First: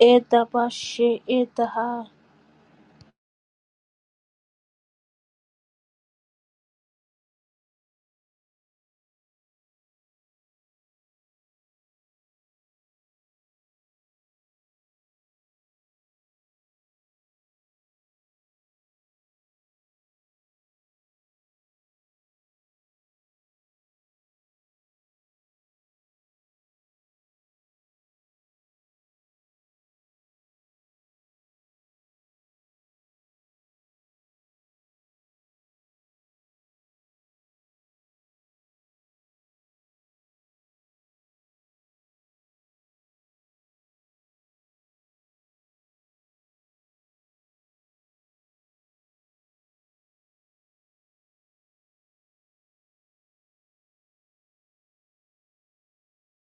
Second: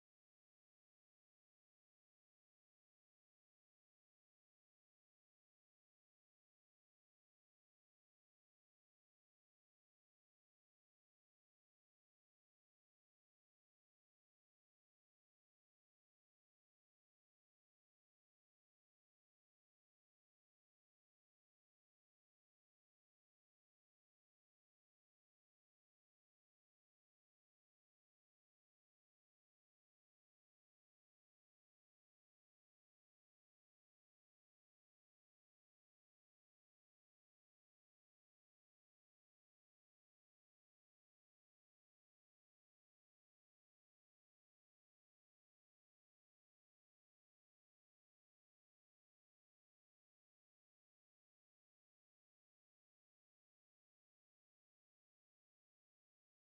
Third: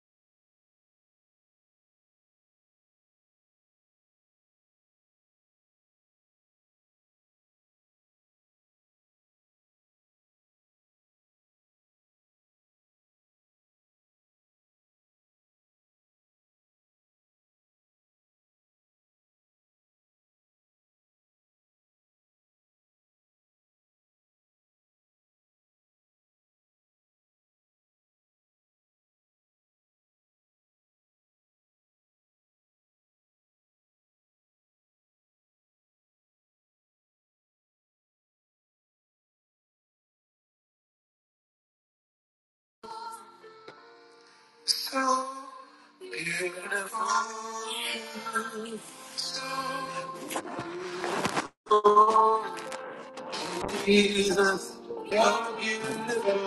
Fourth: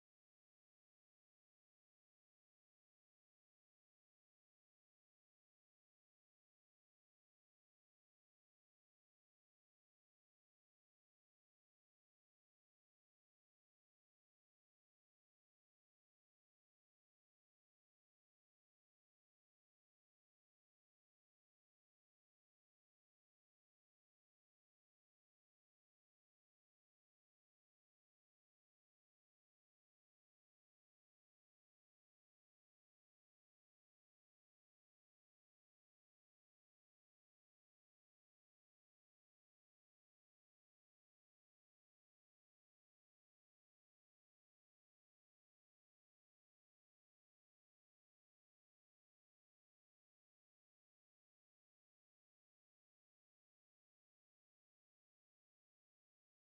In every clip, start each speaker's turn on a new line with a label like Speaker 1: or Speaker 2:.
Speaker 1: Edabashi edaha
Speaker 2: So Beautiful Jesus, you're beautiful.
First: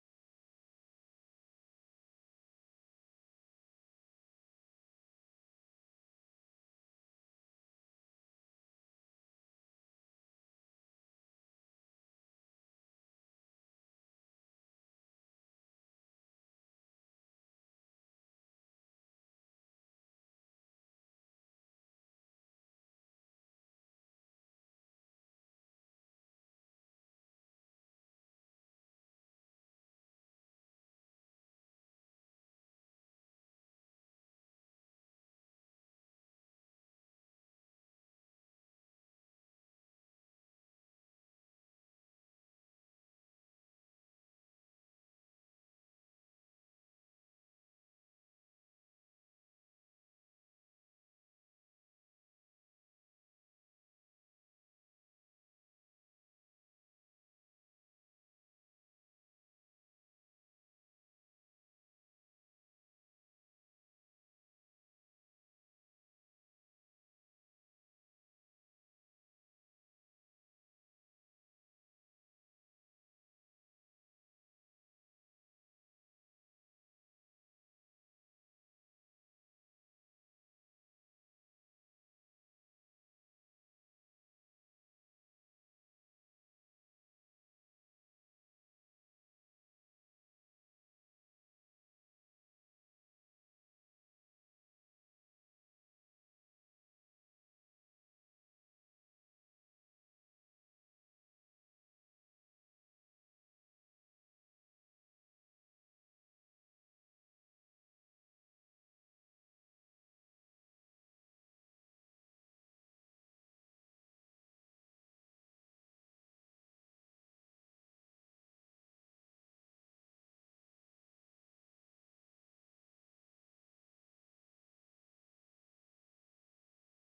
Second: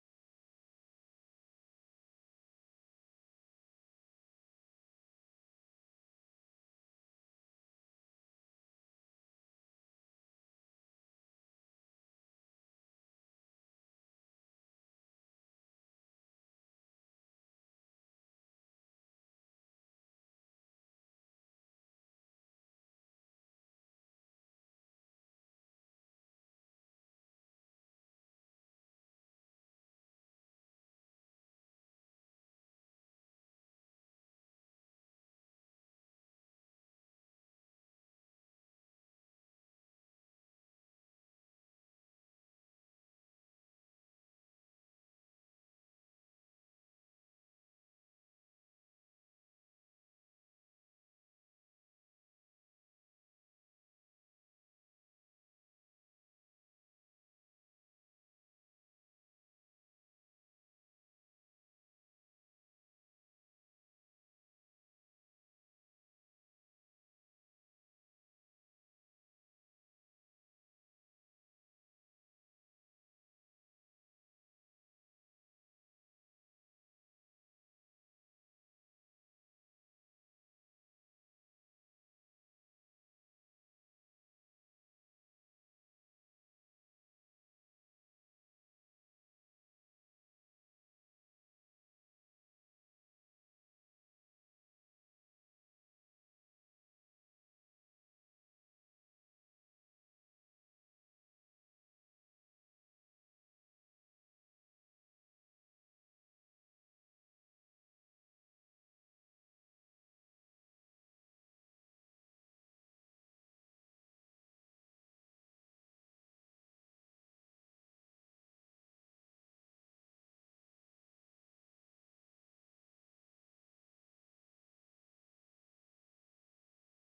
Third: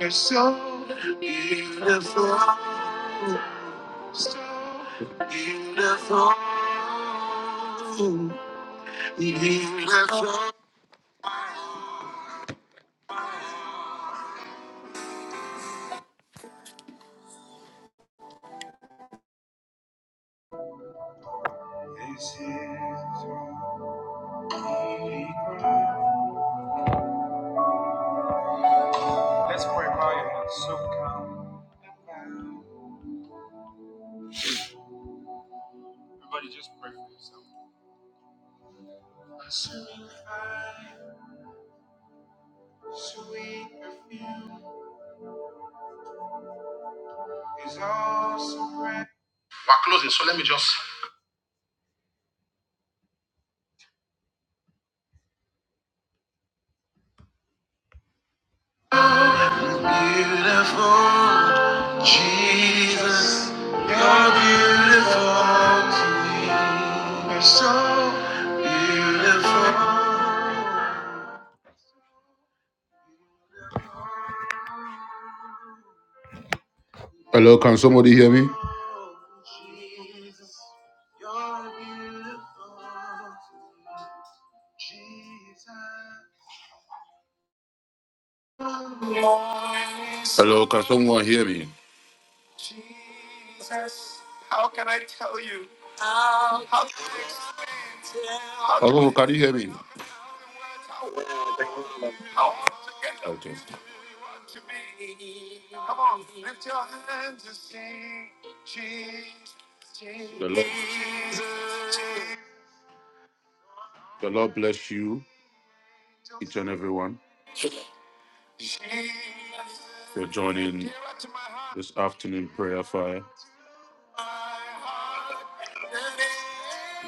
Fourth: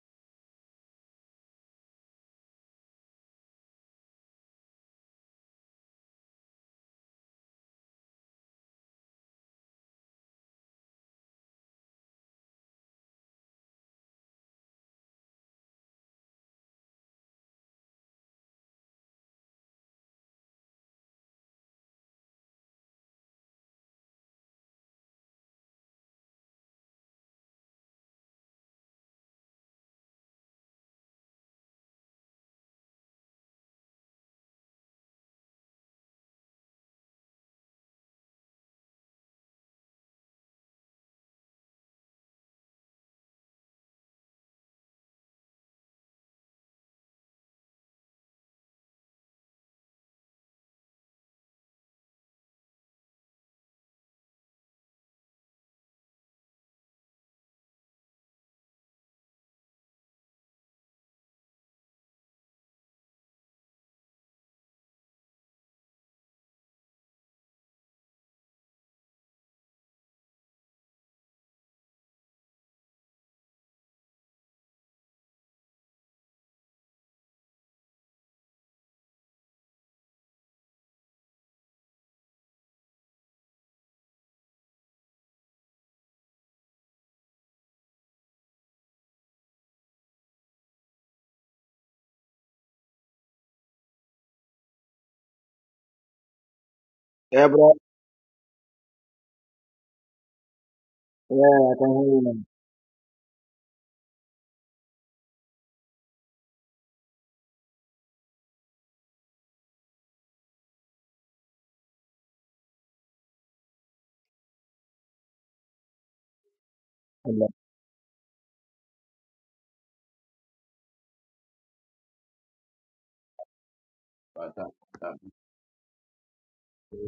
Speaker 2: You're so beautiful, so beautiful, beautiful. Let's pray, Maya, and so come. Everybody, just pray for yourself. Sweet perfume, sweet perfume. He's awesome. Closing, so let me just. Beautiful Jesus, you're beautiful to me. You're so beautiful. Hello, can somebody hear me? Jesus, you're beautiful. to me. Jesus. Hello, can someone hear me? Jesus, how can I tell you? How can I
Speaker 3: Yeah, bro.
Speaker 2: explain? How can Hello, can you hear me? how
Speaker 3: Yeah, I can hear you now.
Speaker 2: how Okay. to be? Come on, lift your hands and sing. Jesus, The Lord, the Lord bless you, each and everyone,
Speaker 3: Hello.
Speaker 2: for joining this afternoon prayer fire.
Speaker 3: Bada, bada,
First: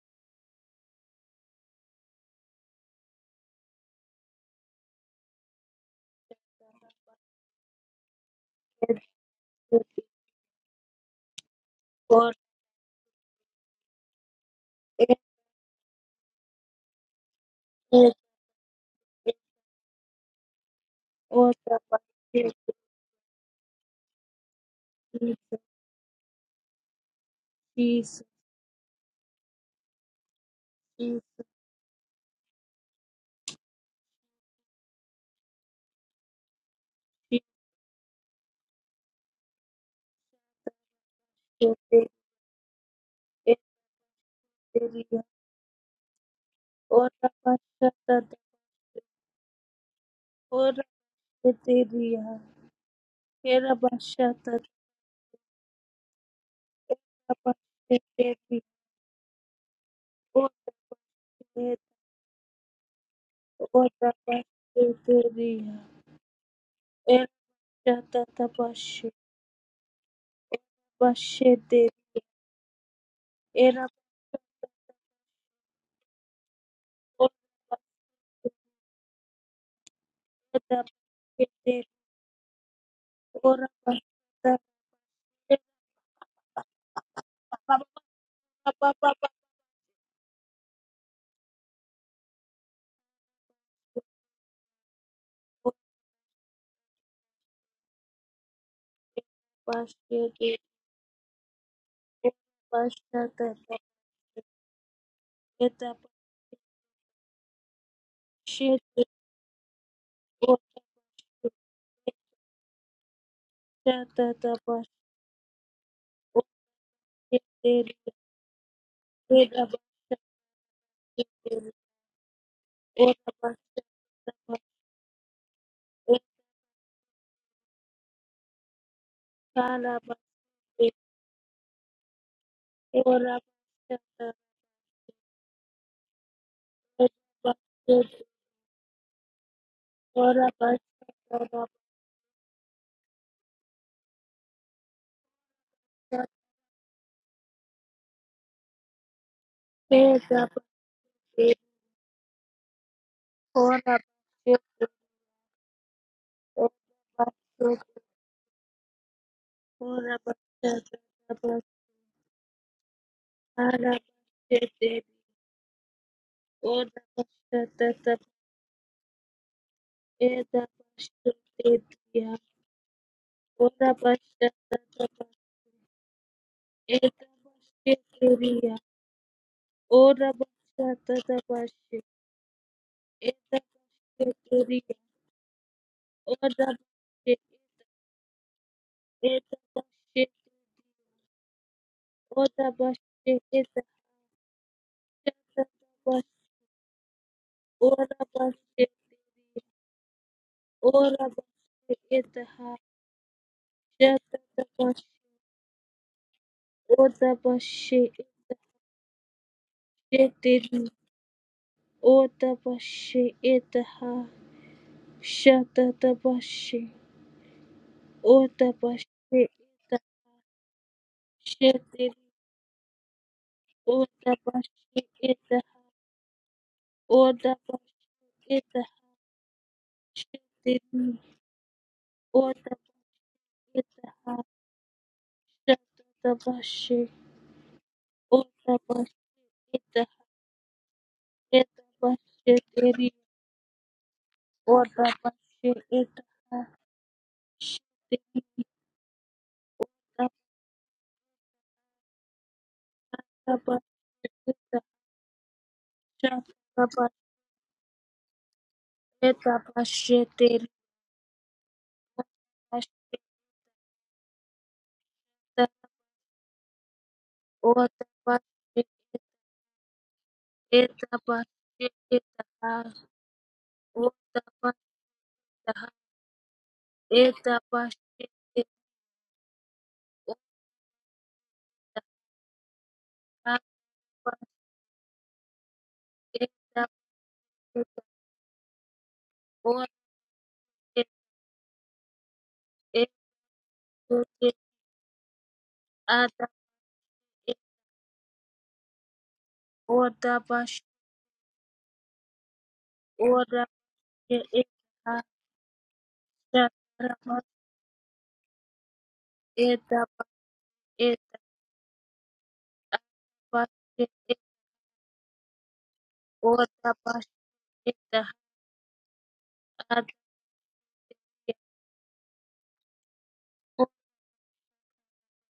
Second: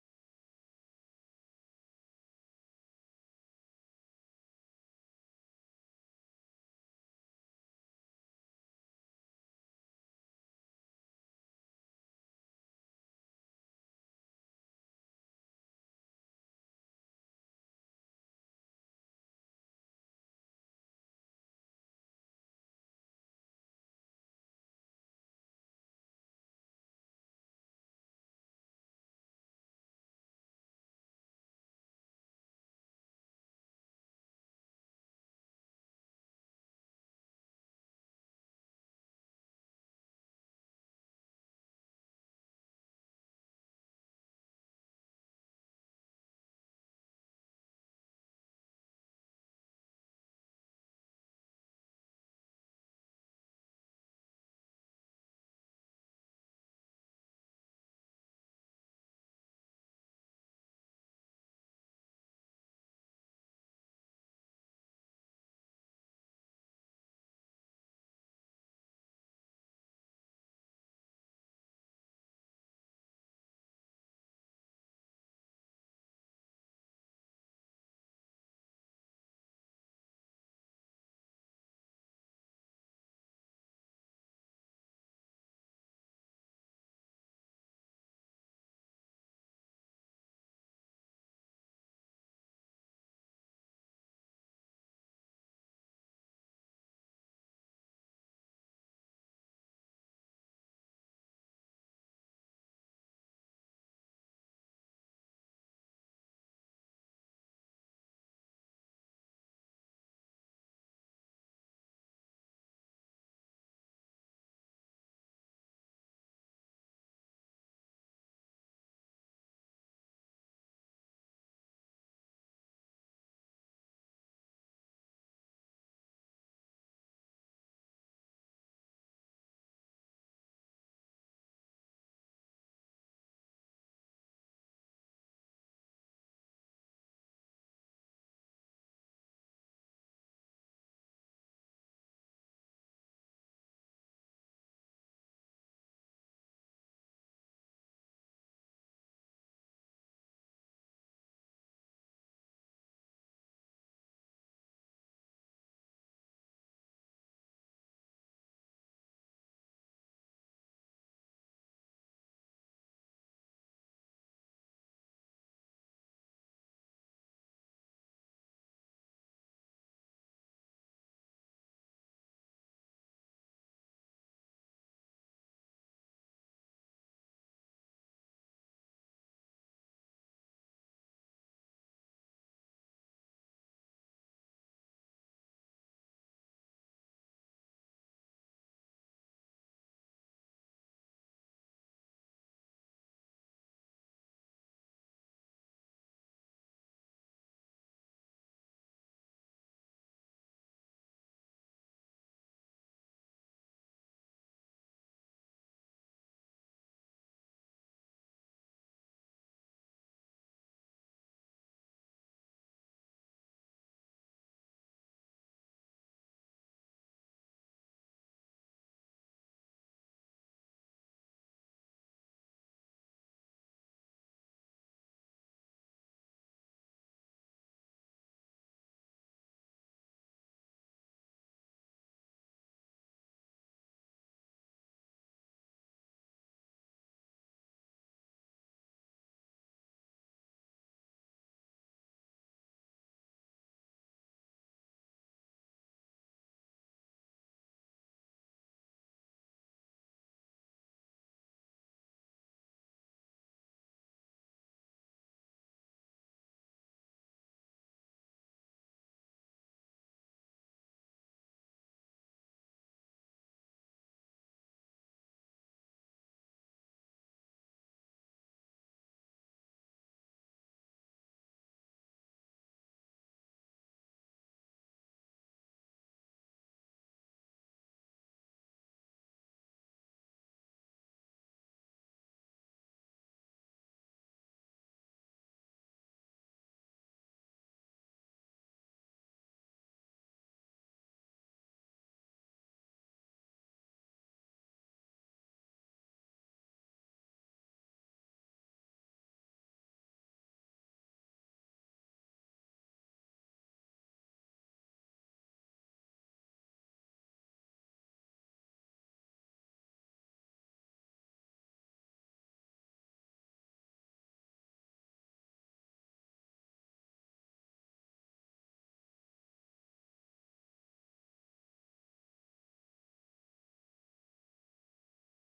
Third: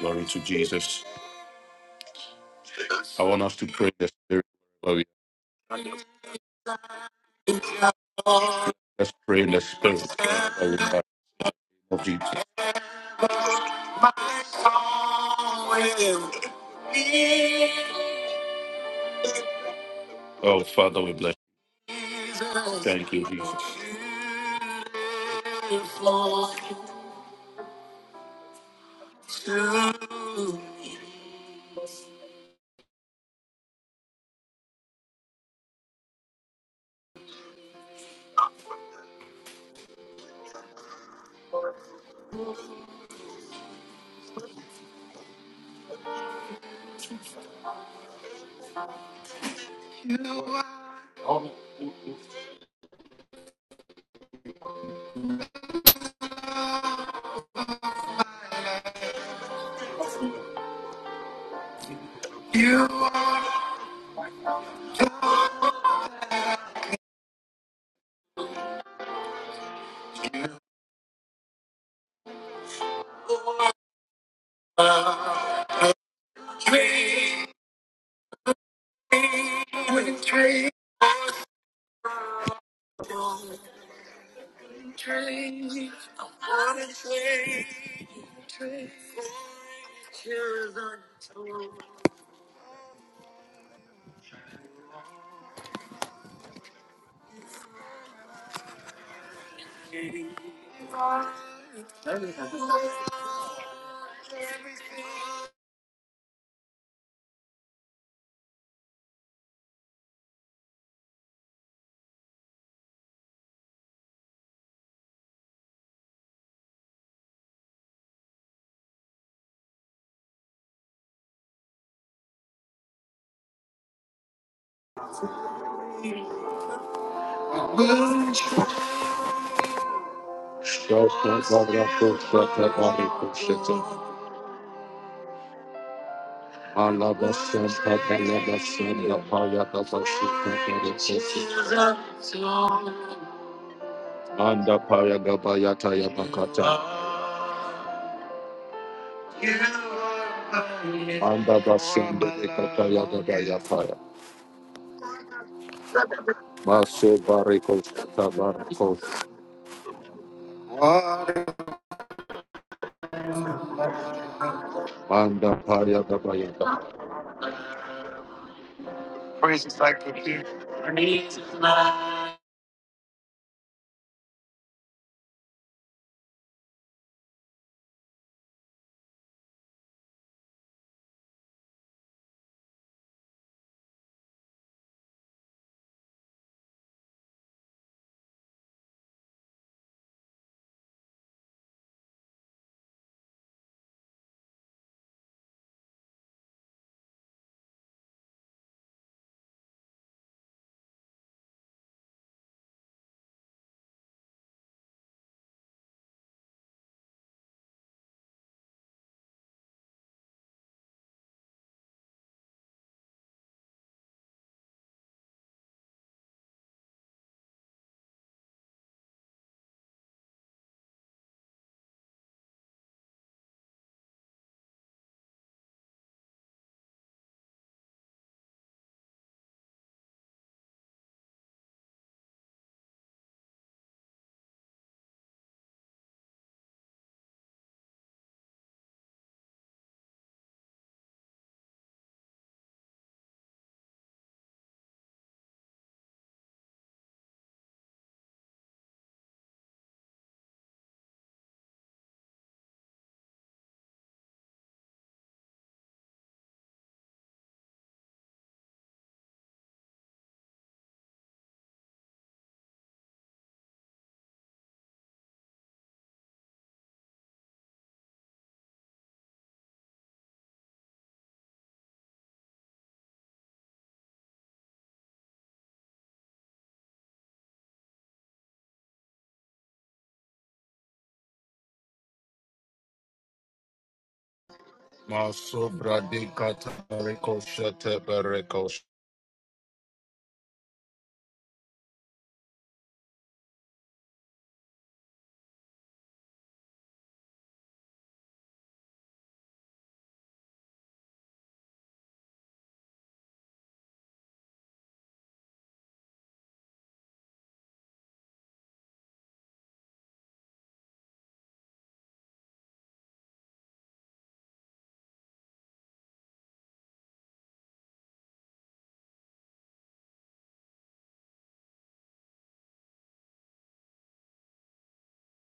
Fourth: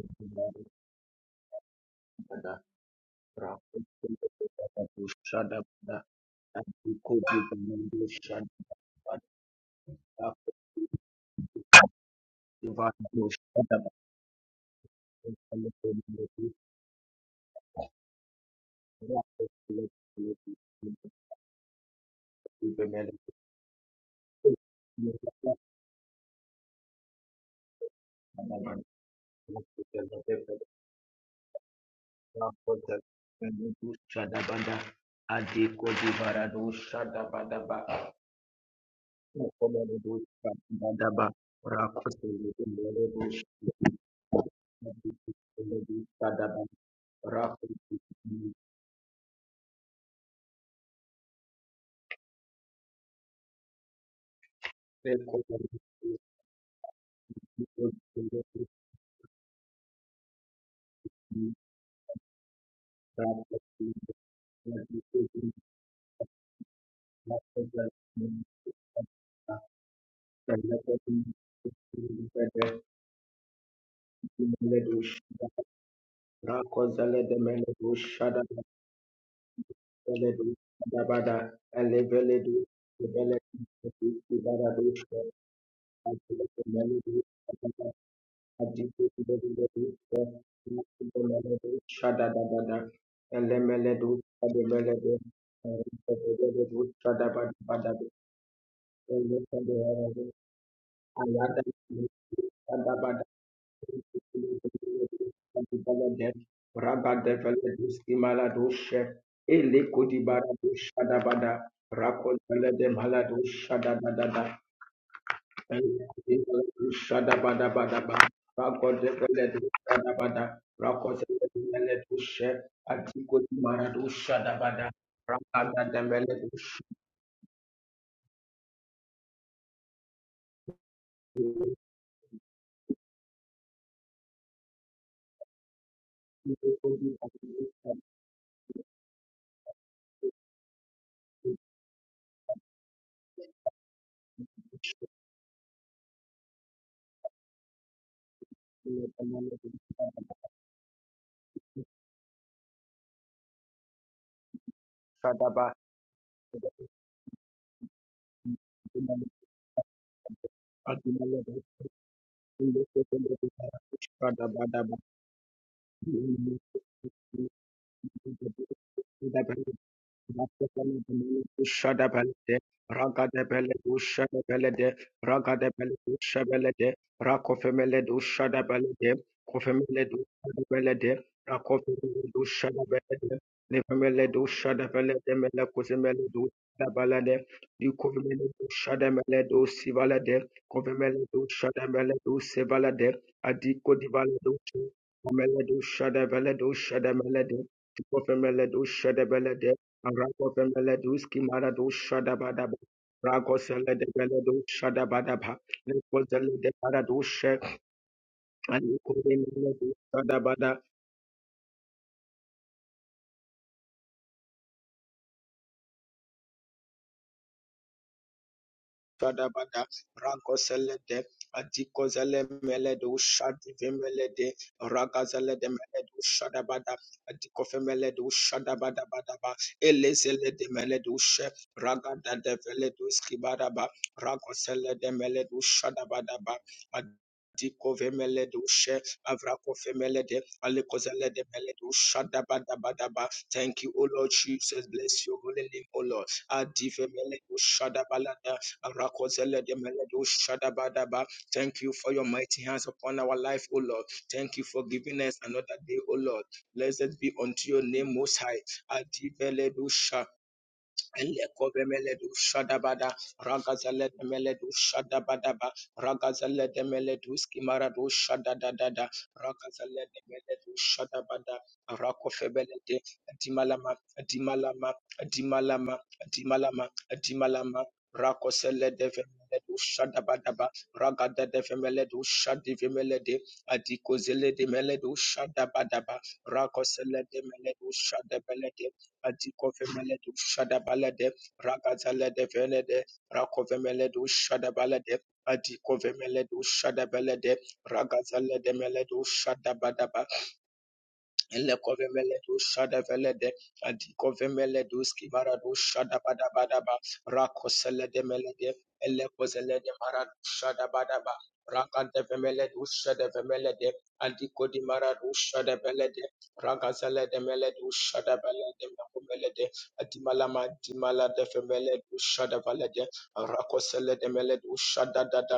Speaker 2: Glory to Jesus.
Speaker 3: bada,
Speaker 2: I want us
Speaker 3: bra-
Speaker 2: to pray in the spirit.
Speaker 3: bada,
Speaker 2: where we
Speaker 3: bu- shada, bada, bu- ko- bu- bu-
Speaker 2: are.
Speaker 3: bu- shada,
Speaker 2: Let's
Speaker 3: bada,
Speaker 2: pray in the spirit. where we are. In the name Of
Speaker 1: or
Speaker 2: Jesus.
Speaker 3: bu- bu- shada, bada, bu- bu- bu- bu- bra- bu- bu-
Speaker 1: ed
Speaker 3: bu-
Speaker 2: Oh, Father, we bless
Speaker 1: or
Speaker 2: you.
Speaker 1: dabashi
Speaker 2: Thank you,
Speaker 3: bu-
Speaker 2: Jesus.
Speaker 3: bu- bu- bu-
Speaker 1: Jesus Jesus
Speaker 3: Shada bada, adi kodi barado shada
Speaker 1: Jesus
Speaker 3: bada ba Rakozele
Speaker 1: edaria or bashata or edaria era bashata edabashi edaria or ed
Speaker 2: You are
Speaker 1: or basheteria era shata tabashi bashete era or
Speaker 2: with
Speaker 1: edabashi or
Speaker 2: Train,
Speaker 1: bashata
Speaker 2: I wanna train,
Speaker 3: Shada Rakol
Speaker 2: train
Speaker 1: Ora
Speaker 2: to the tomb.
Speaker 3: Belede Malado Shada Dada
Speaker 2: Anda paya gabaya taya bakata.
Speaker 3: Shadabada,
Speaker 2: Anda basende ekataya gabaya paya. Maso bariko kata bariko. Anda paya gabaya.
Speaker 1: Ora pashatata eda pashatetiya.
Speaker 3: Shadabelede,
Speaker 1: Ora
Speaker 3: Ragadabeledu
Speaker 1: pashatata
Speaker 3: Shadabelede, Ragadabeledu Shabelede,
Speaker 1: eda
Speaker 3: Rakofemeledu
Speaker 1: pashatetiya.
Speaker 3: Shadabelede, Kofemeledu
Speaker 1: Ora
Speaker 3: Shadabelede,
Speaker 1: pashatata pashe
Speaker 3: Rakofemeledu Shadabelede,
Speaker 1: eda
Speaker 3: Nefemeledu
Speaker 1: pashatetiya.
Speaker 3: Shadabelede, Melekuzemeledu
Speaker 1: Ora
Speaker 3: Shadabalade,
Speaker 1: pashe
Speaker 3: Dukofemeledu
Speaker 1: eda
Speaker 3: Shadameledu Sivalade,
Speaker 1: pashetetiya.
Speaker 3: Kofemeledu Shadameledu
Speaker 1: Ora
Speaker 3: Sivalade,
Speaker 1: pashe eda
Speaker 3: Adiko Divaledu, Komeledu
Speaker 1: pashatata
Speaker 3: Shadabeledu Shadamelede,
Speaker 1: Ora
Speaker 3: Kofemeledu
Speaker 1: pashetetiya.
Speaker 3: Shadabelede,
Speaker 1: Ora
Speaker 3: Rakoveleduski Maradu
Speaker 1: pashe eda
Speaker 3: Shadabadaba. Rakosele de Veledu
Speaker 1: pashatata pashe.
Speaker 3: Shadabadaba. Nikozele de
Speaker 1: Ora
Speaker 3: Paradushe and Ukurimeledu Shadabada.
Speaker 1: eda Otapashi itaha shatapashi. Otapashi
Speaker 3: Shadabada,
Speaker 1: itaha
Speaker 3: Rankoselede,
Speaker 1: shetiri.
Speaker 3: Adikozele Meledu, Shadivimelede,
Speaker 1: Otapashi
Speaker 3: Ragazele de
Speaker 1: itaha.
Speaker 3: Meledu, Shadabada,
Speaker 1: Otapashi
Speaker 3: Adikofemeledu,
Speaker 1: itaha
Speaker 3: Shadabadabadaba, Elezele de
Speaker 1: shetiri.
Speaker 3: Meledu, She, Ragada de
Speaker 1: Otapashi
Speaker 3: Veledu, Skibadaba,
Speaker 1: itaha
Speaker 3: Rakosele de Meledu,
Speaker 1: Shata
Speaker 3: Shadabadaba,
Speaker 1: Tabashi o
Speaker 3: Adikovemeledu, She,
Speaker 1: Otapashi itaha
Speaker 3: Avrakofemelede, Alikozele de Meledu,
Speaker 1: etapashi tiri.
Speaker 3: Shadabadabadaba. Thank you, O Lord
Speaker 1: O
Speaker 3: Jesus. Bless your holy
Speaker 1: Otapashi
Speaker 3: name, O Lord.
Speaker 1: itaha
Speaker 3: Adivemeledu,
Speaker 1: titapashi
Speaker 3: Shadabalada, Rakozele de Meledo Shadabadaba. Thank you for your mighty hands upon our life, O Lord. Thank you
Speaker 1: itaha
Speaker 3: for giving us another day, O Lord. Blessed
Speaker 1: shatatapashi
Speaker 3: be unto your name, Most High. Adivele do Shadabadaba.
Speaker 1: etapashi
Speaker 3: Elekove meledu
Speaker 1: Order,
Speaker 3: shadabada. Ragazele de meledu shadabadaba. Ragazele de meledu skimaradu shadadadada. Ragazele de meledu shadabada. Rakofebelete. Adimalama. dimalama, dimalama, dimalama, dimalama, Rakosele de meledu shadabadaba. Ragada de Vemeledu shadi shadivimelede. Adikozele de meledu
Speaker 2: Maso
Speaker 3: shadabadaba.
Speaker 2: bradikata
Speaker 3: Rakosele
Speaker 2: bariko
Speaker 3: de meledu
Speaker 2: shete bariko
Speaker 3: shadabelete. Atikofemeledu Shadabalade, Rakatalade Velede, Rakovemeledu Shadabalade, Atikofemeledu Shadabalade, Rakatalade Meledu Shadabadaba. Elekovemeledu shadavelede, adikovemeledu skivaradu shadabadabadaba, rakoseledemeledu, elekozelede maradu shadabadaba, rakadevemeledu shadavemelede, adikodimaradu shadavelede, ragazeledemeledu shadavelede, makomelede, adimalama dimaladefemeledu shadavelede, rakoseledemeledu shadadada,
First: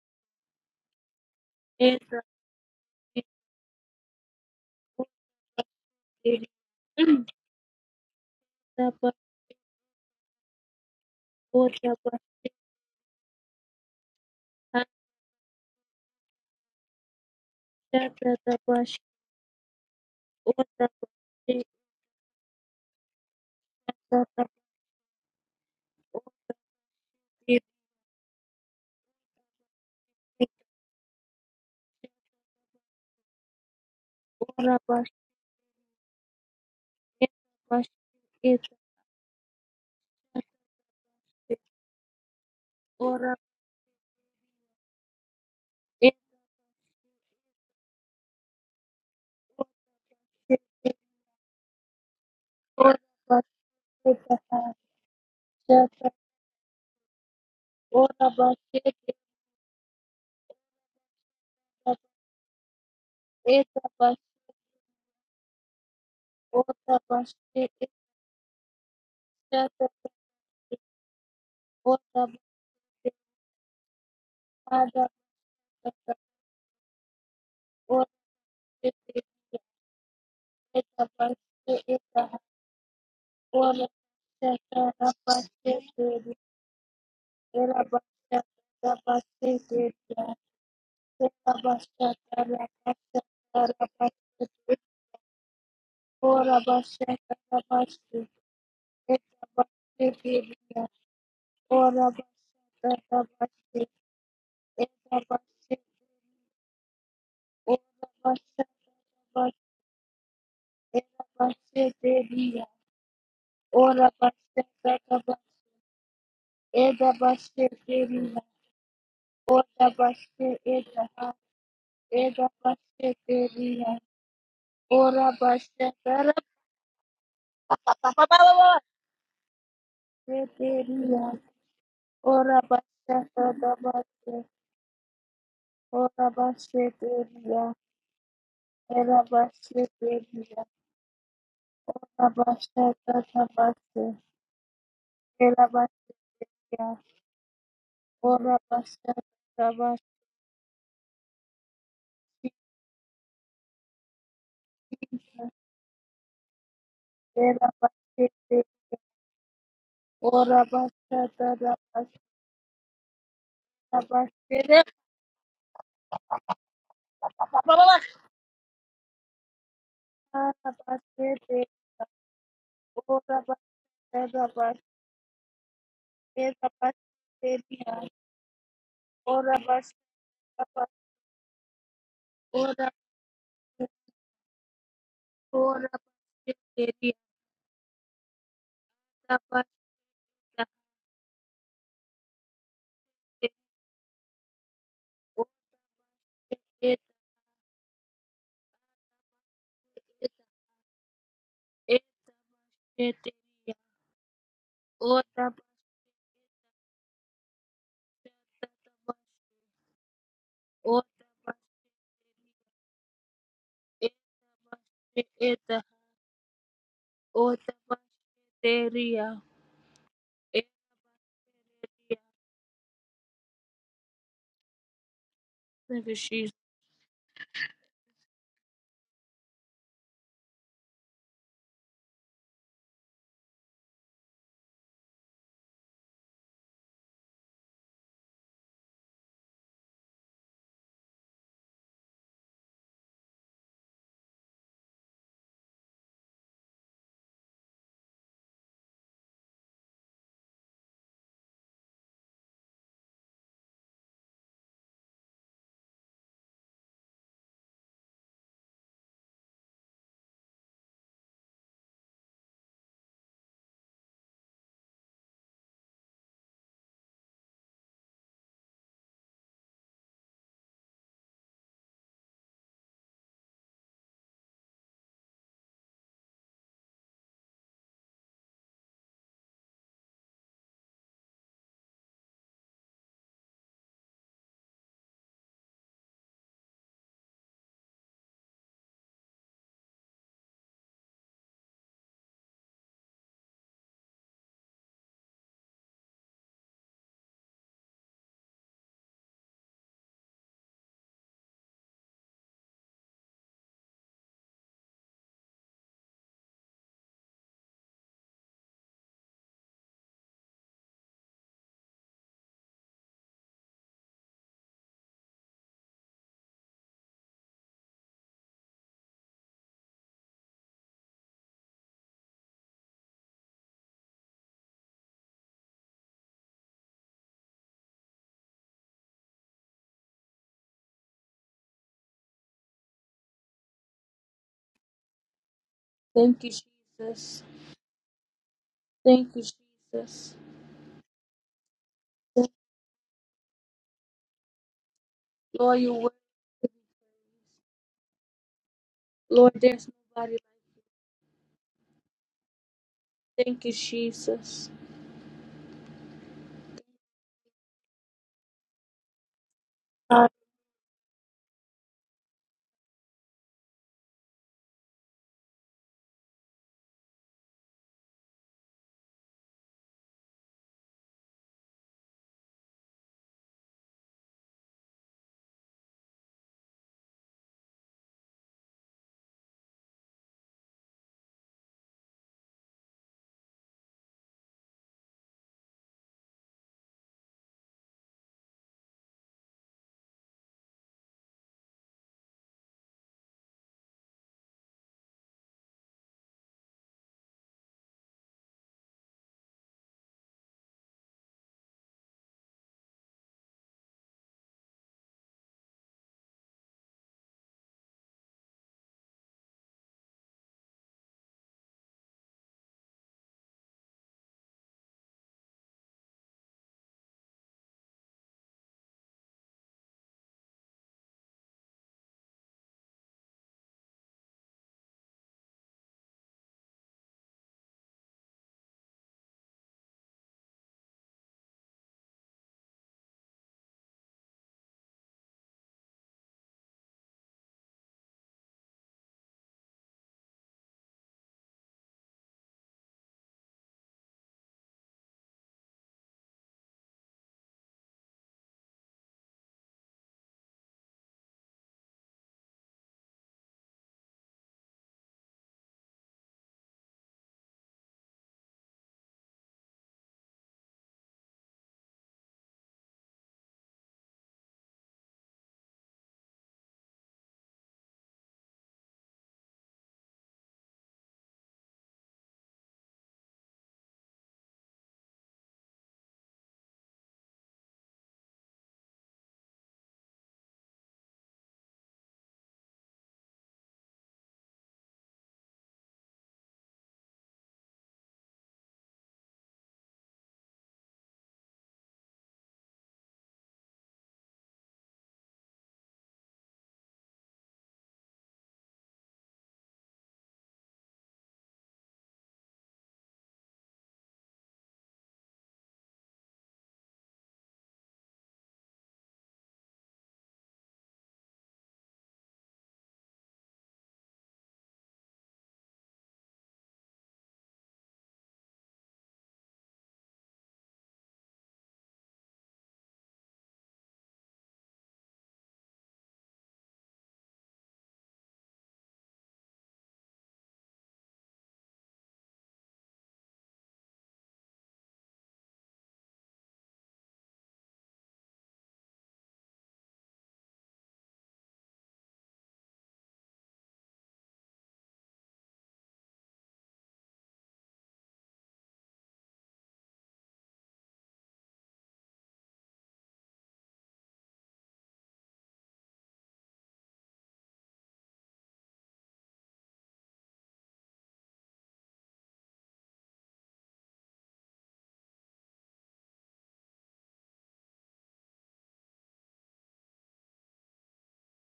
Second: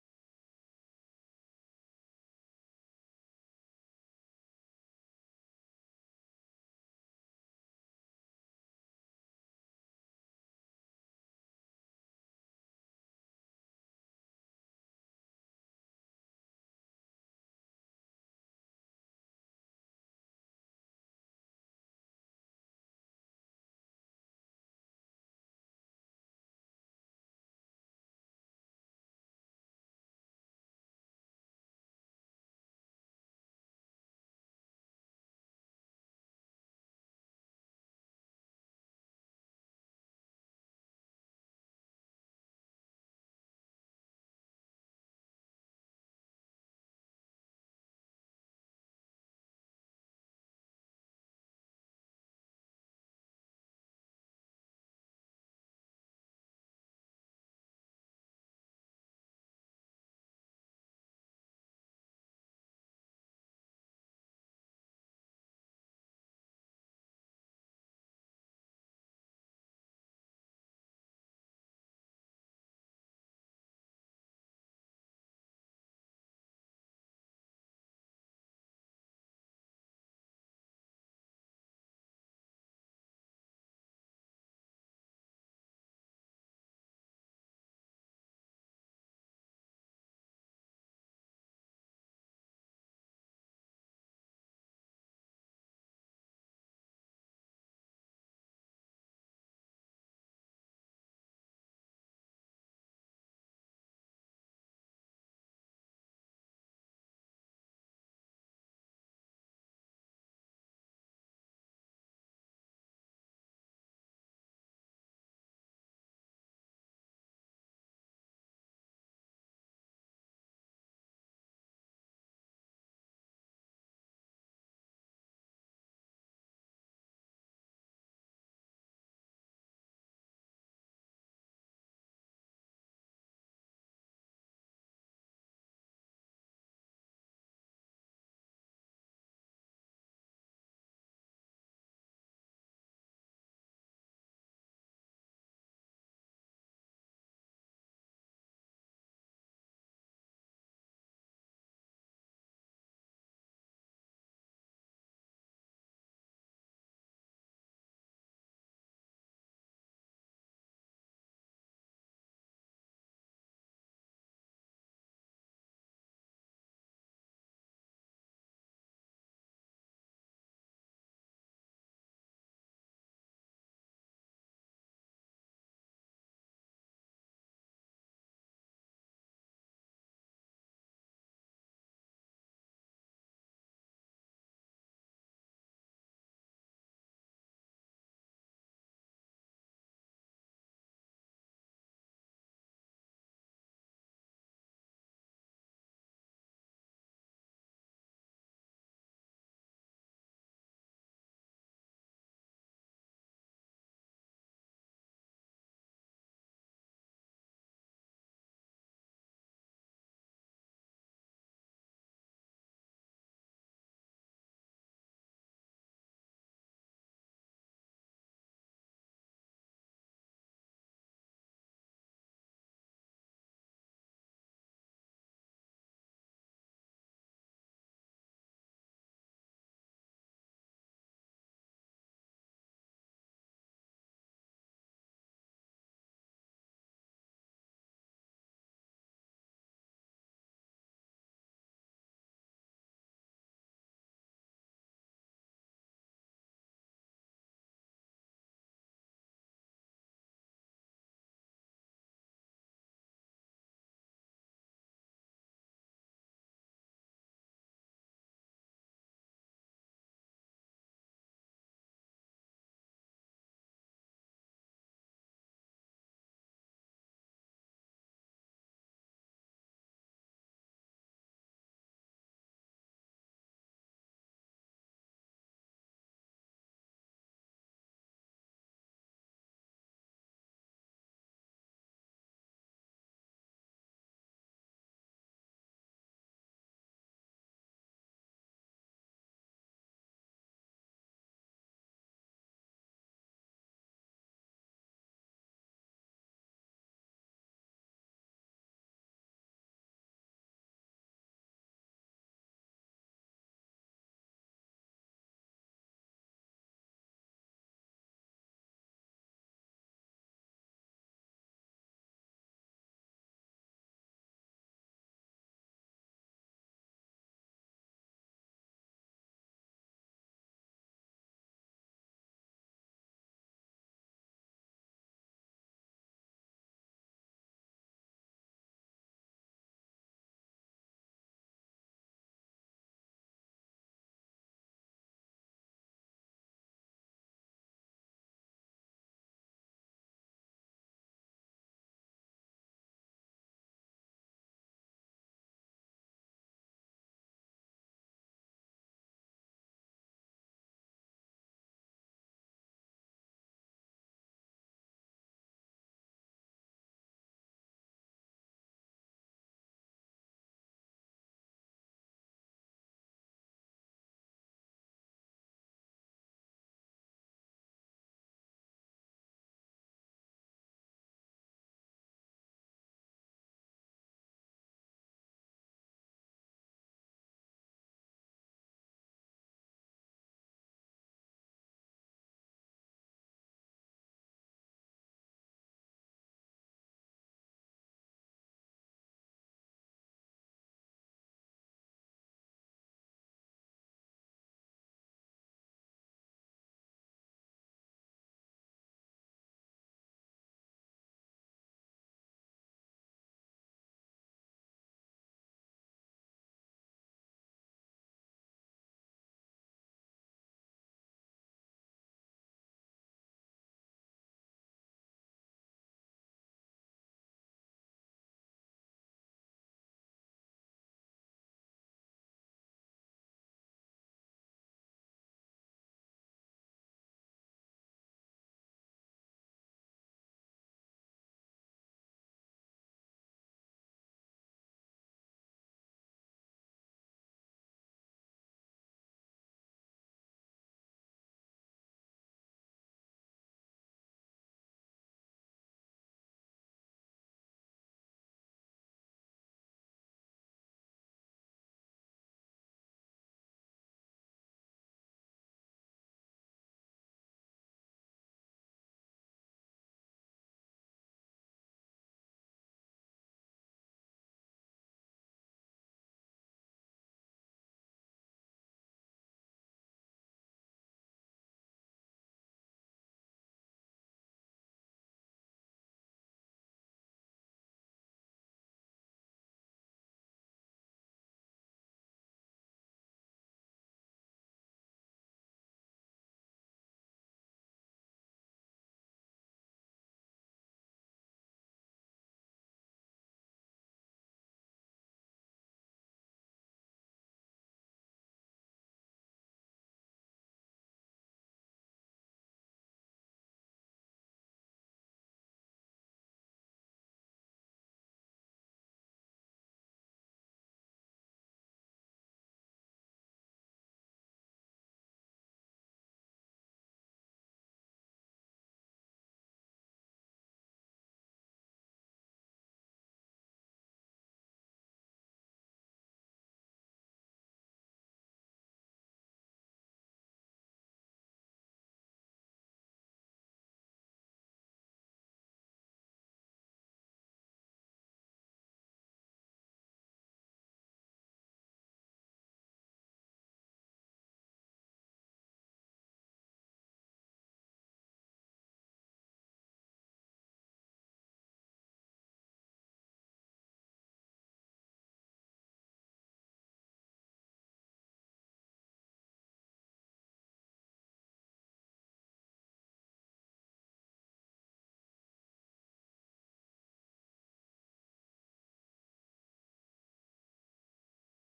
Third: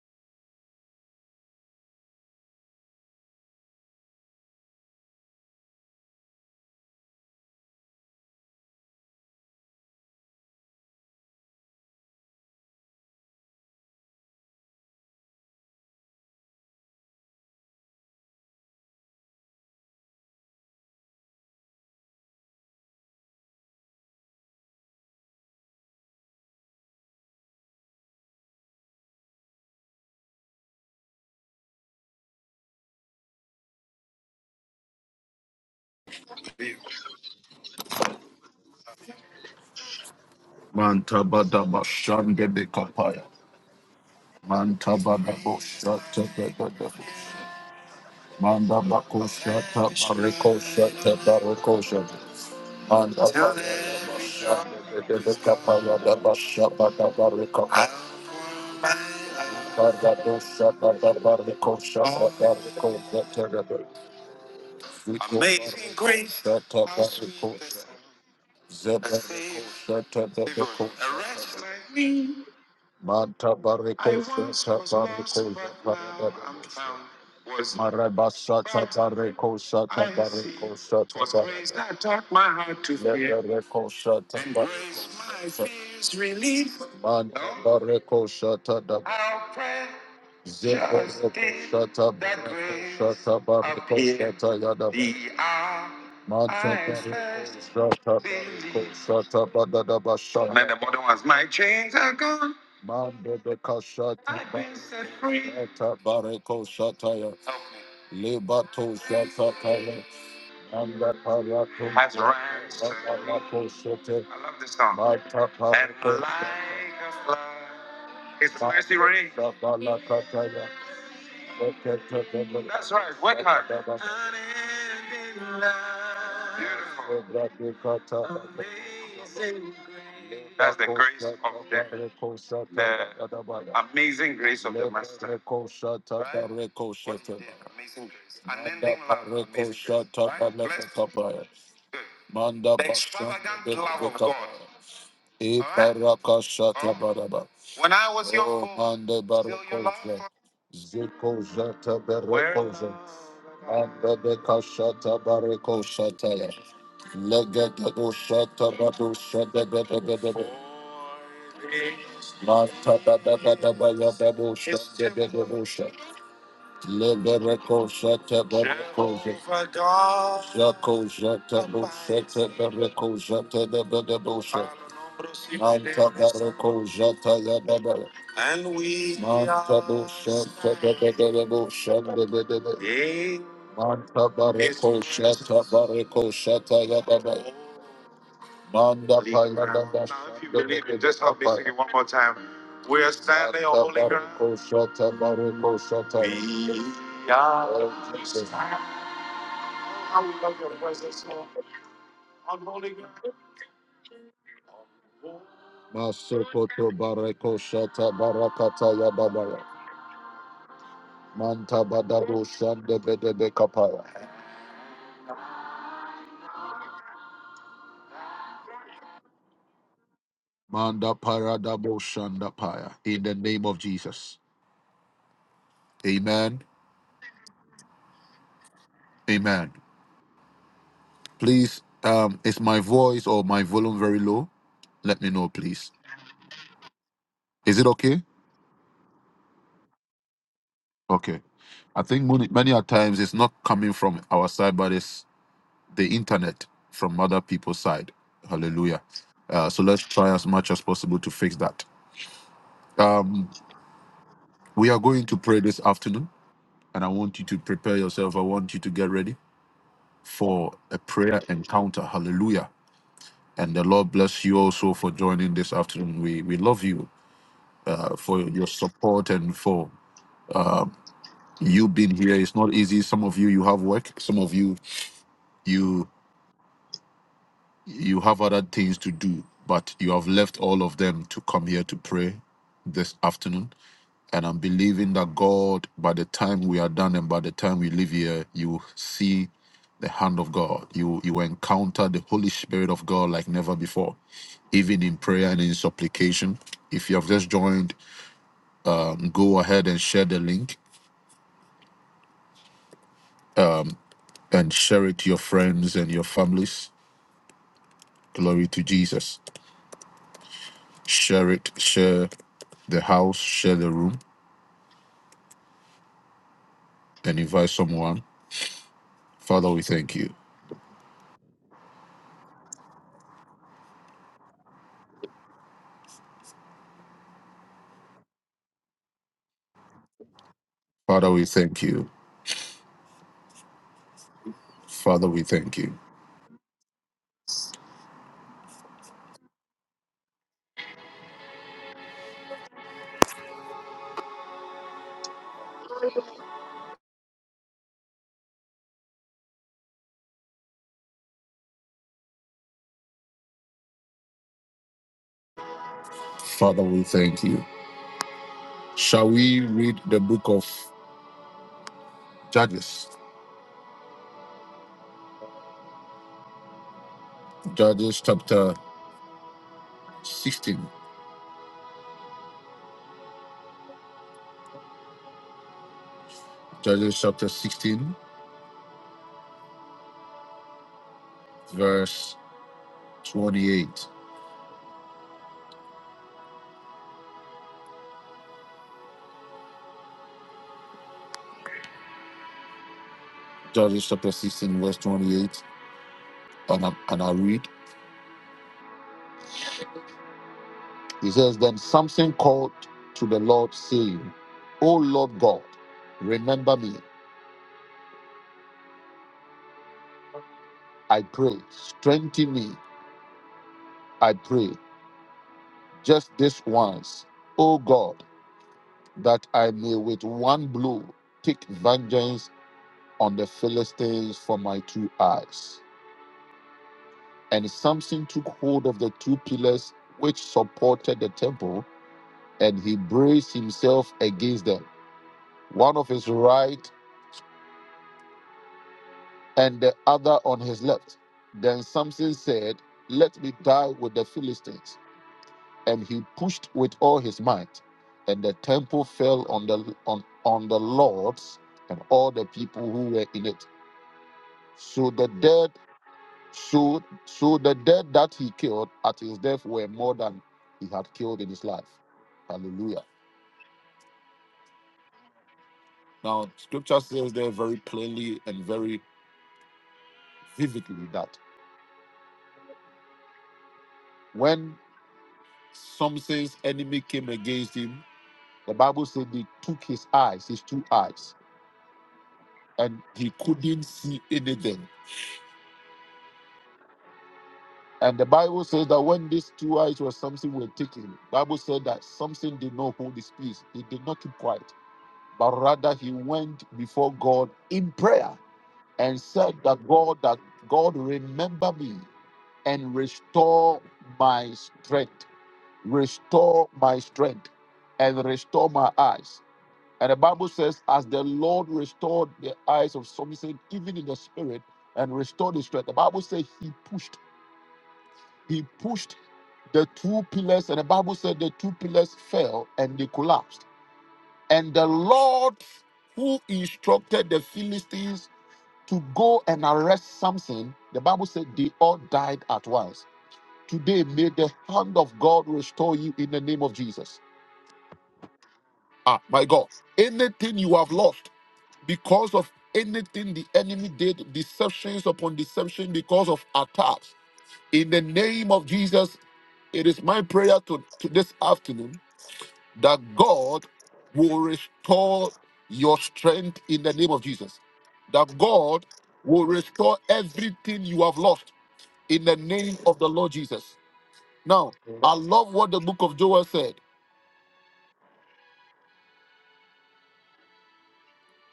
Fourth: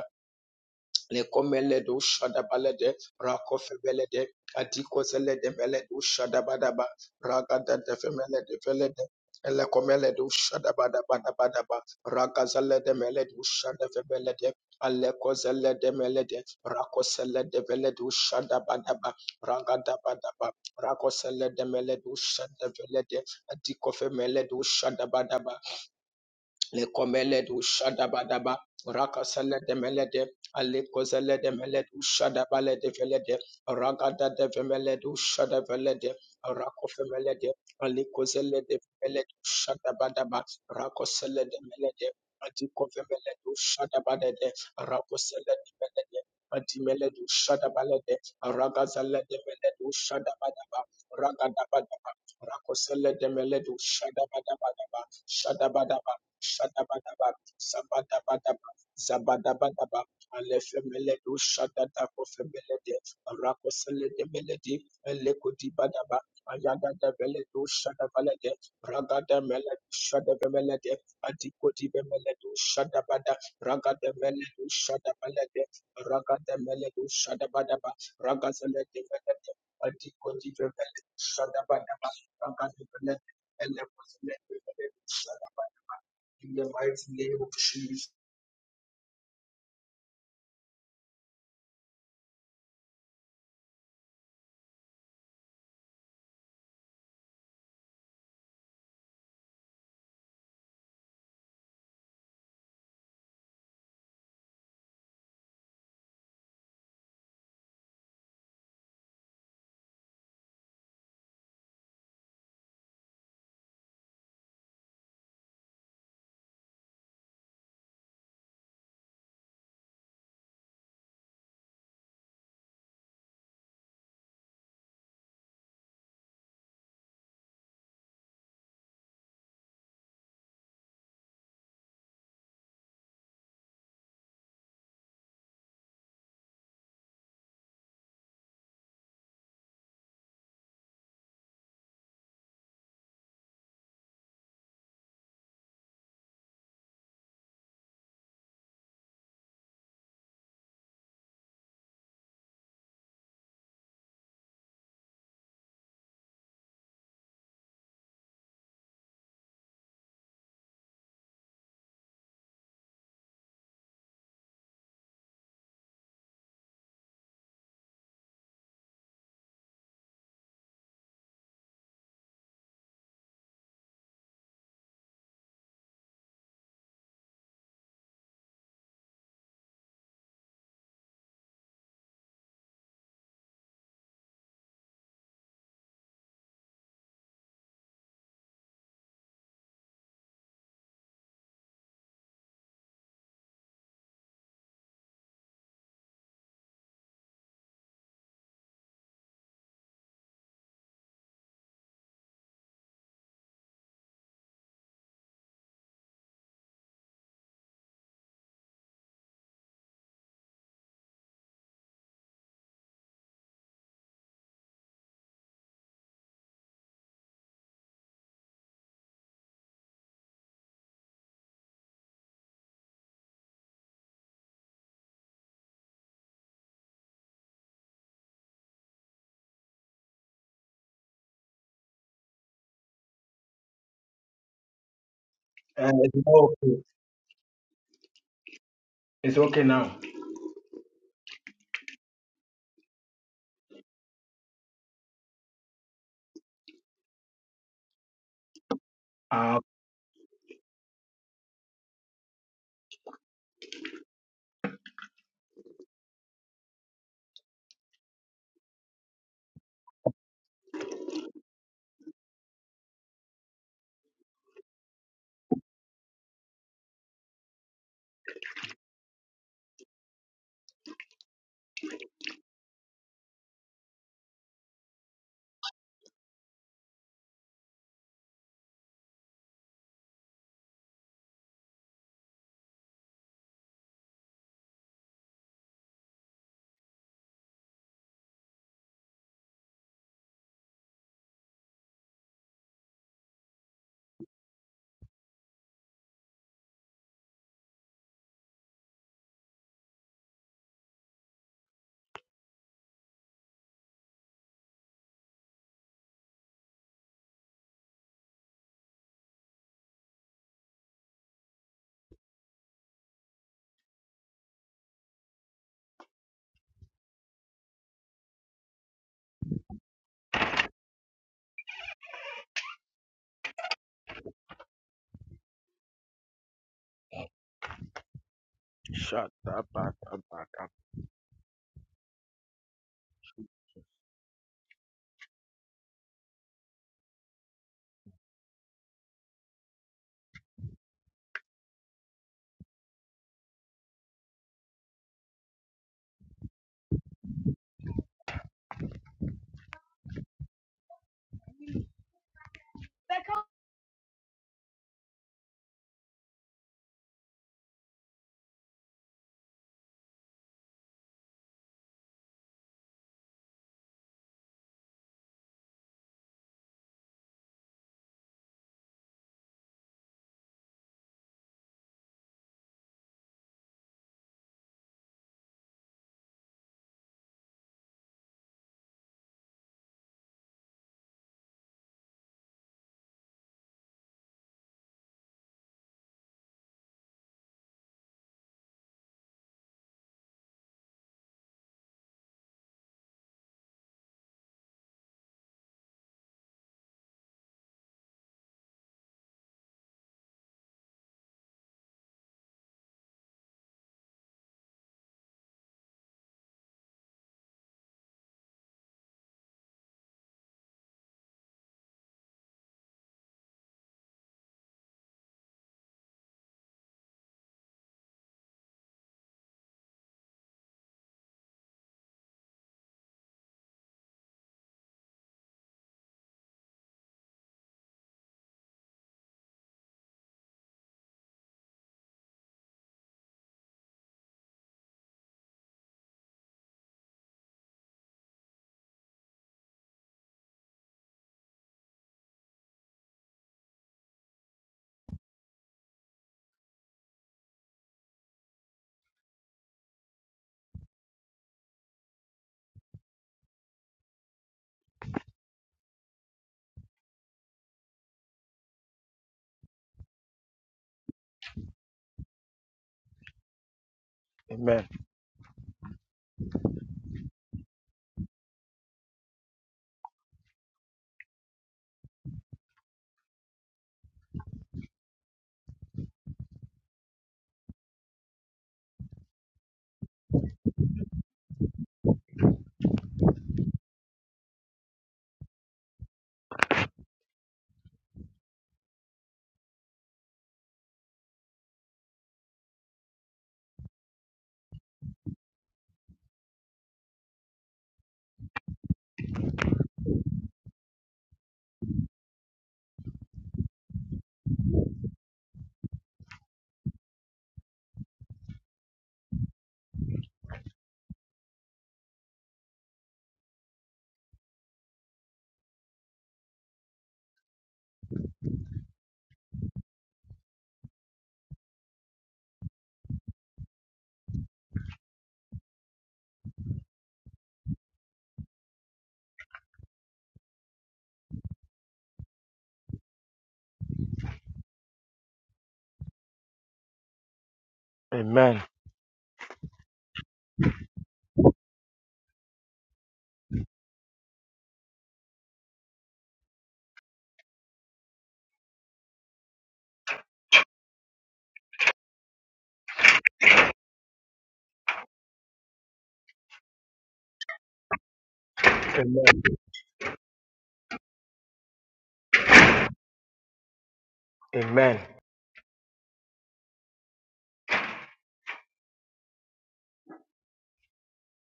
Speaker 3: Lekomeledu Shadabalede, Rakofebelede, Atiko Selede Meledu Shadabadaba, Ragada de femele de felede ele komele do shada badaba badaba ragazale de mele do shada febele de ale kozele de mele mele
Speaker 1: Ora
Speaker 3: shada badaba ragada badaba rakosele de mele do shada Femelede Velede, Elekomeledu Shadabadabadabadaba, Ragazalede Meledu Shadafebelede, Alekozelede Melede, Rakoselede Veledu Shadabadaba, Ragadabadaba, Rakoselede Meledu Shadavelede, Atiko Femeledu le komele du shadabadaba rakasele de melede ale kozele de melede du shadabale de velede ragada de vemele du shadavelede rakofemele de ale kozele de vemele du shadabadaba
Speaker 2: Manta
Speaker 3: rakosele de
Speaker 2: bada
Speaker 3: melede
Speaker 2: bashan gebe
Speaker 3: adiko
Speaker 2: kapaya.
Speaker 3: vemele du shadabadede
Speaker 2: Manta bada
Speaker 3: rakosele de
Speaker 2: bosha
Speaker 3: melede
Speaker 2: tebe bebe.
Speaker 3: adimele du shadabalede
Speaker 2: Manda
Speaker 3: ragazele
Speaker 2: bako
Speaker 3: de mele
Speaker 2: shata
Speaker 3: du
Speaker 2: bareko
Speaker 3: shadabadaba
Speaker 2: shata bareko
Speaker 3: ragadabadaba
Speaker 2: shata.
Speaker 3: rakosele
Speaker 2: Manda
Speaker 3: de mele du
Speaker 2: bada bashan
Speaker 3: shadabadabadaba
Speaker 2: gebe kapaya
Speaker 3: shadabadaba
Speaker 2: da basha bada
Speaker 3: Shadabadaba,
Speaker 2: bareko.
Speaker 3: Sabadabadaba, Zabadabadaba, Alefemeledo, Shadadako Femelede, Rako Selede Melede, Elekodi
Speaker 2: Amazing
Speaker 3: Badaba,
Speaker 2: grace.
Speaker 3: Ayada de Veledo, Shadavalede,
Speaker 2: Zebra
Speaker 3: Raga de Meledo, Shadavelede, Adikodi Vemeledo, Shadabada,
Speaker 2: Manta I
Speaker 3: Raga
Speaker 2: bariko
Speaker 3: de
Speaker 2: once
Speaker 3: Meledo,
Speaker 2: shata was lost,
Speaker 3: Shadavalede,
Speaker 2: bariko but now shata
Speaker 3: Raga de
Speaker 2: I'm
Speaker 3: Meledo,
Speaker 2: found. Was
Speaker 3: Shadabadaba, Raga
Speaker 2: Marabasa burnt,
Speaker 3: Selede Melede,
Speaker 2: tatareko shata I
Speaker 3: Adikodi
Speaker 2: bareko see. shata
Speaker 3: Vemeledo,
Speaker 2: Twas grace bareko that
Speaker 3: Shadabadaba,
Speaker 2: taught my
Speaker 3: Raga
Speaker 2: heart
Speaker 3: de
Speaker 2: to
Speaker 3: Meledo,
Speaker 2: fear, Lebereko shata and
Speaker 3: Elekoselede
Speaker 2: bareko grace my
Speaker 3: Meledo,
Speaker 2: shata fears
Speaker 3: in the
Speaker 2: relief.
Speaker 3: mighty name
Speaker 2: Manta
Speaker 3: of
Speaker 2: No,
Speaker 3: Jesus.
Speaker 2: bareko shata daba I'll pray Zeko just
Speaker 1: Ora
Speaker 2: Zebereko in shata that bareko grace shata bareko appeared. shata yadaba The hour Manta I bareko
Speaker 1: basha,
Speaker 2: first shata bareko believed. shata badadaba And then shanda the bottom was my chains
Speaker 1: ora
Speaker 2: are gone. Mandebeka shata. I've been set free. Eta bareko shataya. Help me. Lebato shataya. Manda parato. Has ranks. Parato shete. I love this song. Mata parato. And like a flood.
Speaker 1: basha,
Speaker 2: It's mercy rain. balakataya. That's right. Work hard. Beautiful. That's the grace
Speaker 1: Ora
Speaker 2: of the,
Speaker 1: bashata
Speaker 2: the amazing
Speaker 1: dabate,
Speaker 2: grace of the Master. Right? What's
Speaker 1: ora
Speaker 2: the amazing grace?
Speaker 1: bashete ria,
Speaker 2: Unending
Speaker 1: era
Speaker 2: love. Amazing grace. Right?
Speaker 1: bashete ria,
Speaker 2: Blessed. Good.
Speaker 1: ora
Speaker 2: Manda The
Speaker 1: bashata
Speaker 2: extravagant love of
Speaker 1: dabate,
Speaker 2: God.
Speaker 1: era bashete ria,
Speaker 2: Iparakasatabadaba. When I was young,
Speaker 1: ora
Speaker 2: Oh, Mande
Speaker 1: bashata dabashika,
Speaker 2: Barakosa. Ziko Zata where Barakosa. love Ande Bekashata Barakosataya.
Speaker 1: era
Speaker 2: Legado
Speaker 1: bashete,
Speaker 2: Shata Badu Shata Bedebedebe. for
Speaker 1: ora bashata
Speaker 2: thee
Speaker 1: dabashata
Speaker 2: Manta
Speaker 1: bashete, ora
Speaker 2: Badabadabaya Babu is
Speaker 1: bashete ria, ora
Speaker 2: Shata temple. Bedebusha.
Speaker 1: bashata
Speaker 2: Lebereko
Speaker 1: dabashete
Speaker 2: Shata Bereko Zako
Speaker 1: bashete
Speaker 2: Shata
Speaker 1: ria,
Speaker 2: Bosheta Bereko Shata de Bedebosha. Manta Bereko Shata Yababa. And we
Speaker 1: ora
Speaker 2: Manta Bosheta
Speaker 1: bashata
Speaker 2: de Bedebosha de
Speaker 1: ora
Speaker 2: Bedebe. Manta Bereko Shata
Speaker 1: ora
Speaker 2: Bereko Shata
Speaker 1: bashete ria.
Speaker 2: Yababa. Manda payada Now, if you
Speaker 1: Te
Speaker 2: believe dada it, just help me sing it one more time. We are standing on Santa holy ground. Barako Shata
Speaker 1: ote
Speaker 2: Barako Shata.
Speaker 1: eta
Speaker 2: We are Oh Jesus. standing. How we love your presence, Lord.
Speaker 1: eta
Speaker 2: On holy ground.
Speaker 1: eta basheteria. Ota basheteria
Speaker 2: Masokoto Barako Shata
Speaker 1: tata
Speaker 2: Barakata
Speaker 1: bashe.
Speaker 2: Yababaya.
Speaker 1: Ota
Speaker 2: Manta Badabo
Speaker 1: basheteria
Speaker 2: Shanda Bedebe Kapaya.
Speaker 1: eta bashe eta. Ota basheteria eta
Speaker 2: Manda Paradabo
Speaker 1: basheteria.
Speaker 2: Shanda Paya. In the name of Jesus.
Speaker 1: Thank you, Jesus.
Speaker 2: Amen. Amen. Please, um, is my voice or my volume very low? Let me know, please.
Speaker 3: And it's okay.
Speaker 2: Is it okay?
Speaker 3: It's okay now.
Speaker 2: Okay. I think many, many a times it's not coming from our side, but it's the internet from other people's side. Hallelujah.
Speaker 3: Uh,
Speaker 2: Uh, so let's try as much as possible to fix that. Um, we are going to pray this afternoon, and I want you to prepare yourself. I want you to get ready for a prayer encounter. Hallelujah. And the Lord bless you also for joining this afternoon. We we love you. uh, for your support and for uh, you being here. It's not easy. Some of you you have work. Some of you you you have other things to do, but you have left all of them to come here to pray this afternoon. And I'm believing that God, by the time we are done and by the time we leave here, you will see the hand of God. You you will encounter the Holy Spirit of God like never before, even in prayer and in supplication. If you have just joined, um, go ahead and share the link and share it to your friends and your families. Glory to Jesus. Share it, share the house, share the room, and invite someone. Father, we thank you.
Speaker 3: Back.
Speaker 2: Father, we thank you. Father, we thank you.
Speaker 1: Thank you, Jesus. Thank you, Jesus. Lord, you work. Lord, there's nobody like you. Thank you, Jesus.
Speaker 2: Father, we thank you. Shall we read the
Speaker 1: Amen.
Speaker 2: book of Judges? Judges chapter 16. Judges chapter 16, verse 28. Judges chapter 16, verse 28. And I, and I read. He says, Then Samson called to the Lord, saying, O Lord God, remember me, I pray. Strengthen me, I pray. Just this once, O God, that I may with one blow take vengeance on the Philistines for my two eyes. And Samson took hold of the two pillars which supported the temple, and he braced himself against them, one of his right and the other on his left. Then Samson said, Let me die with the Philistines. And he pushed with all his might, and the temple fell on the on, on the Lord's and all the people who were in it. So the dead, so so the dead that he killed at his death were more than he had killed in his life. Hallelujah.
Speaker 3: Amen.
Speaker 2: Now scripture says there very plainly and very vividly that when Samson's enemy came against him, The Bible said they took his eyes, his two eyes, and he couldn't see anything. And the Bible says that when these two eyes were something were taken, Bible said that something did not hold his peace. He did not keep quiet, but rather he went before God in prayer and said that God, that God remember me and restore my strength, restore my strength, and restore my eyes. And the Bible says, as the Lord restored the eyes of some, he said, even in the spirit, and restored his strength. The Bible says he pushed, he pushed the two pillars, and the Bible said the two pillars fell and they collapsed. And the Lord who instructed the Philistines to go and arrest Samson, the Bible said they all died at once. Today, may the hand of God restore you in the name of Jesus.
Speaker 3: Amen.
Speaker 2: Ah, my God. Anything you have lost because of anything the enemy did, deceptions upon deception, because of attacks. In the name of Jesus, it is my prayer to, to this afternoon that God will restore your strength in the name of Jesus. That God
Speaker 3: amen.
Speaker 2: will restore everything you have lost in the name of the Lord Jesus. Now,
Speaker 3: Amen.
Speaker 2: I love what the book of Joel said.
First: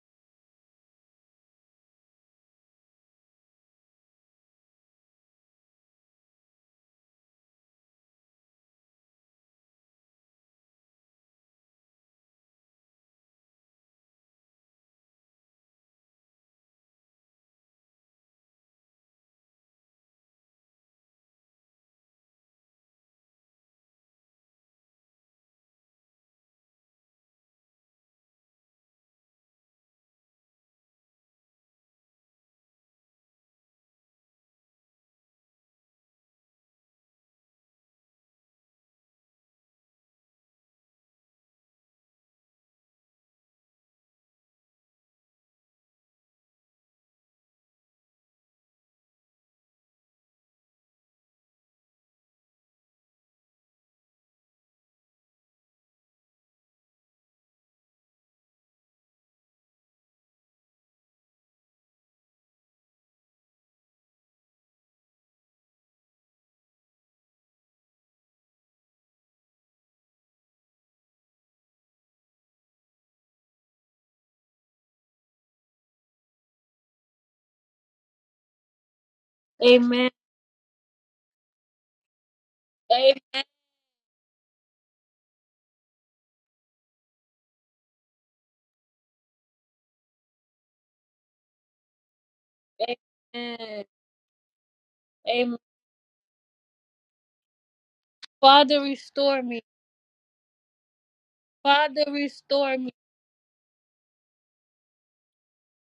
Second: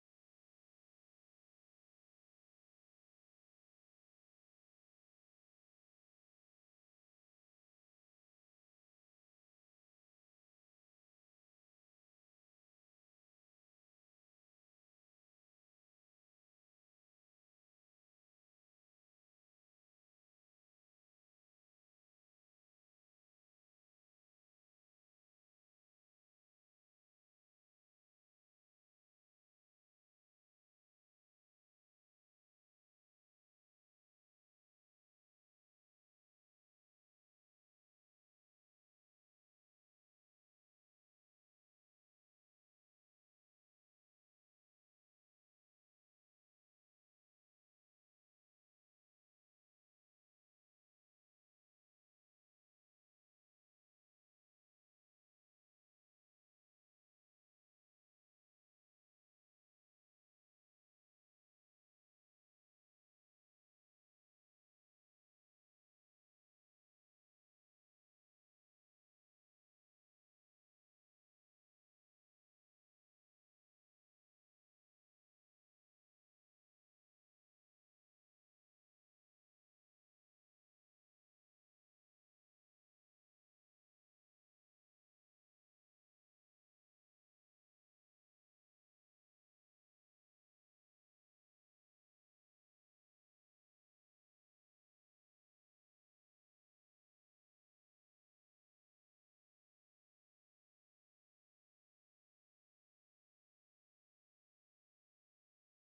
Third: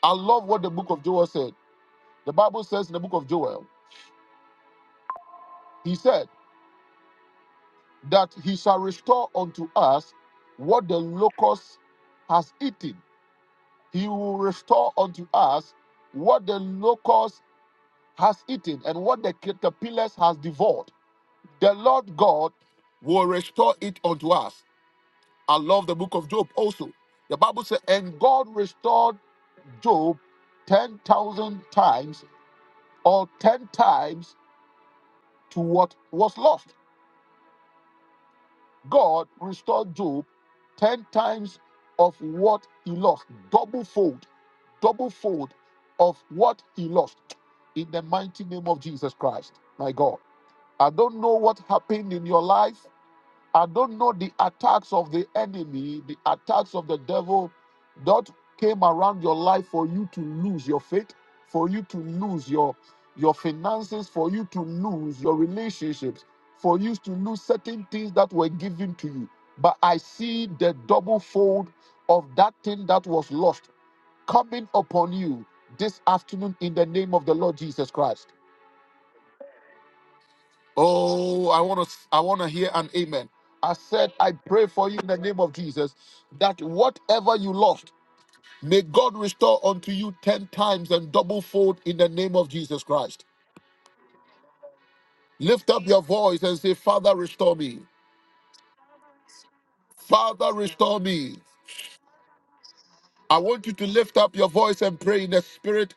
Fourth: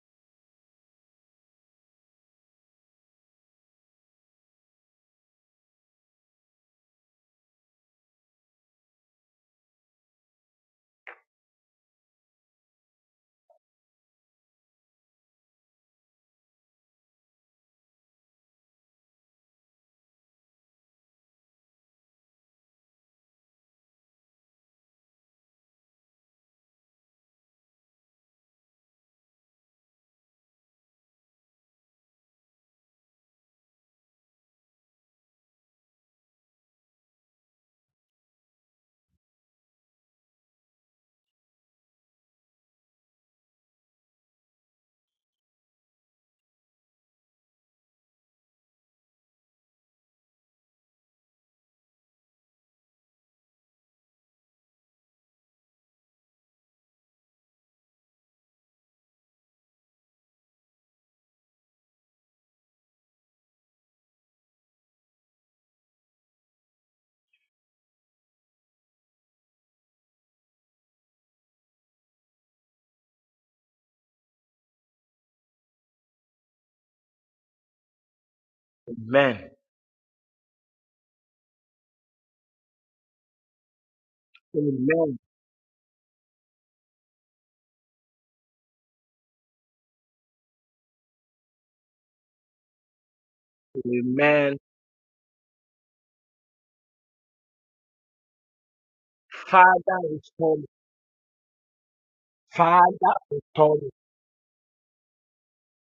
Speaker 2: I love what the book of Joel said. The Bible says in the book of Joel, he said. that he shall restore unto us what the locust has eaten. He will restore unto us what the locust has eaten and what the caterpillars has devoured. The Lord God will restore it unto us. I love the book of Job also. The Bible says, and God restored Job 10,000 times or 10 times to what was lost. God restored Job 10 times of what he lost, double fold, double fold of what he lost in the mighty name of Jesus Christ, my God. I don't know what happened in your life. I don't know the attacks of the enemy, the attacks of the devil that came around your life for you to lose your faith, for you to lose your your finances, for you to lose your relationships, for you to lose certain things that were given to you. But I see the double fold of that thing that was lost coming upon you this afternoon in the name of the Lord Jesus Christ.
Speaker 3: Amen.
Speaker 2: Oh, I want to I want to hear an amen.
Speaker 1: Amen.
Speaker 2: I said I pray for you in
Speaker 3: Amen.
Speaker 2: the name of Jesus that whatever you lost, may God restore unto you 10 times and double fold in the name of Jesus Christ.
Speaker 1: Amen.
Speaker 3: Amen.
Speaker 1: Amen.
Speaker 2: Lift up your voice and say, "Father, restore me.
Speaker 1: Father, restore me.
Speaker 3: Father,
Speaker 2: Father,
Speaker 3: restore me.
Speaker 2: restore me."
Speaker 1: Father, restore me.
Speaker 3: Father,
Speaker 2: I want you
Speaker 3: restore
Speaker 2: to
Speaker 3: me.
Speaker 2: lift up your voice and pray in the spirit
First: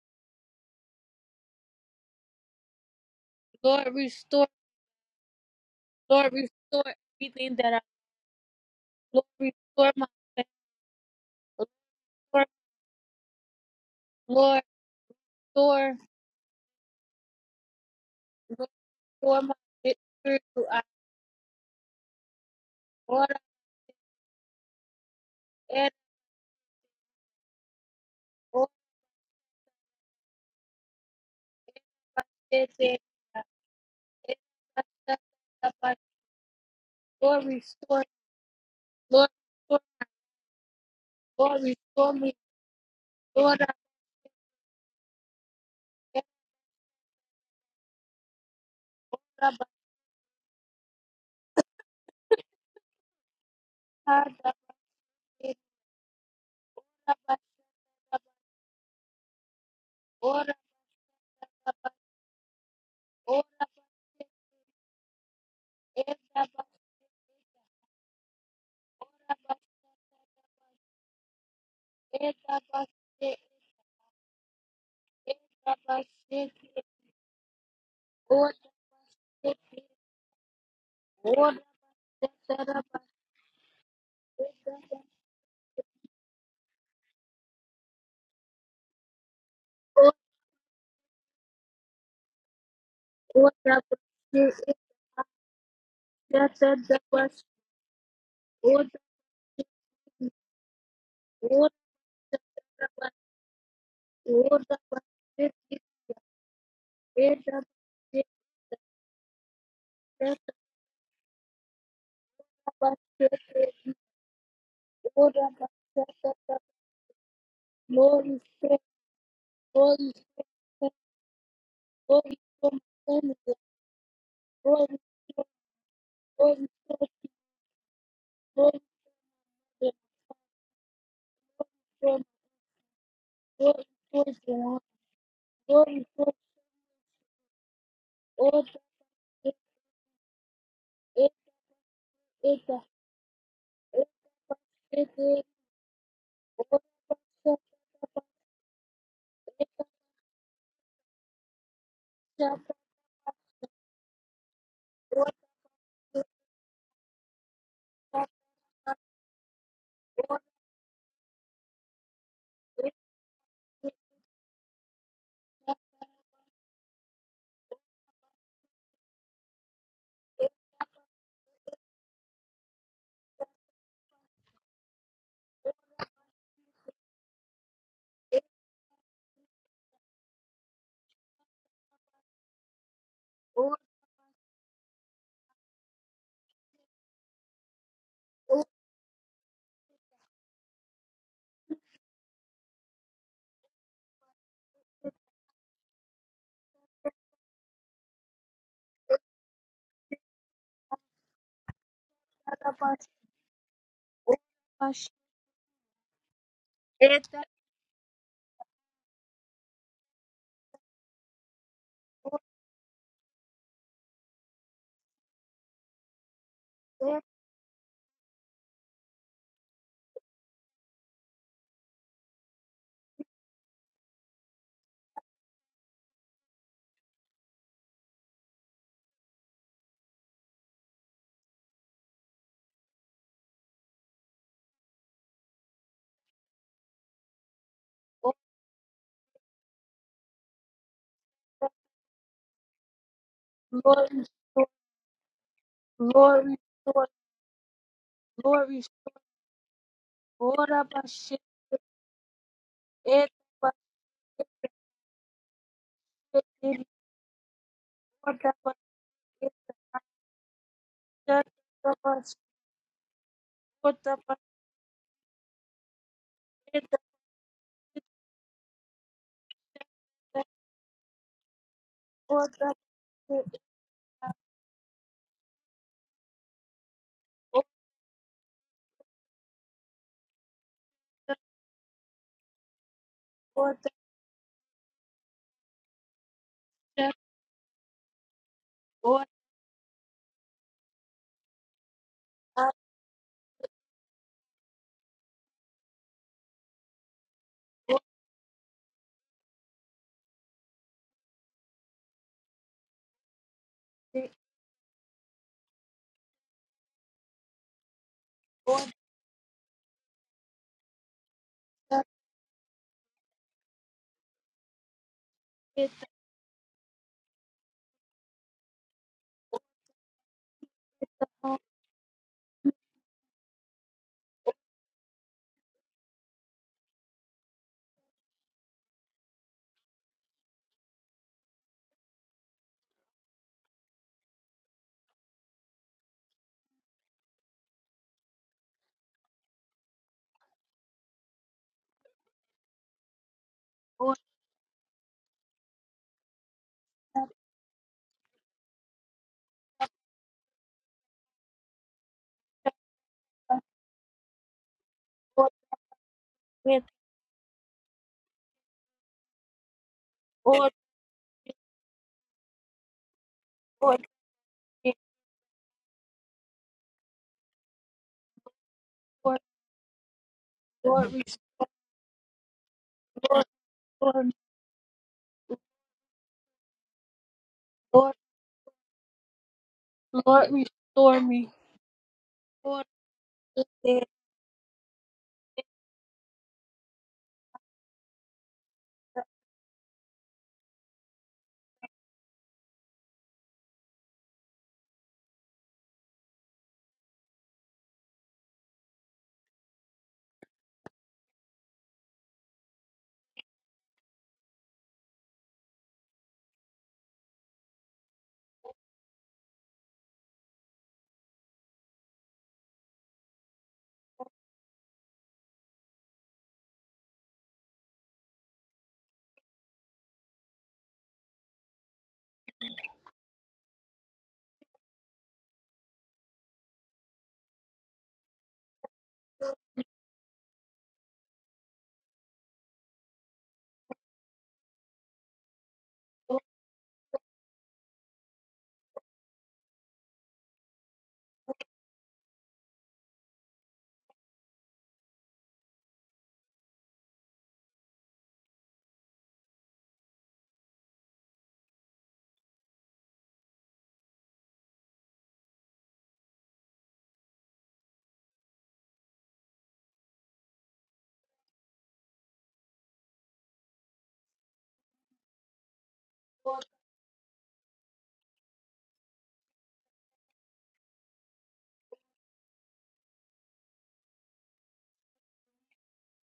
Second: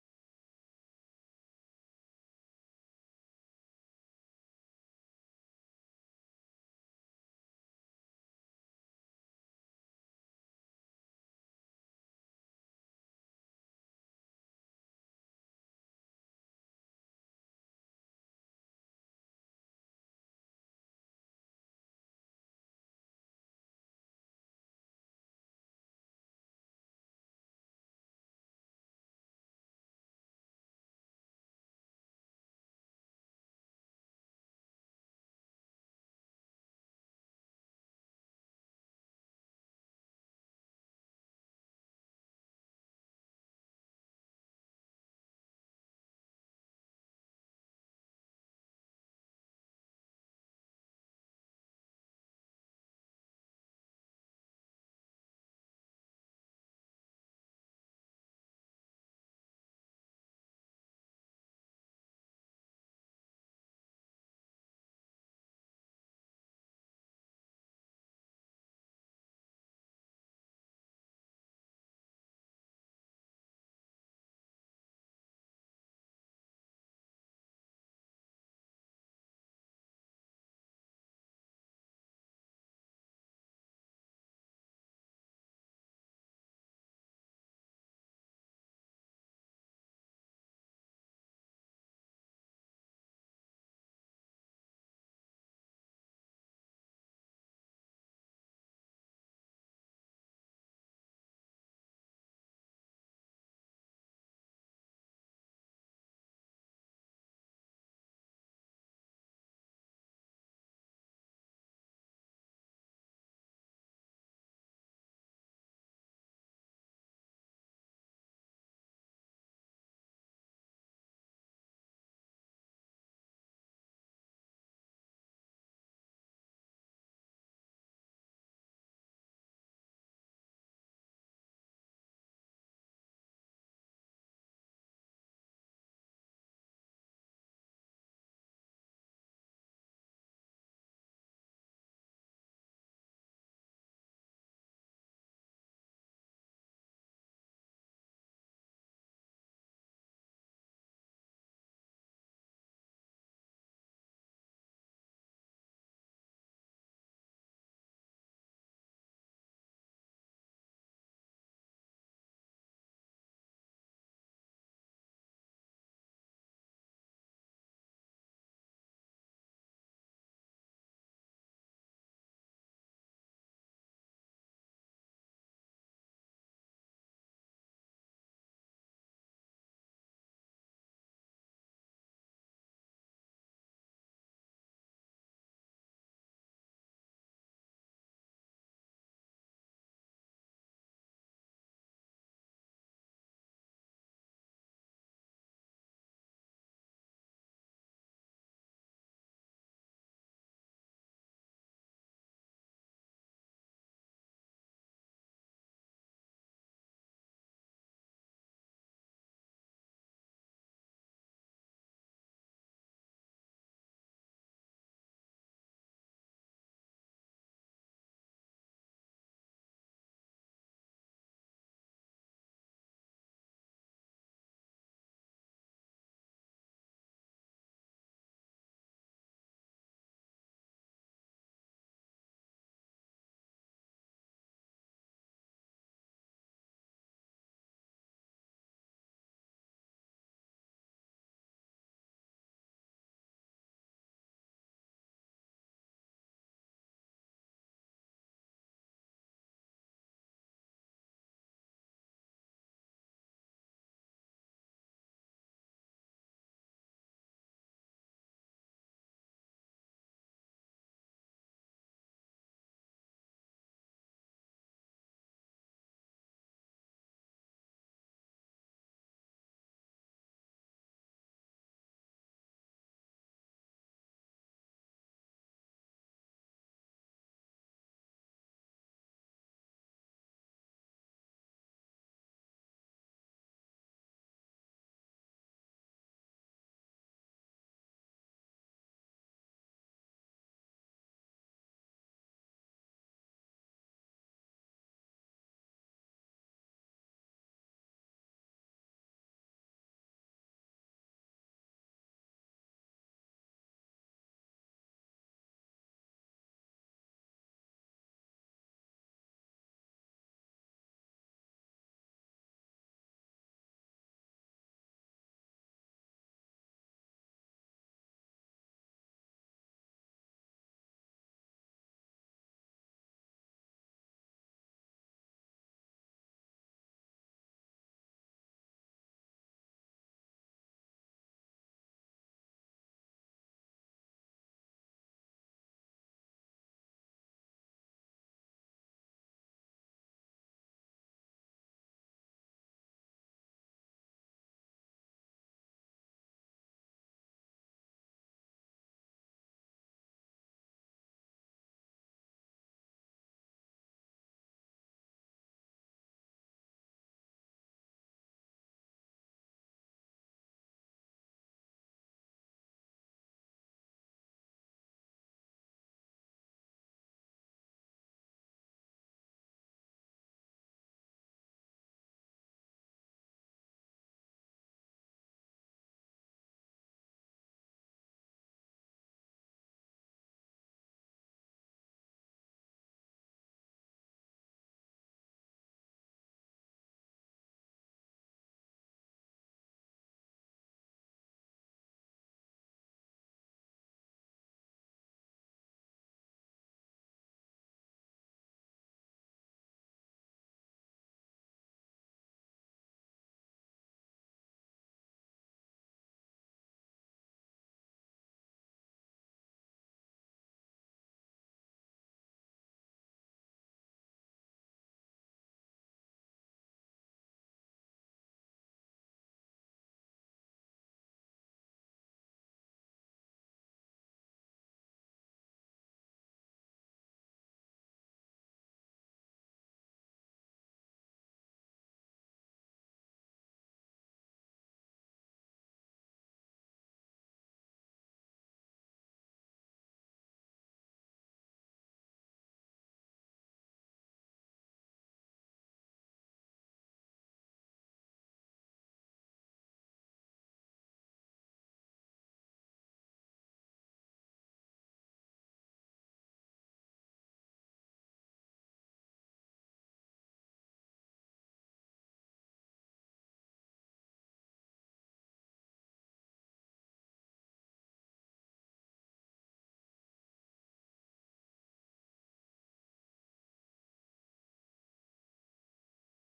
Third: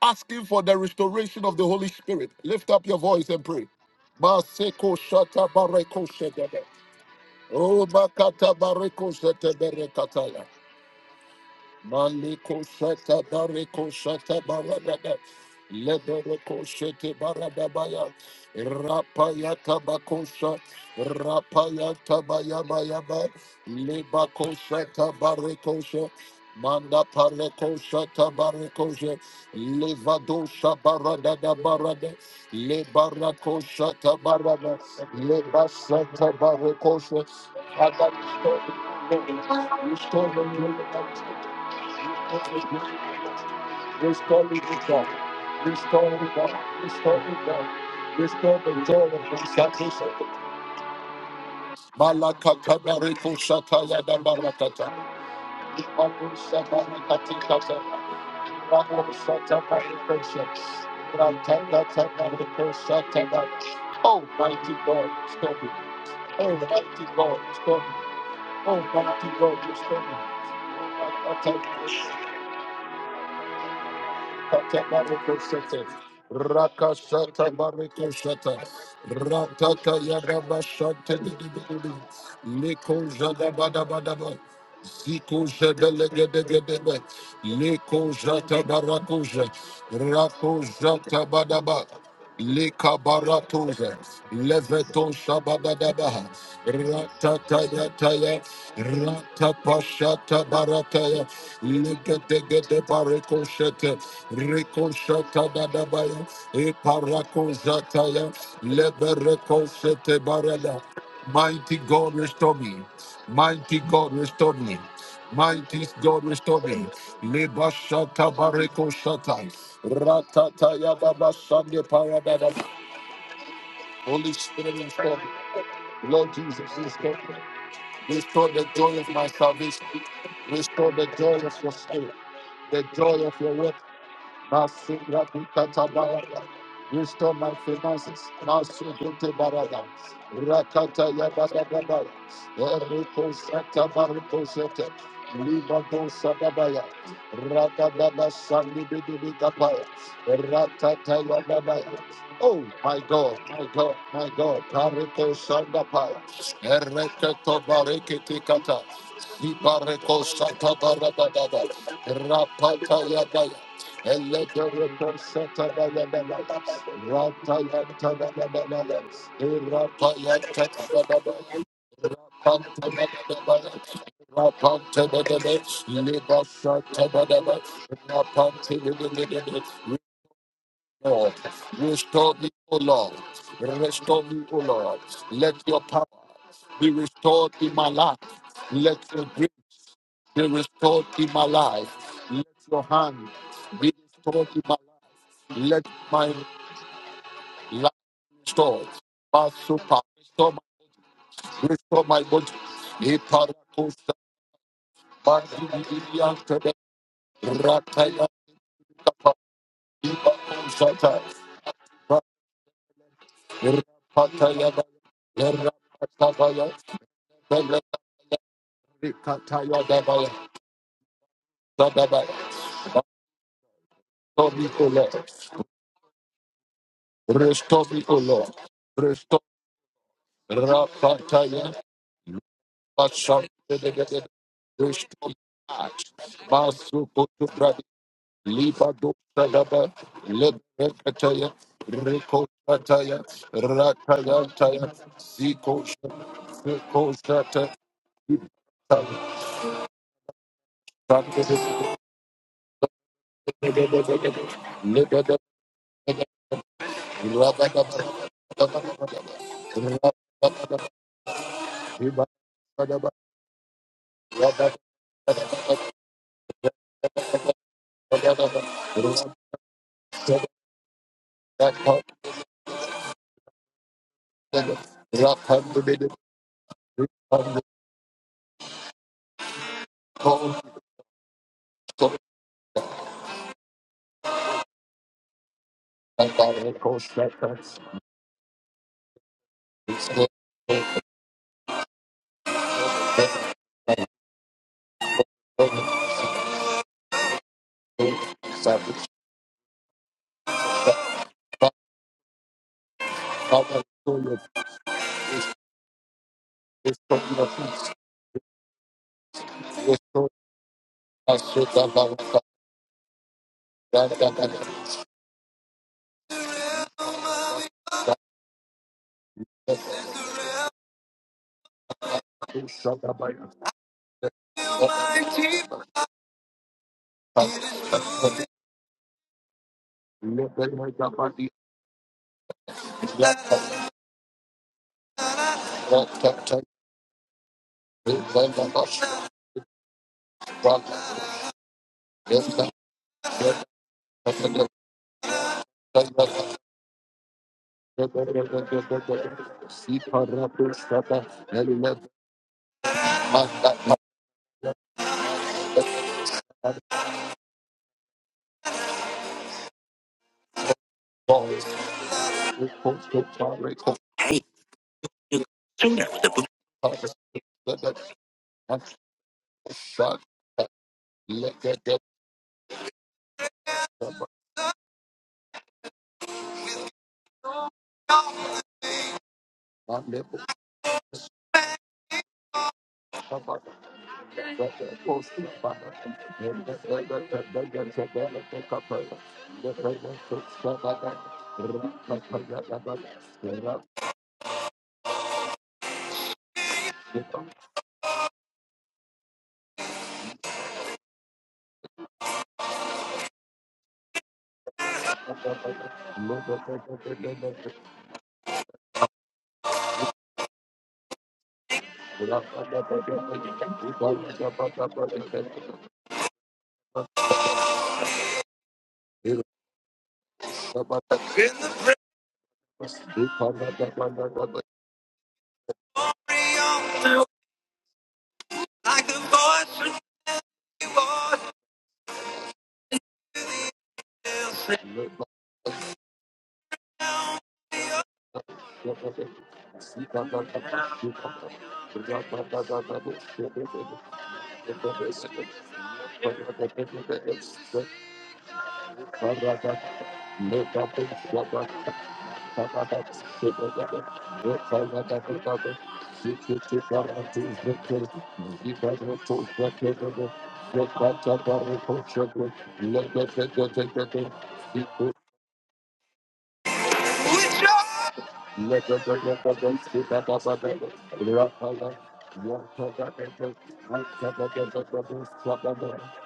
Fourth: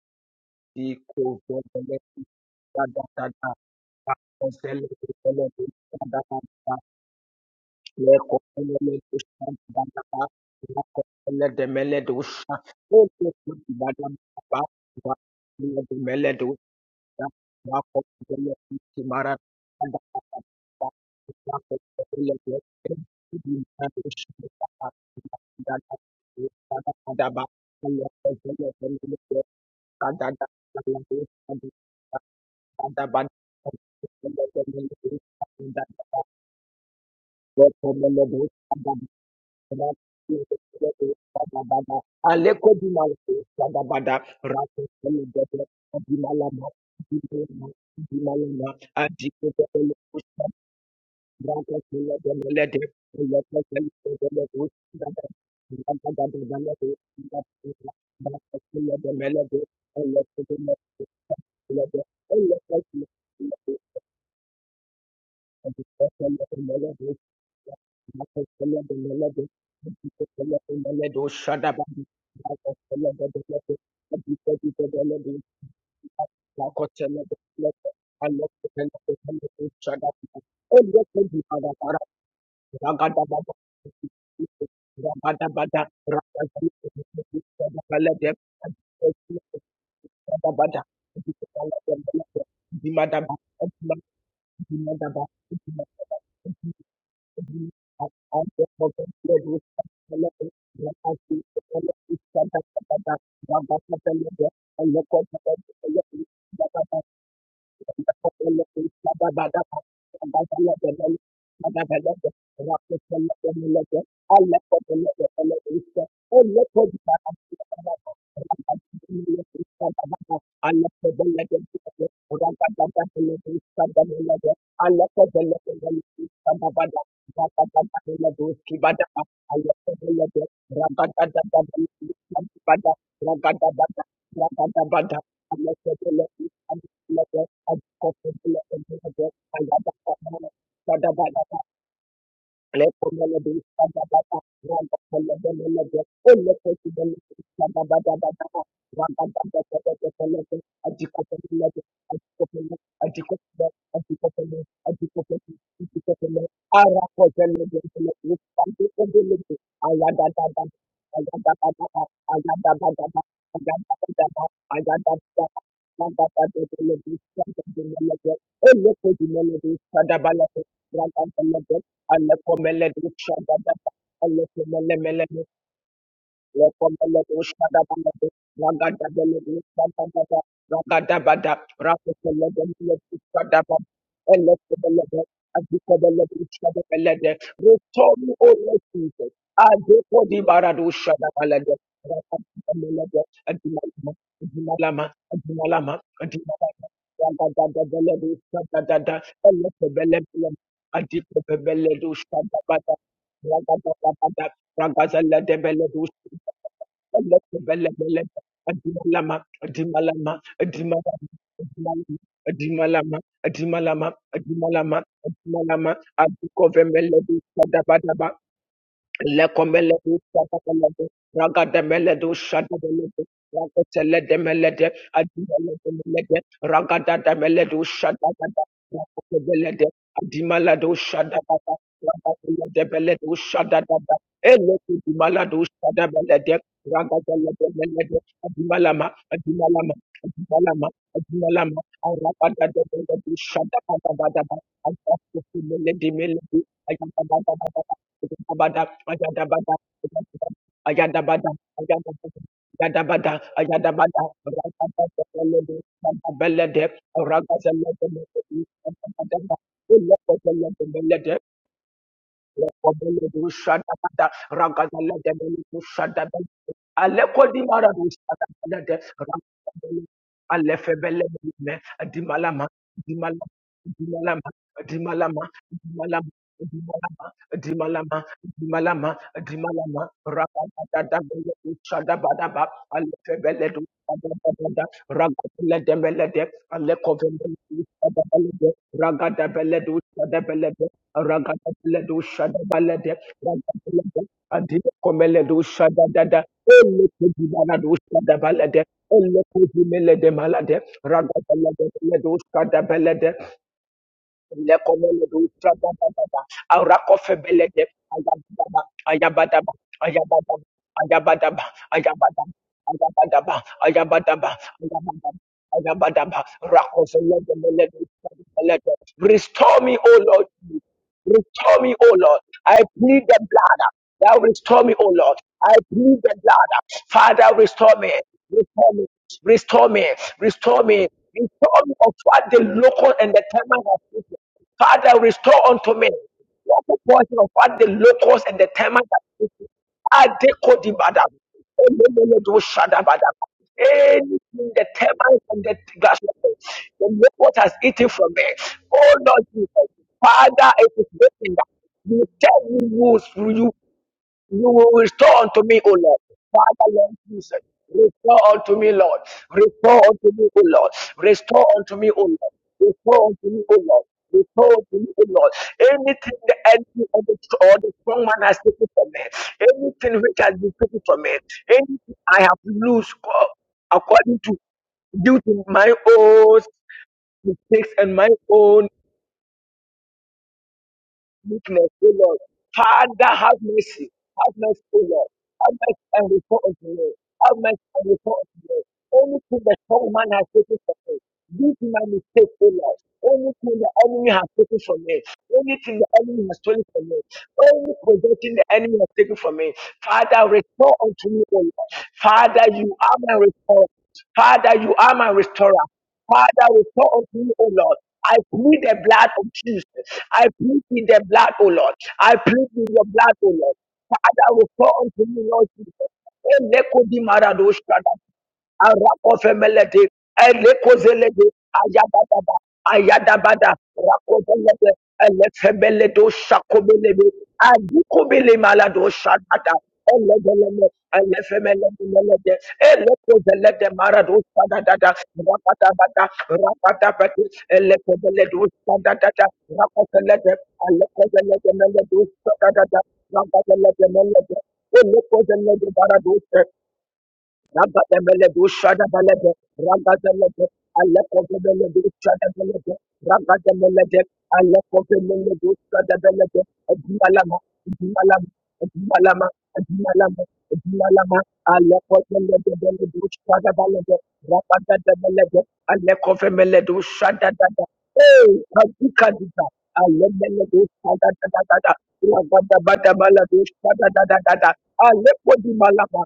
Speaker 2: asking for the
Speaker 3: Equal
Speaker 2: restoration of the Holy
Speaker 3: government.
Speaker 2: Spirit. Lift
Speaker 3: Da,
Speaker 2: up your
Speaker 3: da, da,
Speaker 2: voice and
Speaker 3: da.
Speaker 2: pray.
Speaker 1: Lord,
Speaker 3: Da,
Speaker 1: restore.
Speaker 3: consele,
Speaker 2: Maseko
Speaker 3: consele,
Speaker 2: shata
Speaker 3: da,
Speaker 2: bareko
Speaker 3: da,
Speaker 1: Lord,
Speaker 3: da,
Speaker 2: shedebe.
Speaker 3: da.
Speaker 1: restore everything that I.
Speaker 2: Roma
Speaker 3: Le,
Speaker 2: kata
Speaker 3: consele, le,
Speaker 2: bareko
Speaker 3: do,
Speaker 1: Lord,
Speaker 3: sha,
Speaker 2: shete
Speaker 3: da,
Speaker 1: restore
Speaker 3: da,
Speaker 1: my.
Speaker 3: da.
Speaker 2: berekataya.
Speaker 1: faith.
Speaker 3: Da, consele, de, mele, do, sha.
Speaker 2: Maliko
Speaker 3: Oh,
Speaker 2: shata
Speaker 3: oh, oh, da,
Speaker 2: bariko
Speaker 3: da, da,
Speaker 2: shata
Speaker 3: da.
Speaker 1: Lord,
Speaker 3: Da,
Speaker 2: barada.
Speaker 3: consele, de,
Speaker 1: Lord, restore. Lord,
Speaker 3: mele, do,
Speaker 2: Lebereko shete
Speaker 3: Thank
Speaker 2: barada baya.
Speaker 1: restore
Speaker 2: Rapaya
Speaker 1: my victory.
Speaker 2: tabakosha.
Speaker 1: I
Speaker 2: Rapaya tabaya baya ba.
Speaker 1: Lord,
Speaker 2: Lebako shata
Speaker 1: I
Speaker 2: bariko
Speaker 1: ask,
Speaker 2: sha. Manda pareko shata
Speaker 1: Lord,
Speaker 2: bariko sha. Levado shabarada da barada.
Speaker 1: I ask I ask
Speaker 2: Lebarako shata barada.
Speaker 1: I ask that I- ask.
Speaker 2: Lebasata bariko sha.
Speaker 1: Lord, restore.
Speaker 2: Father,
Speaker 3: you.
Speaker 1: Lord, restore.
Speaker 2: restore me. Restore me.
Speaker 1: Lord, restore me.
Speaker 3: Aleko di malako
Speaker 1: Lord, I
Speaker 3: sada bada
Speaker 2: Restore me,
Speaker 3: rato
Speaker 2: God. Restore
Speaker 1: ask,
Speaker 2: me, God. Restore me, God. Restore the joy of
Speaker 1: Lord, I
Speaker 2: my
Speaker 1: ask that
Speaker 2: salvation. Malakata bariko shata
Speaker 1: I
Speaker 2: yada
Speaker 1: ask I
Speaker 2: barakata. Ipaku shata
Speaker 1: ask that I-
Speaker 2: makati
Speaker 1: ask.
Speaker 2: kata. Ipaku shata bariko
Speaker 1: Lord, I
Speaker 2: shata.
Speaker 1: ask that
Speaker 2: Ratata bariko shata ba.
Speaker 1: I ask
Speaker 2: Oh, mighty God, restore me.
Speaker 1: I ask
Speaker 2: Oh,
Speaker 1: that
Speaker 2: mighty God, restore me. Oh, mighty
Speaker 1: I- ask.
Speaker 2: God, restore me. Rakashata Bariko Shata Rataka Yagaba Shante Didi, Niko Jada Bada Bada Bada Ziko Jedelegedegadebe, Leko Jata Barakoja, Rako Jata Badaba, Leka Baratoja, Leveton Shabadadabaha,
Speaker 3: Shada Thank
Speaker 2: Ratatayataya, Ratapashata Barataya, Legedegede Rekoshakadadabaya,
Speaker 3: you.
Speaker 2: Eparakozataya, Leberekosetebarada. Mighty God, restore me. Mighty God, restore me. Mighty God, restore me. Lebashata bareko shata. Ratata yababa sande paradada. Holy Spirit, restore me. Lord Jesus, restore me. Restore the joy of my salvation. Restore the joy of your spirit. The joy of your word. Masika Dikata Barada.
Speaker 3: Ragada let
Speaker 2: Restore
Speaker 3: us
Speaker 2: my
Speaker 3: have
Speaker 2: finances.
Speaker 3: corporate let
Speaker 1: Ota
Speaker 3: us have that.
Speaker 2: Masukete
Speaker 1: et
Speaker 2: Barada.
Speaker 3: I
Speaker 2: Rakata
Speaker 3: got that.
Speaker 2: Yabada Babaya.
Speaker 1: eta
Speaker 2: Eriko Santa
Speaker 1: eta
Speaker 2: Bariko Sete.
Speaker 1: pashete
Speaker 2: Libado
Speaker 1: ora
Speaker 2: Sadabaya.
Speaker 1: pashata
Speaker 2: Rakadaba Sandi Bibi
Speaker 1: eta
Speaker 2: Ratata Yababaya. Oh
Speaker 1: chata
Speaker 2: my God, my God, my God. Bariko Sandapaya. Ereketo Barikiti Kata. Ibareko Santa Barada Rapata Yabaya. Lord, restore me,
Speaker 3: Ayada Alekomele dusha da da da. Alekomele mele Return, O Lord Jesus.
Speaker 2: O Lord.
Speaker 1: ora
Speaker 2: Restore me, O Lord. Let your power be restored in my life. Let your
Speaker 3: I
Speaker 2: grace
Speaker 3: go for the
Speaker 2: be
Speaker 3: Baradu
Speaker 2: restored in my
Speaker 3: Shadabalade.
Speaker 2: life. Let your hand be restored in my
Speaker 3: Adimalama,
Speaker 2: life. Let
Speaker 3: Adimalama,
Speaker 2: my
Speaker 3: Adimalama.
Speaker 2: life
Speaker 3: Ragadabeledu
Speaker 2: be restored.
Speaker 3: Shadadada.
Speaker 2: Basupa,
Speaker 3: Elokebelebele.
Speaker 2: restore my, restore
Speaker 3: Adikebebeledu
Speaker 2: my body.
Speaker 1: ora
Speaker 3: Shadabada.
Speaker 1: pash
Speaker 2: Iparakusa,
Speaker 1: ora
Speaker 3: Ragadabada.
Speaker 1: pash
Speaker 3: Ragazalebeledu
Speaker 2: Bandidiante,
Speaker 1: eta
Speaker 3: bele bele
Speaker 2: Rataya, Kapa,
Speaker 3: adimalama adimalama adimalama adimalama
Speaker 2: Ibakusata,
Speaker 3: adimalama
Speaker 2: Rapataya,
Speaker 3: adimalama
Speaker 2: Rapataya,
Speaker 3: adimalama adimalama
Speaker 2: Rapataya,
Speaker 3: adukove
Speaker 1: et
Speaker 3: melodi
Speaker 2: Rikataya,
Speaker 3: Lekomeledu
Speaker 2: Dabaya,
Speaker 3: shadabelede, ragadameledu
Speaker 2: Dabaya.
Speaker 3: shadabelede,
Speaker 2: Restore me, O
Speaker 3: rakateledemeledu
Speaker 2: Lord.
Speaker 3: adimeledemeledu, ragadadameledu
Speaker 2: Restore me, O Lord.
Speaker 3: shadabada,
Speaker 2: Restore
Speaker 3: rakatelede, adimaladu shadabada,
Speaker 2: Rapataya,
Speaker 3: rakateledemeledu shadadada,
Speaker 2: Rapashantelebe,
Speaker 3: elekudimaladu
Speaker 2: Dushtumach,
Speaker 3: shadabelede,
Speaker 2: Masukutubra,
Speaker 3: ragadameledu,
Speaker 1: ora
Speaker 3: adimalama,
Speaker 2: Libadusadaba,
Speaker 3: adimalama, adimalama,
Speaker 2: Lebrekataya,
Speaker 3: adimalama,
Speaker 2: Rekotaya,
Speaker 3: arakadadameledu
Speaker 1: glory
Speaker 3: shadabadabadaba,
Speaker 2: Ratayantaya,
Speaker 1: Lord,
Speaker 2: Zikosha,
Speaker 1: glory
Speaker 3: adakufimeledemelede,
Speaker 1: Lord,
Speaker 2: Zikoshata,
Speaker 3: ayakadadabadaba,
Speaker 1: glory
Speaker 3: Badam, Ayada
Speaker 1: ora
Speaker 3: Ayadabada, ayadabada,
Speaker 1: pashete
Speaker 3: ayadabada, ayadabada,
Speaker 1: eta pashete
Speaker 2: Lebeda, Rabadaba,
Speaker 3: ayadabada,
Speaker 1: eri
Speaker 3: ayadabada,
Speaker 2: Rabadaba,
Speaker 1: ota
Speaker 2: Rabadaba,
Speaker 1: pashete
Speaker 3: ayadabada, ayadabada, ayadabada, ayadabada,
Speaker 1: chata
Speaker 2: Rabadaba,
Speaker 1: pash
Speaker 2: Rabadaba,
Speaker 3: Kobele du
Speaker 1: ota
Speaker 3: shadabada,
Speaker 1: pashete
Speaker 3: ragadala debele du shadabada.
Speaker 1: eta
Speaker 3: Aleko di mara du
Speaker 2: Rabadaba,
Speaker 3: shadabada de, ragadala. Alefebele me,
Speaker 2: Rabadaba,
Speaker 3: dimalama,
Speaker 1: ota
Speaker 3: dimalama,
Speaker 1: pashete
Speaker 3: dimalama,
Speaker 2: Thank
Speaker 3: dimalama, dimalama. Dimalama,
Speaker 1: ota
Speaker 3: Dimalama, Dimalama, Dimalama, Rabadada, Shadabadaba, Alefebele du
Speaker 1: ota
Speaker 3: Shadabada, Ragadele debele de,
Speaker 1: chata
Speaker 3: Aleko
Speaker 1: ota
Speaker 3: vele du Shadabele de, Ragadabeledu shadabalede, ragadabelede, adikomelede shadadada, elekedibanalu shadabalede, elekezimelede malade, ragadabeledu shadabelede, elekomeledu shadadadada, arakofebelede,
Speaker 1: ota
Speaker 3: ayabadaba, ayabadaba, ayabadaba, ayabadaba, ayabadaba, ayabadaba, ayabadaba, ayabadaba,
Speaker 1: ota
Speaker 3: ayabadaba, rakofelede, melede, shadabalede. Restore me, O Lord.
Speaker 1: with the Lord,
Speaker 3: Restore me, O Lord. I plead the blood. Thou restore me, O Lord. I plead the blood. Father, restore me. Restore me. Restore me. Restore me. Restore me of what the local and the terminal have taken. Father, restore unto me. What the portion of what the locusts and the termites are eating? Are they coding badam.
Speaker 1: Lord,
Speaker 3: Anything the termites and the
Speaker 2: you.
Speaker 3: grasshoppers, the
Speaker 1: help
Speaker 3: locusts has eaten
Speaker 2: Thank
Speaker 3: from there.
Speaker 2: you.
Speaker 3: Oh Lord Jesus, Father, it is written that you tell me you,
Speaker 1: us,
Speaker 3: you you will restore
Speaker 1: Lord,
Speaker 3: unto me, O Lord.
Speaker 1: with
Speaker 3: Father, Lord Jesus, restore unto me, Lord. Restore unto me, O
Speaker 1: Lord,
Speaker 3: Lord. Restore unto me, O Lord. Restore unto me, O Lord.
Speaker 1: Lord,
Speaker 3: Restore
Speaker 1: with
Speaker 3: unto me, O Lord. Anything the enemy or the, or the strong man has taken from me,
Speaker 1: Lord,
Speaker 3: anything which has been taken
Speaker 1: Lord,
Speaker 3: from me,
Speaker 1: restore,
Speaker 3: anything I have lost uh,
Speaker 1: Lord,
Speaker 3: according to due to my own mistakes and
Speaker 1: Lord,
Speaker 3: my own
Speaker 1: Lord, restore me.
Speaker 3: meekness, O Lord.
Speaker 1: Lord,
Speaker 3: Father, have
Speaker 1: with the-
Speaker 3: mercy. Have mercy, O Lord.
Speaker 1: with
Speaker 3: Have mercy and restore unto me. Have mercy and restore unto me. Anything the strong man has taken from me, this is my mistake, O Lord. Anything the enemy has taken from me, anything the enemy has stolen from me, any possession the enemy has taken from me, Father, restore unto me, O Lord. Father, you are my restorer. Father, you are my restorer. Father, restore unto me, O Lord. I plead the blood of Jesus. I plead with the blood, O Lord. I plead with your blood, O Lord. Father, restore unto me, Lord Jesus.
Speaker 2: Thank you.
Speaker 3: Arakofelete, Elekozelete, Ayadabada, Ayadabada, Rakozelete, Elefebeledo, Shakobelebe, Adikobele Malado, Shadada, Elegeleme, Elefemelebelete, Elekozelete, Marado, Shadadada, Rapatabata, Rapatapati, Elekobeledo, Shadadada, Rakozelete, Elekozelete, Meledo, Shadadada, Rakozelete, Meledo, Elekozelete, Barados, Rabadamelede, Ragadelede, Alekovelede, Shadavelede, Ragademelede, Alekovelede, Shadavelede, Edimalama, Edimalama, Edimalama, Edimalama, Edimalama, Alekovelede, Velede, Shadavelede, Rabadamelede,
Speaker 1: Lord,
Speaker 3: Alekovelede, Shadadada. Hey, Kadikadika, Alemelede, Shadadadada, Rabadabadabalede, Shadadadada, Alekodimalama,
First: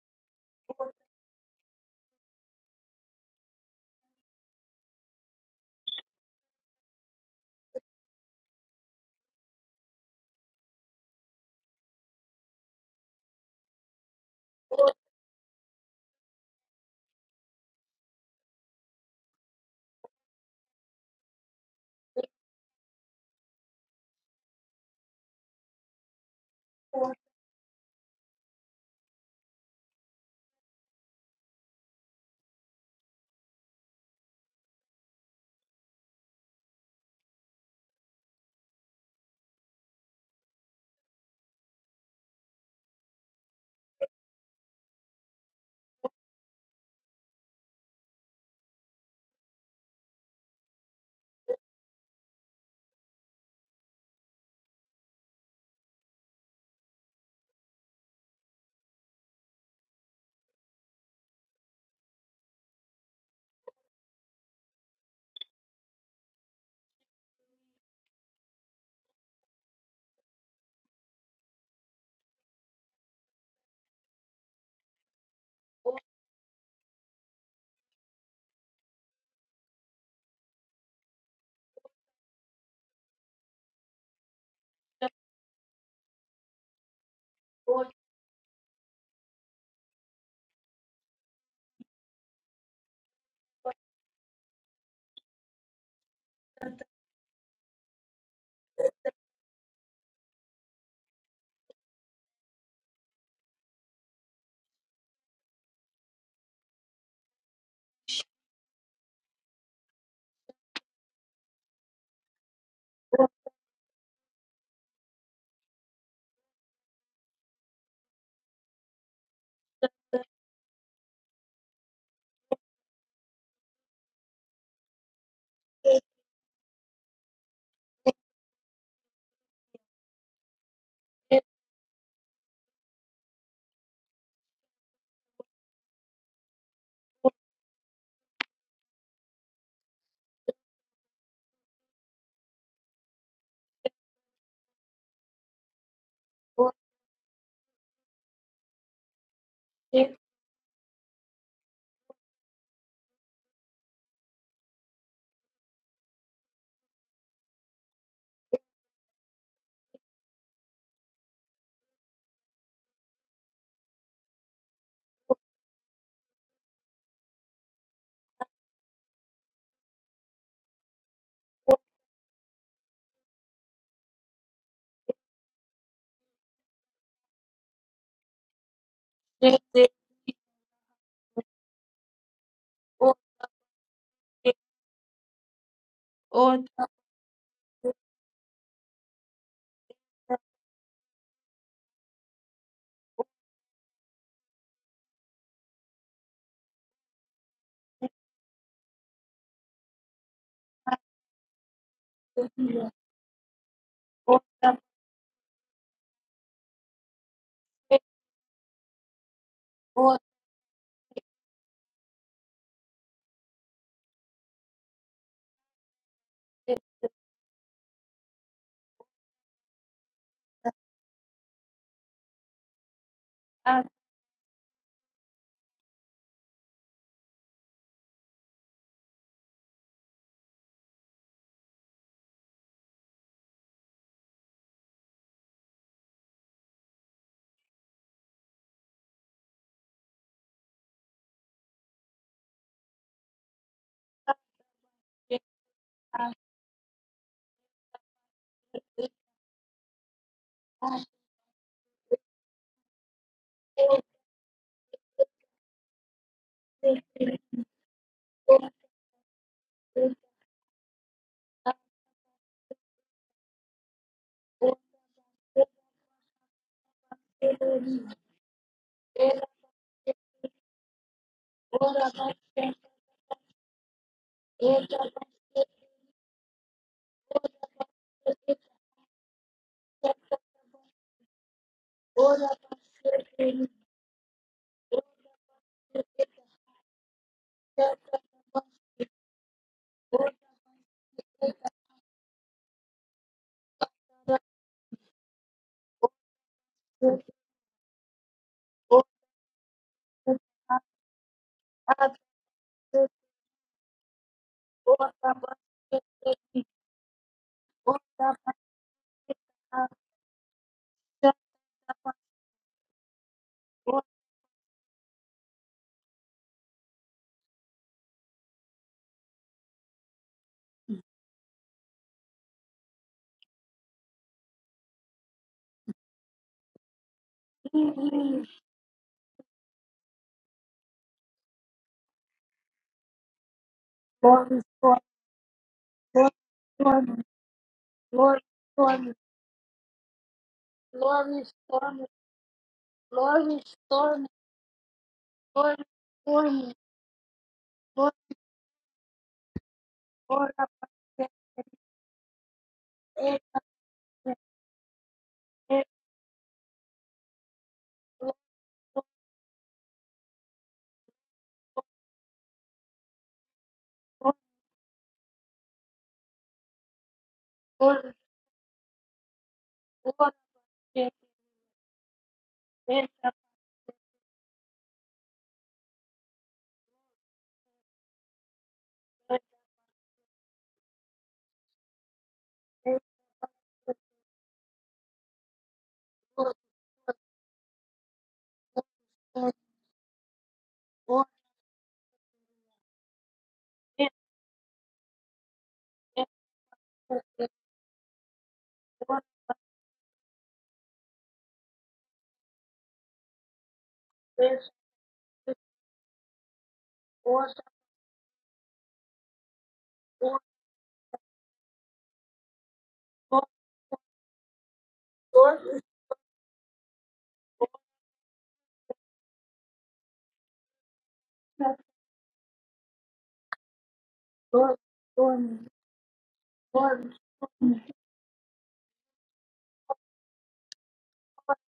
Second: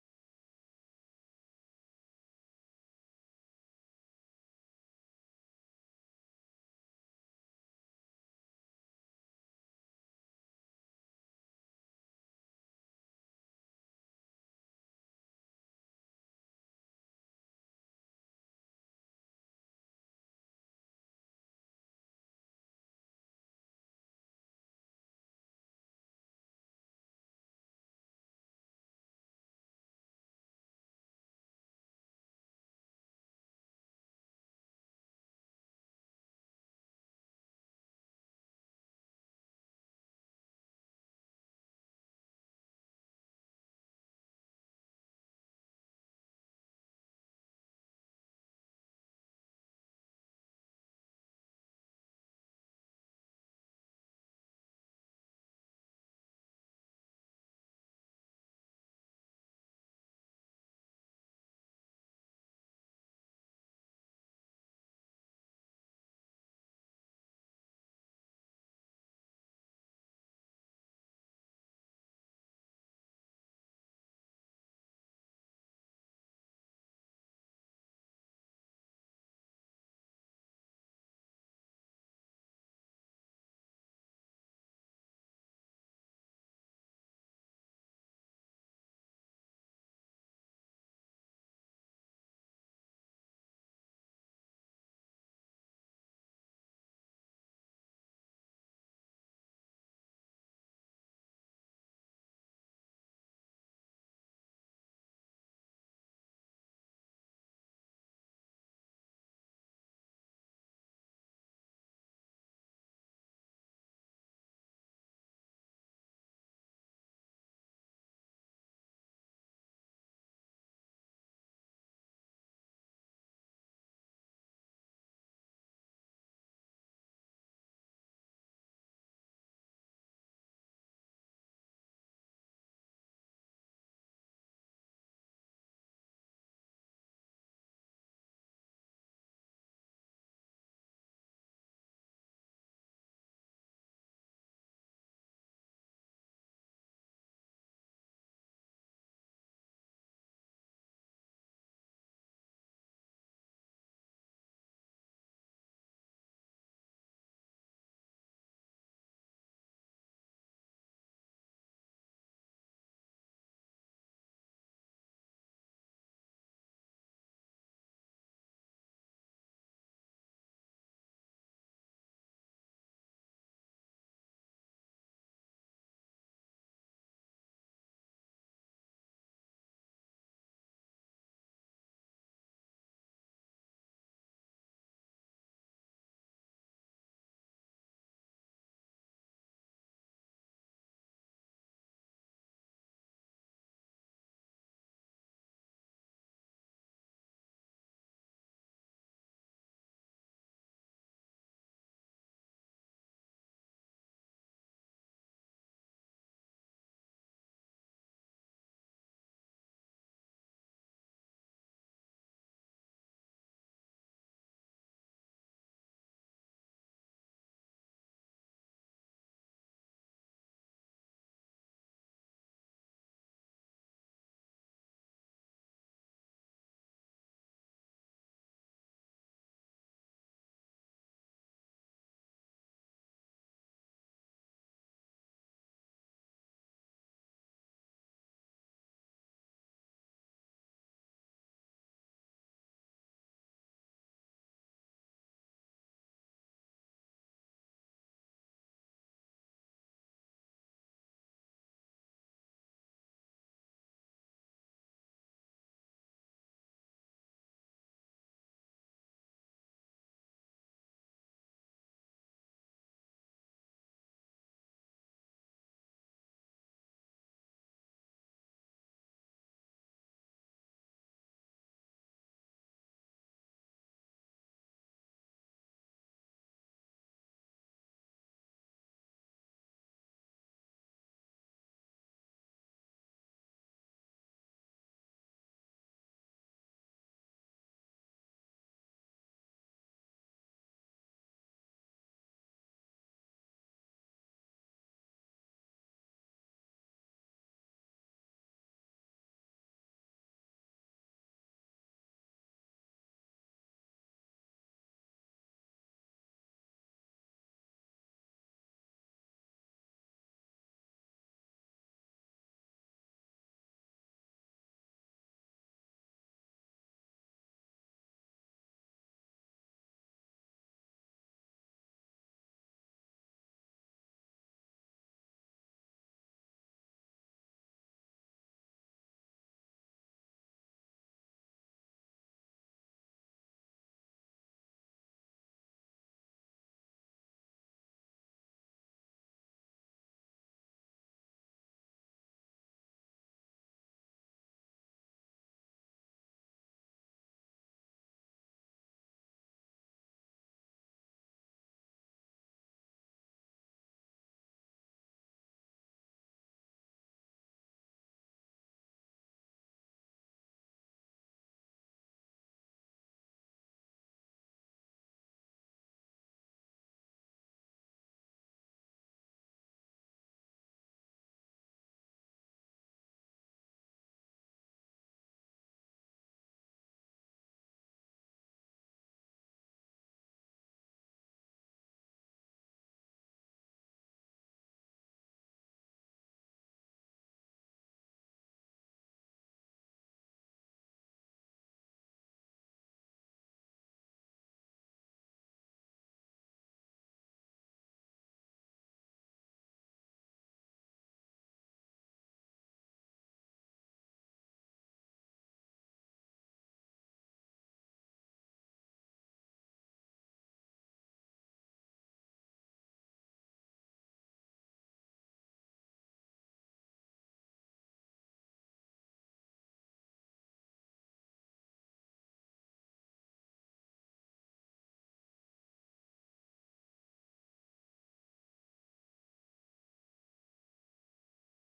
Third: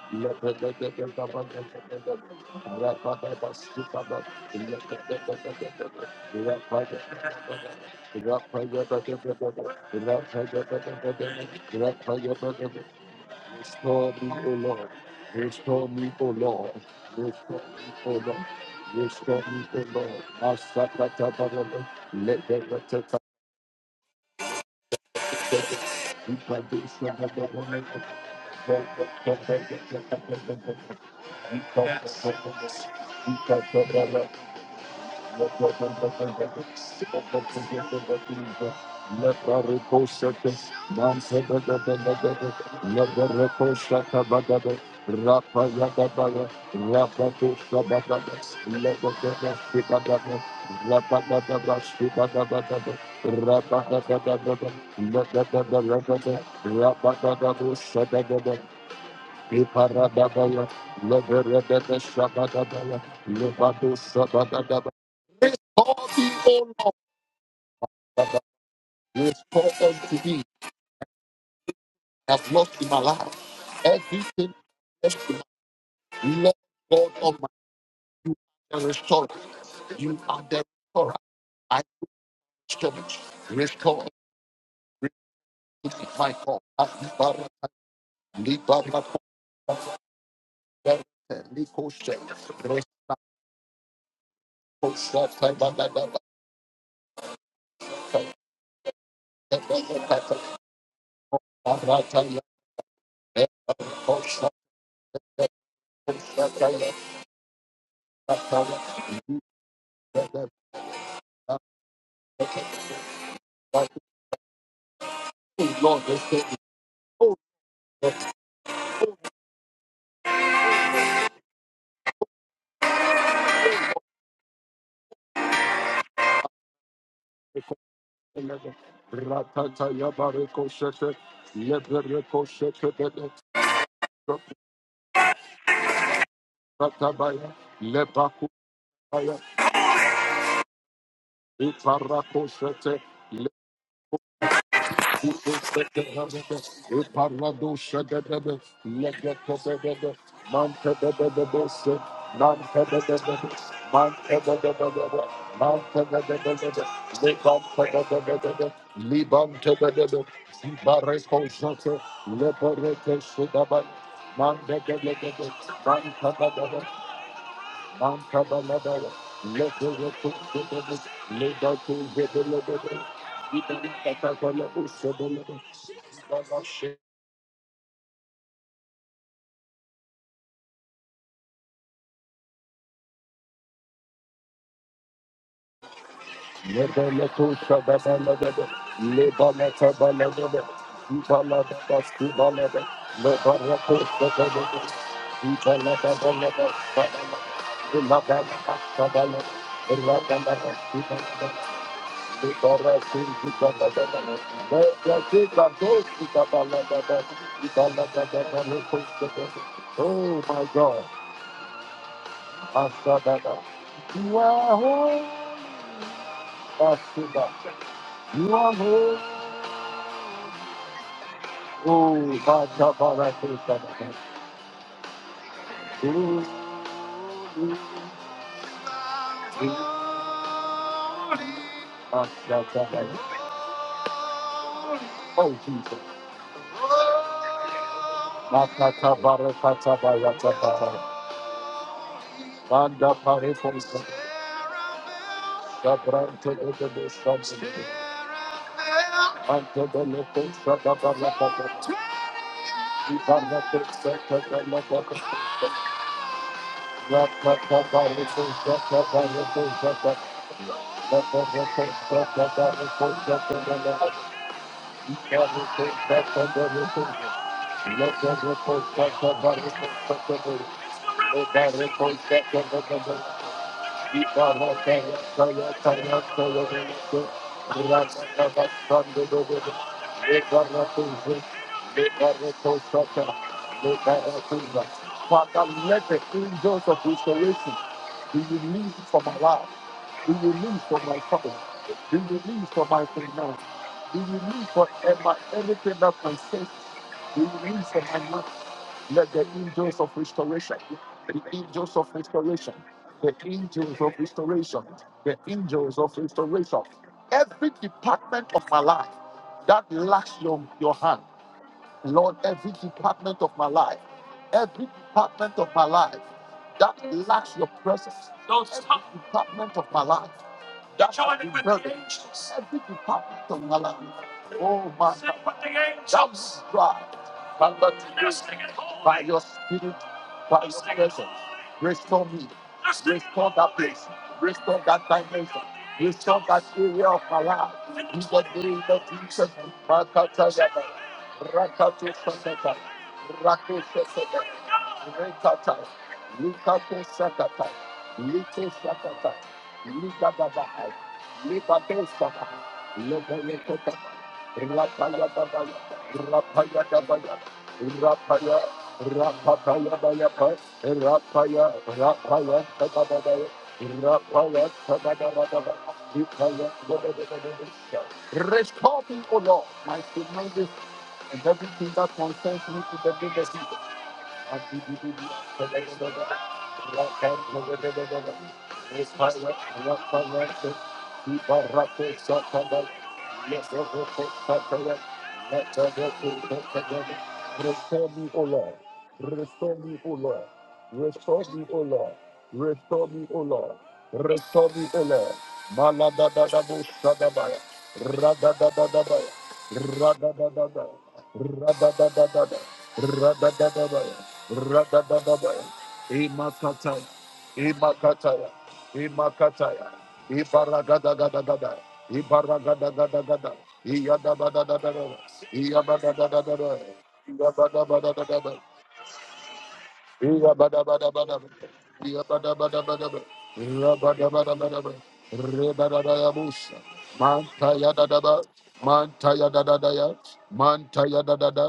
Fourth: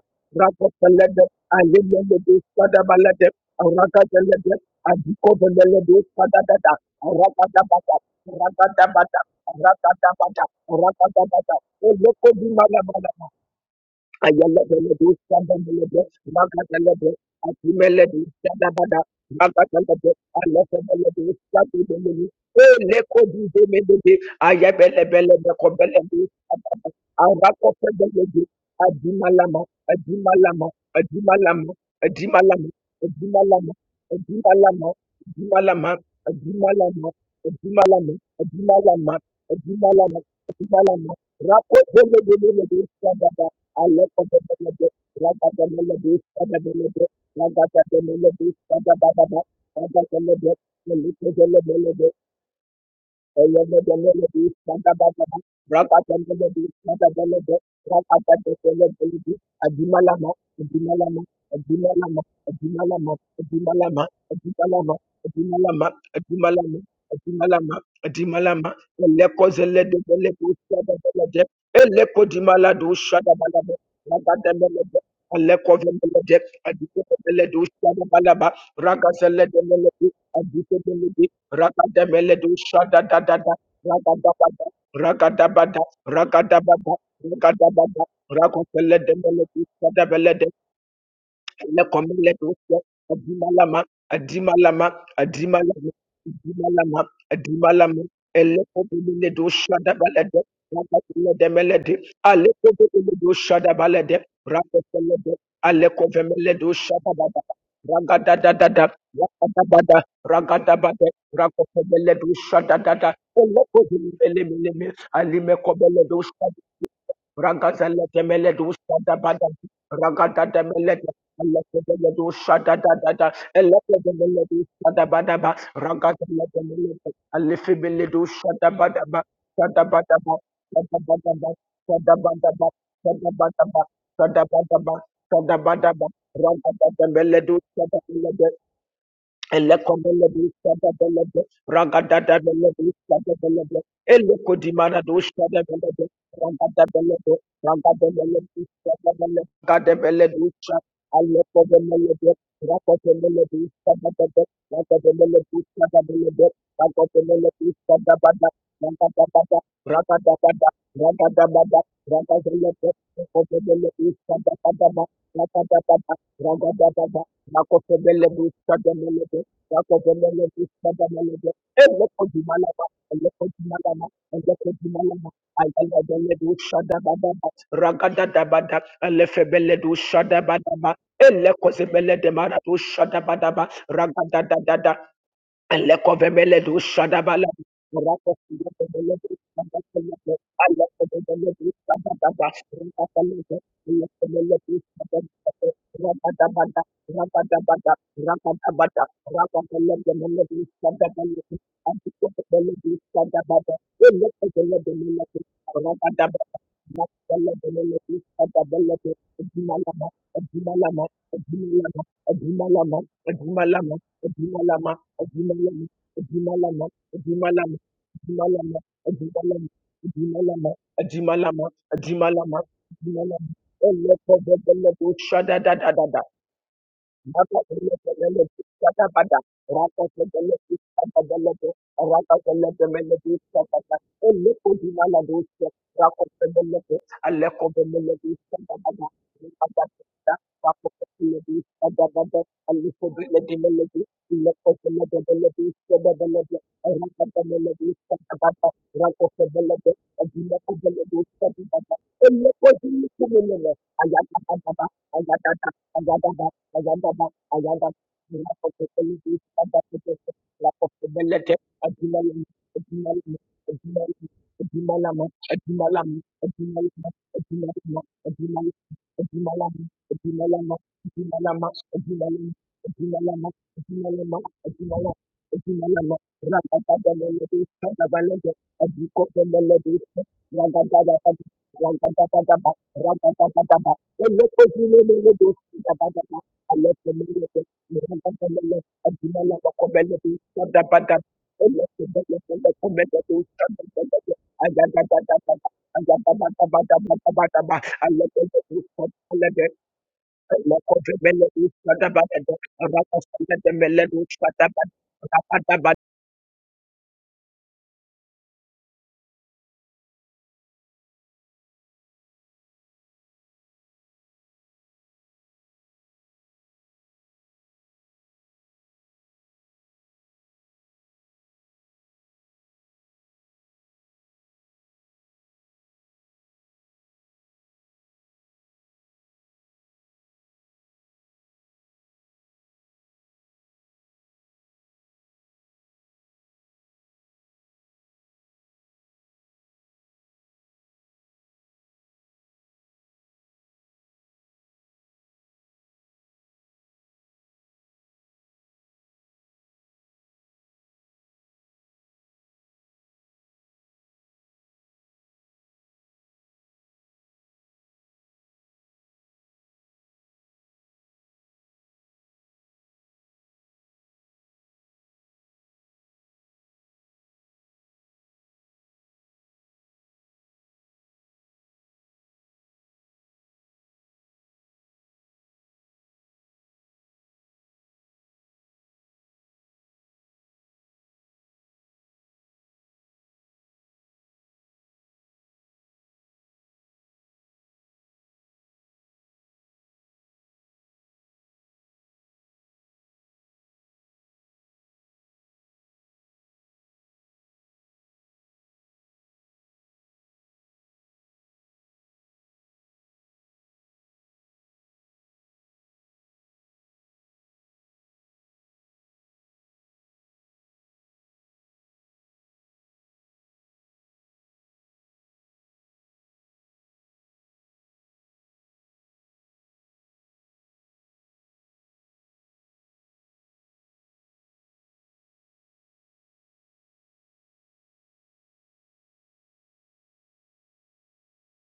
Speaker 3: Alelelebe, Sadabalete, Arakazelebe, Adikovelelebe, Sadadada, Arakadabata, Arakadabata, Arakadabata, Arakadabata, Eloko Dimalabala,
Speaker 2: Restore me, O Lord.
Speaker 1: Lord,
Speaker 3: Ayelebelebe,
Speaker 2: Restore
Speaker 3: shabelebelebe,
Speaker 2: me, O Lord.
Speaker 3: rakatalebe,
Speaker 2: Restore me, O
Speaker 3: atumelebe,
Speaker 2: Lord.
Speaker 3: shadabada,
Speaker 2: Restore me, O
Speaker 3: rakatalebe,
Speaker 2: Lord.
Speaker 3: alefebelebe,
Speaker 2: Masakata baraba.
Speaker 3: shabelebelebe,
Speaker 2: Let the rata
Speaker 3: elekoduzemebebe, ayebelebelebe,
Speaker 2: kasebe.
Speaker 3: kobelebe, shababa,
Speaker 1: Lord, Lord,
Speaker 2: Ipadusha baraba.
Speaker 3: arakofebelebe,
Speaker 2: Ipadusha
Speaker 3: adimalama, adimalama,
Speaker 2: baraba.
Speaker 3: adimalama, adimalama, adimalama,
Speaker 2: Ipadusha baraba.
Speaker 3: adimalama,
Speaker 2: Rabba
Speaker 3: adimalama, adimalama, adimalama, adimalama, adimalama, adimalama, rakotelebelebe, Thank you.
Speaker 2: Restore me, O Lord. Restore unto me. I've lost in my life. Everything lost in my
Speaker 1: Lord,
Speaker 2: life. Lord God Almighty, you are the restorer. You are the
Speaker 3: Raga
Speaker 2: restorer. I
Speaker 3: Rakadameledu
Speaker 2: restore.
Speaker 3: shadadadada,
Speaker 2: Restore.
Speaker 3: rakadabada, rakadabada,
Speaker 2: Restore my God.
Speaker 3: rakadabada,
Speaker 2: Liberate.
Speaker 1: Lord, Lord, Lord, Lord, Lord, Lord, Lord, Lord, Lord, Lord, Lord, Lord, Lord,
Speaker 3: rakadabada,
Speaker 2: Liberate.
Speaker 3: rakoseledemeledi,
Speaker 2: Liberate. Nikoshe.
Speaker 3: lekomeletosia adimalama adimalama
Speaker 2: Restore.
Speaker 3: adimalama
Speaker 2: Taibadadaba.
Speaker 3: adimalama adimalama
Speaker 2: Taibadadaba.
Speaker 3: elekomeletoshadabalede rakateledemelede
Speaker 2: Barataya.
Speaker 3: alekomeletoshadabalede
Speaker 2: Barataya.
Speaker 3: rakofelede
Speaker 2: Barataya.
Speaker 3: alekovemeledoshadabada ragadadadada rakadabada ragadabade rakofemeledoshadadada
Speaker 2: Barataya.
Speaker 3: elekozimelelemeleme
Speaker 2: Oh Lord, they say, oh,
Speaker 3: Rakazala temele du shada bada. Rakata temele temele du shada da da da Eleke temele du shada bada ba Rakazala temele
Speaker 2: they
Speaker 3: alifi
Speaker 2: call
Speaker 3: bele du
Speaker 2: the
Speaker 3: shada
Speaker 2: letter.
Speaker 3: bada ba. Shada
Speaker 2: Ratata
Speaker 3: bada ba
Speaker 2: yabareko
Speaker 3: Shada
Speaker 2: shete,
Speaker 3: bada ba. Shada
Speaker 2: lebereko
Speaker 3: bada ba
Speaker 2: shete bele,
Speaker 3: Shada bada ba. Shada bada ba Shada bada ba.
Speaker 2: ratabaya,
Speaker 3: Ragada
Speaker 2: lebakubaya,
Speaker 3: Elekomelebishadabelebe,
Speaker 2: iparako shete,
Speaker 3: ragadadabelebishadabelebe, elekodimanadoshabelebe, ragadabelebe, ragadabelebishadabelebe, ragadabelebisha, alekobemelebe, rakotemelebishadabelebe, rakotemelebishadabelebe, rakotemelebishadabada, ragadabada, ragadabada, ragadabada, ragadabelebe, rakotemelebishadabadaba, ragadabada,
Speaker 2: Libam Antabalada,
Speaker 3: ragadabada,
Speaker 2: let the report
Speaker 3: Ragada
Speaker 2: of the labor to Antabalabaya, Leberekosebeles, Lebakosebeles, Ibarakatabalabosebele, Ibarashe-
Speaker 3: da da da Lekovemele do Shadabala.
Speaker 2: Lebelekosababalabe, Lebalekabalabe, Ibalabasubalabe, Lebarakosebele, Ibalabalabe, Ibalabasabalabe, Ibalabasubalabe, Oh
Speaker 3: Rakadabada,
Speaker 2: my God, Asadada. You are holy, Asada. You are holy. Oh, my
Speaker 3: Shada da da da da Thank
Speaker 2: God, Oh, Jesus. Makata barakata barakata. Banda pare poisa. Sabrante de de de sabrante. Ante de le te sababalababa. Ibana te sekabalababa.
Speaker 3: you. Ragada
Speaker 2: Rakakabarito sekabarito sekabarito. Rakakabarito sekabarito sekabarito. Ibarito sekabarito. Let the record set the record set the record. Let the record set the record. Father, let the angels of restoration be released from our life. Be released from my trouble. Be released from my finance. Be released from ever- everything that concerns. Be released from my
Speaker 1: Lord, Lord, Lord,
Speaker 2: mouth.
Speaker 1: Lord,
Speaker 2: Let the angels of
Speaker 1: Lord,
Speaker 2: restoration, the
Speaker 1: Glory, stormy,
Speaker 2: angels of restoration, the angels of restoration, the angels of restoration. Every department of my life that lacks your, your hand, Lord, every department of my life, every department of my life that lacks your presence, Don't every stop. department of my life that's how you know the every department of my life. Oh my God, Jesus Christ, by what you by your spirit, by your presence, restore me, restore that place, restore that dimension, restore that area of my life. In
Speaker 1: glory,
Speaker 2: the name of
Speaker 1: stormy,
Speaker 2: Jesus, Rakata Yaba,
Speaker 1: glory, stormy,
Speaker 2: Rakata Sakata,
Speaker 1: glory,
Speaker 2: Rakata
Speaker 1: stormy,
Speaker 2: Sakata,
Speaker 1: glory,
Speaker 2: Rakata,
Speaker 1: stormy,
Speaker 2: Lukato Sakata, Lito Sakata. Likababa, Likabesaba, Lobayekota, Rapayababa, Rapayababa, Rapaya, Rapapayabayapa, Rapaya, Baba, Rapaya, Tabadabaya, Rapaya, Tabadabadaba, Likaya, Tabadabadabadabada. Restore me, O Lord, my finances and everything that concerns me to the legacy. Thank you. Restore me, O Lord. Restore me, O Lord. Restore me, O Lord. Restore me, O Lord. Restore me, O Lord. Malada da da Maladadadabu sadabaya. Radadadadabaya. Radadadadabaya. Radadadadabaya. Radadadadabaya. Radadadadabaya. Imakataya. Imakataya. Imakataya. Ibarada da. da da da da. Ibaragada gada gada. Iyada bada da da da.
Speaker 1: glory, glory,
Speaker 2: Iyabada da da da da. Iyabada bada da da da. Iyabada bada bada, da. Iyabada bada bada da. Iyabada bada bada, Ibaragadagadagada. Iyadabadadadada. Iyabadadadadada. Iyabadabadadadada. Iyabadabadabadaba. Iyabadabadabadaba. Iyabadabadabadaba. Rebadadayabusa. Mantayadadaba. Mantayadadadaya. Mantayadadada.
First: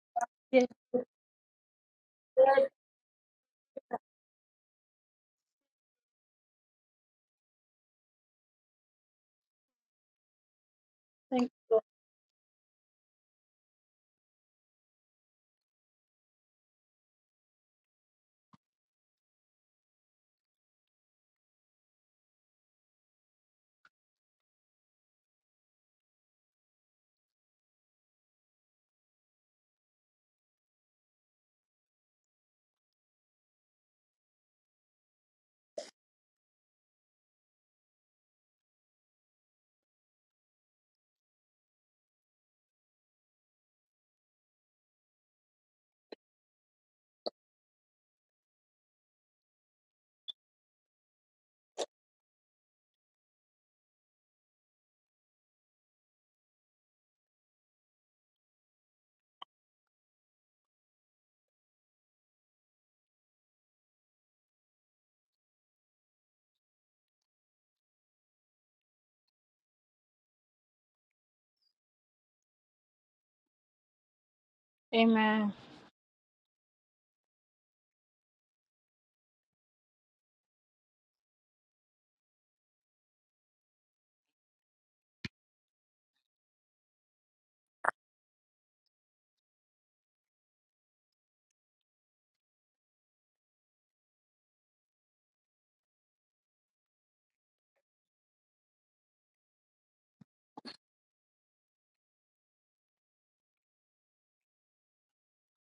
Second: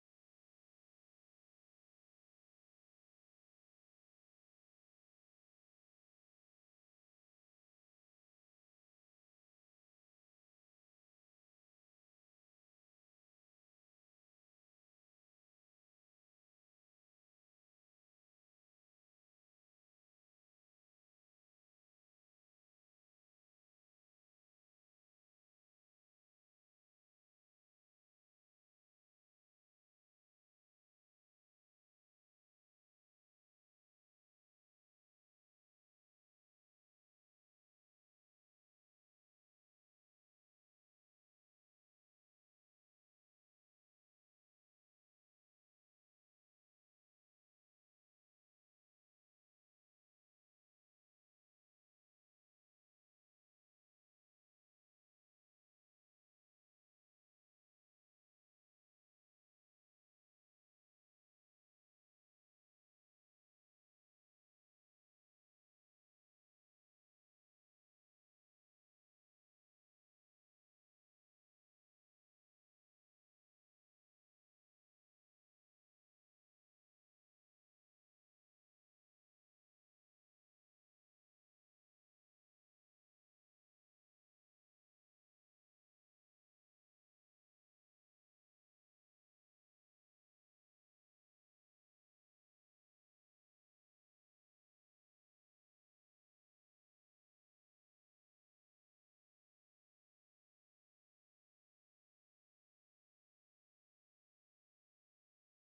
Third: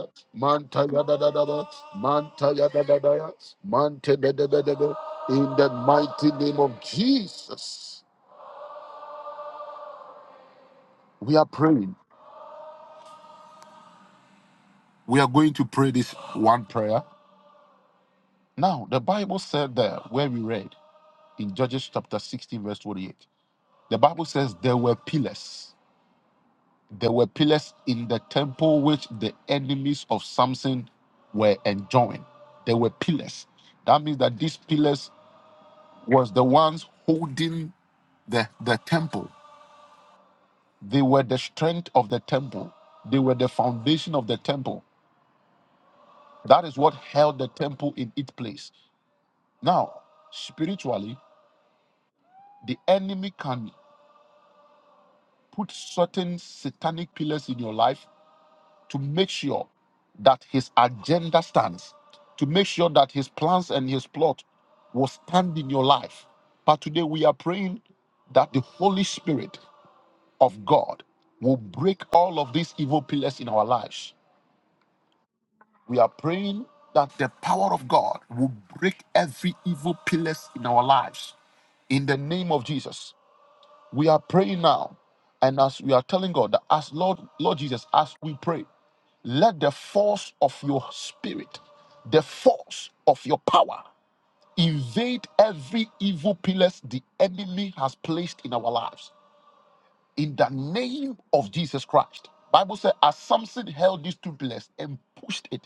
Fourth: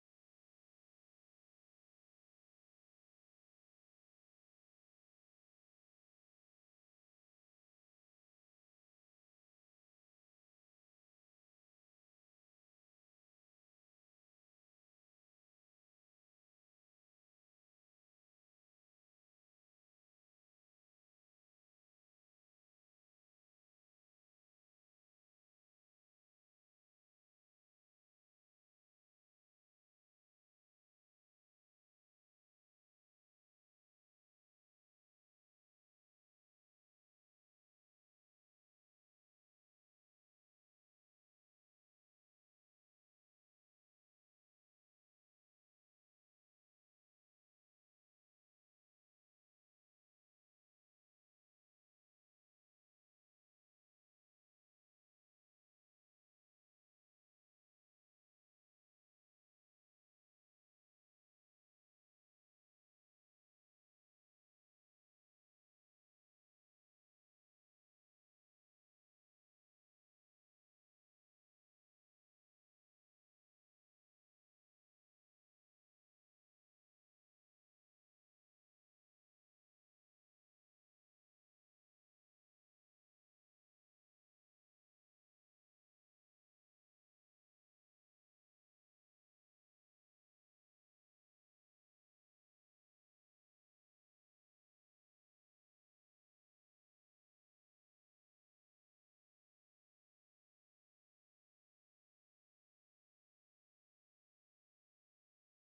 Speaker 1: yes,
Speaker 2: Mantayadadadaba. Mantayadadadaya. Mantadadadadada. In the mighty name of Jesus, we are praying. We are going to pray this one prayer Now, the Bible said that where we read in Judges chapter 16, verse 28, the Bible says there were pillars. There were pillars in the temple which the enemies of Samson were enjoying. There were pillars. That means that these pillars was the ones holding the, the temple. They were the strength of the temple. They were the foundation of the temple. That is what held the temple in its place. Now, spiritually, the enemy can put certain satanic pillars in your life to make sure that his agenda stands, to make sure that his plans and his plot will stand in your life. But today we are praying that the Holy Spirit of God will break all of these evil pillars in our lives.
Speaker 1: Amen.
Speaker 2: We are praying that the power of God will break every evil pillars in our lives in the name of Jesus. We are praying now, and as we are telling God that as Lord, Lord Jesus, as we pray, let the force of your spirit, the force of your power, invade every evil pillars the enemy has placed in our lives in the name of Jesus Christ. Bible says, as Samson held these two pillars and pushed it,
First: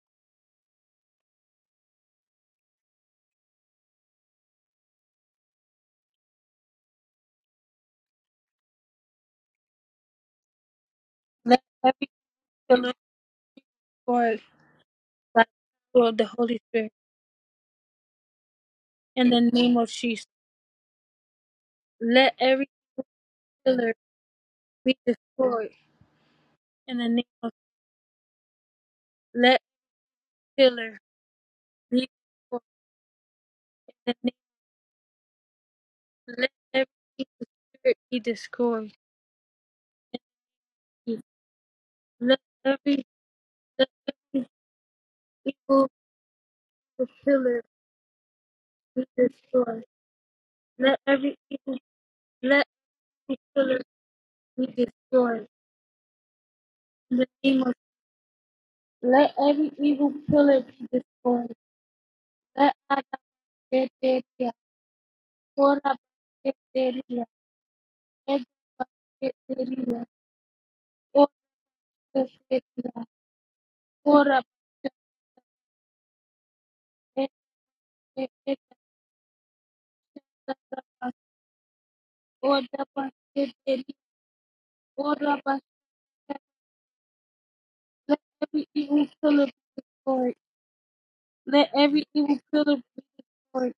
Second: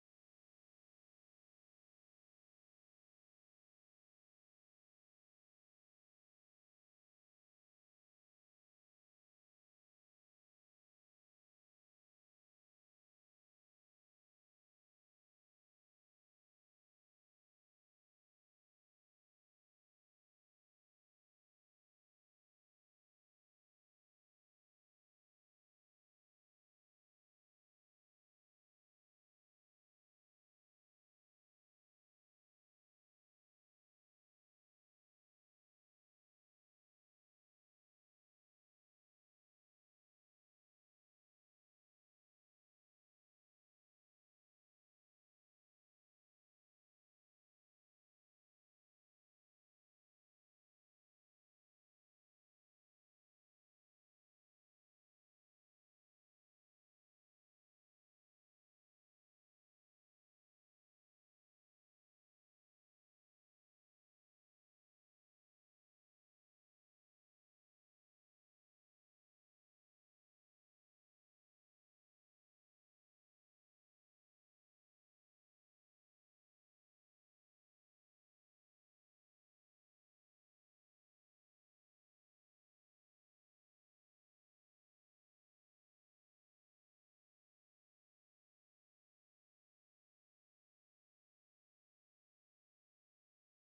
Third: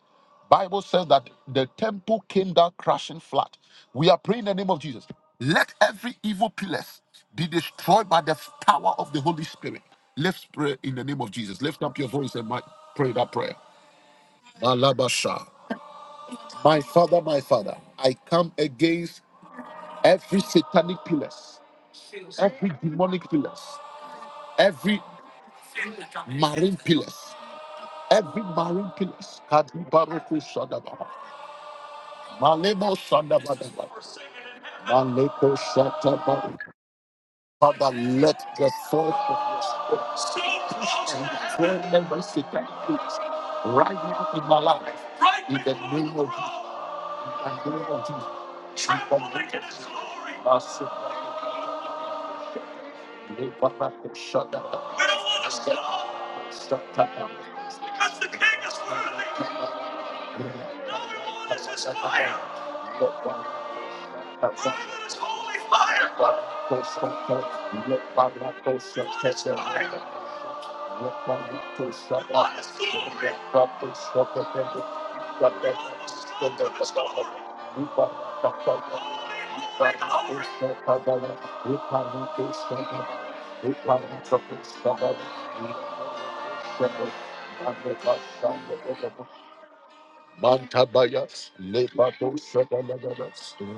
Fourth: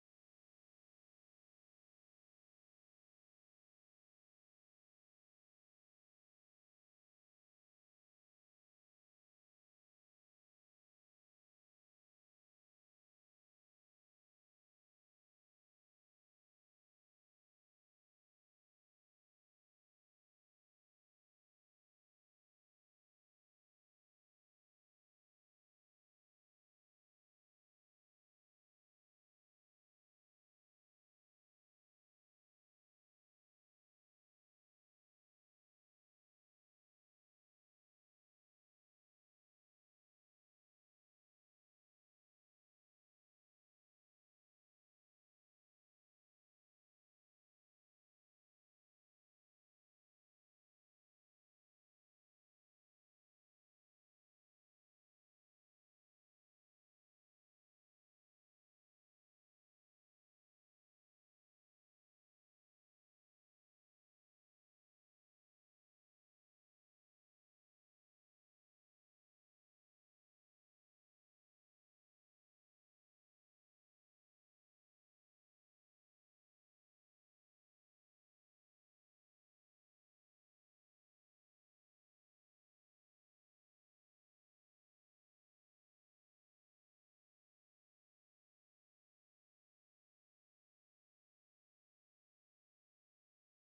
Speaker 2: Bible says that the temple came down crashing flat. We are praying in the name of Jesus. Let every evil pillars be destroyed by the power of the Holy Spirit. Let's pray in the name of
Speaker 1: Let
Speaker 2: Jesus. Lift up your
Speaker 1: every
Speaker 2: voice and might
Speaker 1: look
Speaker 2: pray that prayer.
Speaker 1: forward
Speaker 2: Malabasha.
Speaker 1: like of the Holy
Speaker 2: My
Speaker 1: Spirit
Speaker 2: father, my father, I come against
Speaker 1: in the name of Jesus.
Speaker 2: every satanic pillars,
Speaker 1: Let every
Speaker 2: every demonic pillars,
Speaker 1: pillar be
Speaker 2: every
Speaker 1: destroyed
Speaker 2: marine
Speaker 1: in the
Speaker 2: pillars.
Speaker 1: name of
Speaker 2: Every barren place,
Speaker 1: let
Speaker 2: Kadibaruku
Speaker 1: pillar
Speaker 2: Sadaba,
Speaker 1: be destroyed
Speaker 2: Malemo Sadabadaba,
Speaker 1: in the
Speaker 2: Malo
Speaker 1: name let
Speaker 2: Sadaba.
Speaker 1: every evil
Speaker 2: Father,
Speaker 1: spirit be
Speaker 2: let the
Speaker 1: destroyed.
Speaker 2: force and employment
Speaker 1: Let every let
Speaker 2: with
Speaker 1: every
Speaker 2: my life in the
Speaker 1: evil
Speaker 2: name of
Speaker 1: pillar
Speaker 2: Jesus. In
Speaker 1: be
Speaker 2: the name of
Speaker 1: destroyed.
Speaker 2: Jesus.
Speaker 1: Let every evil let every pillar
Speaker 2: Baraku
Speaker 1: be
Speaker 2: Sadaba.
Speaker 1: destroyed. In the
Speaker 2: Sadaba.
Speaker 1: name of
Speaker 2: Because the King is
Speaker 1: let
Speaker 2: worthy.
Speaker 1: every evil pillar be
Speaker 2: No
Speaker 1: destroyed.
Speaker 2: one is his
Speaker 1: Let
Speaker 2: fire. Holy
Speaker 1: Adabaketeria, Korabaketeria, Edabaketeria, Odabaketeria, Korabaketeria, Odabaketeria, Korabaketeria. Let every evil
Speaker 2: fire.
Speaker 1: pillar be destroyed.
Speaker 2: Mantabaya,
Speaker 1: Let every evil
Speaker 2: Lepato
Speaker 1: pillar be
Speaker 2: Shadalagada,
Speaker 1: destroyed.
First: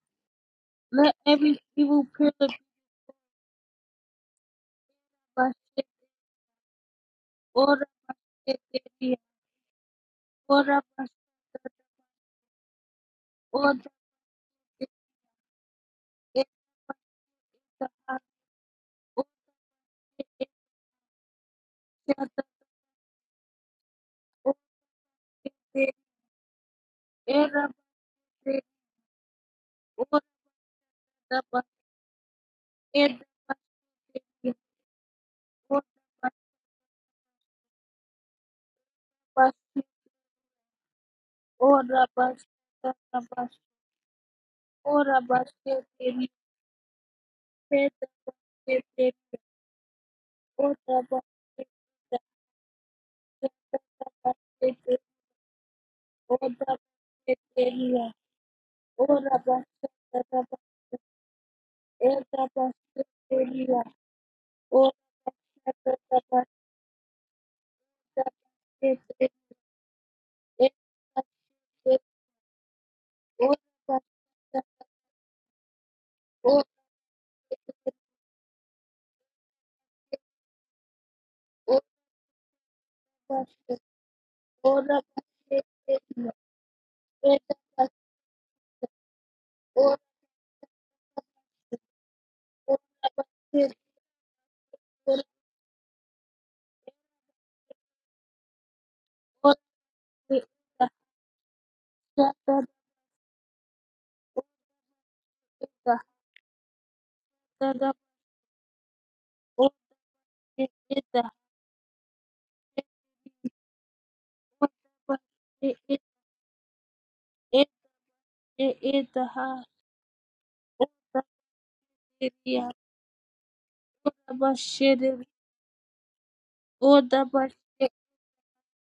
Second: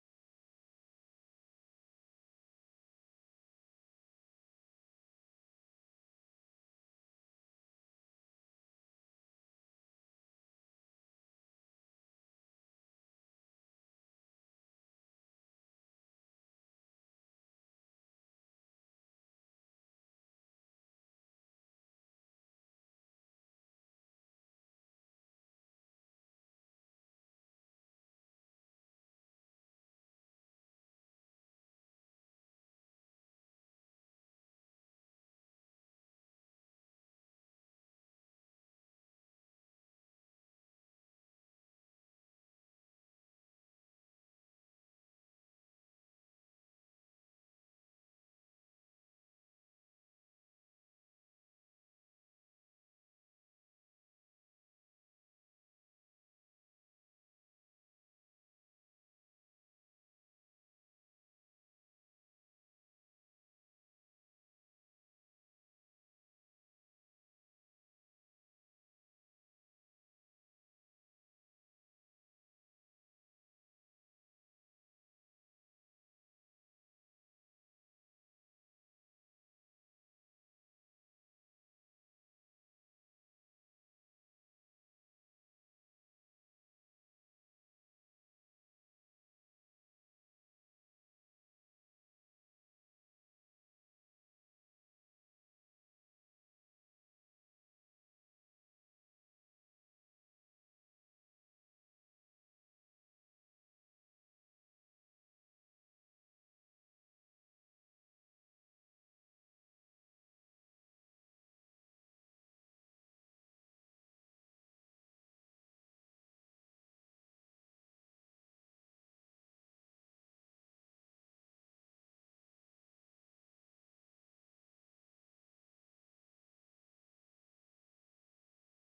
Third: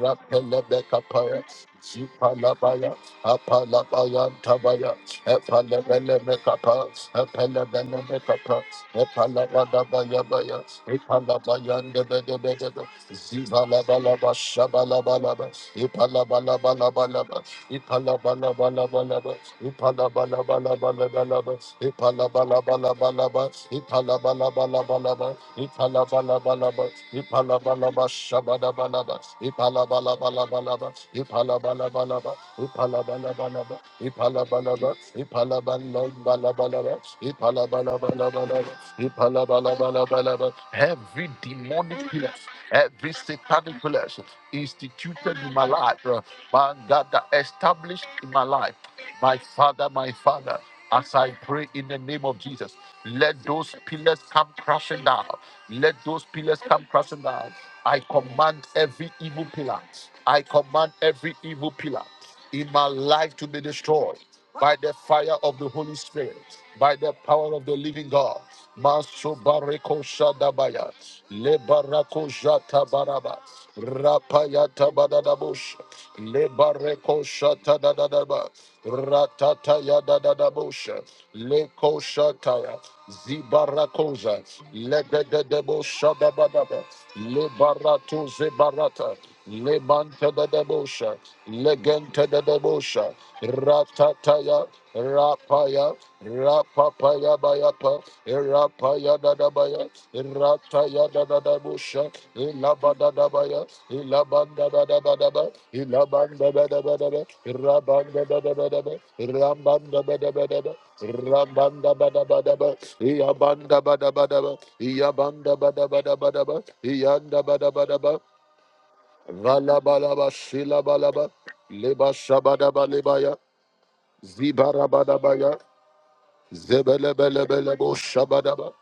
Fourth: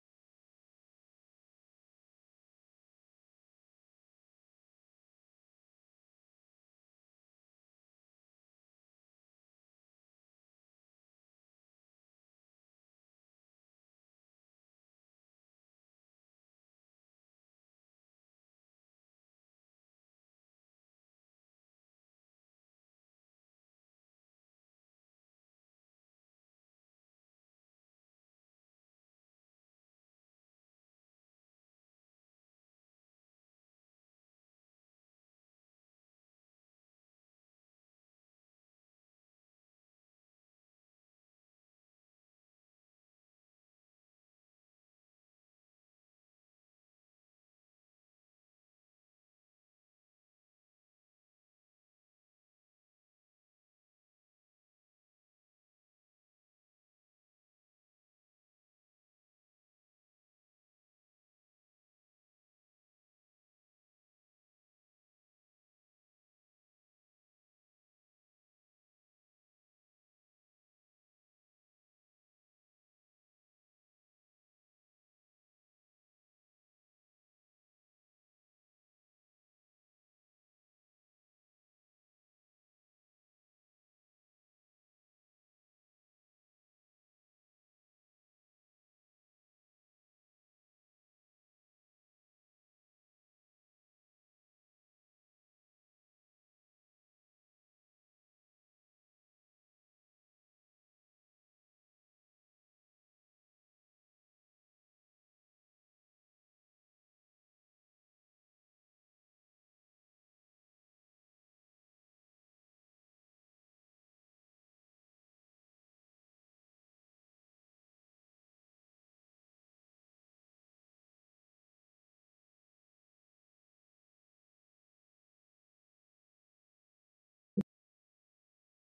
Speaker 1: Let
Speaker 2: Rapelebekapaya,
Speaker 1: every evil pillar
Speaker 2: Zipalabaya, Apalabaya, Tabaya,
Speaker 1: be destroyed.
Speaker 2: Epalebelebekapa,
Speaker 1: Ora
Speaker 2: Epalebelebekapa,
Speaker 1: Basheteria,
Speaker 2: Epalabadabaya, Baya,
Speaker 1: Ora Baketeria.
Speaker 2: Epalabaya,
Speaker 1: Ora
Speaker 2: Zivalabalaba, shabalabalaba, ipalabalabalabalaba, ipalabalabalabalaba, ipalabalabalabalaba, ipalabalabalabalaba, ipalabalabalabalaba, ipalabalabalaba, ipalabalaba, shabalabalaba, ipalabalabalabalaba, ipalabalabalaba, ipalabalabalabalaba, ipalabalaba, ipalabalabalabalaba, ipalabalabalabalaba, Every demonic pillar, every satanic pillar instituted in my life, uh, man, that, that established in my life, my father, my father. As I pray in the name of Jesus, let those pillars come crashing down. Let those pillars come crashing down. I command every evil pillar. I command every evil pillar in my life to be destroyed by the fire of the Holy Spirit, by the power of the living
Speaker 1: Thank
Speaker 2: God.
Speaker 1: you, thank you.
Speaker 2: Masubareko Shadabaya, Lebarako Jatabaraba,
Speaker 1: Yes,
Speaker 2: Rapayata Badadabush, Lebareko Shatadadadaba, Ratataya Dadadabush, Leko Shataya, Zibarakoza, Legedebo Shadabadaba. Le barato ze barata. Le manta da da bosha. Le genta da da bosha. Ratataya. Rapaya. Rapapaya bayapa. Rapaya da da baya. Rataya da da da bosha. Ilabada da baya. Ilabanda da da ba da ba. Ilabanda da da ba da ba. Rabanda da da ba da ba. Rambanda ba da ba da ba. Rabanda ba da ba da ba. Iabanda ba da ba da ba. Iyabanda bada bada bada ba. Iyanda bada bada ba. Vala bala ba sila bala ba. Leba shabada ba lebaya. Zibara bada baya. Zebelebelebelebo shabadaba.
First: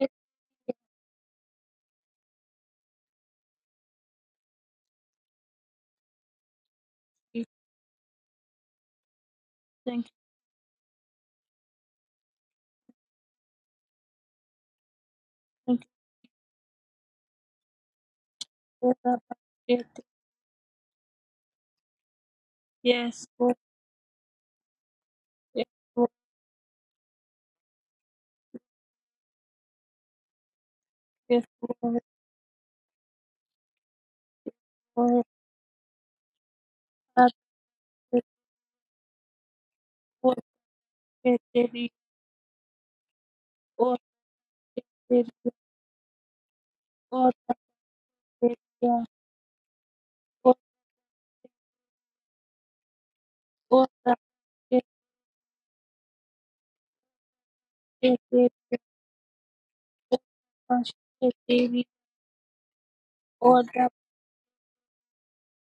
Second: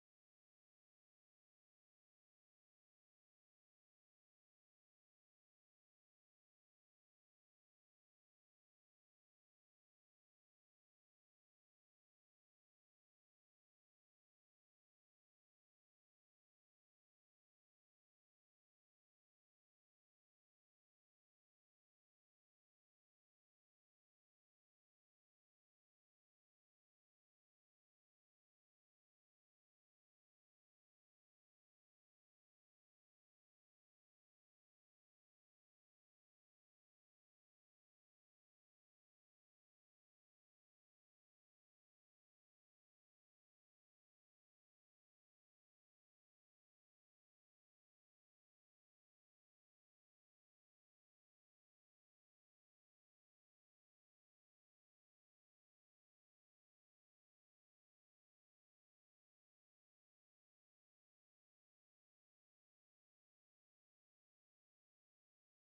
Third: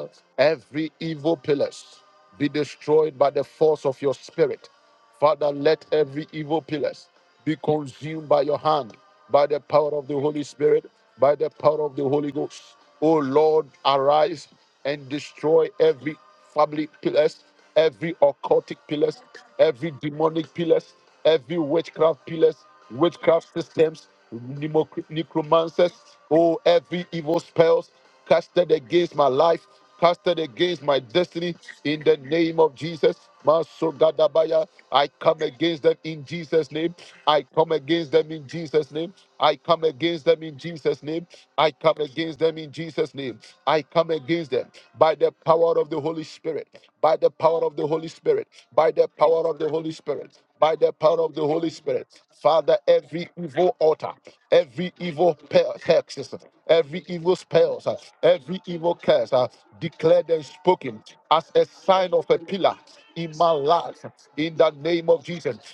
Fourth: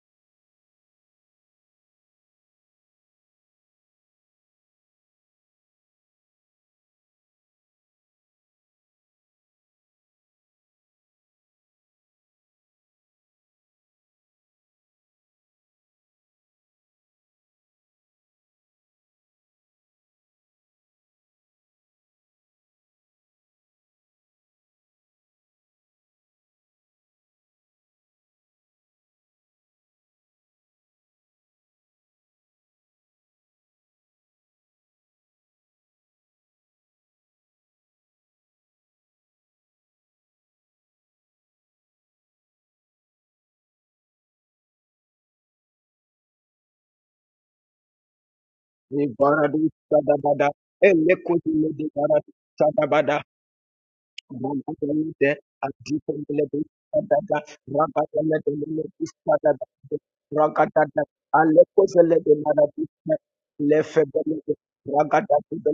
Speaker 1: yes,
Speaker 2: Every evil pillars be destroyed by the force of your spirit. Father, let every evil pillars be consumed by your hand, by the power of the Holy Spirit, by the power of the Holy Ghost. O Lord, arise and destroy every family pillars, every occultic pillars, every demonic pillars, every witchcraft pillars, witchcraft systems, Nemoc- necromancers, oh, every evil spells casted against my life, casted against my
Speaker 1: yes,
Speaker 2: destiny,
Speaker 1: yes.
Speaker 2: in the name of Jesus. Masogadabaya, I
Speaker 1: or
Speaker 2: come against them in Jesus' name. I come against them in Jesus' name. I come against them in Jesus' name. I come against them in Jesus' name. I come against them by the power of the Holy Spirit. By the power of the Holy Spirit. By the power of the
Speaker 3: Ibaradu
Speaker 2: Holy Spirit.
Speaker 3: Sadabada,
Speaker 2: By the power of the
Speaker 3: Elekotu
Speaker 2: Holy Spirit.
Speaker 3: Medibara
Speaker 2: Father,
Speaker 3: Sadabada,
Speaker 2: every evil altar every evil
Speaker 3: Ramadele,
Speaker 2: person,
Speaker 3: Adjutamele,
Speaker 2: every
Speaker 3: Adada,
Speaker 2: success,
Speaker 3: Rabatele,
Speaker 2: I
Speaker 3: Adada,
Speaker 2: declare
Speaker 3: Ragadada,
Speaker 2: as
Speaker 3: Alekosele, Maradista, Lefebele,
Speaker 2: in
Speaker 3: Ragadada,
Speaker 2: the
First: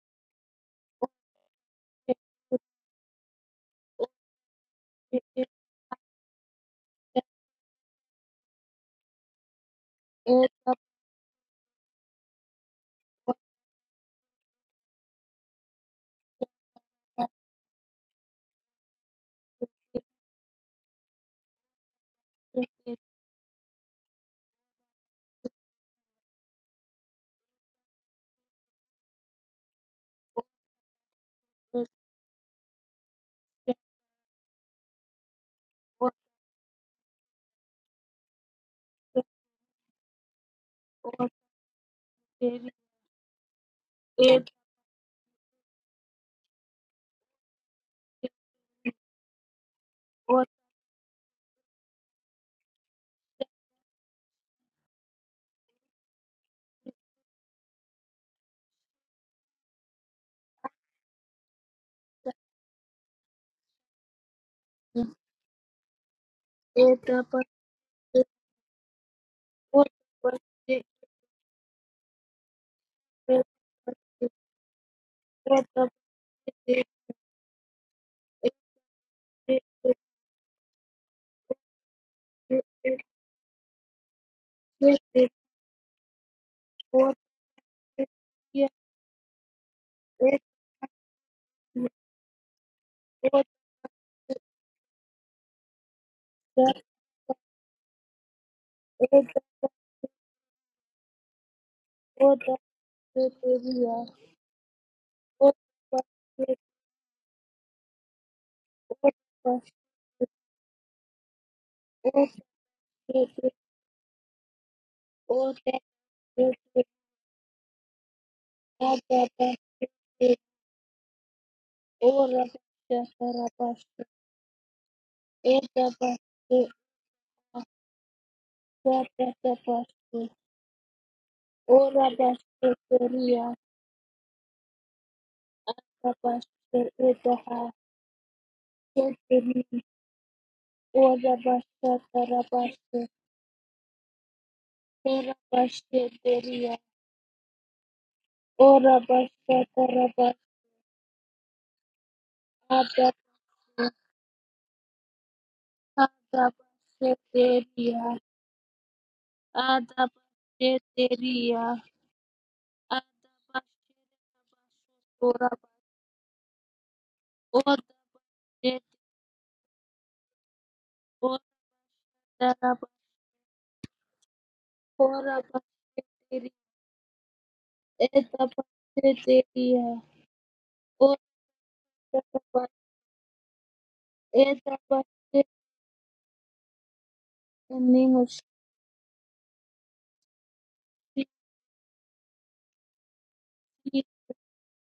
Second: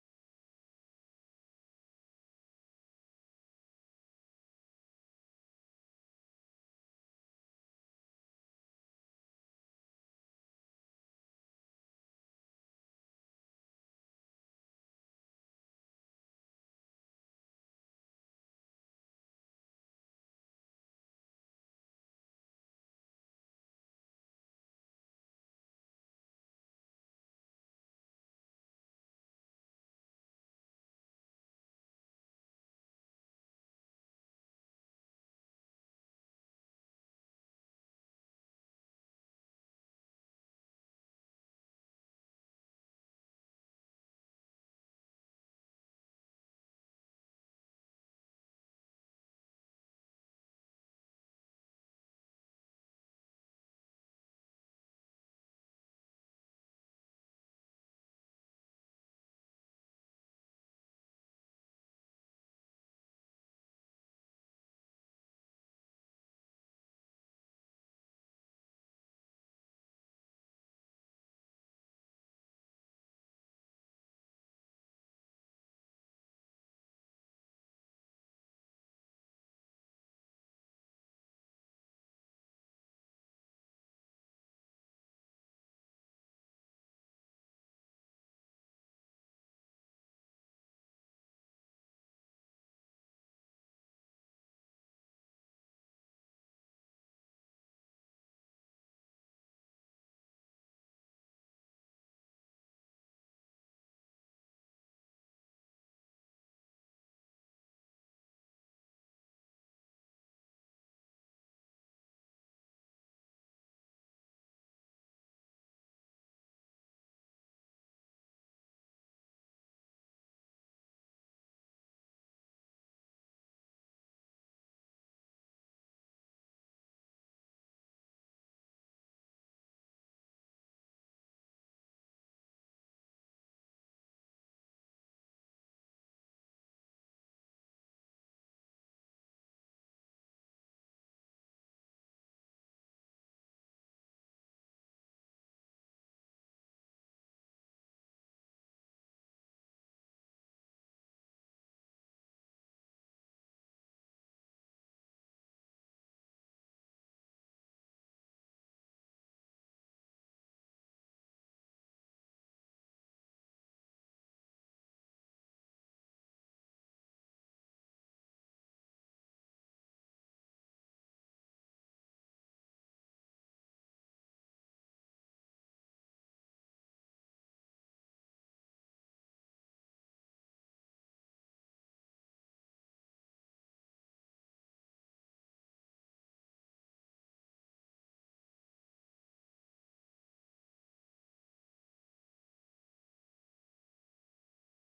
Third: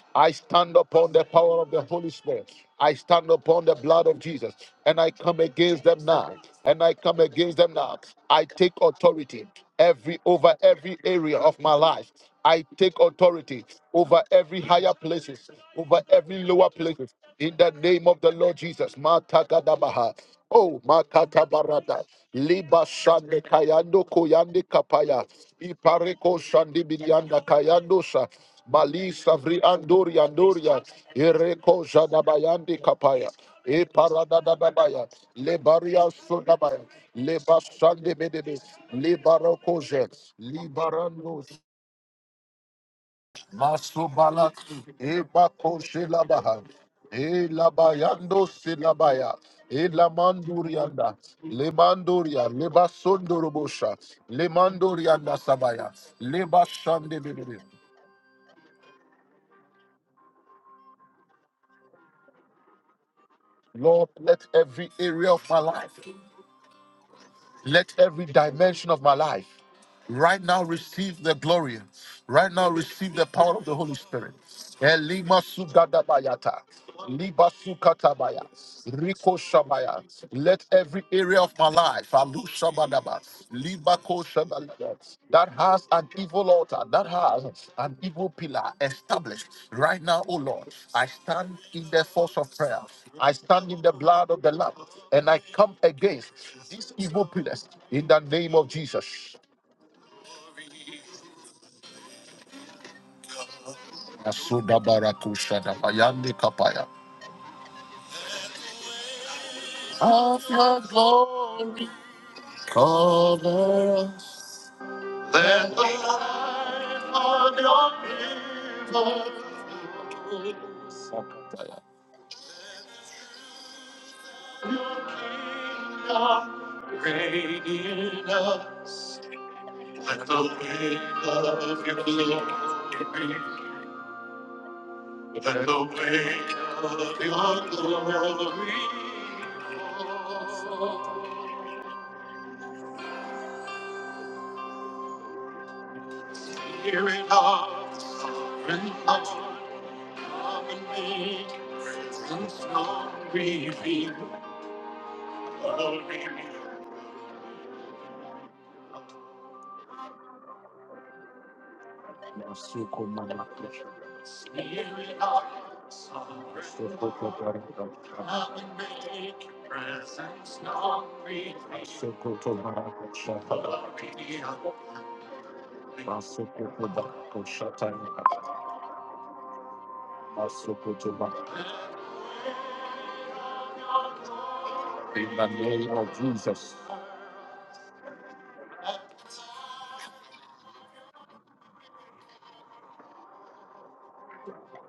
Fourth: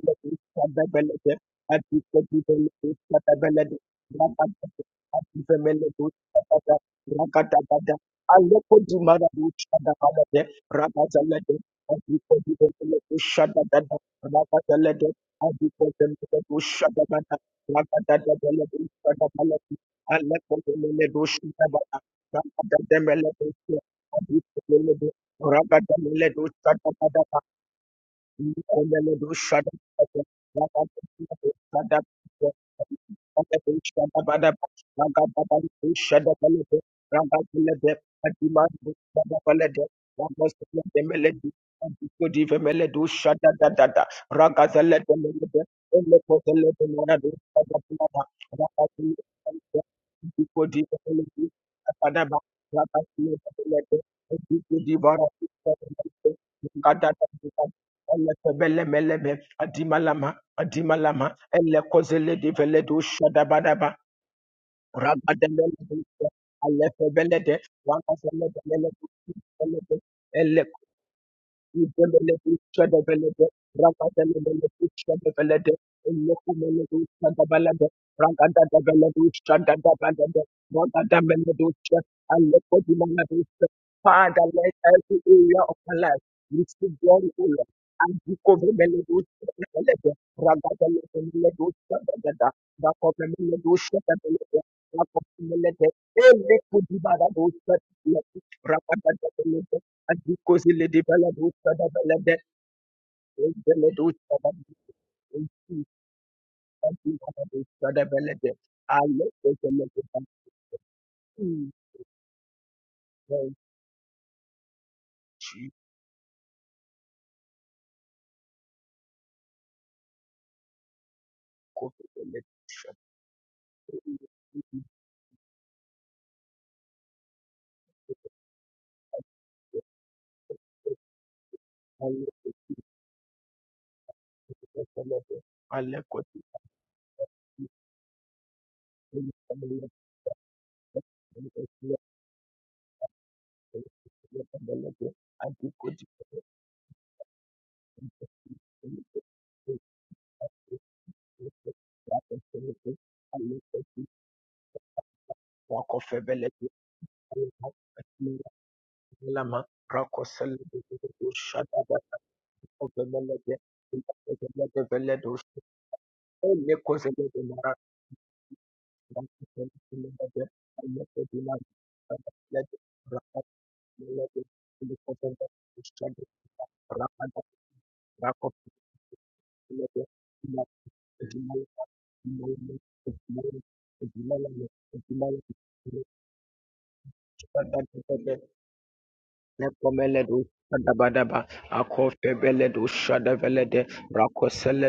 Speaker 3: Adabele, Adjutamele, Adabele,
Speaker 2: blood of Jesus.
Speaker 3: Ragadada,
Speaker 2: and
Speaker 3: Adjutamele,
Speaker 2: I
Speaker 3: Adada,
Speaker 2: against
Speaker 3: Ragadada,
Speaker 2: I take
Speaker 3: Aleko di
Speaker 2: authority
Speaker 3: Maradista,
Speaker 2: every
Speaker 3: Adabele,
Speaker 2: over every area
Speaker 3: Ragadale,
Speaker 2: of my life. I take
Speaker 3: Adjutamele,
Speaker 2: authority
Speaker 3: Shadadada,
Speaker 2: over every higher
Speaker 3: Ragadale,
Speaker 2: places, over every
Speaker 3: Adjutamele,
Speaker 2: lower places.
Speaker 3: Shadadada,
Speaker 2: In the name of the Lord Jesus. Matakadabaha. Oh, Makatabarada. Liba Shande Kayando Koyande Kapaya. Ipareko Shandi
Speaker 3: Ragadamele
Speaker 2: Bidianda Kayandosha. Mali Savri Andoria Andoria. Ireko Jadabayande Kapaya. E parada da da baya, le baria soda baya, le basande bedebe, le barokoje, le barandos, maso balak, e bakoje la baha, e la bayando se la baya, e la mandurianda, le manduria, le basondorobosha, le mandurianda sabaya, le basande bedebe.
Speaker 3: Shada Elefelebelebelebe, Adimalama, Adimalama, Elekozele de Veledo Shadabadaba,
Speaker 2: Lord, let every area of my
Speaker 3: Rabadelebe,
Speaker 2: life,
Speaker 3: Alefebelede,
Speaker 2: every dimension of my life,
Speaker 3: Ramazelebelebe, Father, let every
Speaker 2: see the
Speaker 3: area
Speaker 2: power of the Holy Spirit. Masugadabaya, Libasukaya, Rikoya. Let every area of my life Shabadaba, that
Speaker 3: of
Speaker 2: has
Speaker 3: my
Speaker 2: an
Speaker 3: life
Speaker 2: evil,
Speaker 3: receive glory, O Lord.
Speaker 2: an
Speaker 3: And
Speaker 2: evil
Speaker 3: you cover
Speaker 2: pillar
Speaker 3: me, Lord,
Speaker 2: established right now, O Lord. I stand in the force of prayer.
Speaker 1: you.
Speaker 2: I stand in the blood of the Lamb, and I come against
Speaker 3: Every
Speaker 1: da
Speaker 3: good,
Speaker 2: these evil pillars in the
Speaker 3: you
Speaker 2: name of
Speaker 1: O
Speaker 2: Jesus.
Speaker 3: are and Because in the development of the
Speaker 1: da da O
Speaker 3: development,
Speaker 1: da
Speaker 3: in the
Speaker 1: bebeği
Speaker 3: development
Speaker 1: O da
Speaker 2: Masudabarakushadabayande
Speaker 1: bebeği
Speaker 2: kapaya.
Speaker 3: of
Speaker 1: O
Speaker 3: I
Speaker 1: da
Speaker 3: let the
Speaker 1: bebeği
Speaker 3: development
Speaker 2: Of your
Speaker 3: in
Speaker 2: glory,
Speaker 3: the
Speaker 2: cover
Speaker 1: O
Speaker 3: chief
Speaker 1: da bebeği da da bebeği
Speaker 3: the
Speaker 1: O da
Speaker 3: development.
Speaker 1: da da başlı e da başlı da da da başlı O
Speaker 3: I
Speaker 1: da
Speaker 3: let
Speaker 1: başlı teriya
Speaker 3: the development. I let
Speaker 1: da başlı e da ha
Speaker 2: us.
Speaker 3: the
Speaker 1: teriyi
Speaker 3: development.
Speaker 1: O
Speaker 3: I
Speaker 1: da başlı
Speaker 3: let
Speaker 1: da başlı
Speaker 3: the
Speaker 1: O
Speaker 3: development. I do good
Speaker 2: Spirit of the sovereign
Speaker 3: in
Speaker 1: Ora
Speaker 3: the
Speaker 2: Lord,
Speaker 1: basta, ora basta,
Speaker 2: come and make your presence
Speaker 1: ora
Speaker 3: development.
Speaker 2: known,
Speaker 1: basta,
Speaker 3: I let
Speaker 2: reveal, oh,
Speaker 3: of the
Speaker 2: reveal.
Speaker 3: development. I
Speaker 1: Adabasheteria,
Speaker 3: the development.
Speaker 1: Adabasheteria,
Speaker 2: Spirit of
Speaker 1: Adabashetoraba,
Speaker 2: the sovereign Lord, come and
Speaker 1: Odabashet,
Speaker 2: make
Speaker 3: Rakosele
Speaker 2: your presence known, reveal, oh, reveal.
Speaker 1: Edabasheteria, Odaba,
Speaker 2: In
Speaker 1: in
Speaker 2: the name of Jesus.
Speaker 1: name of Jesus,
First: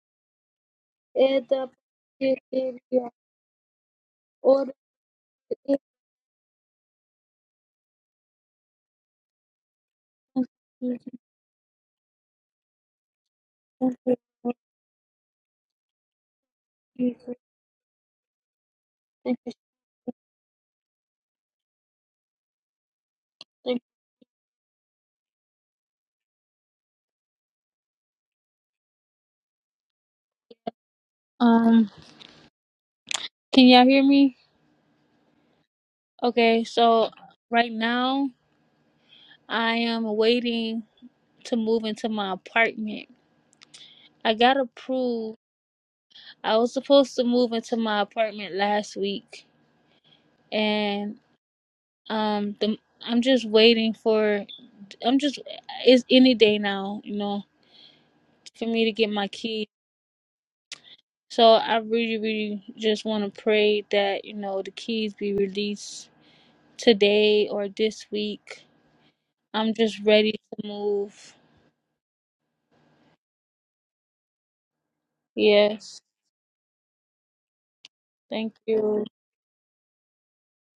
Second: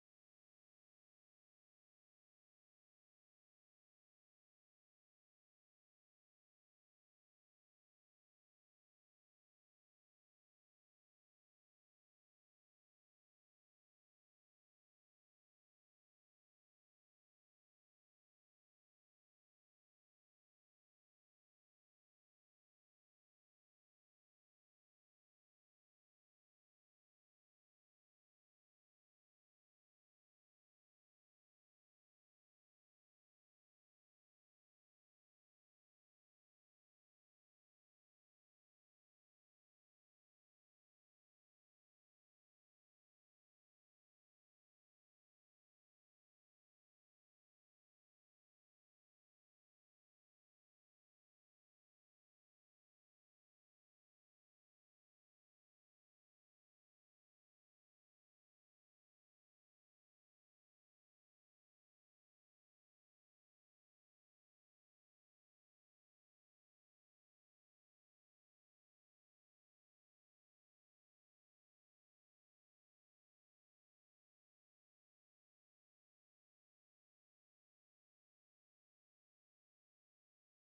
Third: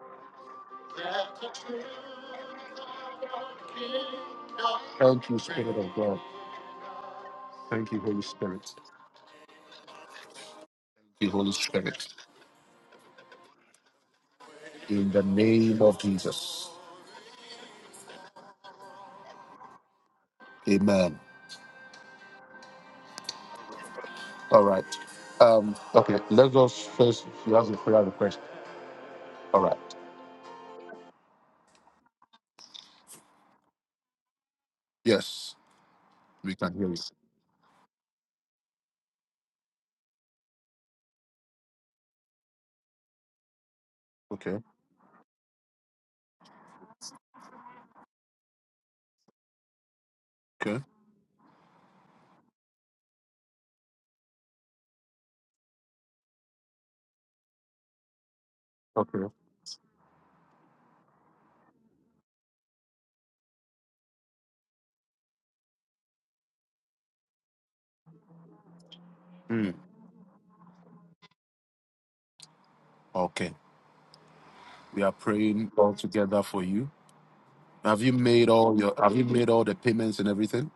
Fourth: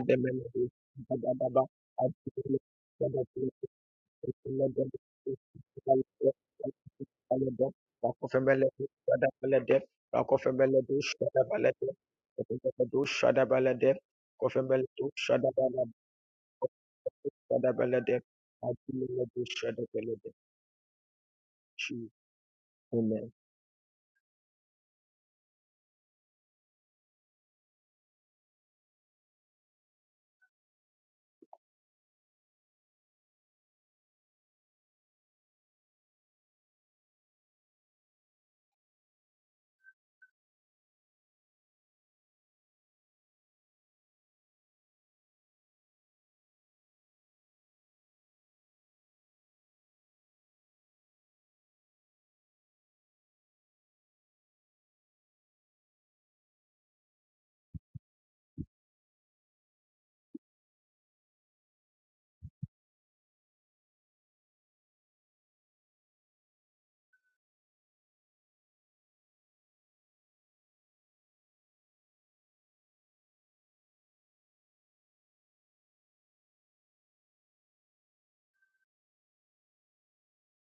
Speaker 3: de Melody, Badaba,
Speaker 1: Edabasheteria, Oda,
Speaker 2: Thank you, Spirit of God. Thank you, Holy Spirit. Thank
Speaker 1: Edabasheteria,
Speaker 2: you, Holy Spirit.
Speaker 1: Thank you,
Speaker 2: In the name of Jesus.
Speaker 1: Thank you,
Speaker 2: Amen.
Speaker 3: Amen.
Speaker 2: All right. Um, okay, let us first if you have a prayer request. All right.
Speaker 1: Um, can y'all hear me?
Speaker 2: Yes, we
Speaker 1: Okay,
Speaker 2: can hear you.
Speaker 1: so right now I am waiting to move into my apartment. I
Speaker 2: Okay.
Speaker 1: got approved. I was supposed to move into my apartment last week,
Speaker 2: Okay.
Speaker 1: and um, the, I'm just waiting for. I'm just it's any day now, you know, for me to get my keys. So I really, really just want to pray that you know the keys be released today or this week. I'm just ready to move. Yes,
Speaker 2: You
Speaker 1: thank you.
Speaker 2: think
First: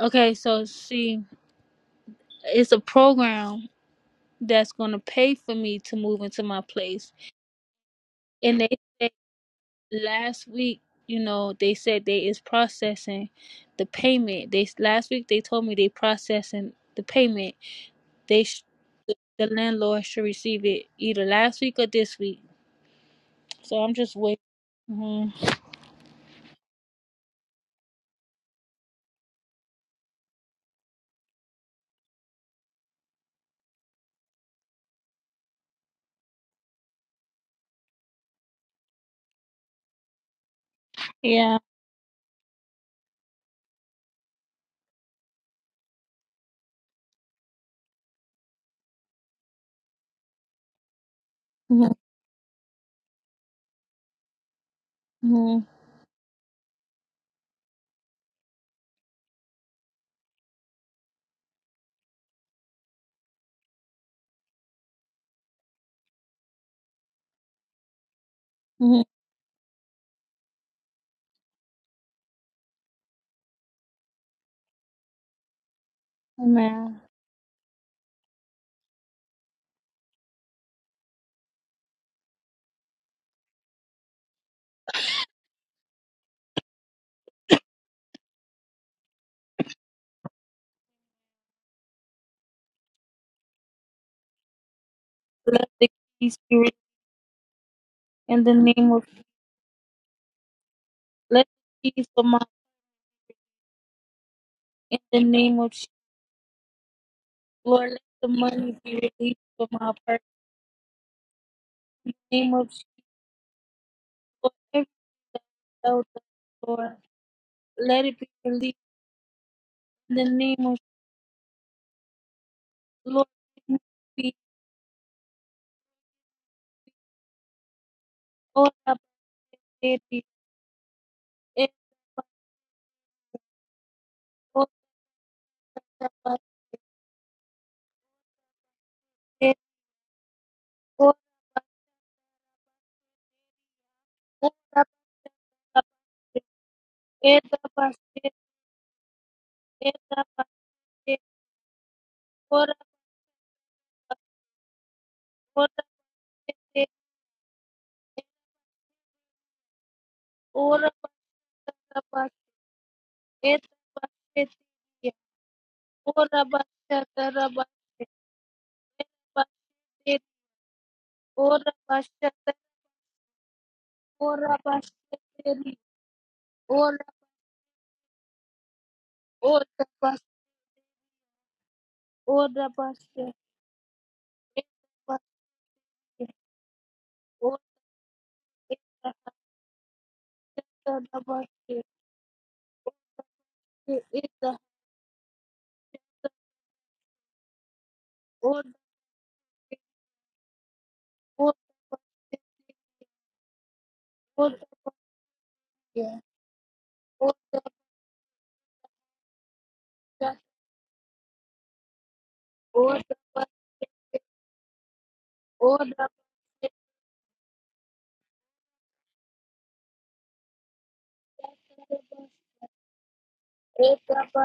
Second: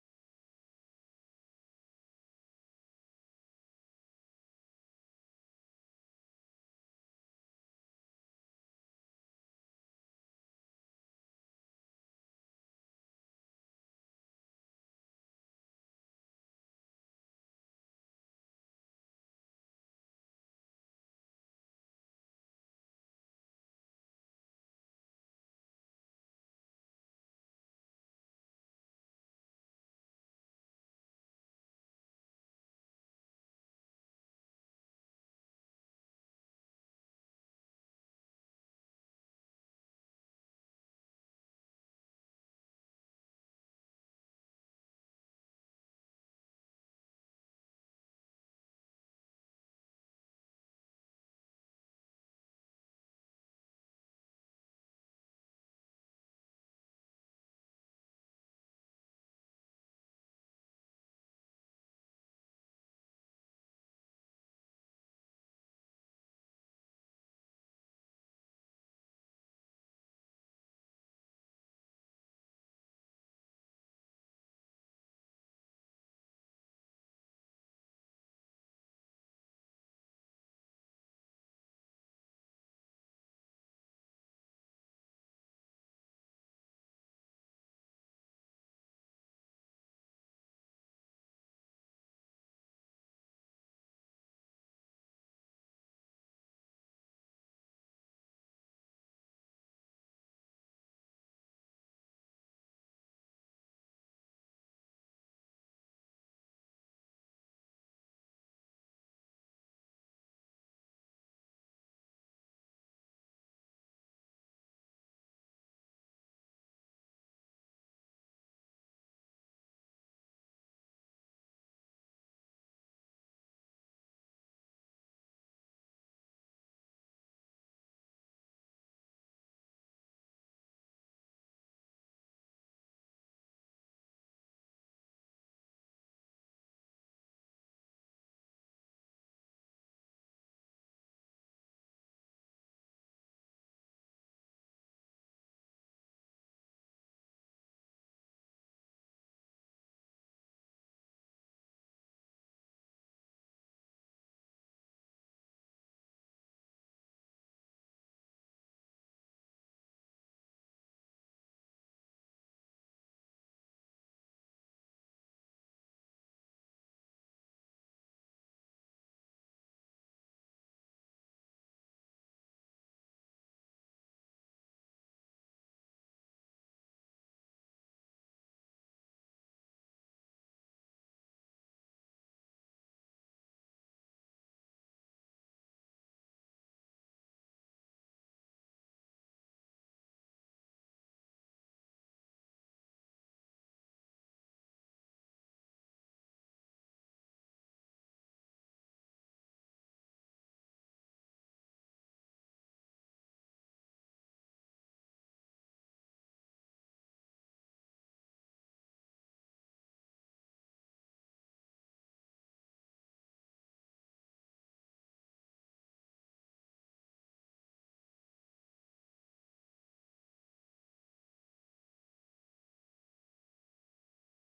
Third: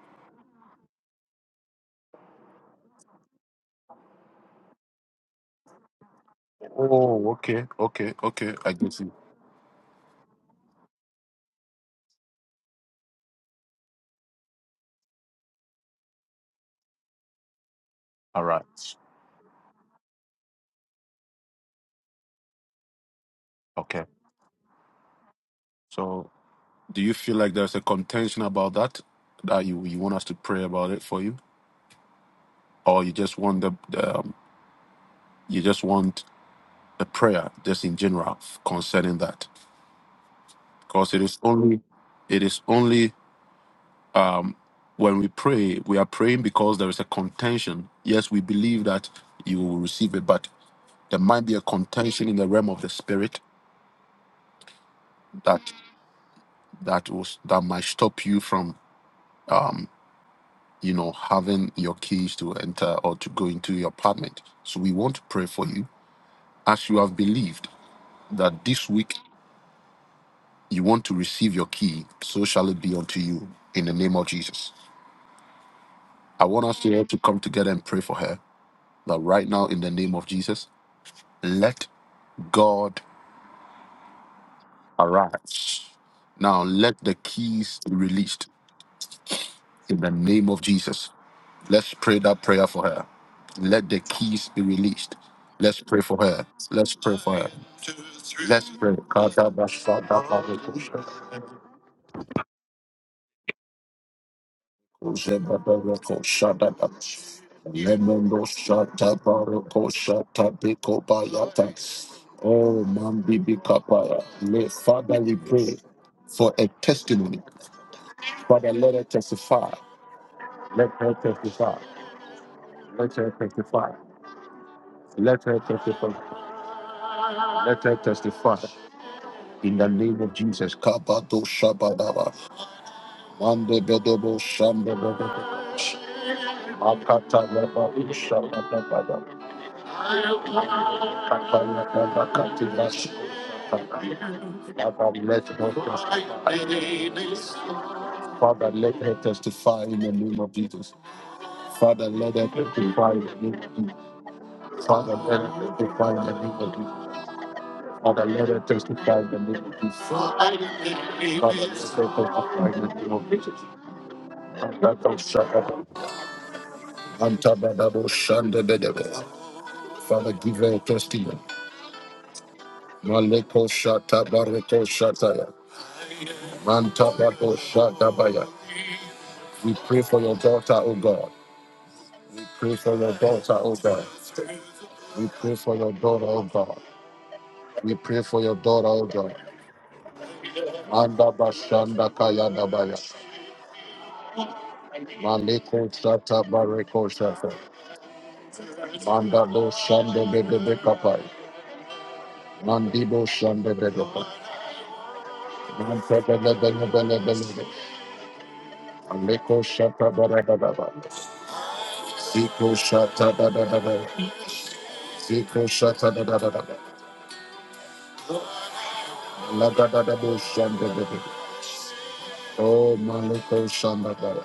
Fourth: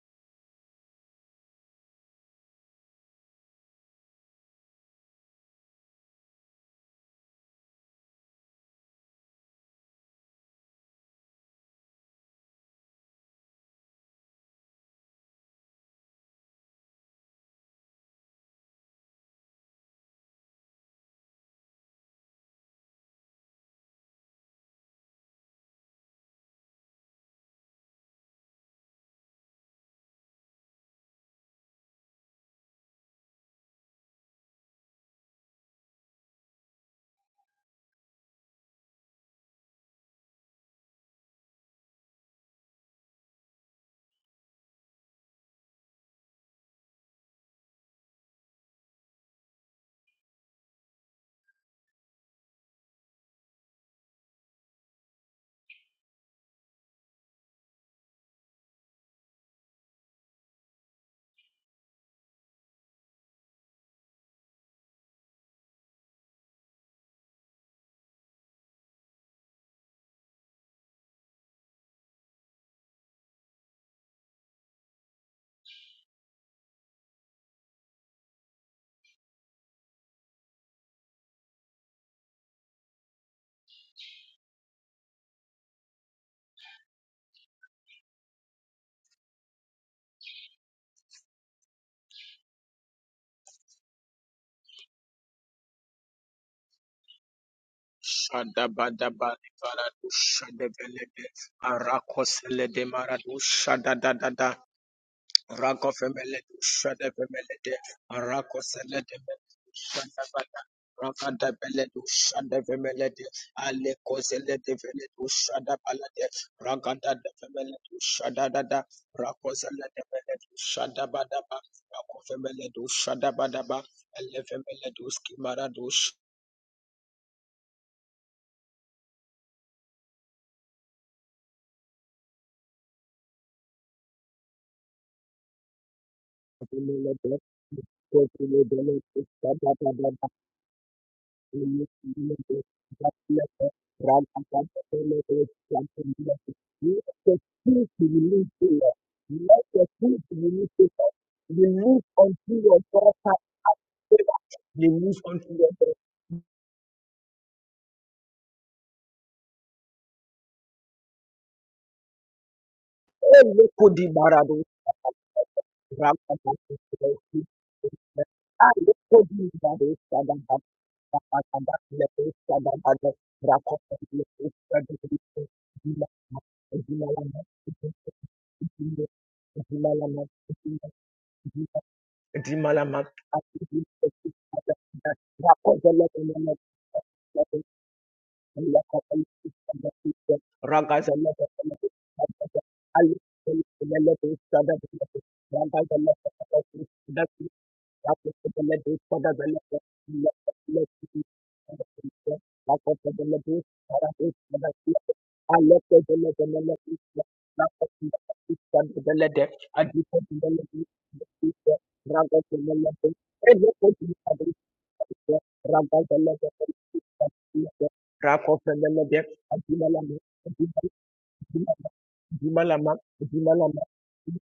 Speaker 1: Okay, so see, it's a program that's gonna pay for me to move into my place, and they said last week, you know, they said they is processing the payment. They last week they told me they processing the payment. They sh- the landlord should receive it either last week or this week. So I'm just waiting. hmm
Speaker 2: pray about it for you. Or you just want the, the um, you just want a prayer just in general concerning that. Because it is
Speaker 1: Yeah.
Speaker 2: only it is only um, when we pray, we are praying because there is a contention. Yes, we believe that you will receive it, but there might be a
Speaker 1: Mm-hmm.
Speaker 2: contention in the realm of the spirit
Speaker 1: hmm
Speaker 2: that that was that might stop you from um, you know having your keys to enter or to go into your apartment. So we want to pray for you as you have believed that this
Speaker 1: hmm
Speaker 2: week you want to receive your key. So shall it be unto you in the name of Jesus. I want us
Speaker 1: Amen.
Speaker 2: here to come together and pray for her that right now in the name of Jesus. Let God arise. Now let the keys be released in the name of Jesus. Let's pray that prayer for her. Let the keys be released.
Speaker 1: Let
Speaker 2: Let's
Speaker 1: the
Speaker 2: pray for
Speaker 1: keys
Speaker 2: her.
Speaker 1: be released
Speaker 2: Let's pray for her.
Speaker 1: in the
Speaker 2: Let's
Speaker 1: name
Speaker 2: pray.
Speaker 1: of
Speaker 3: Shadabadabarikaradu shadabelede,
Speaker 1: let the keys come out
Speaker 3: arakosele demaradu shadadadada.
Speaker 1: in the name of
Speaker 3: Rako femele tu shada femele de
Speaker 1: Lord, let the
Speaker 3: rako
Speaker 1: money
Speaker 3: sele
Speaker 1: be
Speaker 3: de
Speaker 1: released from my purse.
Speaker 3: shada bada raka da bele
Speaker 1: In the name
Speaker 3: shada
Speaker 1: of
Speaker 2: Oh,
Speaker 1: Jesus,
Speaker 3: femele
Speaker 2: man,
Speaker 3: de
Speaker 2: baby,
Speaker 3: ale ko
Speaker 2: kapaya.
Speaker 1: Lord,
Speaker 3: sele
Speaker 2: Let-
Speaker 3: de
Speaker 1: every
Speaker 3: femele
Speaker 2: Father,
Speaker 3: de
Speaker 2: we
Speaker 3: shada
Speaker 2: pray
Speaker 1: dollar,
Speaker 3: bala de
Speaker 2: for a
Speaker 3: raka
Speaker 1: Lord,
Speaker 3: da da
Speaker 2: testimony.
Speaker 3: femele de
Speaker 1: let it be
Speaker 3: shada da
Speaker 2: Father,
Speaker 1: released.
Speaker 2: let her
Speaker 3: rako
Speaker 2: testify.
Speaker 3: sele de
Speaker 1: In the
Speaker 3: femele de
Speaker 1: name of
Speaker 2: Let
Speaker 3: shada
Speaker 2: her
Speaker 3: bada ba
Speaker 2: testify.
Speaker 3: rako femele de
Speaker 2: Let
Speaker 1: Lord,
Speaker 3: shada
Speaker 2: her
Speaker 3: bada ba
Speaker 1: let me
Speaker 2: testify.
Speaker 1: be
Speaker 3: ale femele de
Speaker 2: Let her
Speaker 3: skimara de
Speaker 2: testify.
Speaker 3: shada
Speaker 2: Let her testify.
Speaker 1: all about
Speaker 2: In the
Speaker 1: it.
Speaker 2: name
Speaker 1: Be
Speaker 2: of Jesus. Kabato
Speaker 1: it
Speaker 2: Shabadaba. Mande Bedobo
Speaker 1: all
Speaker 2: Shambadaba.
Speaker 1: about it.
Speaker 2: Akata Laba
Speaker 3: femele
Speaker 2: Shabadaba.
Speaker 1: It
Speaker 3: de
Speaker 1: all about
Speaker 3: Release
Speaker 2: Kapala
Speaker 3: unto
Speaker 2: Laba
Speaker 3: your daughter
Speaker 2: Katilash. Father,
Speaker 1: all about
Speaker 2: let her testify.
Speaker 1: it. It about it.
Speaker 2: Father, let her testify
Speaker 1: It
Speaker 2: in the name
Speaker 1: about
Speaker 2: of Jesus.
Speaker 1: it.
Speaker 2: Father, let her
Speaker 1: All about
Speaker 2: testify in the name of Jesus.
Speaker 3: favor.
Speaker 2: Father,
Speaker 3: Release
Speaker 2: let
Speaker 3: unto
Speaker 1: all about
Speaker 3: your
Speaker 2: her
Speaker 3: daughter.
Speaker 2: testify in the name of
Speaker 1: it.
Speaker 2: Jesus. Father, let her testify in the name of Jesus. Father, let
Speaker 1: All about
Speaker 2: her
Speaker 1: about
Speaker 2: testify in the name of
Speaker 3: Oh,
Speaker 2: Jesus.
Speaker 1: it.
Speaker 3: look who the barado. Ah,
Speaker 1: All about it. All about
Speaker 2: Antabadabo
Speaker 1: it.
Speaker 2: Shanda
Speaker 3: look who
Speaker 2: Bedebe.
Speaker 1: All
Speaker 3: the
Speaker 1: about it.
Speaker 2: Father, give her a testimony.
Speaker 1: Ora bashete,
Speaker 3: barado.
Speaker 2: Maleko Shata
Speaker 1: ora
Speaker 2: Bareko Shataya.
Speaker 1: bashete, ora
Speaker 2: Mantabado Shatabaya.
Speaker 1: ora
Speaker 2: We pray
Speaker 3: Ragazella,
Speaker 1: bash,
Speaker 2: for your daughter, O God.
Speaker 1: ora
Speaker 2: Pray for your
Speaker 1: bashe,
Speaker 2: daughter, O God.
Speaker 1: ora bashe,
Speaker 2: We pray for your daughter, O God.
Speaker 1: ora
Speaker 2: We pray for your daughter, O God.
Speaker 1: ora bashete, ora bashe, ora
Speaker 2: Manda
Speaker 1: bashete,
Speaker 2: Bashanda Kayadabaya. Maleko Shata Bareko Shata.
Speaker 1: ora ora bashete, ora bashe, ora bashe,
Speaker 3: Rakofenele de,
Speaker 2: Manda Bo
Speaker 1: ora
Speaker 2: Shanda Bedebe Kapai.
Speaker 1: bashete, ora bashete, ora bashe, ora bashete, ora bashe, ora
Speaker 2: Mandibo Shanda Bedebe.
Speaker 1: bashete,
Speaker 2: Mantabele Bele Bele Bele. Aleko shata da da da da da. Siko shata da da da da. Siko shata da da da da da. La da
Speaker 3: Adinala,
Speaker 2: da da
Speaker 3: de,
Speaker 2: bo
Speaker 3: Adinala
Speaker 2: shanda da da.
Speaker 3: de, Jimalama,
Speaker 2: Oh, Maleko
Speaker 3: Jimalama,
Speaker 2: shanda da da.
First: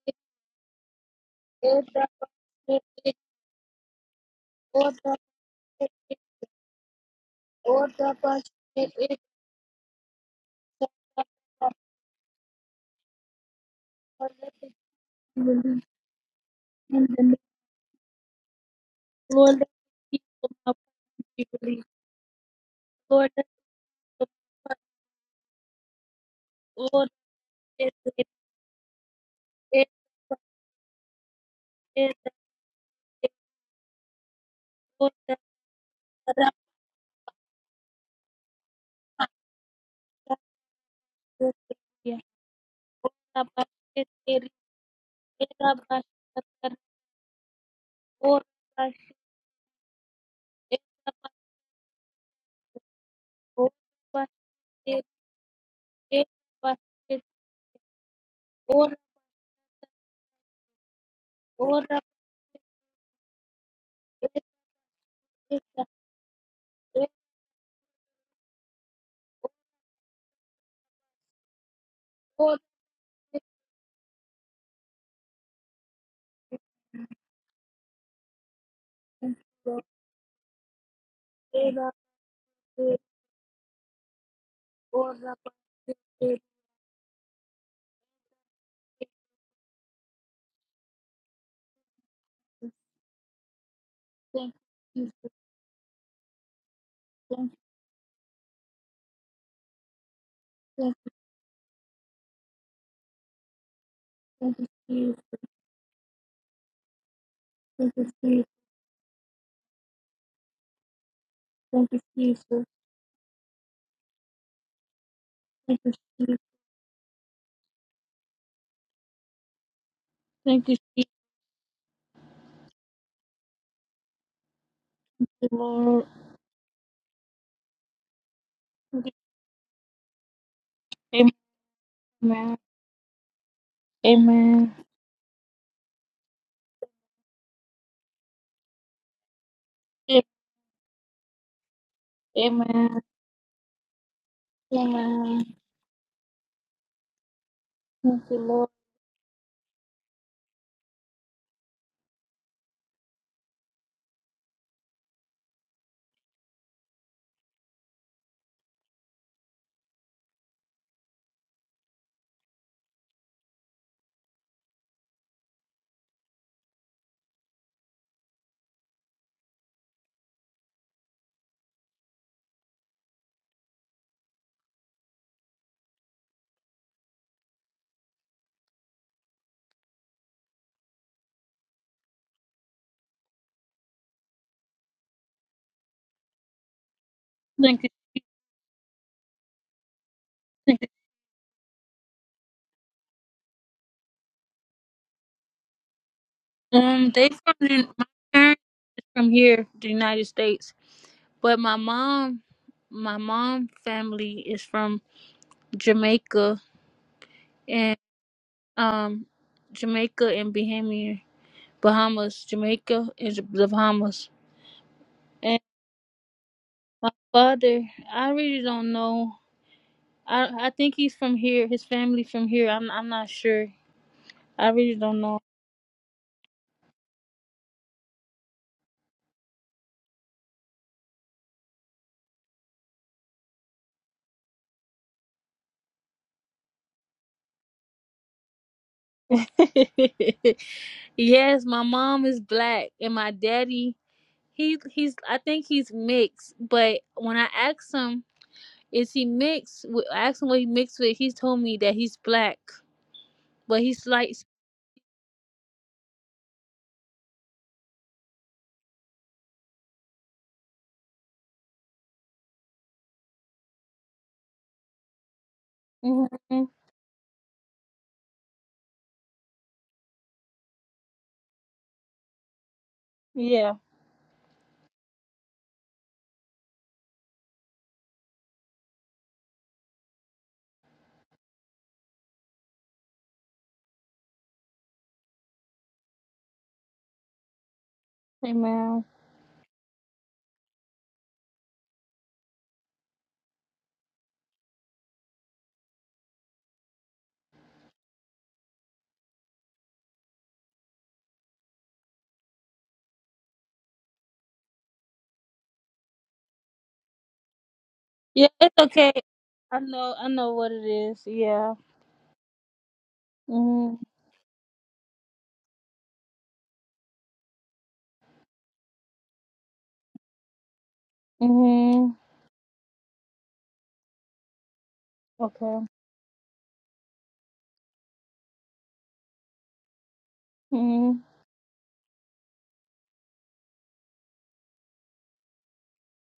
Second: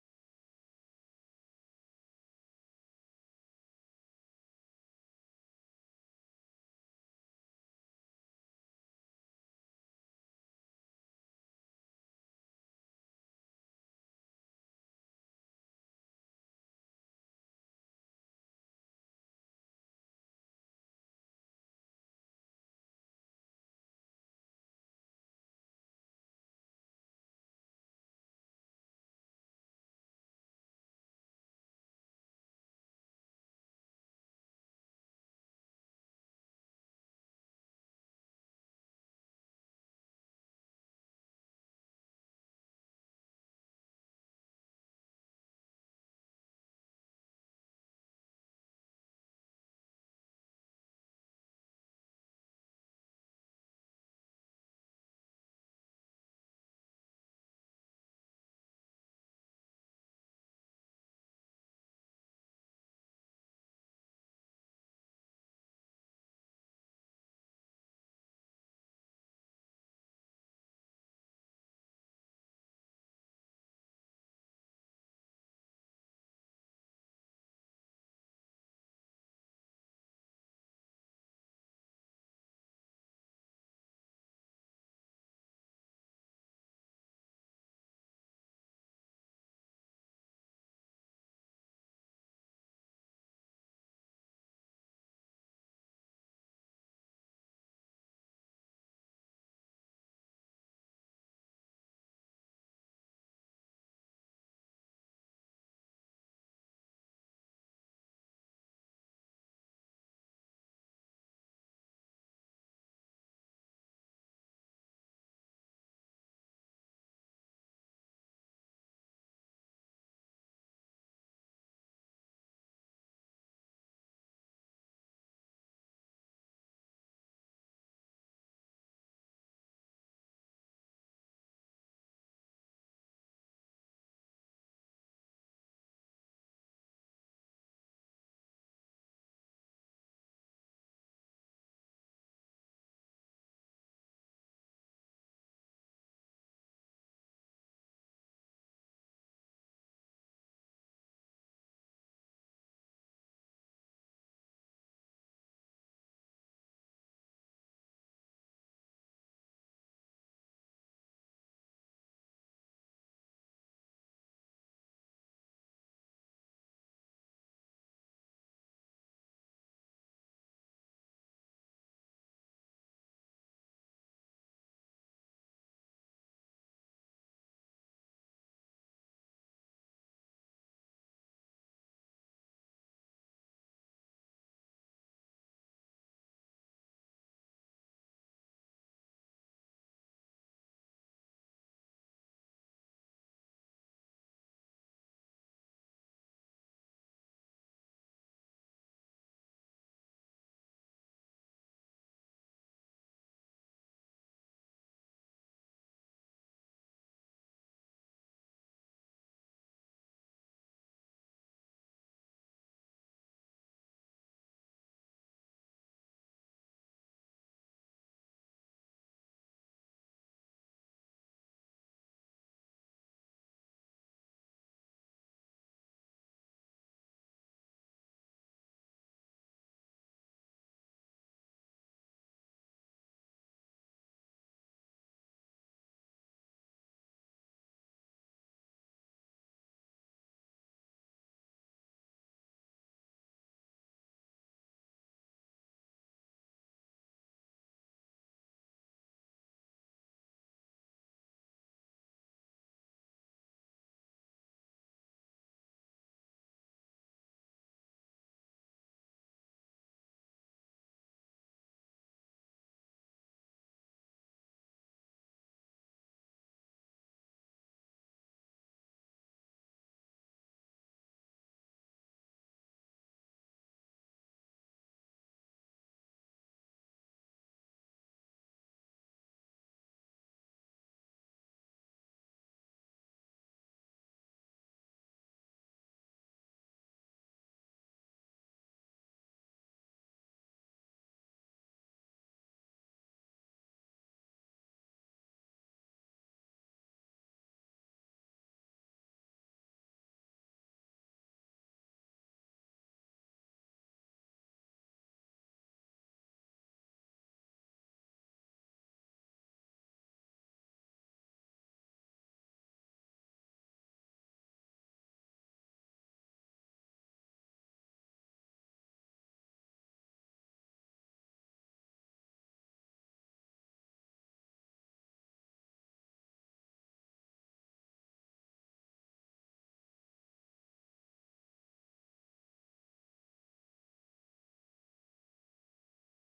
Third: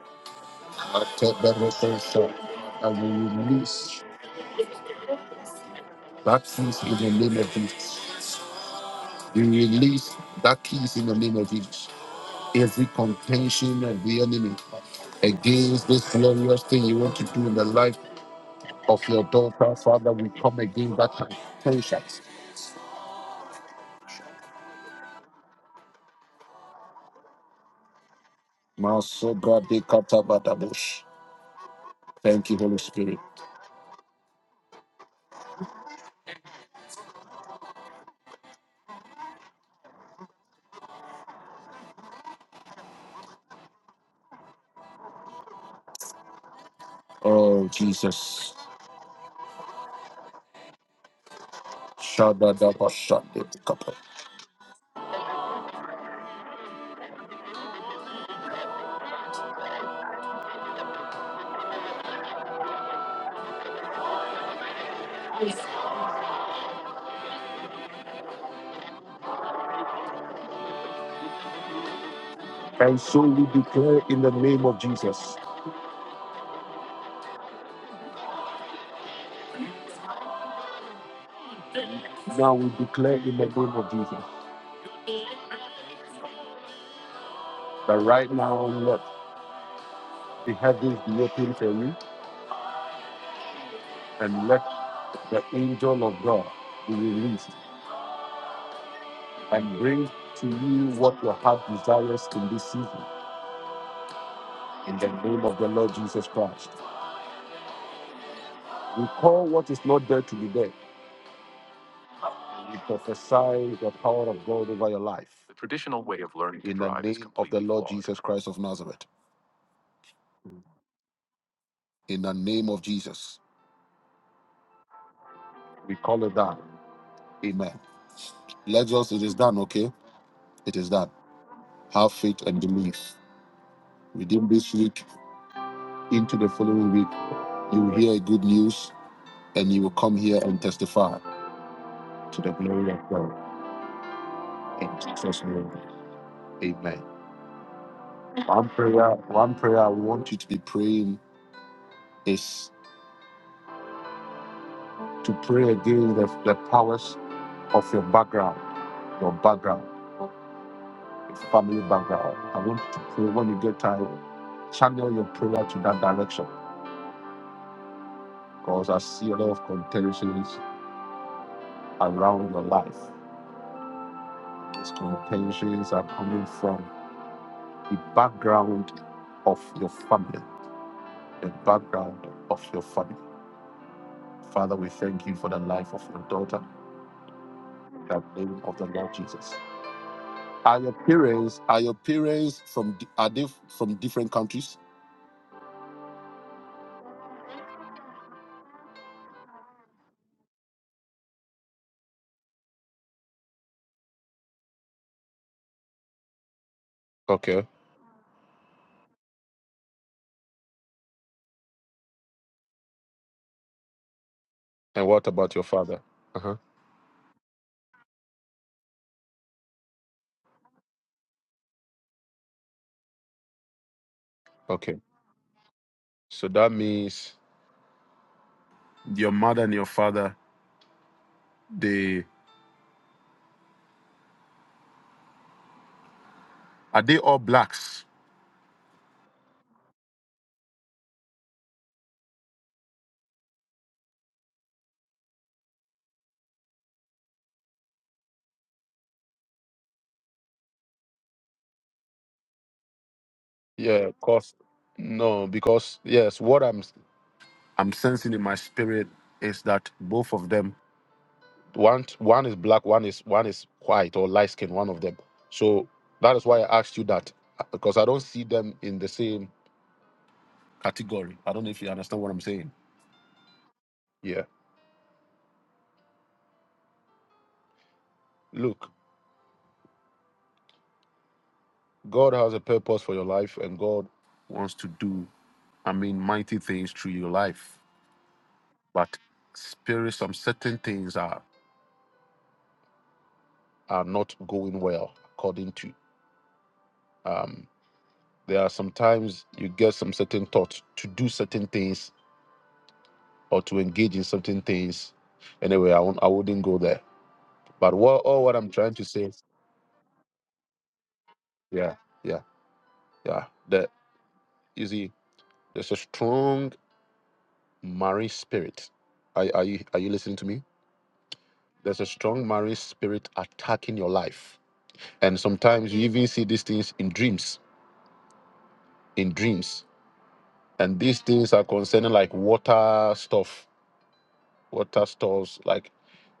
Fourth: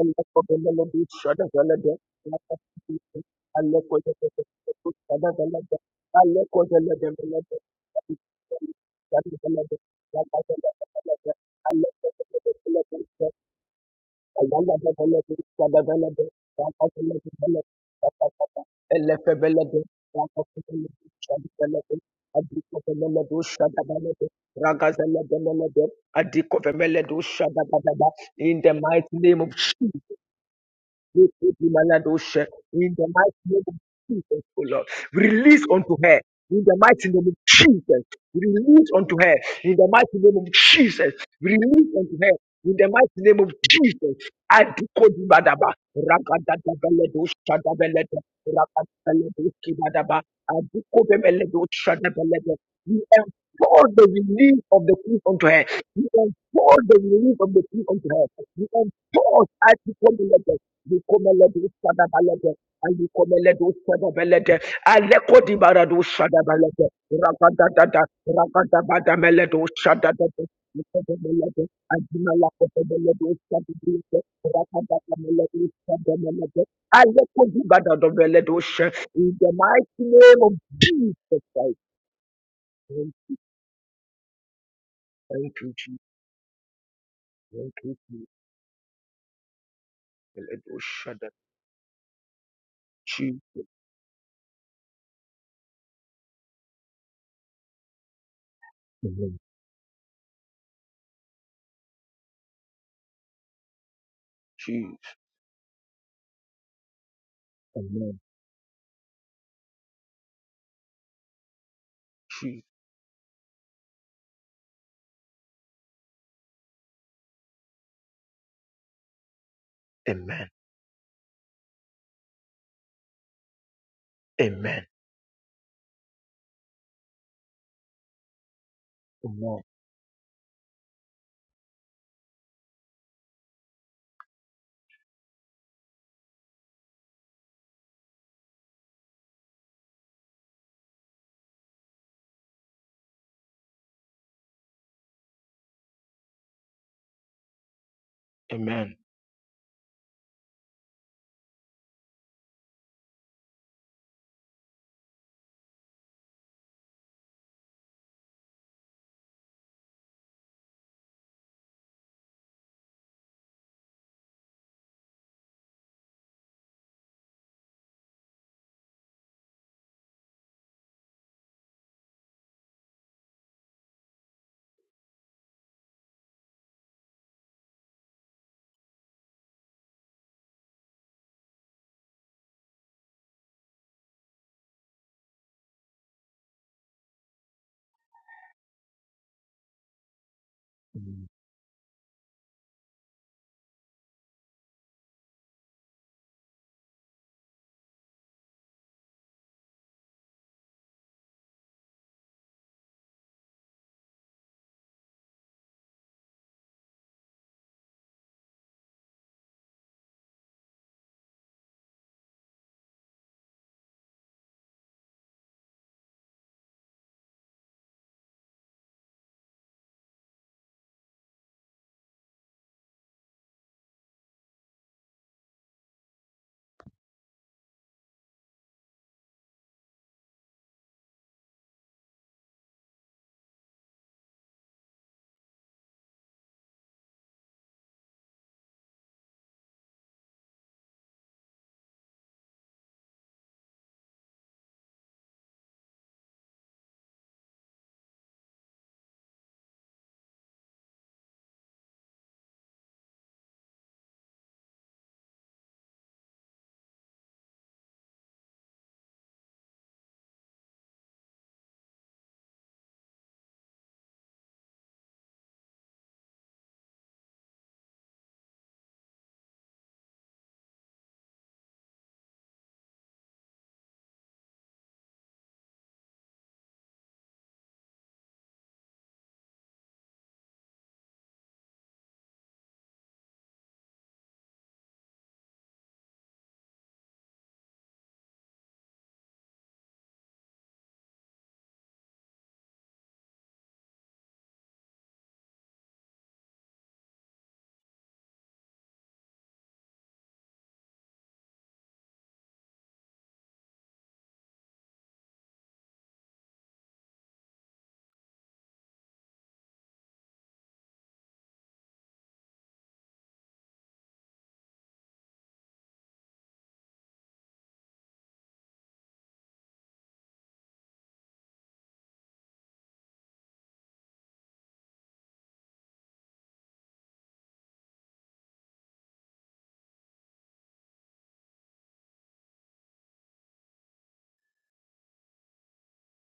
Speaker 3: Elekomelodi,
Speaker 2: Ate da da
Speaker 3: Shadavalada,
Speaker 2: da shanda. And we release
Speaker 3: Alekoyelede, Shadavalada,
Speaker 2: that peace in
Speaker 3: Alekoyelede,
Speaker 2: the name of
Speaker 3: Melede,
Speaker 1: ora
Speaker 2: Jesus. We
Speaker 3: Shadavalada,
Speaker 2: release that
Speaker 3: Shadavalada,
Speaker 2: peace in the
Speaker 1: bashe,
Speaker 3: Shadavalada,
Speaker 2: name of
Speaker 1: ora
Speaker 2: Jesus. Every
Speaker 3: Alekoyelede,
Speaker 2: contention of the
Speaker 1: Lord,
Speaker 3: in
Speaker 1: let
Speaker 2: enemy
Speaker 3: the
Speaker 1: it be released
Speaker 2: against this glorious thing you
Speaker 1: in
Speaker 2: want
Speaker 1: the
Speaker 2: to
Speaker 1: name.
Speaker 2: do in the life of your
Speaker 1: Lord, let it
Speaker 2: daughter, Father,
Speaker 1: be
Speaker 2: we
Speaker 1: from
Speaker 2: come
Speaker 1: our
Speaker 2: against that
Speaker 1: presence be released.
Speaker 2: contention.
Speaker 1: Lord, let it be from our presence. Lord, let it
Speaker 3: mighty name of
Speaker 2: Masobra de
Speaker 1: be from our
Speaker 2: Katabadabush.
Speaker 3: in the
Speaker 1: presence.
Speaker 2: Thank you, Holy
Speaker 3: mighty
Speaker 2: Spirit.
Speaker 3: name of Jesus, O Lord,
Speaker 1: Lord, let it be
Speaker 3: release unto her. In the mighty name of Jesus, release unto her. In the mighty name of Jesus, release unto her. In the mighty
Speaker 1: from our presence.
Speaker 3: name
Speaker 1: Ora
Speaker 3: of
Speaker 1: bashe
Speaker 3: Jesus,
Speaker 1: teri,
Speaker 3: I decode
Speaker 1: era
Speaker 3: Badaba.
Speaker 1: bashe teri,
Speaker 3: Ragadabeledo
Speaker 2: Oh,
Speaker 3: Shadabeledo.
Speaker 1: ora
Speaker 2: Jesus.
Speaker 1: bashe,
Speaker 3: Ragadabeledo Kibadaba. I
Speaker 1: era
Speaker 3: decode
Speaker 1: bashe,
Speaker 3: Meledo Shadabeledo. We
Speaker 1: ora
Speaker 3: implore the
Speaker 1: bashe,
Speaker 3: release of the peace unto her. We
Speaker 1: era
Speaker 3: implore the
Speaker 1: bashe,
Speaker 3: release of the peace unto her. We
Speaker 1: ora,
Speaker 3: implore I decode
Speaker 1: ora bashe,
Speaker 3: Likomeledusadabalede,
Speaker 1: era
Speaker 3: alikomeledusadabalede,
Speaker 1: bashe, ora bashe, era bashe,
Speaker 3: alekodibaradushadabalede, ragadadada, ragadabadameledushadadada, likomeledusadabalede, adimalakotebeledusadabalede, rakadakameledusadabalede, alekodibadadobeledush. In the mighty name of Jesus Christ.
Speaker 1: ora bashe, era
Speaker 3: Thank you, Jesus.
Speaker 1: bashe.
Speaker 3: Thank you, Jesus. Beledushada. Jesus.
Speaker 1: Thank you. Jesus. Thank
Speaker 3: Amen.
Speaker 2: And bring
Speaker 1: you,
Speaker 2: tears
Speaker 1: thank
Speaker 2: in the
Speaker 3: Jesus.
Speaker 1: you,
Speaker 2: name of God.
Speaker 1: thank you,
Speaker 3: Amen.
Speaker 1: Jesus.
Speaker 2: We call what is not there to be there.
Speaker 1: Thank you,
Speaker 3: Jesus.
Speaker 1: Jesus.
Speaker 2: We prophesy the power of God over your life.
Speaker 1: Thank you, Jesus.
Speaker 2: In the name of the Lord Jesus Christ of Nazareth.
Speaker 3: Amen.
Speaker 1: Thank you, Jesus. Thank you, Jesus,
Speaker 2: In the name of Jesus.
Speaker 3: Amen.
Speaker 2: We
Speaker 1: Lord.
Speaker 2: call it done. Amen. Let's just, it is
Speaker 3: Amen.
Speaker 2: done, okay? It is done.
Speaker 1: Amen.
Speaker 2: Have faith
Speaker 1: Amen.
Speaker 2: and believe. Within this
Speaker 1: Amen.
Speaker 2: week, into the following week, you will hear good news and you will come here and testify to the glory of
Speaker 1: Amen.
Speaker 2: God. In Jesus'
Speaker 1: Amen.
Speaker 2: name. Amen.
Speaker 1: Thank you, Lord.
Speaker 2: One
Speaker 3: Amen.
Speaker 2: prayer, one prayer I want you to be praying is to pray again the, the powers of your background, your background, family background. I want you to pray when you get time, channel your prayer to that direction. Because I see a lot of contentions around your life. These contentions are coming from the background of your family. The background of your family. Father, we thank you for the life of your daughter,
Speaker 1: Thank you.
Speaker 2: in the name of the Lord Jesus.
Speaker 1: Thank
Speaker 2: Are
Speaker 1: you.
Speaker 2: your
Speaker 3: Mm.
Speaker 2: parents are your parents from di- are they from different countries?
Speaker 1: Um, they from the, my parents is from here, the United States, but my mom, my mom family is from Jamaica
Speaker 2: Okay.
Speaker 1: and um, Jamaica and Bahamian Bahamas, Jamaica and the Bahamas.
Speaker 2: And what about your father? Uh-huh.
Speaker 1: My father, I really don't know. I I think he's from here. His family from here. I'm I'm not sure. I really
Speaker 2: Okay.
Speaker 1: don't know.
Speaker 2: So that means your mother and your father, they are they all blacks?
Speaker 1: yes, my mom is black and my daddy he he's I think he's mixed. But when I asked him, is he mixed? with- I asked him what he mixed with. He told me that he's black, but
Speaker 2: Yeah,
Speaker 1: he's
Speaker 2: of
Speaker 1: like,
Speaker 2: course. No, because yes, what I'm I'm sensing in my spirit is that both of them one one is black, one is one is white or light skinned, one of them. So
Speaker 1: hmm
Speaker 2: that is why I asked you that. uh, Because I don't see them in the same category. I don't know if you understand what I'm saying.
Speaker 1: yeah,
Speaker 2: Look, God has a purpose for your life, and God wants to do, I mean, mighty things through your life.
Speaker 1: amen.
Speaker 2: But spirit, some certain things are are not going well according to. Um, there are sometimes you get some certain thoughts to do certain things or to engage in certain things. Anyway, I won't, I wouldn't go there. But what all
Speaker 1: Yeah,
Speaker 2: what I'm
Speaker 1: it's
Speaker 2: trying to
Speaker 1: okay.
Speaker 2: say, is-
Speaker 1: I know I know what it is. Yeah.
Speaker 2: yeah, yeah, yeah. That
Speaker 1: Mhm.
Speaker 2: you see, there's a strong marriage spirit. Are, are you are you listening to me? There's a
Speaker 1: Mhm.
Speaker 2: strong marine spirit attacking your life. And
Speaker 1: Okay.
Speaker 2: sometimes you even see these things in dreams, in dreams. And
Speaker 1: hmm
Speaker 2: these things are concerning like water stuff, water stores, like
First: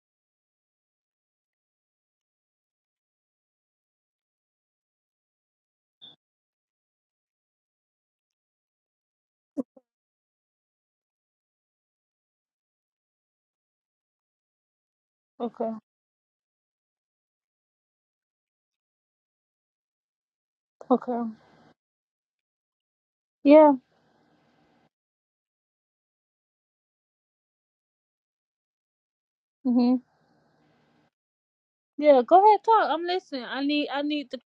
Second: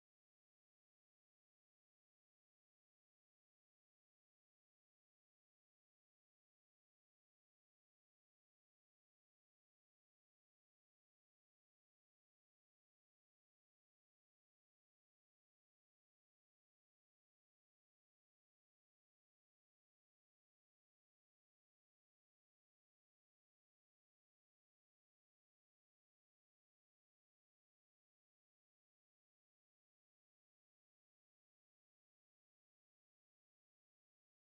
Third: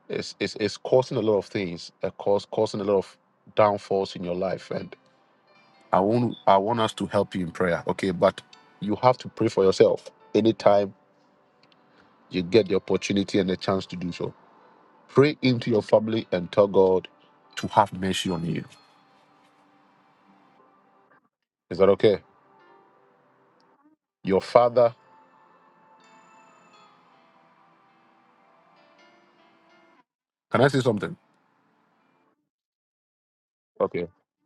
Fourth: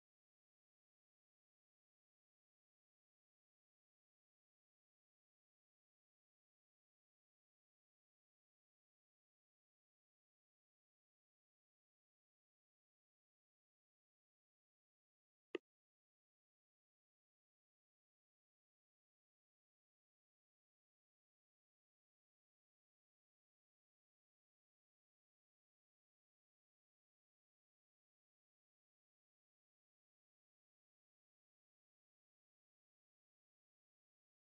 Speaker 2: it's, it's, it's causing a lot of things, uh, cause, causing a lot of downfalls in your life. And I want, I want us to help you in prayer, okay? But you have to pray for yourself anytime you get the opportunity and the chance to do so. Pray into
Speaker 1: Okay.
Speaker 2: your family and tell God to have mercy on you.
Speaker 1: Okay.
Speaker 2: Is that okay?
Speaker 1: Yeah.
Speaker 2: Your father
Speaker 1: hmm
Speaker 2: Can I say something?
Speaker 1: Yeah. Go ahead. Talk. I'm listening. I need. I
Speaker 2: Okay.
Speaker 1: need the.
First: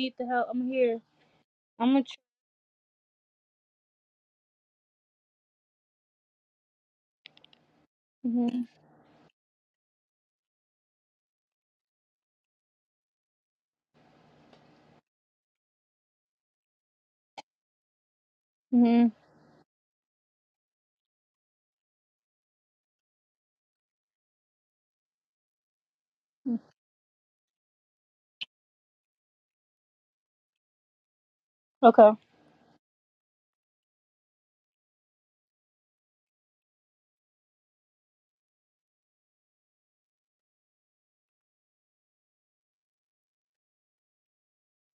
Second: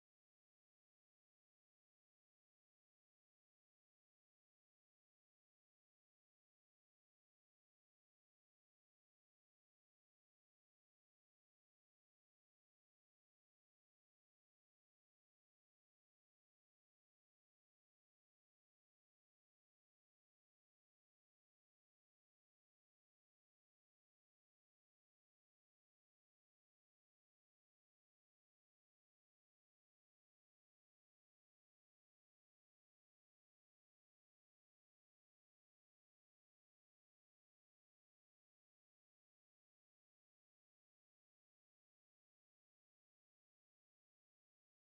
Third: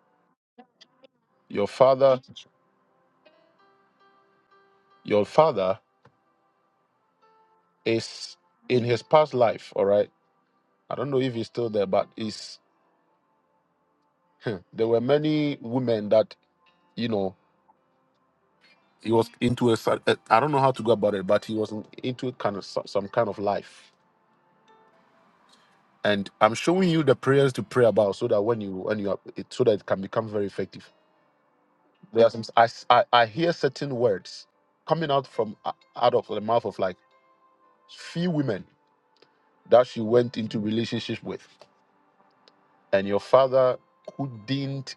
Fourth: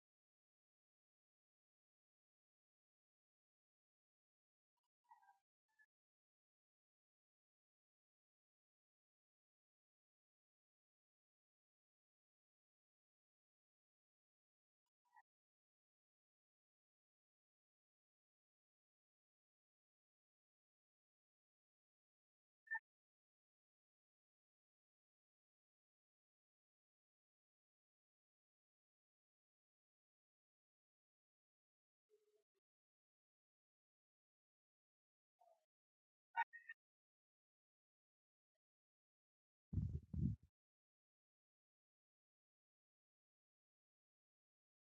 Speaker 1: need the help. I'm here.
Speaker 2: Your
Speaker 1: I'm a. Tr-
Speaker 2: father, your father is
Speaker 1: hmm
Speaker 2: in his past life, all right? I don't know if he's still there, but is there were many women that, you know,
Speaker 1: hmm
Speaker 2: he was into a cer- uh, I don't know how to go about it, but he was in- into kind of so- some kind of life. And I'm showing you the prayers to pray about so that when you when you are, it, so that it can become very effective.
Speaker 1: Okay.
Speaker 2: There are some I, s- I I hear certain words coming out from uh, out of the mouth of like few women that she went into relationships with and your father couldn't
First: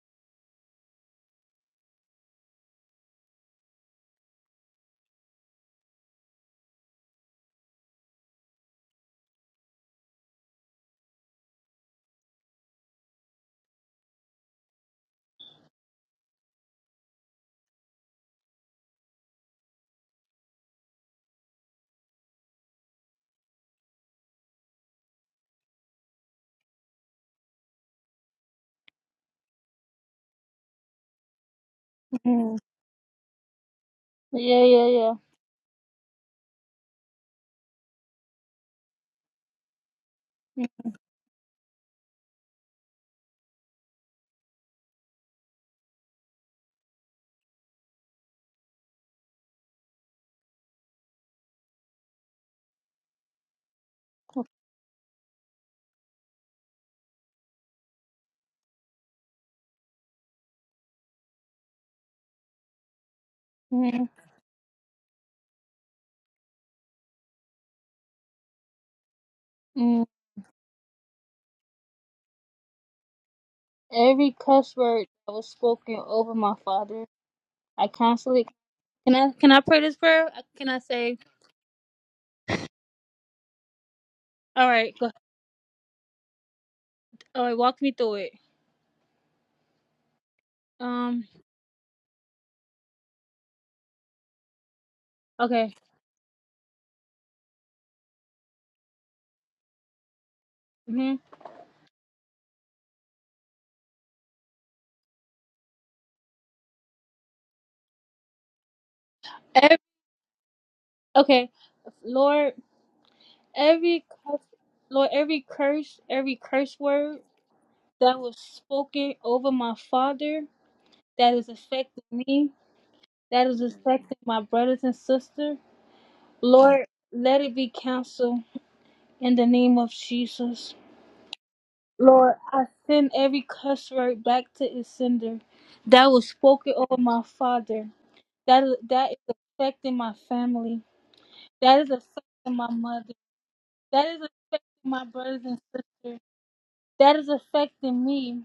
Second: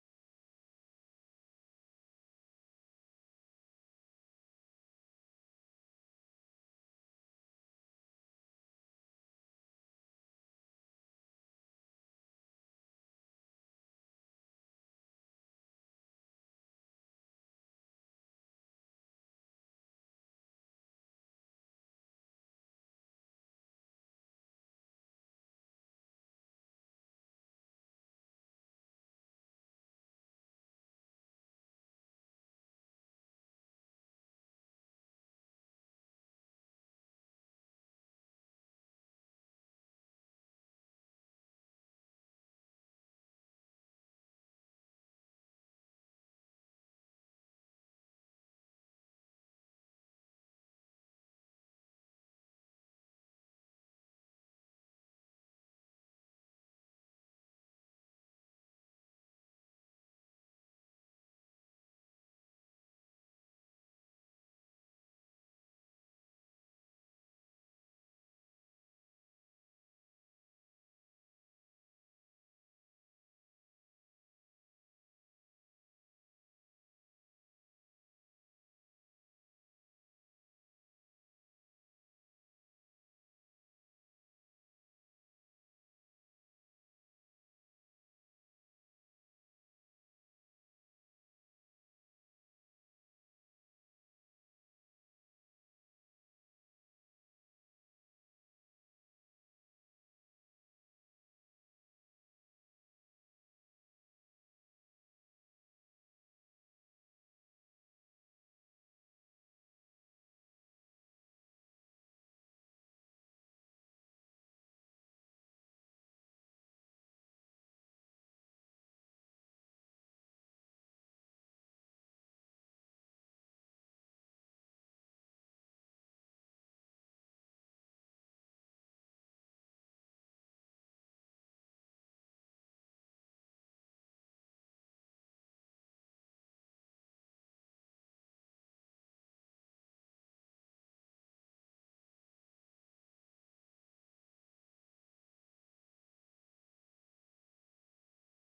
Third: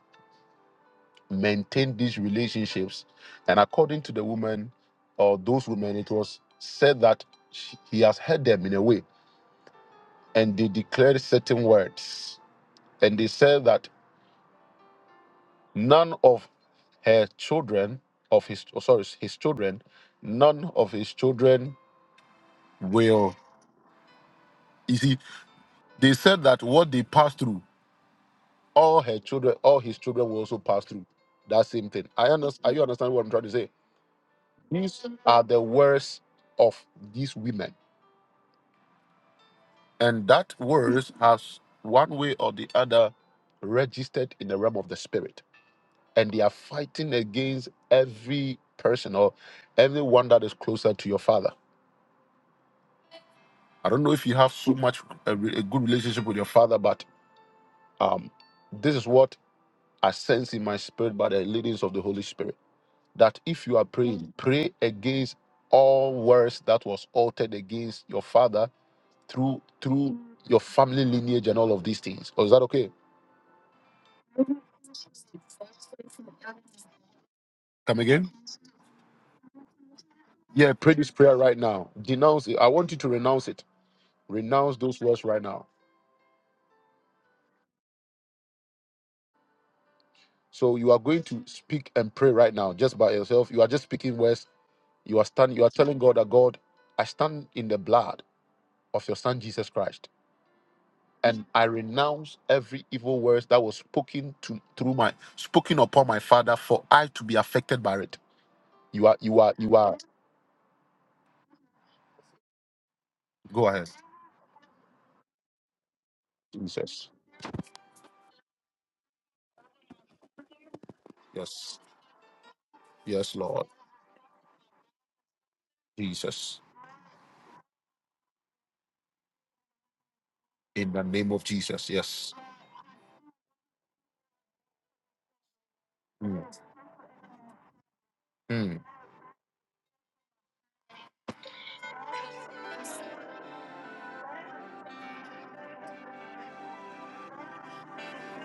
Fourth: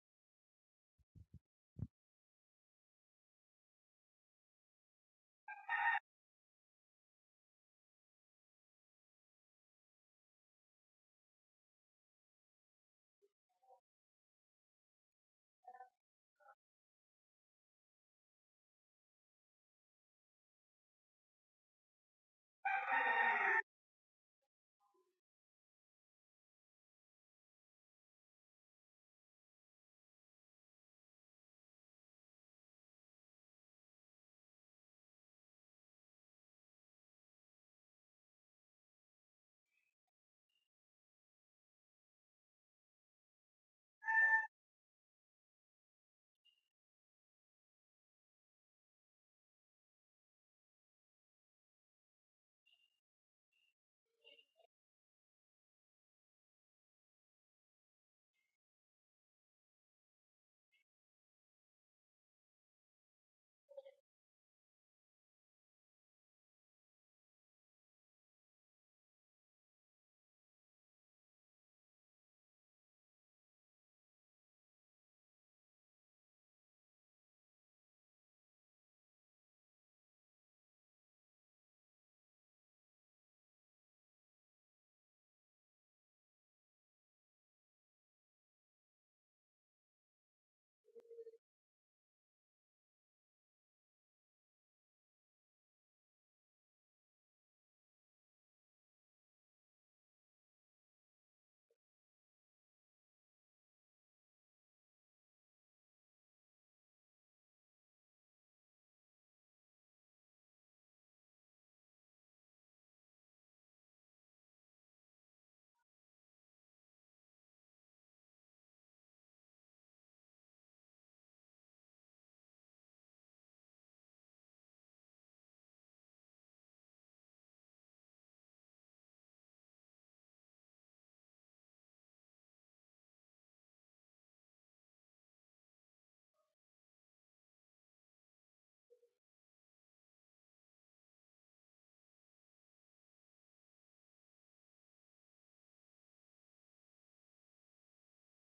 Speaker 2: maintain these relationships. And according to the woman or those women, it was said that she- he has heard them in a way, and they declared certain words. And they said that none of her children, of his oh, sorry, his children, none of his children will. You see, they said that what they passed through, all her children, all his children will also pass through that same thing. I
Speaker 1: hmm
Speaker 2: understand. Are you understand what I'm trying to say?
Speaker 1: Yeah. Yeah.
Speaker 2: These
Speaker 1: Yeah.
Speaker 2: are the words of these women. And that words has one way or the other registered in the realm of the spirit. And they are fighting against every person or everyone that is closer to your father. I don't know if you have so much a, re- a good relationship with your father, but um, this is what I sense in my spirit by the leadings of the Holy Spirit. That if you are
Speaker 1: Mm-hmm.
Speaker 2: praying, pray against all words that was altered against your father through
Speaker 1: Mm-hmm.
Speaker 2: through your family lineage and all of these things. Oh, is that okay?
Speaker 1: Every cuss word that was spoken over my father, I
Speaker 2: Come again?
Speaker 1: constantly. Can I? Can I pray this prayer? Uh, Can
Speaker 2: Yeah,
Speaker 1: I
Speaker 2: pray this
Speaker 1: say?
Speaker 2: prayer right now. Denounce it. I want you to renounce it.
Speaker 1: All
Speaker 2: Renounce
Speaker 1: right.
Speaker 2: those
Speaker 1: Go.
Speaker 2: words right now.
Speaker 1: All right. Walk me through it.
Speaker 2: So you are going
Speaker 1: Um.
Speaker 2: to speak and pray right now, just by yourself. You are just speaking words. You are standing. You are
Speaker 1: Okay.
Speaker 2: telling God that God, I stand in the blood of your Son Jesus Christ,
Speaker 1: hmm
Speaker 2: and I renounce every evil words that was spoken to through my spoken upon my father for I to be affected by it. You are. You are. You
Speaker 1: Every,
Speaker 2: are.
Speaker 1: okay. Lord.
Speaker 2: Go ahead.
Speaker 1: Every cus- Lord, every curse, every curse
Speaker 2: Jesus.
Speaker 1: word that was spoken over my father, that is
Speaker 2: Yes.
Speaker 1: affecting me,
Speaker 2: Yes,
Speaker 1: that is
Speaker 2: Lord.
Speaker 1: affecting my brothers and sisters, Lord, let it be canceled in the name of Jesus. Lord, I send every curse word back to its sender that was
Speaker 2: Mm,
Speaker 1: spoken over my father, that is,
Speaker 2: mm,
Speaker 1: that is affecting my family, that is affecting my mother, that is affecting my brothers and sisters. that is affecting me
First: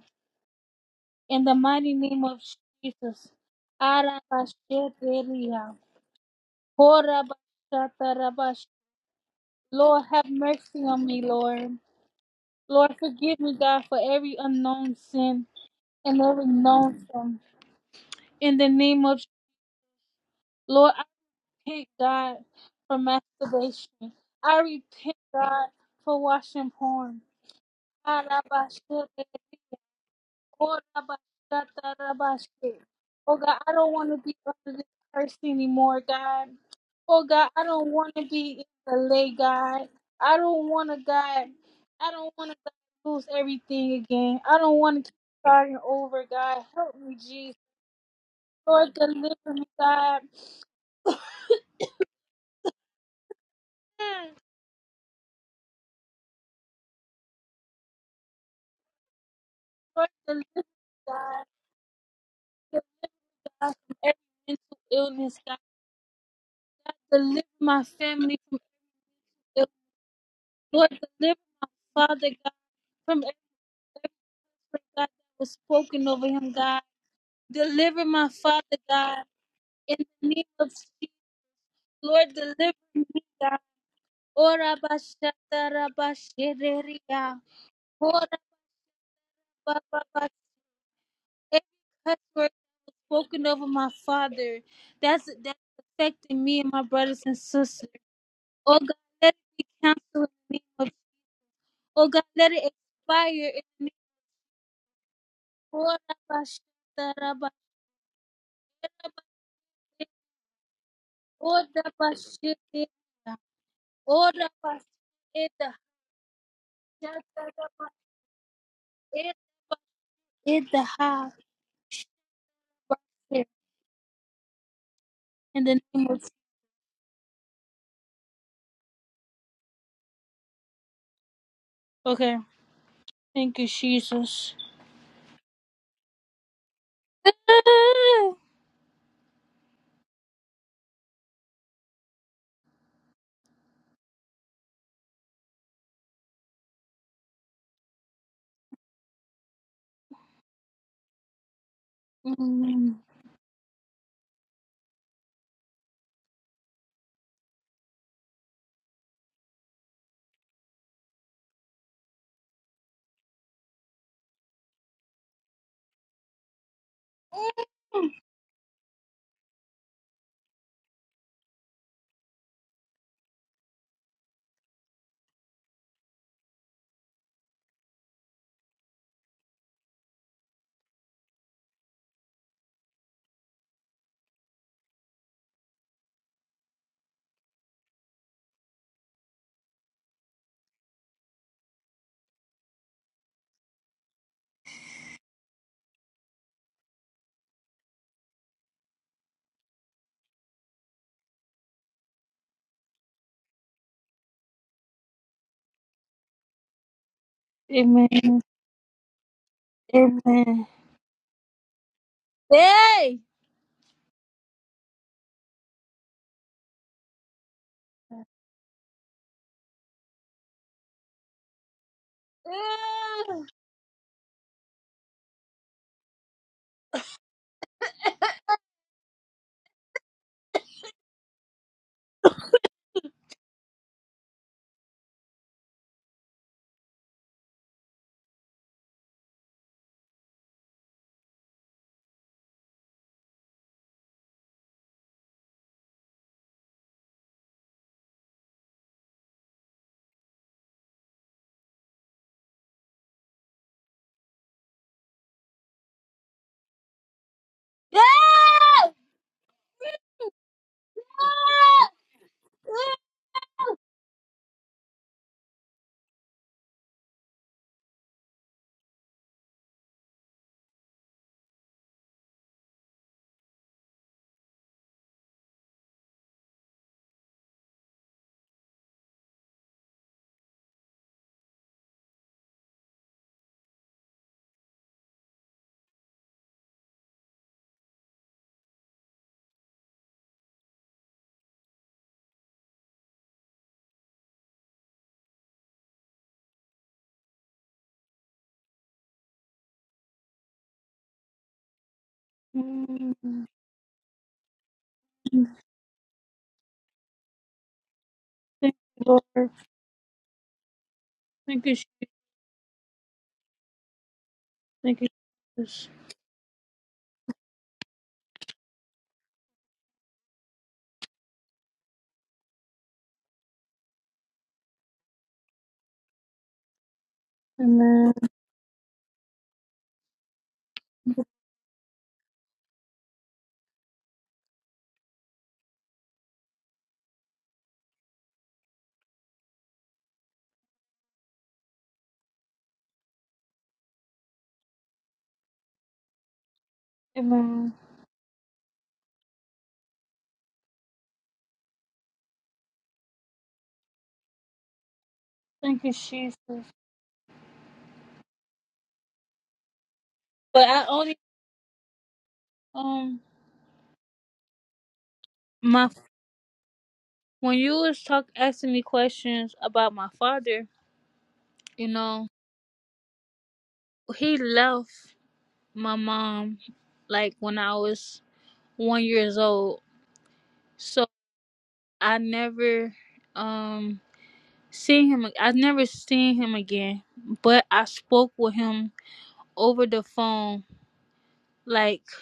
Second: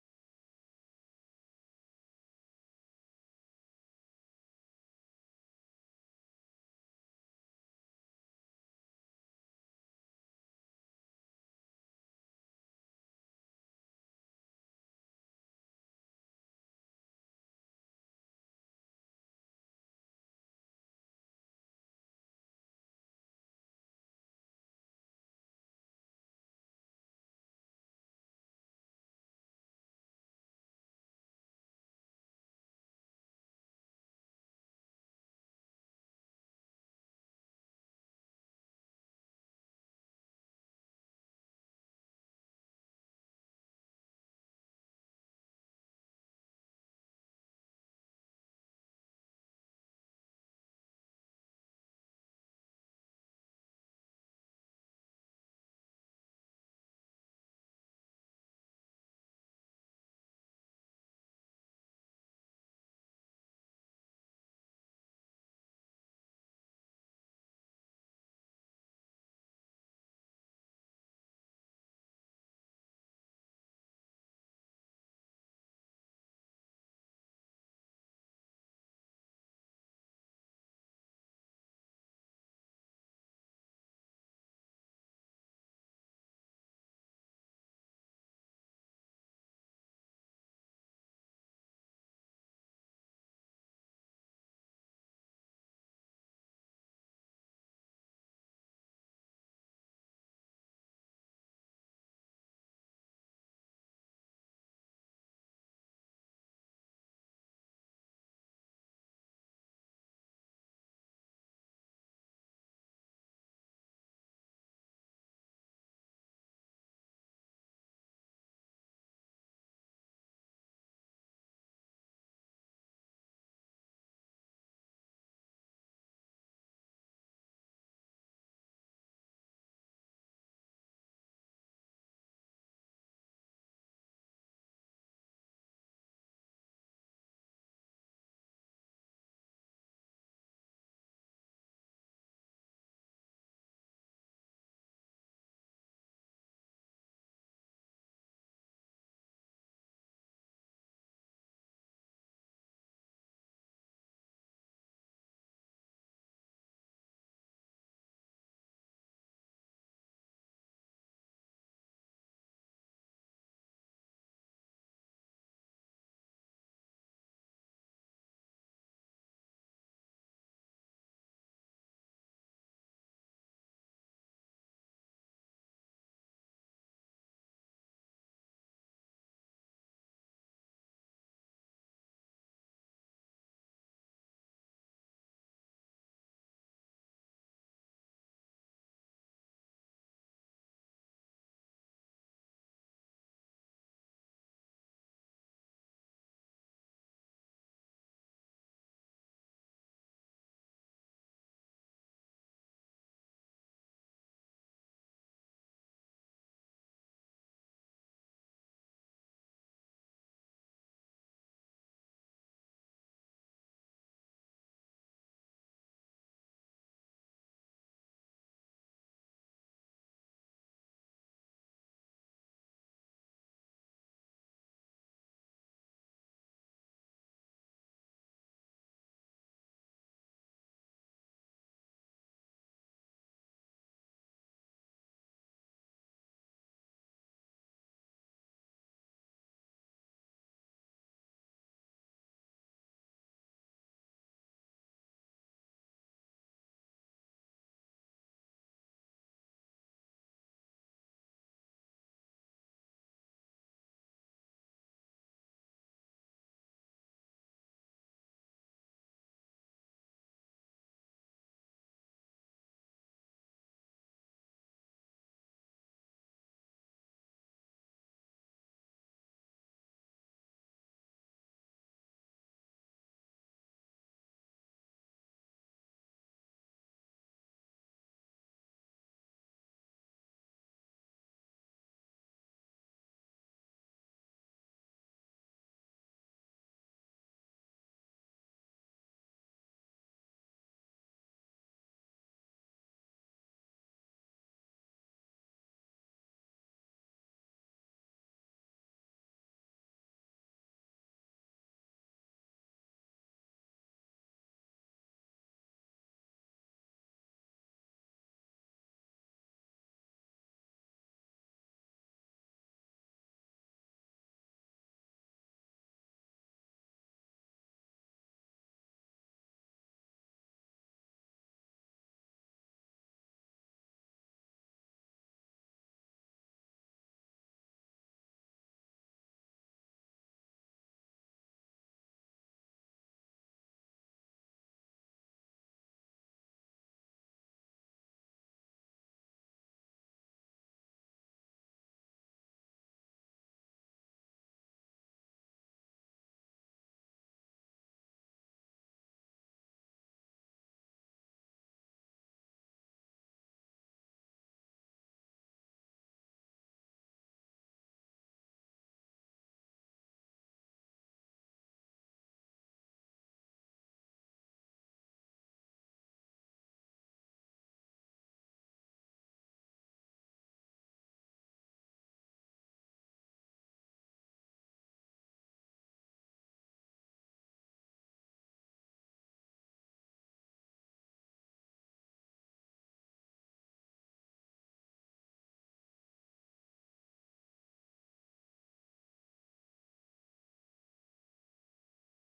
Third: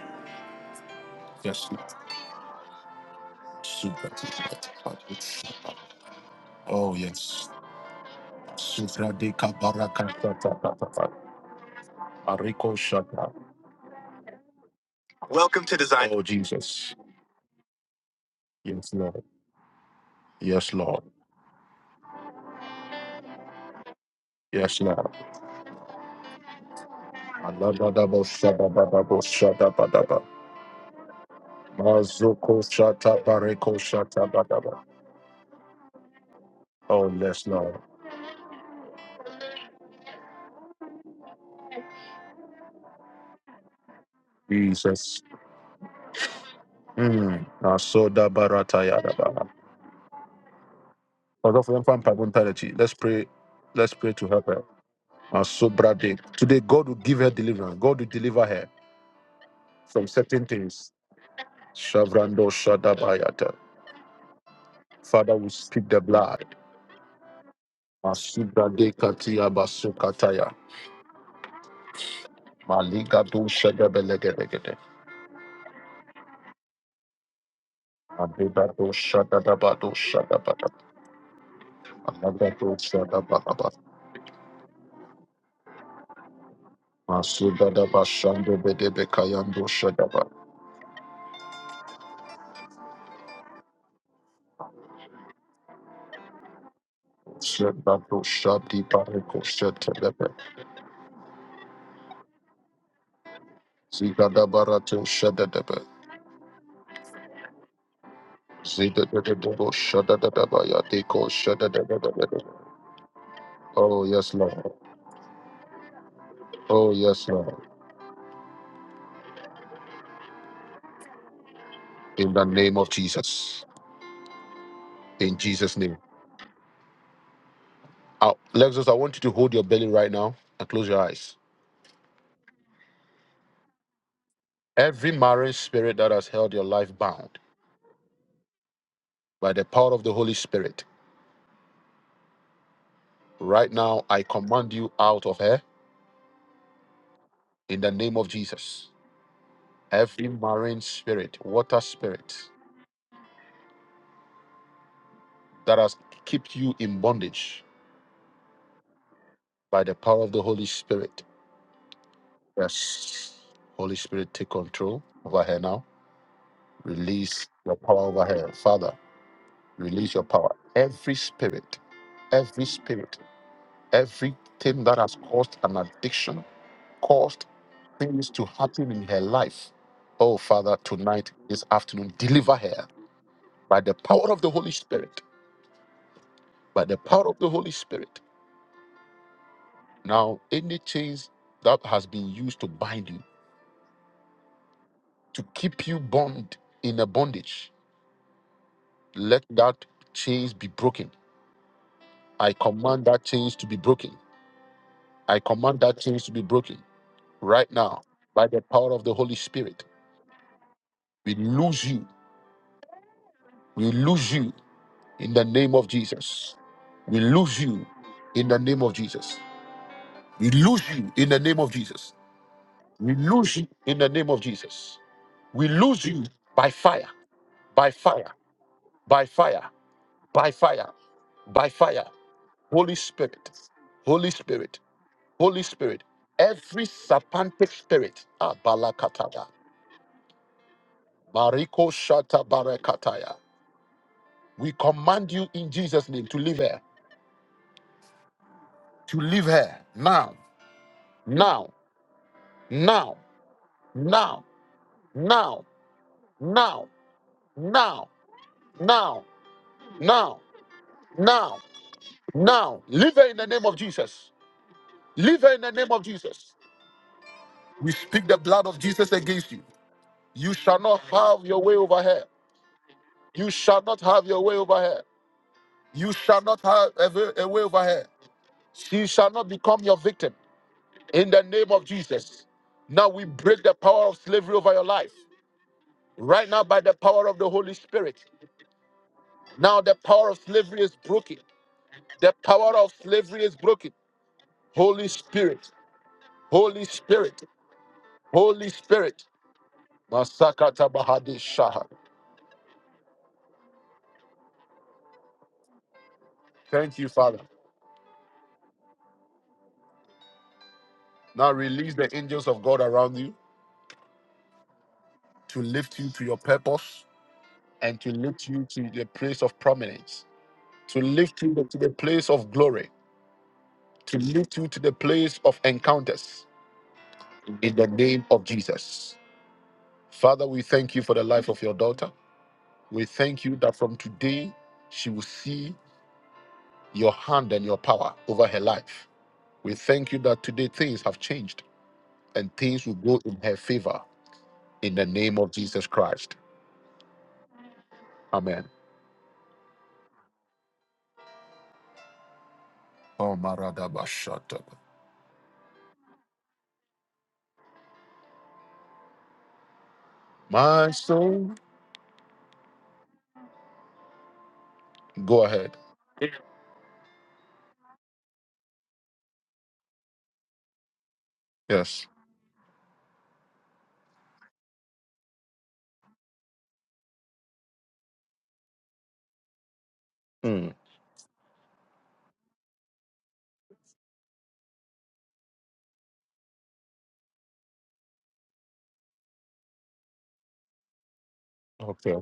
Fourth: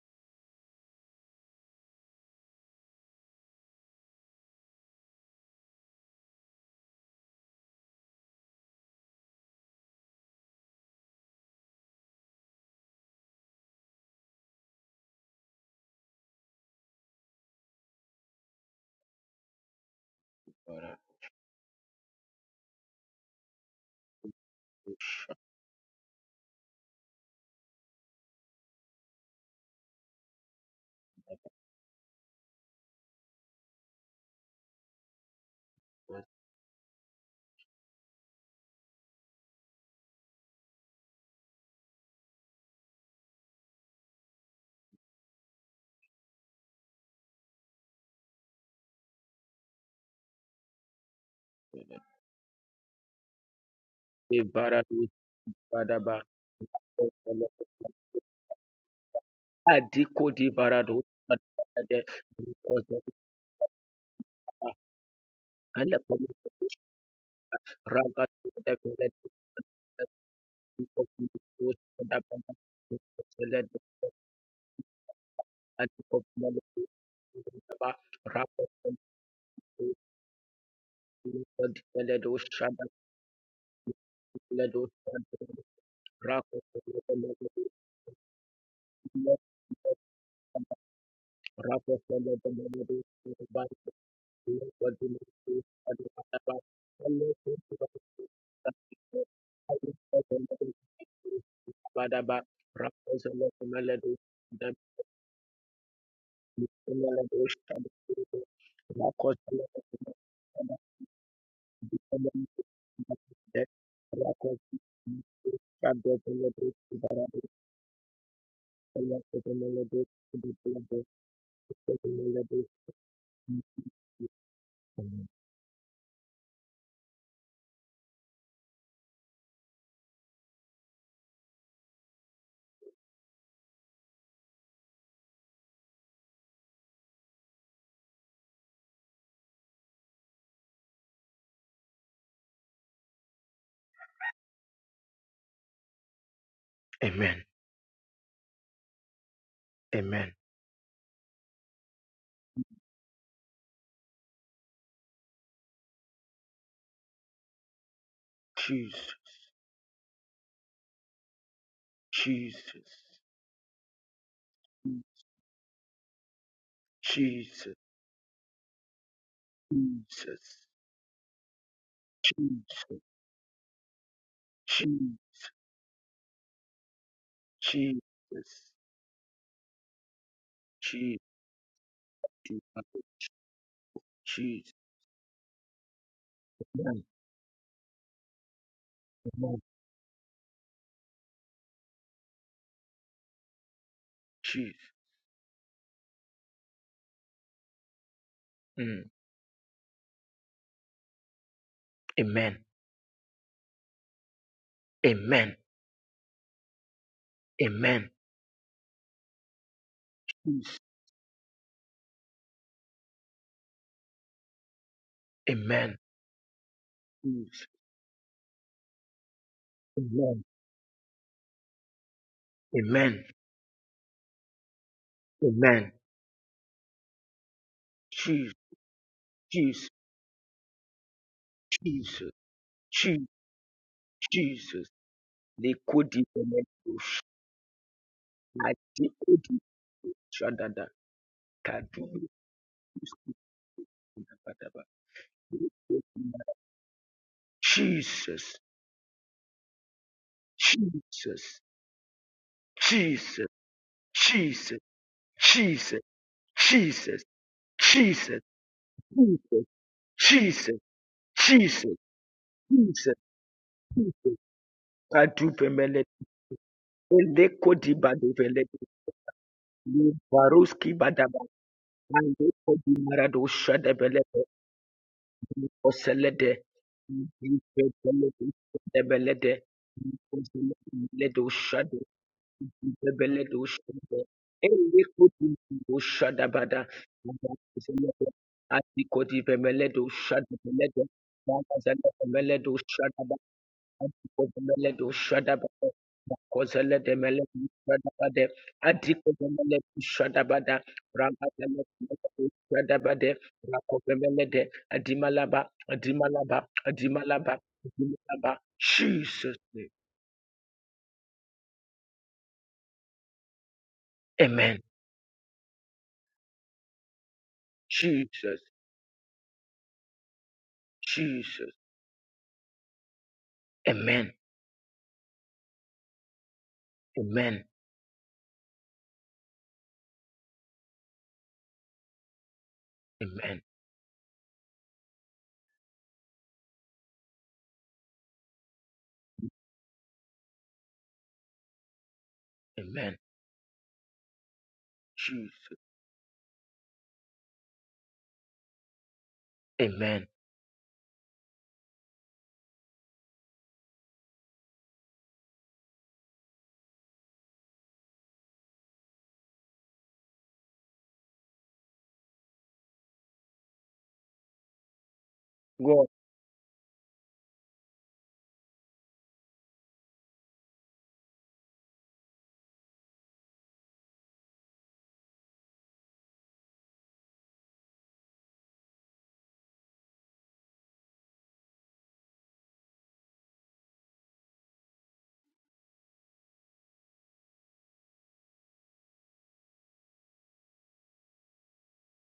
Speaker 1: in the
Speaker 2: yes, Lord.
Speaker 1: mighty name of Jesus.
Speaker 2: Super.
Speaker 1: Arabasheteria.
Speaker 2: Oh, yes.
Speaker 1: Horabashatarabas-
Speaker 2: Supra de
Speaker 1: Lord,
Speaker 2: kabaraka
Speaker 1: have
Speaker 2: ta ta ta
Speaker 1: mercy
Speaker 2: ta
Speaker 1: on
Speaker 2: ta.
Speaker 1: me, Lord.
Speaker 2: Ariko
Speaker 1: Lord,
Speaker 2: shaka.
Speaker 1: forgive me, God, for every unknown sin
Speaker 2: Welcome to design.
Speaker 1: and
Speaker 2: Oh,
Speaker 1: every
Speaker 2: Jesus.
Speaker 1: known sin. In the
Speaker 2: Yes,
Speaker 1: name of
Speaker 2: Lord. Yes,
Speaker 1: Lord,
Speaker 2: Lord.
Speaker 1: I repent, God, for masturbation. I
Speaker 2: Yes, Lord.
Speaker 1: repent, God, for watching porn.
Speaker 2: Alabadabo shadabadabo
Speaker 1: Arabasheteria.
Speaker 2: shadabadaba.
Speaker 1: Oh, Rabashata,
Speaker 2: Mazuko
Speaker 1: Rabashe.
Speaker 2: shata
Speaker 1: Oh, God, I
Speaker 2: bareko
Speaker 1: don't want to
Speaker 2: shata
Speaker 1: be under
Speaker 2: badaba.
Speaker 1: this curse anymore, God.
Speaker 2: Oh,
Speaker 1: Oh,
Speaker 2: yes,
Speaker 1: God, I
Speaker 2: Lord.
Speaker 1: don't want to be in the lay, God. I don't want to, God. I don't want to lose everything again. I
Speaker 2: Mm.
Speaker 1: don't want to keep starting over, God. Help me,
Speaker 2: mm,
Speaker 1: Jesus. Lord,
Speaker 2: asayadaba.
Speaker 1: deliver me, God.
Speaker 2: Pray,
Speaker 1: Hmm.
Speaker 2: pray.
Speaker 3: Ibaradu Badaba
Speaker 2: God will give her deliverance. God will deliver her from
Speaker 1: Lord, deliver
Speaker 2: certain
Speaker 3: Adikodi
Speaker 2: things.
Speaker 3: Baradu
Speaker 1: me, God.
Speaker 3: Badade
Speaker 2: Shavrando
Speaker 1: Deliver me,
Speaker 3: Rikozada
Speaker 2: Shadabayata.
Speaker 1: God, from every mental
Speaker 2: Father,
Speaker 1: illness,
Speaker 2: we
Speaker 1: God.
Speaker 2: speak the
Speaker 3: Alepom
Speaker 2: blood.
Speaker 1: God, deliver my
Speaker 3: Ragat
Speaker 1: family from
Speaker 2: Masuda de
Speaker 3: Develet
Speaker 2: katia
Speaker 1: every
Speaker 2: basukataya.
Speaker 1: illness. Lord, deliver my father,
Speaker 3: Badaba
Speaker 1: God from
Speaker 2: Maliga
Speaker 1: every
Speaker 2: do
Speaker 3: Seled
Speaker 2: shada
Speaker 1: Word,
Speaker 2: belegelegede.
Speaker 1: God, that was spoken
Speaker 3: Adikop
Speaker 1: over him,
Speaker 3: Melaba
Speaker 1: God. Deliver my
Speaker 3: Rapo
Speaker 2: Abeba
Speaker 1: father,
Speaker 2: do
Speaker 1: God,
Speaker 2: shada daba do
Speaker 1: in the
Speaker 2: shada
Speaker 1: name of
Speaker 2: bada.
Speaker 1: Jesus. Lord,
Speaker 3: Deledo
Speaker 2: Anaga do
Speaker 1: deliver
Speaker 3: Shada
Speaker 1: me,
Speaker 2: shada
Speaker 1: God.
Speaker 2: baba.
Speaker 1: Ora
Speaker 3: Deledo
Speaker 1: bashata
Speaker 3: Rapo
Speaker 1: rabashereria.
Speaker 2: Masuda daba
Speaker 1: Ora
Speaker 2: shando bedebe kayando
Speaker 1: ba- ba-
Speaker 2: shada ba.
Speaker 1: ba-
Speaker 3: Rapo
Speaker 1: Every cuss
Speaker 3: Seled
Speaker 1: word that was
Speaker 3: Melado
Speaker 1: spoken over my father, that's that's affecting
Speaker 3: Badaba
Speaker 1: me and my brothers and
Speaker 3: Alepomi
Speaker 1: sisters.
Speaker 2: Shada do
Speaker 1: Oh
Speaker 2: shadi
Speaker 1: God, let
Speaker 2: bareko
Speaker 1: it be
Speaker 2: shete
Speaker 1: canceled
Speaker 2: debe.
Speaker 1: in the name
Speaker 3: Badaba
Speaker 1: of Oh God,
Speaker 3: Badaba,
Speaker 1: let it
Speaker 3: Rakozele
Speaker 1: expire in the name
Speaker 3: Melody,
Speaker 2: Ziga daba
Speaker 3: the
Speaker 2: rato shada
Speaker 1: of
Speaker 2: debe.
Speaker 1: Ora bashata
Speaker 3: Melody,
Speaker 1: rabashereria.
Speaker 3: Rakozele Melody,
Speaker 2: Zida de de
Speaker 3: Rakozele
Speaker 2: de bo shada da da ba ya de ko shada da
Speaker 1: Ora
Speaker 2: da da da.
Speaker 3: Melody,
Speaker 1: bashete.
Speaker 2: Oh yes
Speaker 1: Ora
Speaker 3: Rakozele
Speaker 2: Lord.
Speaker 1: pas eta
Speaker 2: Oh yes
Speaker 1: yata
Speaker 2: Lord.
Speaker 1: pas eta pas
Speaker 3: Melody,
Speaker 1: eta
Speaker 3: Rakozele
Speaker 1: ha
Speaker 2: In the
Speaker 3: Melody.
Speaker 2: name of
Speaker 1: pas eta.
Speaker 2: Jesus. In
Speaker 1: In
Speaker 2: Jesus
Speaker 1: the
Speaker 2: name.
Speaker 1: name of
Speaker 2: Out. Lexus, I want you to hold your belly right now and close your eyes.
Speaker 1: Okay. Thank you, Jesus.
Speaker 2: Every marriage spirit that has held your life bound by the power of the Holy Spirit, right now I command you out of her
Speaker 3: Amen.
Speaker 2: in the name of Jesus. Every
Speaker 3: Amen.
Speaker 2: marine spirit, water spirit
Speaker 1: Mm.
Speaker 2: that has kept you in bondage
Speaker 3: Jesus,
Speaker 2: by the power of the Holy Spirit.
Speaker 3: Jesus,
Speaker 2: Yes. Holy Spirit, take control over her now. Release
Speaker 3: Jesus,
Speaker 2: your power
Speaker 1: Mm.
Speaker 2: over her. Father, release your power.
Speaker 3: Jesus,
Speaker 2: Every spirit, every
Speaker 3: Jesus,
Speaker 2: spirit Everything that has
Speaker 3: Jesus,
Speaker 2: caused an addiction, caused things to happen in her life. Oh, Father,
Speaker 3: Jesus,
Speaker 2: tonight, this afternoon, deliver her by the power of the
Speaker 3: Jesus,
Speaker 2: Holy Spirit. By the power of the Holy Spirit. Now, any chains that has been used to bind you,
Speaker 3: Jesus.
Speaker 2: to keep you bound in a bondage,
Speaker 3: Amen.
Speaker 2: let that chains be broken. I
Speaker 3: Amen.
Speaker 2: command that chains to be broken. I
Speaker 3: Amen.
Speaker 2: command that chains to be broken right now
Speaker 3: Amen.
Speaker 1: Amen.
Speaker 2: by the power of the Holy Spirit.
Speaker 1: Amen.
Speaker 2: We lose you.
Speaker 1: Hey!
Speaker 2: We lose you in the name of
Speaker 3: Amen.
Speaker 2: Jesus. We
Speaker 3: Jesus.
Speaker 2: lose you in the name of Jesus.
Speaker 3: Amen.
Speaker 2: We lose you in the name of Jesus. We
Speaker 3: Amen.
Speaker 1: Mm.
Speaker 2: lose you in the name of Jesus. We
Speaker 3: Amen.
Speaker 2: lose you by fire, by fire,
Speaker 3: Jesus.
Speaker 2: by fire,
Speaker 3: Jesus.
Speaker 2: by fire, by fire.
Speaker 3: Jesus.
Speaker 2: Holy
Speaker 3: Jesus.
Speaker 2: Spirit, Holy Spirit,
Speaker 3: Jesus.
Speaker 2: Holy
Speaker 3: They
Speaker 2: Spirit.
Speaker 3: could even make
Speaker 2: Every
Speaker 3: Jesus.
Speaker 2: serpentine spirit,
Speaker 3: shout. They could
Speaker 2: Abalakatada,
Speaker 3: even shout that- that.
Speaker 2: Mariko
Speaker 3: Kadu-
Speaker 2: Shata Barakataya. We command you in Jesus' name to leave her,
Speaker 3: Jesus.
Speaker 2: to leave her now,
Speaker 3: Jesus. Jesus.
Speaker 2: now, now,
Speaker 3: Jesus.
Speaker 2: now.
Speaker 3: Jesus.
Speaker 2: now,
Speaker 3: Jesus.
Speaker 2: now,
Speaker 3: Jesus.
Speaker 2: now,
Speaker 3: Jesus.
Speaker 1: Yeah!
Speaker 2: now, now,
Speaker 3: Jesus.
Speaker 2: now,
Speaker 3: Jesus.
Speaker 2: now. Leave
Speaker 3: Jesus.
Speaker 2: her in the name of Jesus. Leave
Speaker 3: Kadu-
Speaker 2: her in the name of
Speaker 3: Pemele.
Speaker 2: Jesus.
Speaker 3: Ele
Speaker 2: We
Speaker 3: kodi
Speaker 2: speak
Speaker 3: badu-
Speaker 2: the
Speaker 3: Pele-
Speaker 2: blood of Jesus against you. You shall
Speaker 3: Baroski
Speaker 2: not
Speaker 3: badaba.
Speaker 2: have your way over her.
Speaker 3: Mandeko di
Speaker 2: You
Speaker 3: maradosha
Speaker 2: shall
Speaker 3: de
Speaker 2: not have
Speaker 3: belede,
Speaker 2: your way over her.
Speaker 3: o
Speaker 2: You shall
Speaker 3: selede,
Speaker 2: not have a way a way over
Speaker 3: Mandeko
Speaker 2: her.
Speaker 3: beledosha de
Speaker 2: She shall not
Speaker 3: belede,
Speaker 2: become your victim
Speaker 3: Mandeko
Speaker 2: in the name of
Speaker 3: de
Speaker 2: Jesus. Now we break the
Speaker 3: beledosha
Speaker 2: power of
Speaker 3: de,
Speaker 2: slavery over your life.
Speaker 3: da
Speaker 2: Right now,
Speaker 3: bada,
Speaker 2: by the power of the Holy
Speaker 3: Mandeko
Speaker 2: Spirit.
Speaker 3: selede, Atiko
Speaker 2: Now the power of slavery is
Speaker 3: belede,
Speaker 2: broken.
Speaker 3: Mandeko selede
Speaker 2: The power of slavery is broken.
Speaker 3: Adikodomele
Speaker 2: Holy
Speaker 3: do
Speaker 2: Spirit,
Speaker 3: shadabada.
Speaker 2: Holy
Speaker 3: Makozele de
Speaker 2: Spirit,
Speaker 3: mele do shadabade.
Speaker 2: Holy Spirit.
Speaker 3: Adikodomele do shadabada.
Speaker 2: Masakata Bahadi
Speaker 3: Ramadele
Speaker 2: Shaha.
Speaker 3: do shadabade.
Speaker 1: Mm.
Speaker 3: Rakovemele de Adimalaba. Adimalaba.
Speaker 2: Thank you, Father.
Speaker 3: Adimalaba. Adimalaba.
Speaker 1: Thank you, Lord.
Speaker 3: Jesus name.
Speaker 2: Now
Speaker 1: Thank you, Jesus.
Speaker 2: release the angels of God around you
Speaker 3: Amen.
Speaker 1: Thank you,
Speaker 2: to
Speaker 1: Jesus.
Speaker 2: lift you to your purpose and to lift
Speaker 3: Jesus.
Speaker 2: you to the place of prominence, to lift you
Speaker 3: Jesus.
Speaker 2: to the place of glory, to
Speaker 3: Amen.
Speaker 2: lift you to the place of encounters
Speaker 3: Amen.
Speaker 2: in the
Speaker 1: Amen.
Speaker 2: name of Jesus. Father, we thank you for the life of your daughter. We thank you
Speaker 3: Amen.
Speaker 2: that from today she will see your hand and your power over her life. We thank you that today things have changed. and things will
Speaker 3: Amen.
Speaker 2: go in her favor in the name of
Speaker 3: Jesus.
Speaker 2: Jesus Christ.
Speaker 1: Amen.
Speaker 2: Amen.
Speaker 3: Amen.
Speaker 2: Oh, Maradaba, shut
Speaker 1: Thank you, Jesus. But I
Speaker 2: My
Speaker 1: only
Speaker 2: soul,
Speaker 1: um
Speaker 2: go ahead.
Speaker 1: my
Speaker 3: God,
Speaker 1: when you was talk asking me questions about my father, you
Speaker 2: Yes.
Speaker 1: know, he left my mom like when I was one years old.
Speaker 2: Mm,
Speaker 1: So I never um seen him I never seen him again. But I spoke with him over the phone like
Speaker 2: yeah.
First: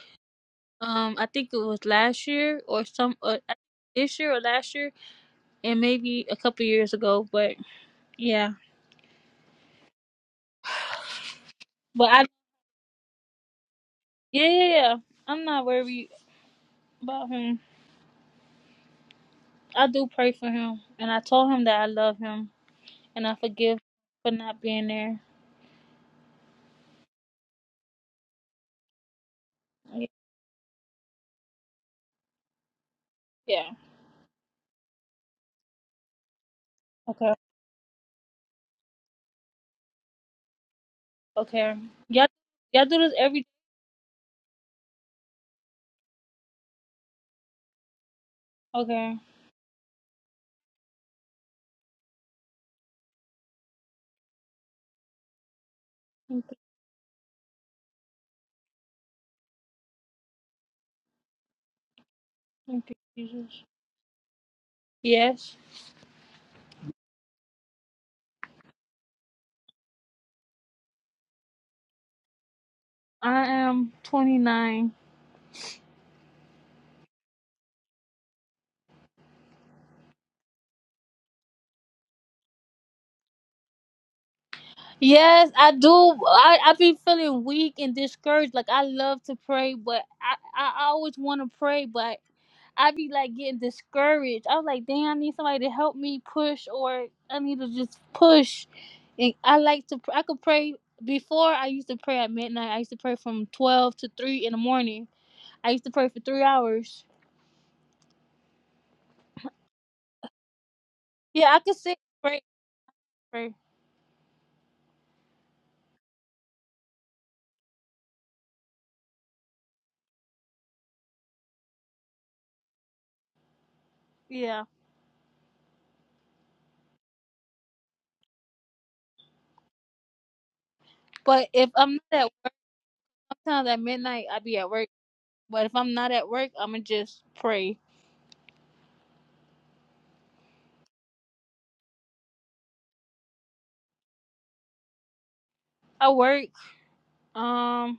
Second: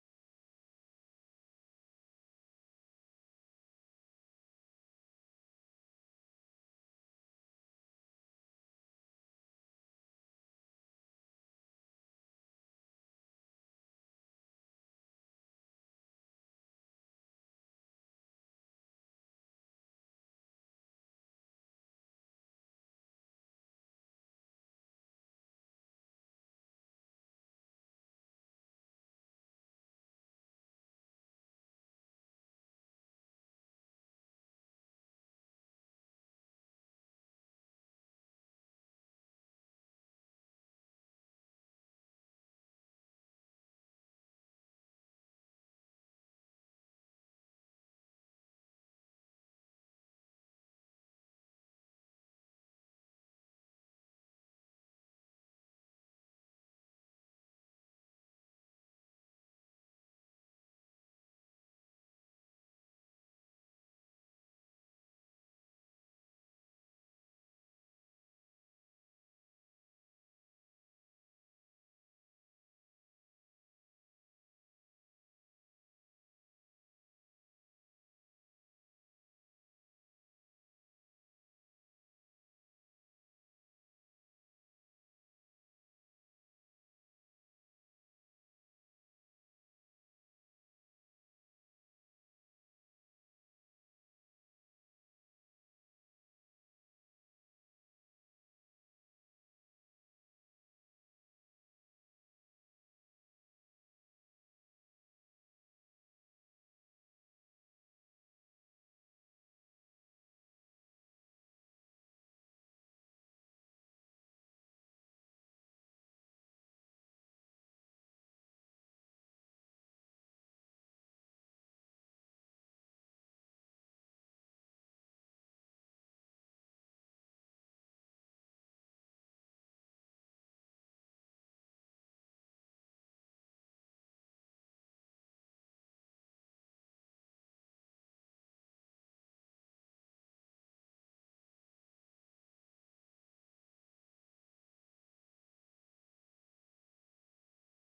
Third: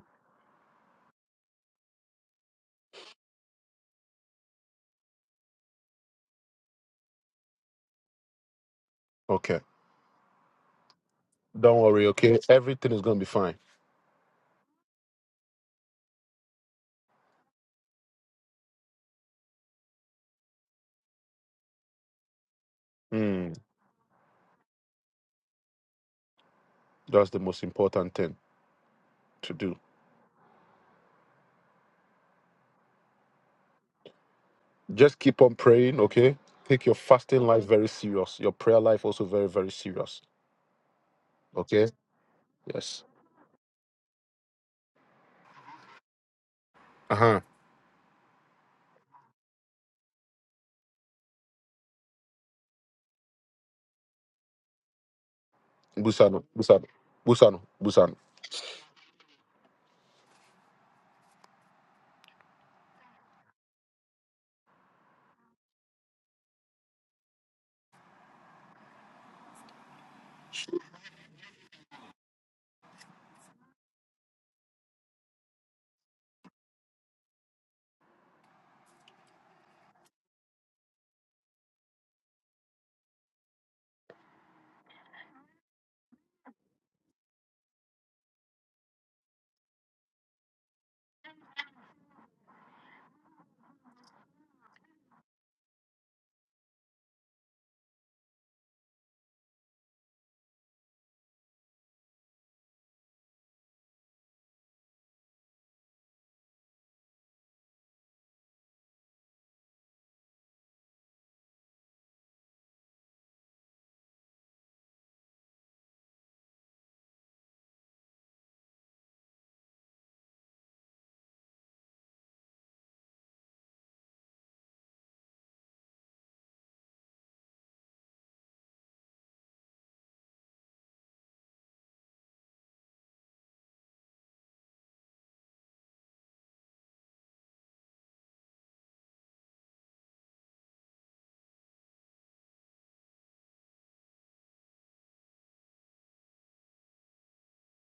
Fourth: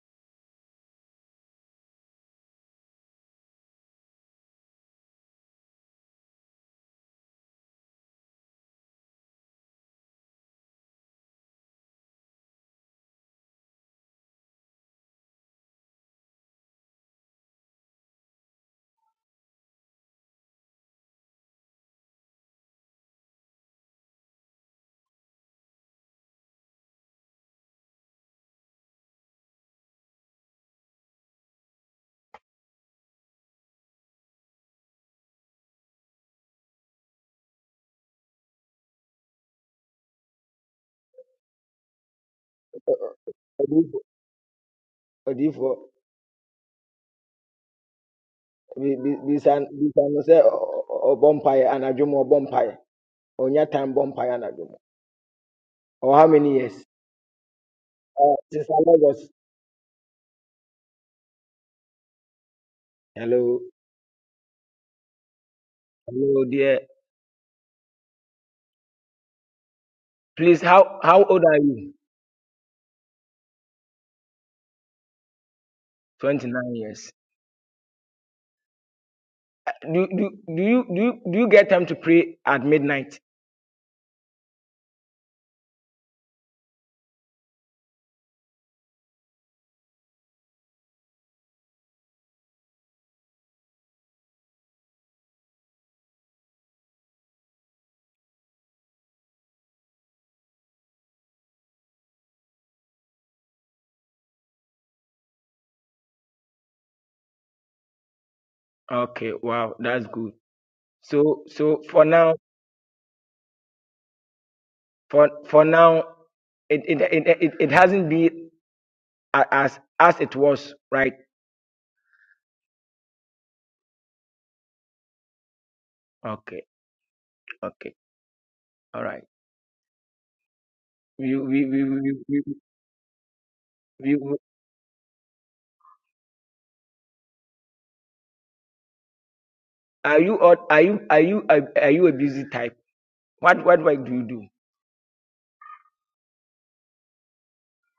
Speaker 1: um I think it was last year or some uh, this year or last year and maybe a couple years ago, but yeah.
Speaker 2: Okay. Don't worry.
Speaker 1: But I
Speaker 2: Okay. Everything is going to be fine.
Speaker 1: yeah, yeah, yeah, I'm not worried about him. I do pray for him, and I told him that I love him, and I
Speaker 2: Mm,
Speaker 1: forgive for not being there.
Speaker 2: that's the most important thing to do.
Speaker 1: Yeah.
Speaker 2: Just keep on praying. Okay. Take your
Speaker 1: Okay.
Speaker 2: fasting life very serious. Your prayer life also very, very serious.
Speaker 1: Okay.
Speaker 2: Okay.
Speaker 1: Y'all, y'all do
Speaker 2: Yes.
Speaker 1: this every.
Speaker 3: ọdịfọ ọdịfọ
Speaker 2: Uh huh.
Speaker 3: bịa
Speaker 1: Okay.
Speaker 3: sị ọbọ mpaghara anadwo m ọbọ Onya time bomb payana dum. Oh, how-
Speaker 2: Busano.
Speaker 1: Thank you,
Speaker 2: Busano. Busano. Busano.
Speaker 3: oh, this was
Speaker 1: thank you,
Speaker 3: hello,
Speaker 1: Jesus. Yes,
Speaker 3: hello, dear. Please, how how old are you?
Speaker 1: I am 29.
Speaker 3: Twenty nine years. Do do do you do you, do you get time to pray at midnight?
Speaker 1: Yes, I do. I I be feeling weak and discouraged. Like I love to pray, but I I always want to pray, but I be like getting discouraged. I was like, damn, I need somebody to help me push, or I need to just push. And I like to. pr- I could pray before. I used to pray at midnight. I used to pray from twelve to three in the morning. I used to pray for three hours.
Speaker 3: Okay, wow, that's good. So
Speaker 1: Yeah, I could
Speaker 3: so
Speaker 1: sit
Speaker 3: for
Speaker 1: and
Speaker 3: now,
Speaker 1: pray. pray.
Speaker 3: for for now, it it it it, it hasn't been a- as as it was, right?
Speaker 1: Yeah,
Speaker 3: Okay, okay, all right. You
Speaker 1: but if I'm not
Speaker 3: you,
Speaker 1: at work, sometimes at
Speaker 3: you
Speaker 1: midnight I be at work. But if I'm not at work, I'ma just pray.
Speaker 3: are you odd- are you are you are, are you a busy type? What
Speaker 1: I work. Um,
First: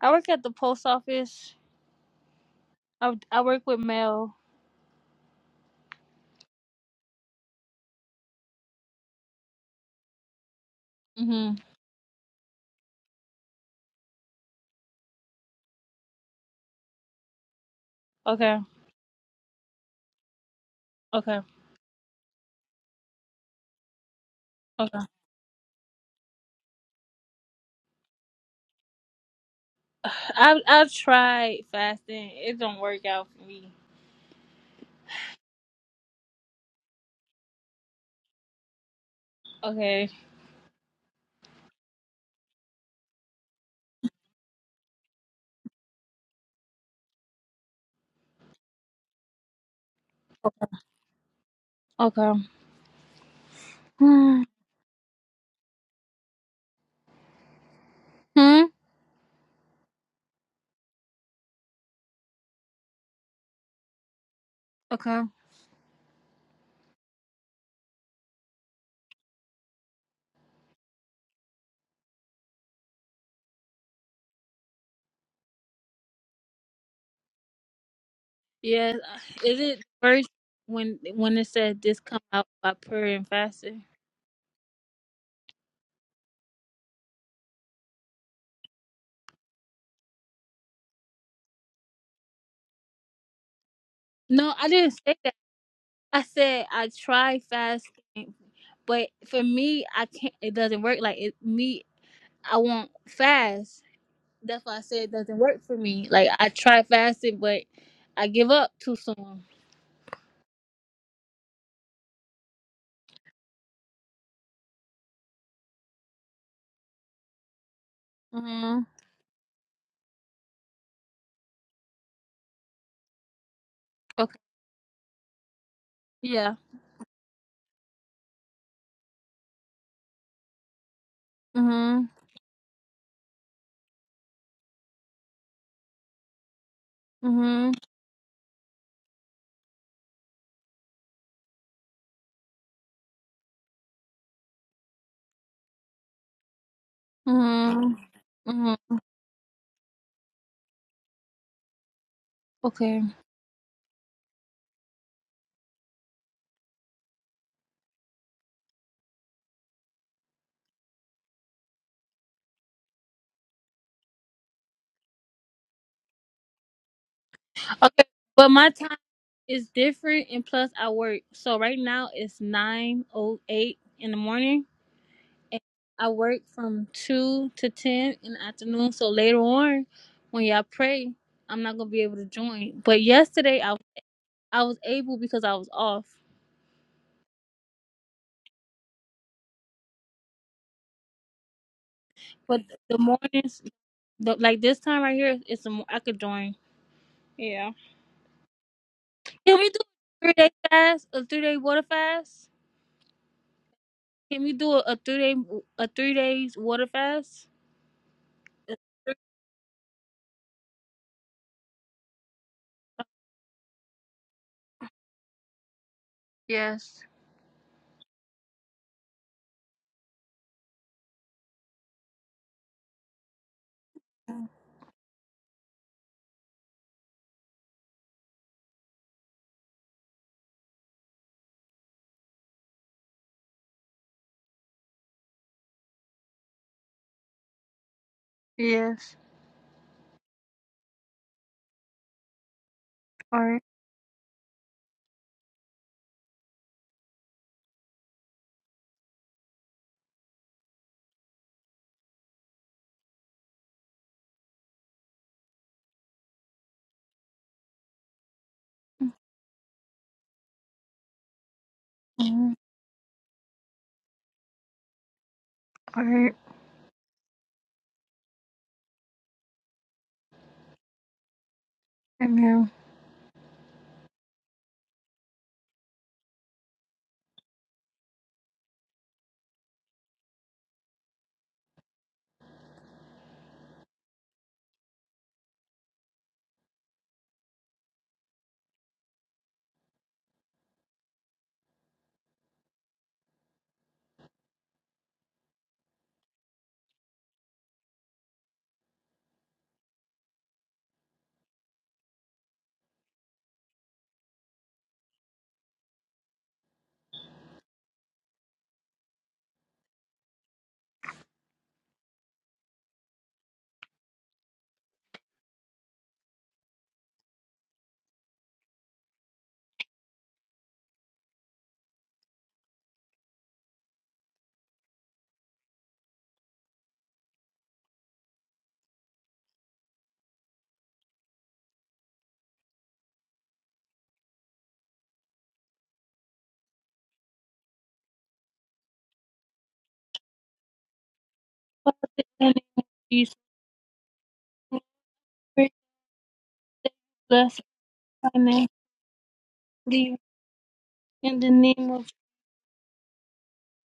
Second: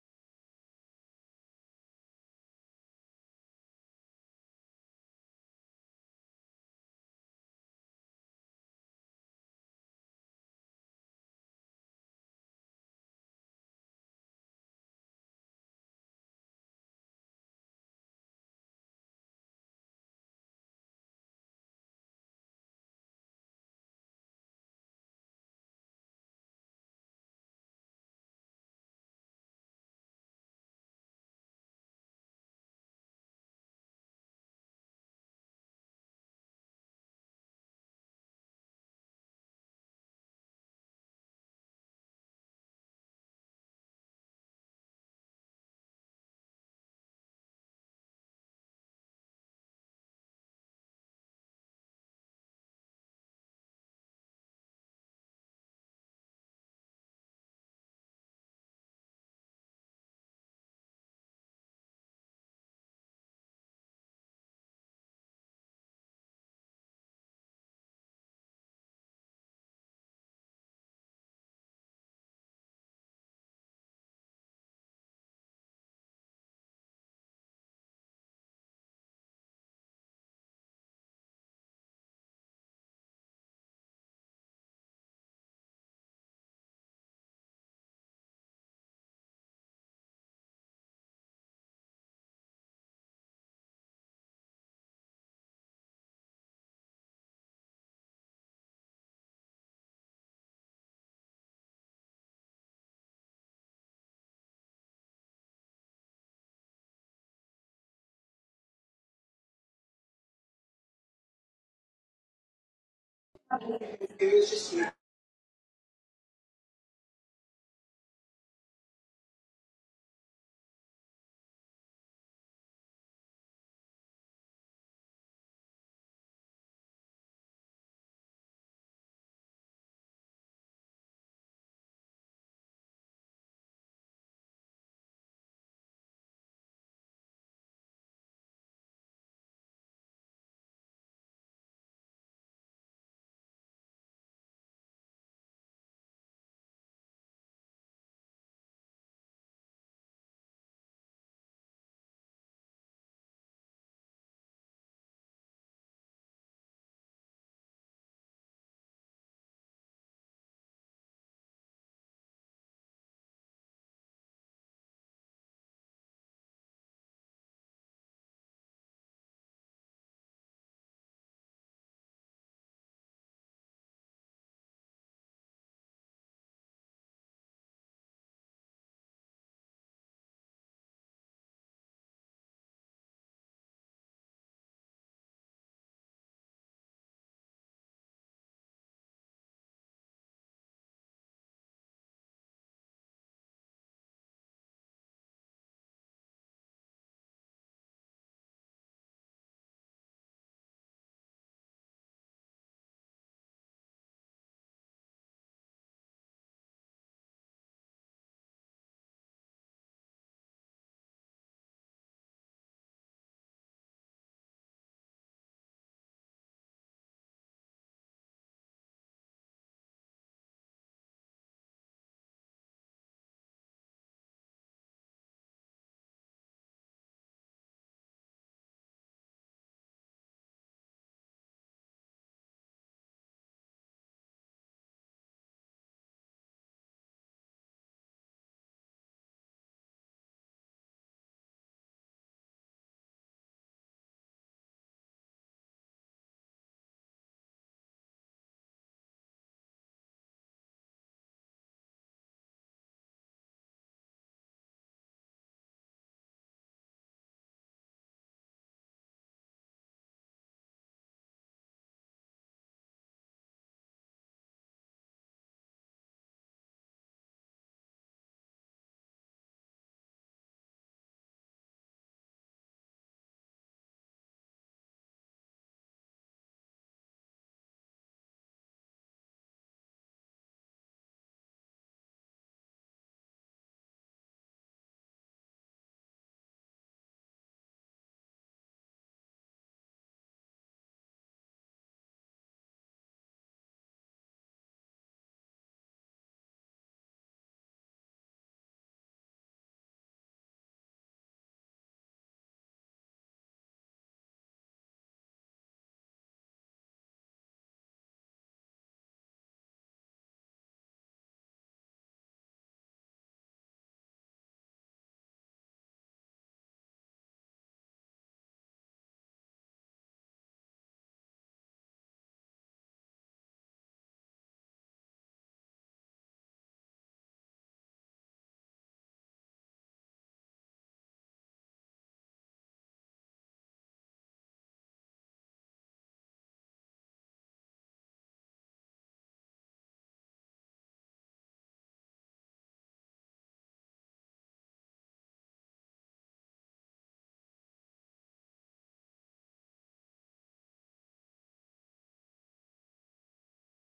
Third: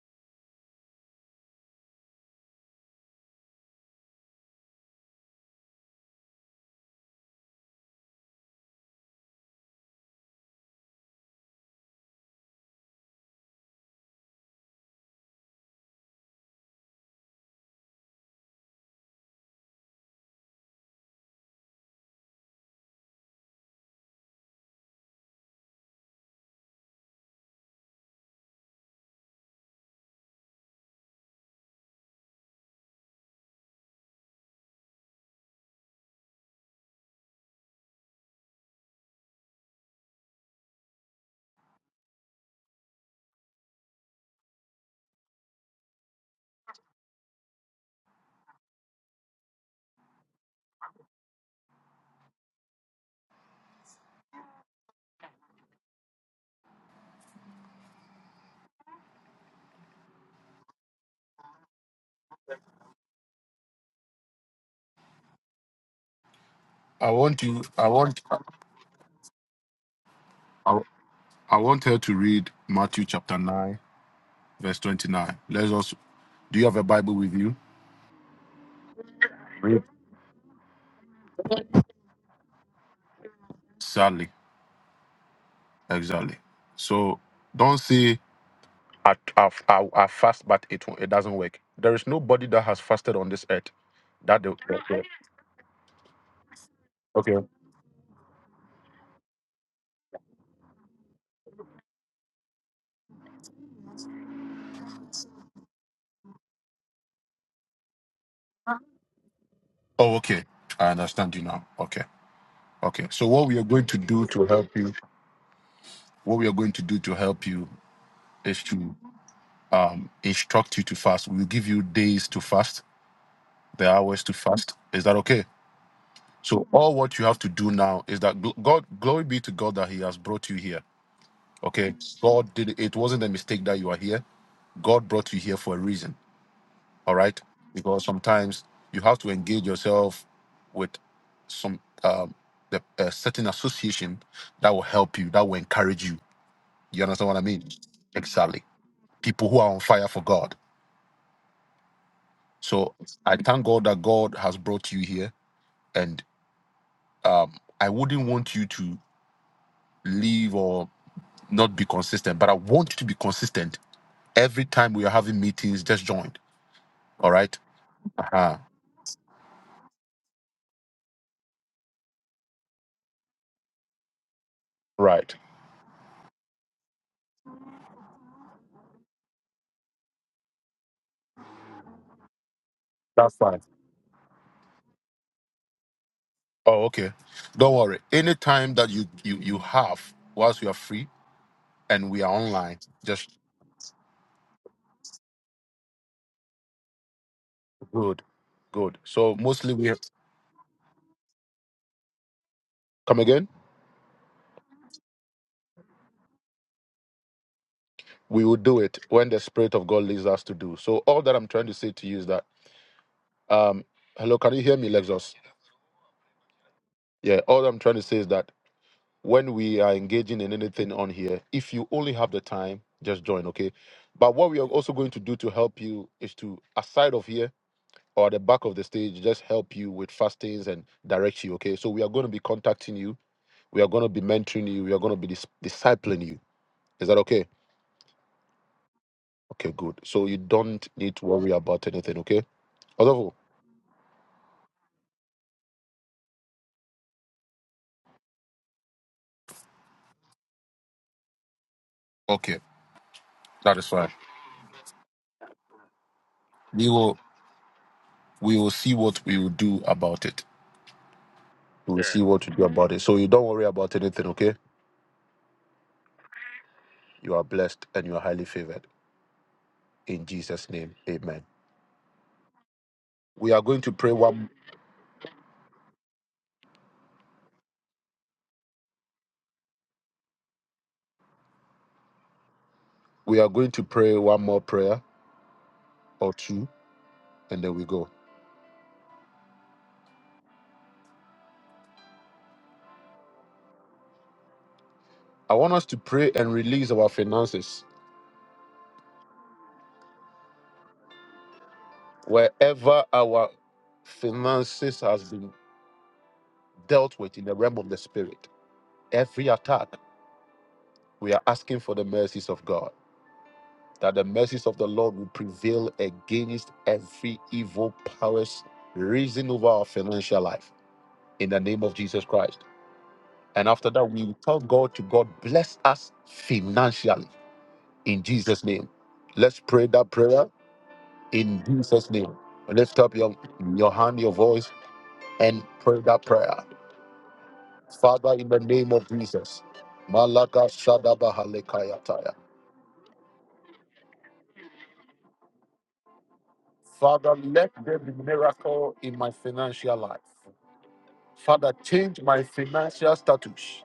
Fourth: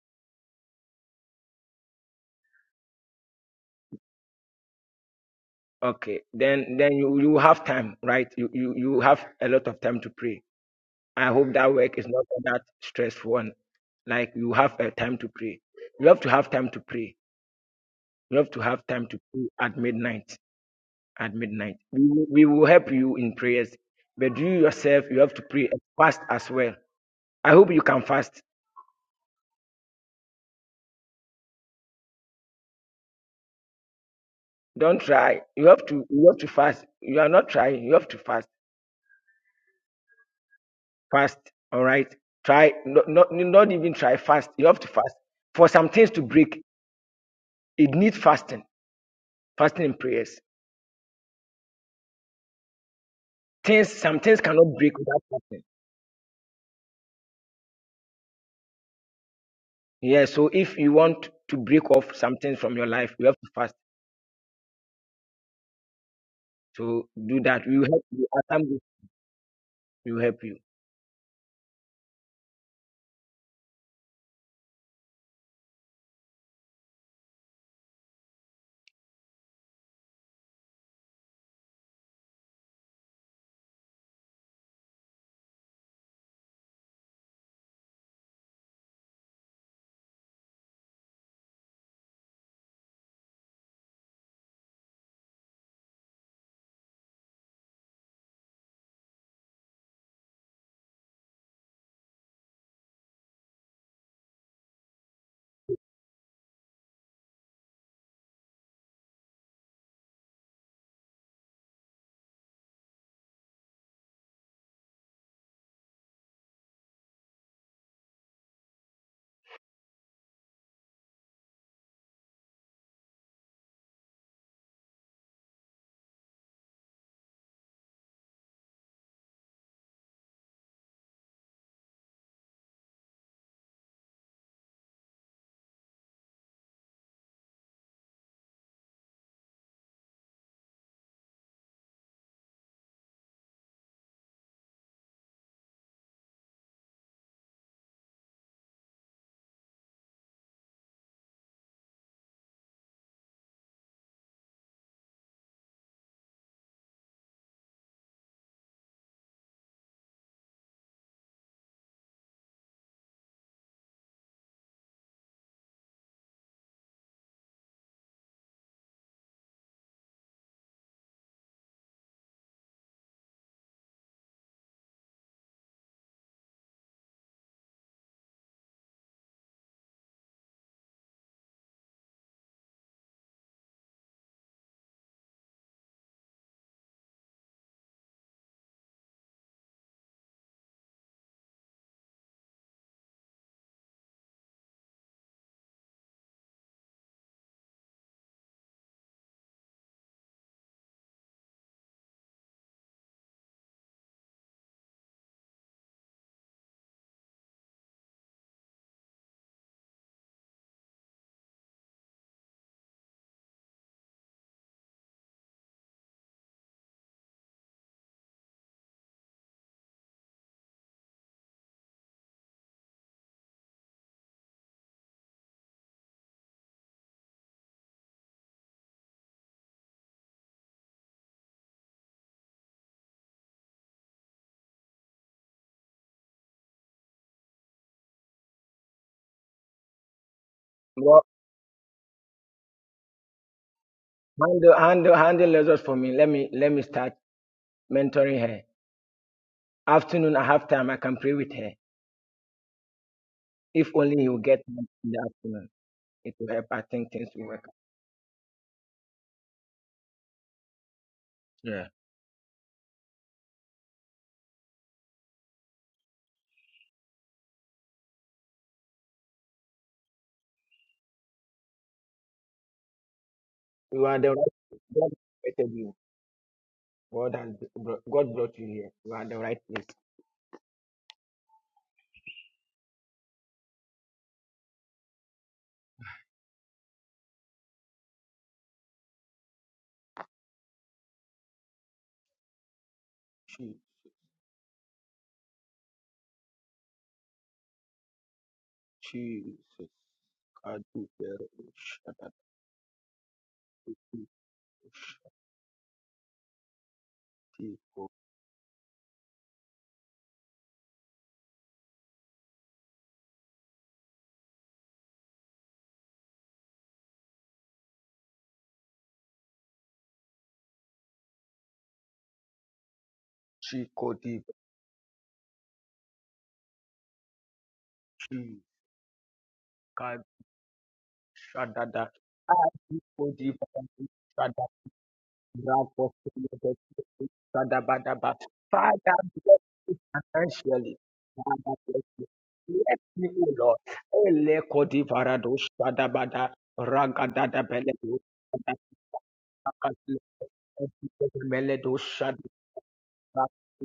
Speaker 1: I work at the post office. I I work with mail.
Speaker 3: Okay, then then you you have time, right? You you you have a lot of time to pray. I hope
Speaker 1: Mhm.
Speaker 3: that work is not that stressful one. Like you have a time to pray. You have to have time to pray. You have
Speaker 1: Okay.
Speaker 3: to have time to pray at midnight. At
Speaker 1: Okay.
Speaker 3: midnight, we will, we will help you in prayers, but you
Speaker 1: Okay.
Speaker 3: yourself you have to pray and fast as well. I hope you can fast.
Speaker 1: I I tried fasting. It don't work out for me.
Speaker 3: Don't try. You have to you have to fast. You are not trying. You have to fast
Speaker 1: Okay.
Speaker 3: fast all right try not, not not even try fast you have to fast for some things to break it needs fasting fasting and prayers
Speaker 1: Okay.
Speaker 3: things some things
Speaker 1: Hmm.
Speaker 3: cannot break without fasting
Speaker 1: Hmm?
Speaker 3: yeah so if you want to break off some things from your life you have to fast
Speaker 1: Okay.
Speaker 3: to
Speaker 2: I
Speaker 3: do
Speaker 2: want you.
Speaker 3: that we
Speaker 2: I
Speaker 3: will help
Speaker 2: want.
Speaker 3: you Atam will help you
Speaker 2: I, I want her to read Matthew chapter nine verse 29. Let's also, do you have a Bible with you?
Speaker 1: Yeah. Is
Speaker 2: Read.
Speaker 1: it first when when it said this come out by prayer and fasting?
Speaker 2: Sadly, exactly. So don't say, I, I, I, I fast, but it, won't- it doesn't work. There is nobody that has fasted on this earth. That they,
Speaker 1: No, I didn't
Speaker 2: okay.
Speaker 1: say that. I said I
Speaker 2: okay.
Speaker 1: tried fasting, but for me, I can't. It doesn't work. Like it, me I won't fast. That's why I said it doesn't work for me. Like I try fasting, but I give up too soon.
Speaker 2: Oh, okay. I understand you now. Okay. Okay. So what we are going to do
Speaker 4: It
Speaker 2: to
Speaker 4: was just
Speaker 2: help you, what we are going to do to help you is
Speaker 1: Mhm.
Speaker 2: to um, instruct you to fast. We'll give you days to fast, the hours to
Speaker 1: Okay.
Speaker 2: fast. Is that okay?
Speaker 1: Yeah.
Speaker 2: So all what you have to do now is that gl- God, glory be to God that He has brought you here. Okay.
Speaker 1: Mhm.
Speaker 2: God did it. It wasn't a mistake that you are here. God brought you here for a reason. All right.
Speaker 1: Mhm.
Speaker 2: Because sometimes you have to engage yourself with some um the a certain association that will help you, that will encourage you. You understand what I mean?
Speaker 1: Mhm.
Speaker 2: Exactly.
Speaker 1: Mhm.
Speaker 2: People who are on fire for God. So
Speaker 1: Okay.
Speaker 2: I thank God that God has brought you here. And um I wouldn't want you to leave or not be consistent, but I want you to be consistent. Every time we are having meetings, just join. All right.
Speaker 1: Okay. But
Speaker 2: Uh-huh.
Speaker 1: my time is different, and plus I work. So right now it's nine oh eight in the morning,
Speaker 2: Right.
Speaker 1: and I work from two to ten in the afternoon. So later on, when y'all pray, I'm not gonna be able to join. But yesterday I I was able because I was off.
Speaker 2: Oh, okay. Don't worry. Any time that you you you have whilst you are free and we are
Speaker 1: But
Speaker 2: online,
Speaker 1: the
Speaker 2: just
Speaker 1: mornings, the, like this time right here, it's the mo- I could join. Yeah.
Speaker 2: good, good. So
Speaker 1: Can we
Speaker 2: mostly
Speaker 1: do
Speaker 2: we
Speaker 1: a three day fast? A three day water fast?
Speaker 2: come again.
Speaker 1: Can we do a, a three day a three days water fast?
Speaker 2: We will do it when the spirit of God leads us to do. So all that I'm trying to say to you is that, um, hello, can you hear me, Lexus?
Speaker 1: Yes.
Speaker 2: Yeah. All I'm trying to say is that when we are engaging in anything on here, if you only have the time, just join, okay? But what we are also going to do to help you is to aside of here or the back of the stage just help you with fastings and direct you. Okay. So we are going to be contacting you. We are going to be mentoring you. We are going to be dis- discipling you. Is that okay?
Speaker 1: Yes.
Speaker 2: Okay, good. So you don't need
Speaker 3: well
Speaker 2: to worry about anything. Okay. Adolfo?
Speaker 1: All right.
Speaker 3: handle handle handle lessons for me let me let me start mentoring her afternoon i have time i can pray with her
Speaker 2: Okay, that is
Speaker 3: if
Speaker 2: fine.
Speaker 3: only you get time in the afternoon it will help i
Speaker 2: We
Speaker 3: think
Speaker 2: will
Speaker 3: things will work out.
Speaker 2: we will see what we will do about it.
Speaker 3: Yeah.
Speaker 2: We will see what we
Speaker 1: Mhm.
Speaker 2: do about it. So you don't worry about anything. Okay.
Speaker 1: All right.
Speaker 2: You are blessed and you are highly favored. In Jesus' name, Amen.
Speaker 1: Amen.
Speaker 2: We are going to
Speaker 3: You
Speaker 2: pray
Speaker 3: are the
Speaker 2: one.
Speaker 3: right God invited you. God has brought, God brought you here. You are the right place.
Speaker 2: We are going to pray one more prayer or two, and then we go.
Speaker 3: Je-
Speaker 2: I want us to pray and release our finances
Speaker 3: Jesus. Kadubere
Speaker 2: wherever our finances has been dealt with in the realm of the
Speaker 3: Diko.
Speaker 2: spirit. Every attack, we are asking for the mercies of God, that the mercies of the Lord will prevail against every evil powers rising over our financial life in the name of Jesus Christ. And after that,
Speaker 3: Chico
Speaker 2: we will
Speaker 3: Dip.
Speaker 2: tell God to God bless us financially in Jesus' name. Let's pray that prayer in
Speaker 3: Kadshadada.
Speaker 2: Jesus' name. Lift up your,
Speaker 3: Kadiko
Speaker 2: your hand, your
Speaker 3: Dip.
Speaker 2: voice. and pray that prayer. Father, in the name of
Speaker 3: Father, bless
Speaker 2: Jesus,
Speaker 3: me
Speaker 2: Malaga
Speaker 3: financially.
Speaker 2: Shadaba
Speaker 3: Father,
Speaker 1: Father,
Speaker 3: bless me.
Speaker 1: in
Speaker 2: Halekayataya.
Speaker 1: the name of
Speaker 3: Bless me,
Speaker 1: Jesus,
Speaker 3: O Lord.
Speaker 1: we pray
Speaker 3: Ele-ko-di-va-ra-do-sa-da-ba-da.
Speaker 1: that you
Speaker 2: Father,
Speaker 1: bless
Speaker 2: let there be
Speaker 1: my name.
Speaker 2: miracle in my financial
Speaker 1: Leave
Speaker 2: life.
Speaker 1: in the
Speaker 2: Father,
Speaker 1: name of
Speaker 2: change my financial status.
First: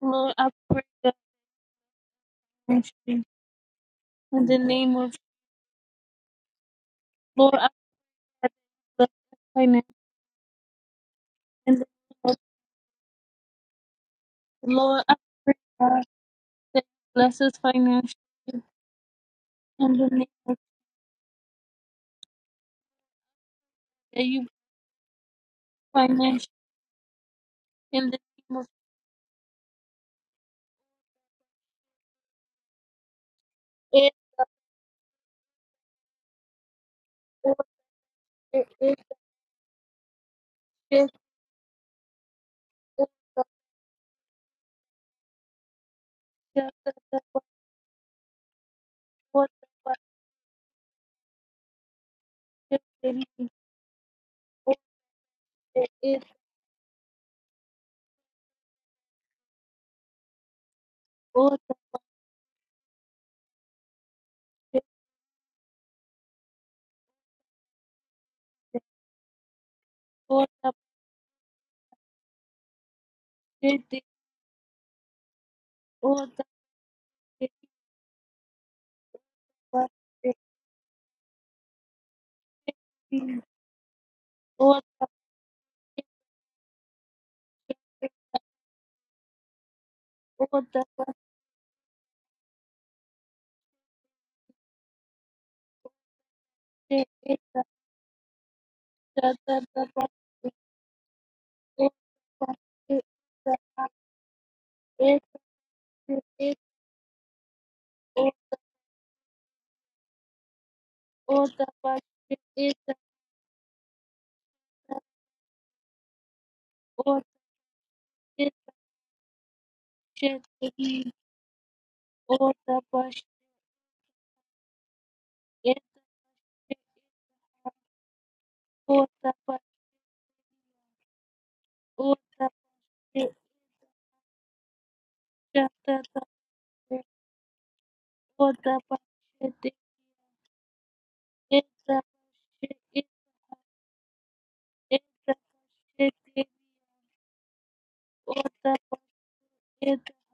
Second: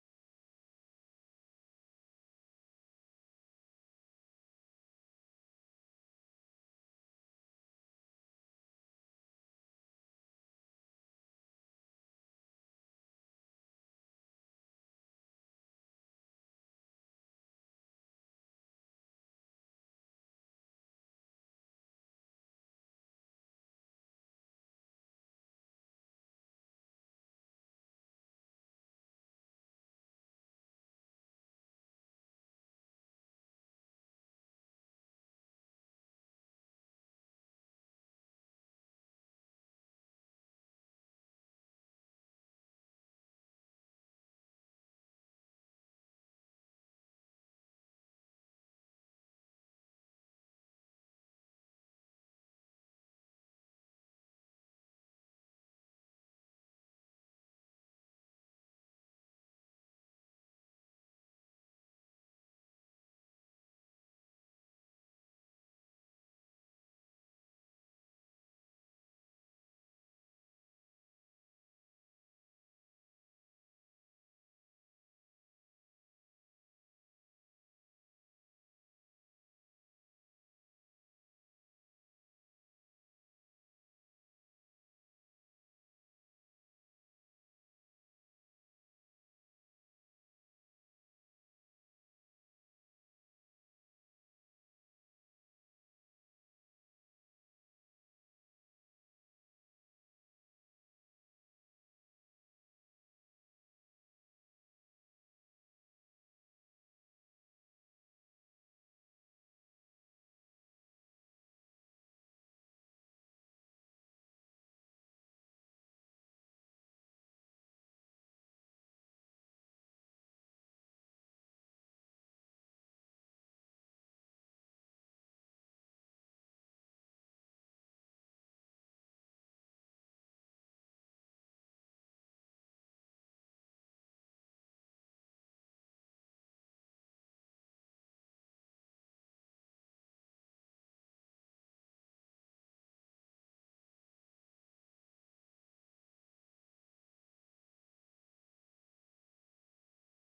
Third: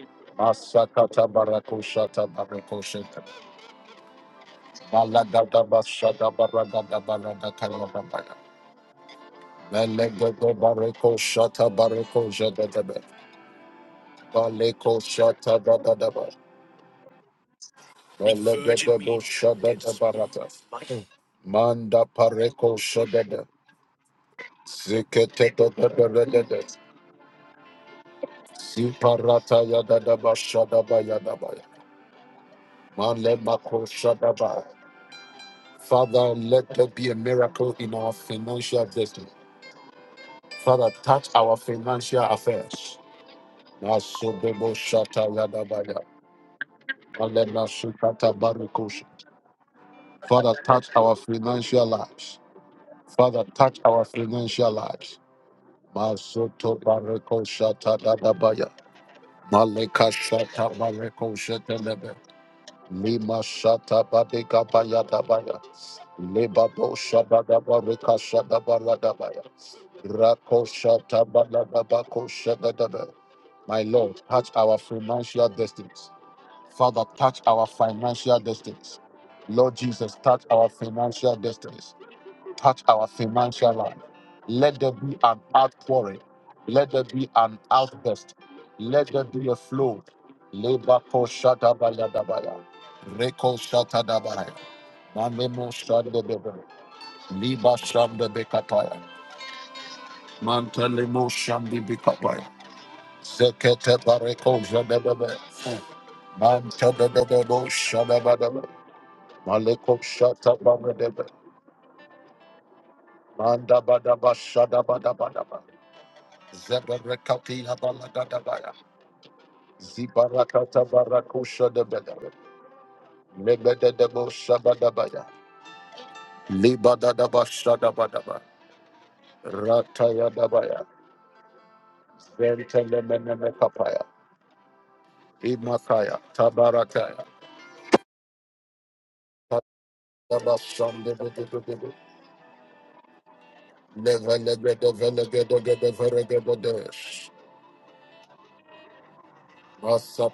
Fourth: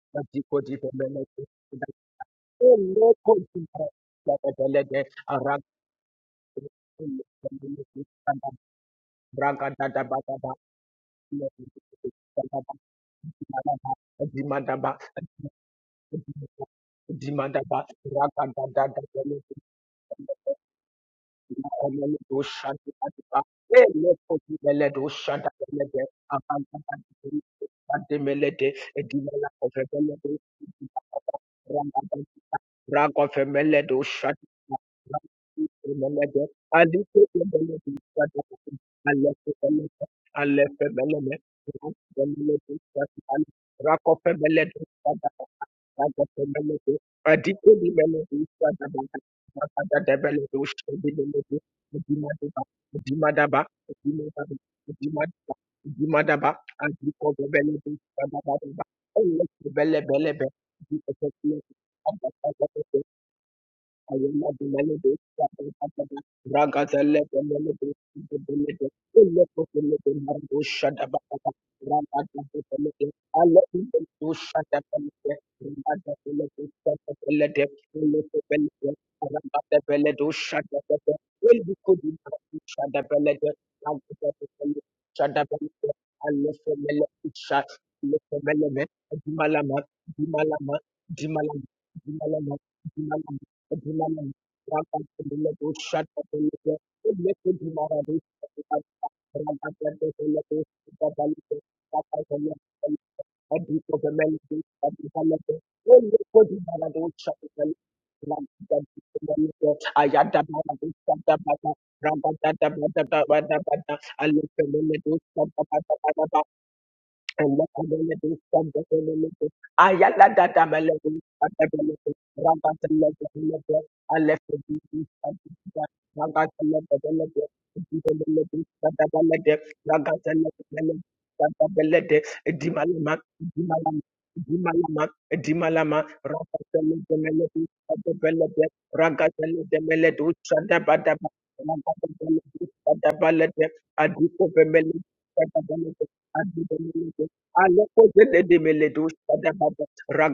Speaker 1: Lord. I pray that
Speaker 2: Masakata barako shata
Speaker 1: you
Speaker 2: barako
Speaker 1: bless me.
Speaker 2: shata.
Speaker 1: in the name of
Speaker 2: Malagada
Speaker 3: Ra-ga-da-da-be-le-do-sa-da-ba-da.
Speaker 2: bashada baragada barada
Speaker 1: Lord. I
Speaker 2: kalababaya.
Speaker 1: pray that you bless
Speaker 2: Melegada barako shata
Speaker 1: my
Speaker 2: barako
Speaker 1: name.
Speaker 2: jadadaba.
Speaker 3: Dimadaba,
Speaker 2: Baleko
Speaker 1: Lord, I pray
Speaker 2: shata
Speaker 1: God
Speaker 2: dadadaba.
Speaker 1: that you bless us
Speaker 3: Dimadaba,
Speaker 1: financially in
Speaker 2: Belegedebo
Speaker 3: Ragadadadadele,
Speaker 2: Shadada
Speaker 1: the name
Speaker 2: Barata.
Speaker 1: of
Speaker 2: Manda
Speaker 3: Dimadele,
Speaker 2: Pareko
Speaker 3: Doshadadaba,
Speaker 2: Shadada.
Speaker 1: that you
Speaker 3: Elekotu, Ele,
Speaker 2: Ziketeto
Speaker 3: Doshadadele,
Speaker 1: financially
Speaker 2: Bebelegede.
Speaker 3: Abandadadele,
Speaker 1: in the name of
Speaker 3: Ademelede, Edimela,
Speaker 2: Siparata Yadadaba
Speaker 3: Ovebelede,
Speaker 2: Shadaba Yadabaya. Male Mako
Speaker 3: Rakofemele do
Speaker 1: it
Speaker 3: shut
Speaker 2: Shadaba. Father, let there be a
Speaker 1: or
Speaker 2: miracle in our
Speaker 1: it
Speaker 2: financial
Speaker 1: it
Speaker 2: destiny. Father,
Speaker 1: it
Speaker 2: touch our financial affairs.
Speaker 1: or the
Speaker 2: Nasubebo Shata Yadabaya.
Speaker 1: just the the- what
Speaker 2: Male Nasukata Barikosha.
Speaker 1: what the what
Speaker 2: Father, touch our financial lives.
Speaker 1: just the
Speaker 2: Father,
Speaker 1: name
Speaker 2: touch our financial
Speaker 1: or
Speaker 2: lives.
Speaker 1: the it is
Speaker 2: Masoto bareko shata dadabaya. Maleka shata
Speaker 3: Thank
Speaker 2: bareko
Speaker 1: or
Speaker 3: you.
Speaker 1: the what
Speaker 2: shetelebe.
Speaker 3: Thank
Speaker 2: Lima shata
Speaker 3: I will not
Speaker 2: babeka
Speaker 3: be
Speaker 1: just
Speaker 2: baya
Speaker 3: melody.
Speaker 2: dabaya. Leba bo
Speaker 3: Ragatelle,
Speaker 2: shaba
Speaker 3: the
Speaker 2: daba
Speaker 3: melody,
Speaker 2: reka
Speaker 3: the
Speaker 1: the
Speaker 3: melody. Ille kokille, the lepo,
Speaker 1: or
Speaker 3: margo,
Speaker 2: Rako
Speaker 1: the
Speaker 3: shadaba,
Speaker 2: shata bala
Speaker 3: ragata, the
Speaker 2: shada daba.
Speaker 3: melody. Alle
Speaker 2: My
Speaker 1: it
Speaker 3: ille,
Speaker 1: it
Speaker 2: Lord,
Speaker 3: do
Speaker 2: touch our
Speaker 3: shadaba, melody.
Speaker 2: financial destinies.
Speaker 3: Ragata,
Speaker 1: or
Speaker 3: the
Speaker 1: the
Speaker 2: Father, touch
Speaker 1: it
Speaker 2: our financial destinies. Lord
Speaker 1: what
Speaker 2: Jesus,
Speaker 3: melody,
Speaker 1: the
Speaker 2: touch our
Speaker 3: shadaba, melody.
Speaker 2: financial
Speaker 3: Ille
Speaker 2: destinies
Speaker 3: kokille, ragata, melody,
Speaker 1: it
Speaker 2: touch
Speaker 3: shadaba,
Speaker 2: our
Speaker 3: melody. Ille kokille, shadaba,
Speaker 1: it
Speaker 3: melody.
Speaker 2: financial life.
Speaker 3: Ragata, the
Speaker 2: Let
Speaker 1: or
Speaker 3: melody,
Speaker 2: there
Speaker 1: the
Speaker 2: be an
Speaker 3: shadaba, melody.
Speaker 2: outpouring.
Speaker 3: Alle
Speaker 2: Let there
Speaker 3: femele,
Speaker 2: be an
Speaker 3: isha,
Speaker 1: it
Speaker 3: alle
Speaker 2: outburst.
Speaker 3: femele, me.
Speaker 2: Let there be a
Speaker 3: Dimalama,
Speaker 2: flow.
Speaker 1: or
Speaker 3: dimalama,
Speaker 1: the
Speaker 2: Labor
Speaker 1: what
Speaker 2: ko shatabayadabaya.
Speaker 3: dimalama, dimalama.
Speaker 2: Reko shata
Speaker 3: Ayada
Speaker 2: Dabaya. Manemo shandebebe.
Speaker 1: the it the the
Speaker 2: Liba shandebekataya.
Speaker 1: just the the what the
Speaker 2: Mantelemo
Speaker 1: it is
Speaker 2: shandibikapaya.
Speaker 1: or the what
Speaker 2: Zekete bareko
Speaker 1: it is
Speaker 2: jadebebe.
Speaker 1: the it
Speaker 2: Mantadadadabo
Speaker 1: it
Speaker 2: shadabadaba. Maleko shatabadebe.
Speaker 1: Oh, thank you, Jesus.
Speaker 2: Mandabadaba shadabadabadaba.
Speaker 1: Thank
Speaker 3: Ragazzi,
Speaker 2: Zebarakatila
Speaker 1: you,
Speaker 2: balagadabaya. Zibarakata
Speaker 1: Jesus.
Speaker 2: barakusha debedebe. Nebededebo shabadabaya. Libadadaba shadabadaba. Ratayadabaya. Zentelemeneme kapaya. Imakaya. Tabarakaya. Tadaba shandebedebedebe. Levelebedevelegedogedeveregedodesh.
Speaker 3: Adimalama,
Speaker 2: manda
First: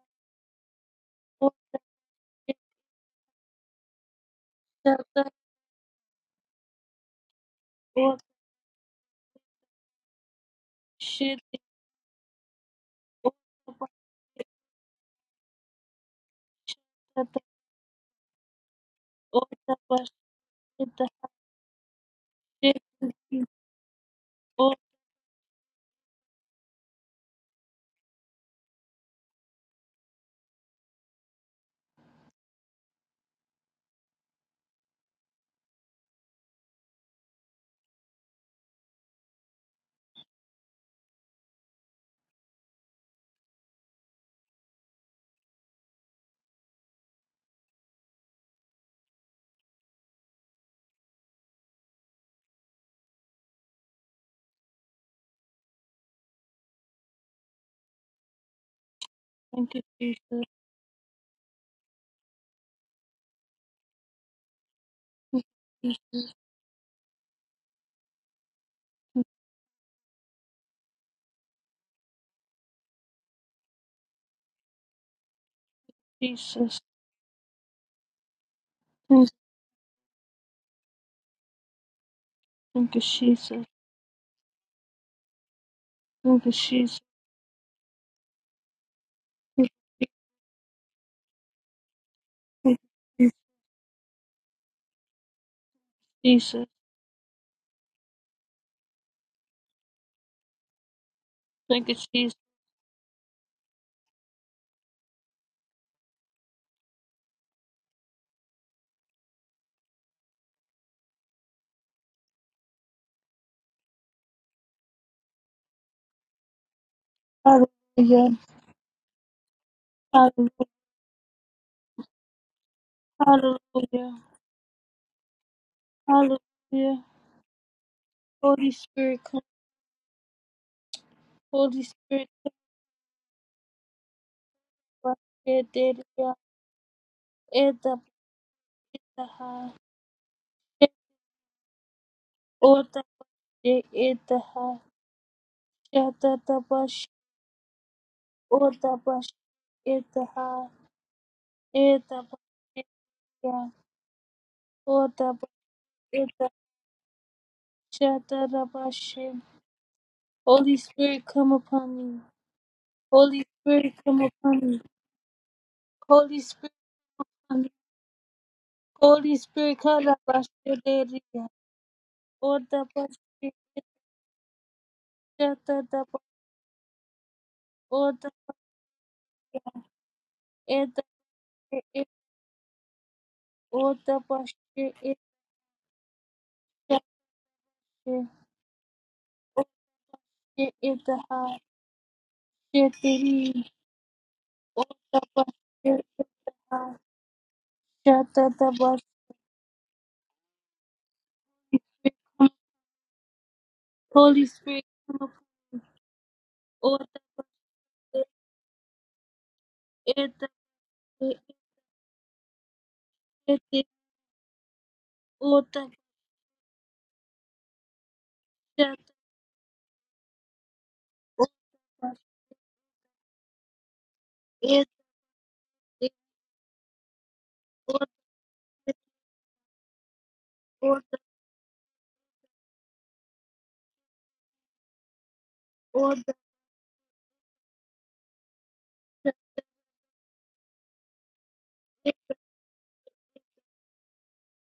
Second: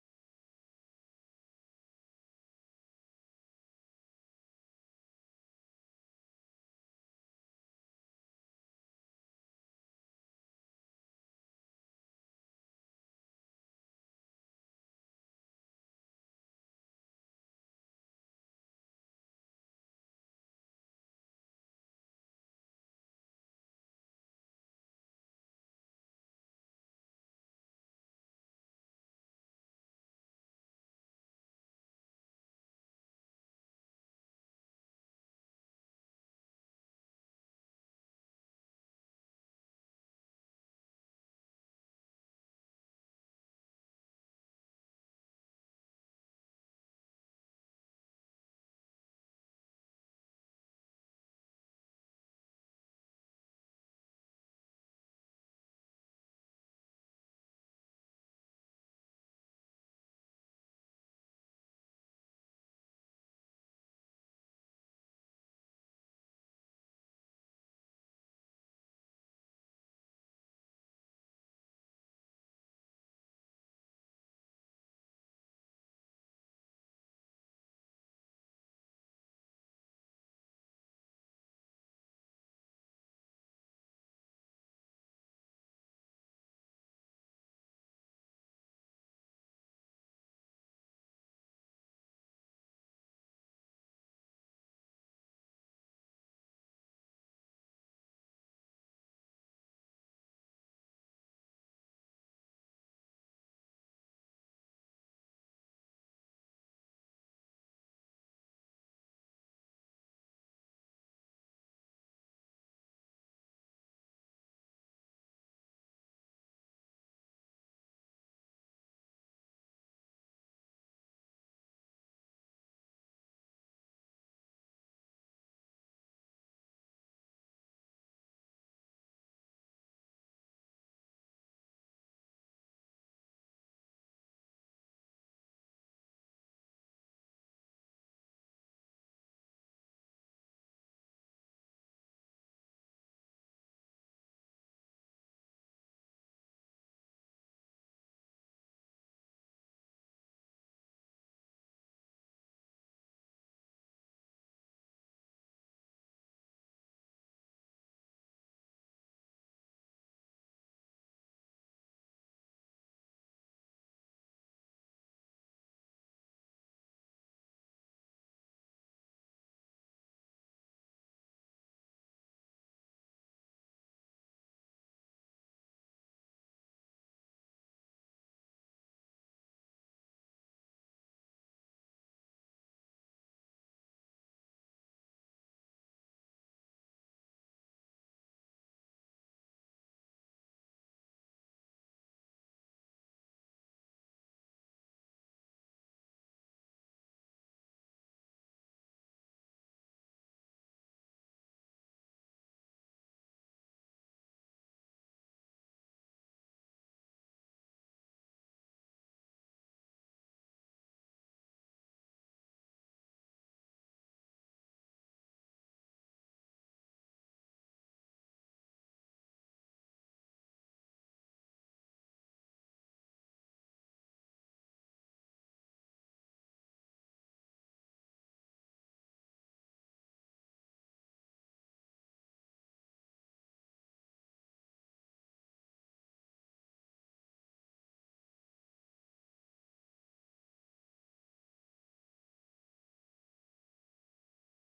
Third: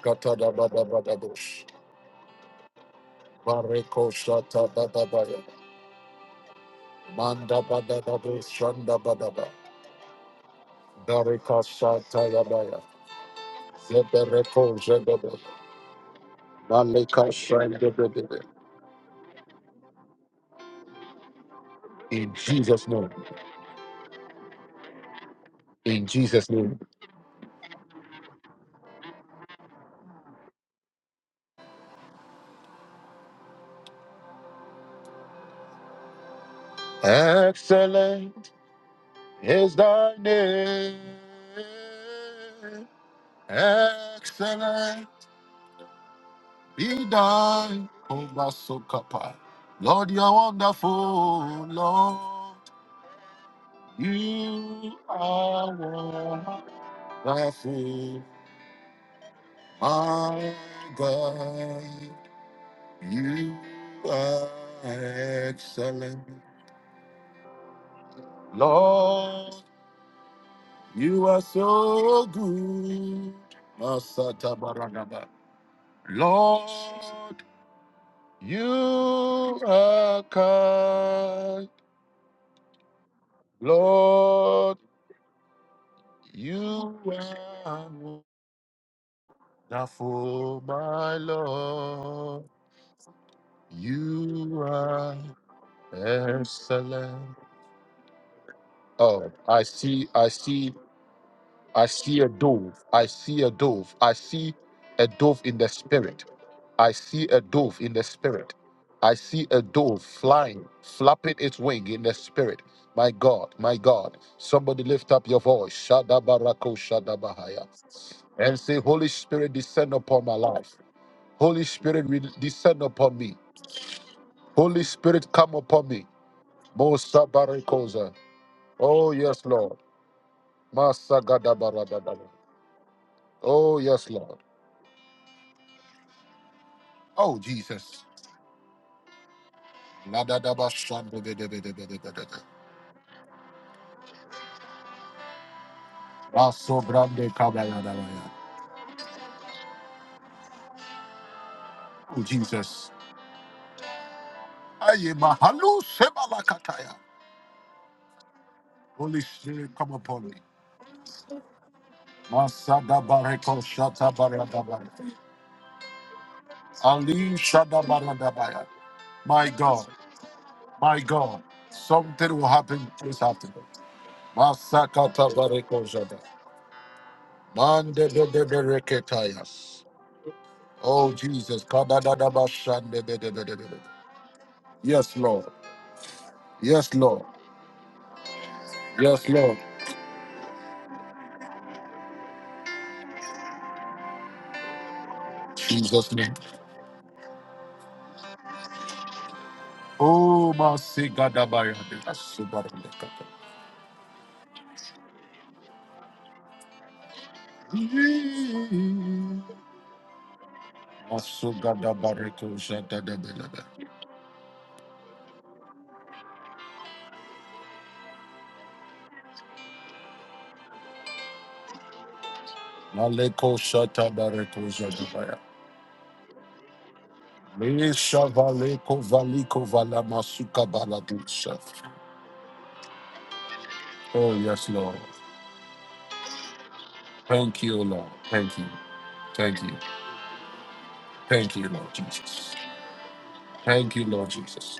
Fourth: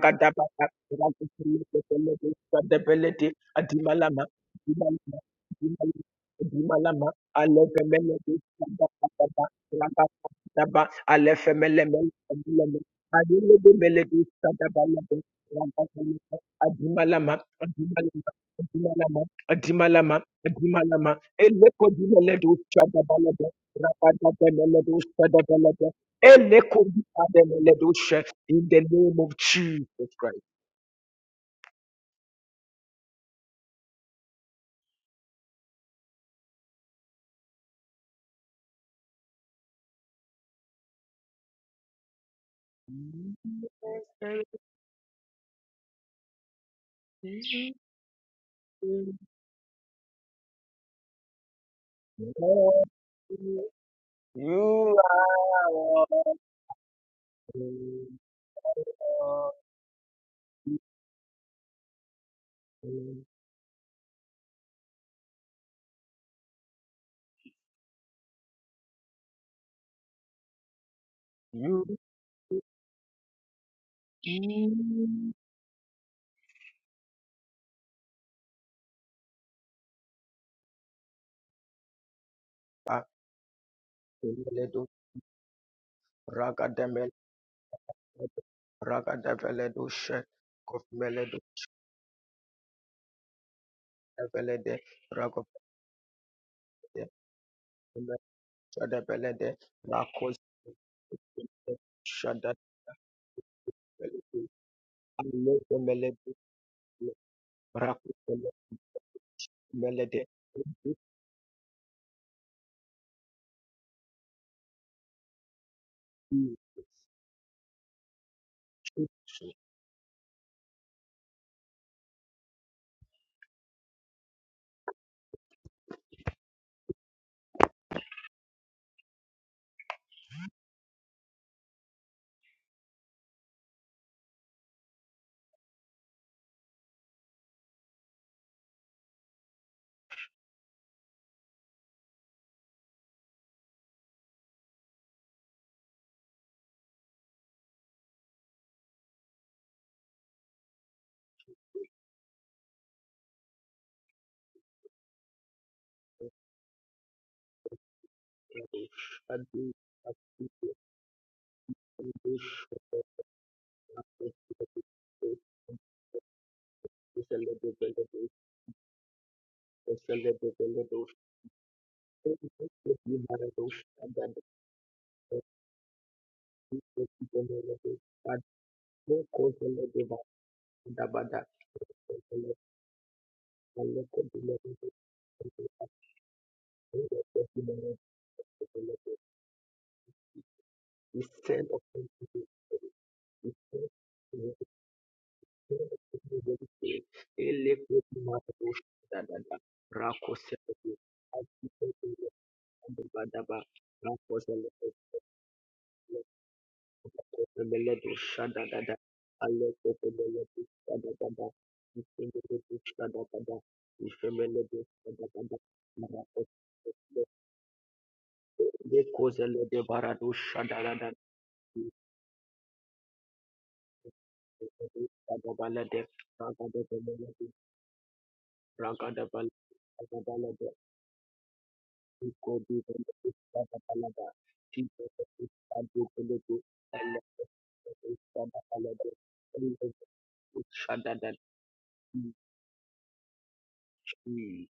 Speaker 2: Barikoshatadabadabaya. Mandabadadabush shandabadaba. Darika Shatayabaya. Zebereko Zebebe. Malika Shandebebe.
Speaker 3: Eleco
Speaker 2: In Jesus' name. In Jesus' name.
Speaker 3: Adeleledusha, In the name of Jesus Christ.
Speaker 2: Excellent. Be thine, O Masokapa. Lord, you are wonderful. Lord,
Speaker 3: Lord,
Speaker 2: you
Speaker 3: You are
Speaker 2: are
Speaker 3: Lord.
Speaker 2: wonderful. My God, you are excellent. Lord. You are
Speaker 3: You
Speaker 2: so good, Masata Baragaba. Lord, I come
Speaker 1: Thank you,
Speaker 3: are
Speaker 1: Jesus.
Speaker 3: Meledu,
Speaker 1: Thank you, Jesus.
Speaker 3: Ragademel,
Speaker 1: Thank
Speaker 3: Ragadeveledu,
Speaker 2: of
Speaker 3: Shek of
Speaker 1: you,
Speaker 2: you.
Speaker 3: Evelede, Ragopede,
Speaker 2: Yes.
Speaker 1: Jesus.
Speaker 2: Oh,
Speaker 3: Shadabelede,
Speaker 2: I see, I see, I
Speaker 1: Thank you,
Speaker 2: see a
Speaker 1: Jesus.
Speaker 3: Rakushadabelede,
Speaker 2: dove. I see a dove. I see a dove in the spirit. I see a dove in the spirit.
Speaker 3: Rakushadabelede,
Speaker 2: I see a dove flying, flapping its wing in the spirit. My God, my God. Somebody lift up your voice. Shadabarako Shadabahaya.
Speaker 1: Hallelujah.
Speaker 2: And say, Holy Spirit, descend upon my
Speaker 1: Hallelujah.
Speaker 2: life. Holy Spirit, re- descend upon me.
Speaker 1: Hallelujah.
Speaker 2: Holy Spirit, come upon me.
Speaker 1: Hallelujah.
Speaker 2: Mosa barikosa.
Speaker 1: Holy
Speaker 2: Oh,
Speaker 1: Spirit, come.
Speaker 2: yes, Lord. Masa
Speaker 1: Holy
Speaker 2: gadabara.
Speaker 1: Spirit, come.
Speaker 2: Oh, yes, Lord.
Speaker 1: Yeah, yeah, yeah.
Speaker 2: Oh,
Speaker 1: Yeah, yeah,
Speaker 2: Jesus.
Speaker 1: yeah.
Speaker 2: Ladadaba
Speaker 1: Yeah,
Speaker 2: shandebedebedebedebede.
Speaker 1: oh, yeah, yeah, yeah, yeah. Yeah, yeah, yeah, yeah. Oh, yeah, yeah, yeah, yeah. Yeah, yeah, yeah, yeah. Oh, yeah, yeah,
Speaker 2: Baso
Speaker 1: yeah.
Speaker 2: brande kabaya dabaya.
Speaker 1: Yeah,
Speaker 2: Oh, Jesus. Aye, mahalu sebalakataya.
Speaker 1: yeah, yeah,
Speaker 2: Holy
Speaker 1: yeah.
Speaker 3: Shadi
Speaker 2: Spirit, come upon me.
Speaker 1: Holy Spirit, come upon me.
Speaker 2: Masada
Speaker 1: Holy
Speaker 2: bareko
Speaker 1: Spirit,
Speaker 2: shata
Speaker 1: come upon me.
Speaker 2: baradabaya.
Speaker 1: Holy Spirit,
Speaker 2: Ali
Speaker 1: come.
Speaker 2: shada
Speaker 3: Celebelebus,
Speaker 2: baradabaya.
Speaker 1: Holy
Speaker 2: My
Speaker 1: Spirit,
Speaker 2: God.
Speaker 3: the
Speaker 1: come upon
Speaker 2: My
Speaker 3: Celebelebus,
Speaker 1: me.
Speaker 2: God,
Speaker 3: the
Speaker 2: something will
Speaker 1: Order
Speaker 2: happen
Speaker 1: upon
Speaker 2: this
Speaker 1: me.
Speaker 2: afternoon.
Speaker 3: Vimaradus, and that
Speaker 2: Masakata
Speaker 1: Order
Speaker 2: bareko
Speaker 1: upon me.
Speaker 2: jada.
Speaker 3: we give the Celebelebus,
Speaker 2: Mande de
Speaker 1: Order
Speaker 3: and
Speaker 2: de
Speaker 3: no
Speaker 2: bereketayas.
Speaker 3: Coselebus, and that we give the
Speaker 2: Oh
Speaker 3: Badak,
Speaker 2: Jesus,
Speaker 1: me.
Speaker 3: the
Speaker 2: kadadadaba
Speaker 3: Celebelebus,
Speaker 2: shande de de de de de de.
Speaker 1: Order upon me. Order upon me.
Speaker 3: the
Speaker 2: Yes, Lord. Yes, Lord. Yes, Lord.
Speaker 3: Cell
Speaker 1: Order
Speaker 3: of
Speaker 1: upon
Speaker 3: the
Speaker 2: Jesus name.
Speaker 3: Celebelebus, Elephant Maradus,
Speaker 1: me.
Speaker 3: the Dada, Rako
Speaker 2: Oh
Speaker 3: Celebus,
Speaker 2: masigadabayade.
Speaker 3: and the
Speaker 2: Asubarelekata.
Speaker 3: Badaba, Rako
Speaker 1: Holy
Speaker 3: celebrate,
Speaker 1: Spirit, come upon me. Order upon
Speaker 3: Rebeleto
Speaker 1: me.
Speaker 3: Shadadada, Aleto
Speaker 1: Order
Speaker 3: Rebeleto Shadadada,
Speaker 2: Masugadabareko
Speaker 3: Ifemeleto
Speaker 2: jada de de de
Speaker 3: Shadadada,
Speaker 2: de.
Speaker 3: Ifemeleto Shadadada, Marakoto Lekozele de Barado Shadadada,
Speaker 2: Maleko shata bareko jadabaya.
Speaker 3: Shadabalade,
Speaker 1: upon
Speaker 3: Ragada Belede,
Speaker 1: me. Order
Speaker 2: Mesha valeko
Speaker 3: Ragada Balade,
Speaker 2: valiko vala masuka
Speaker 3: balade.
Speaker 1: upon me.
Speaker 2: baladusha.
Speaker 3: Iko di Belede Shadabalada,
Speaker 2: Oh yes,
Speaker 3: Tito Shadu
Speaker 1: All that
Speaker 3: Belede, Eleto Shadabalade, Eleto Shadadada,
Speaker 2: Thank you, Lord Jesus. Thank you, Lord Jesus.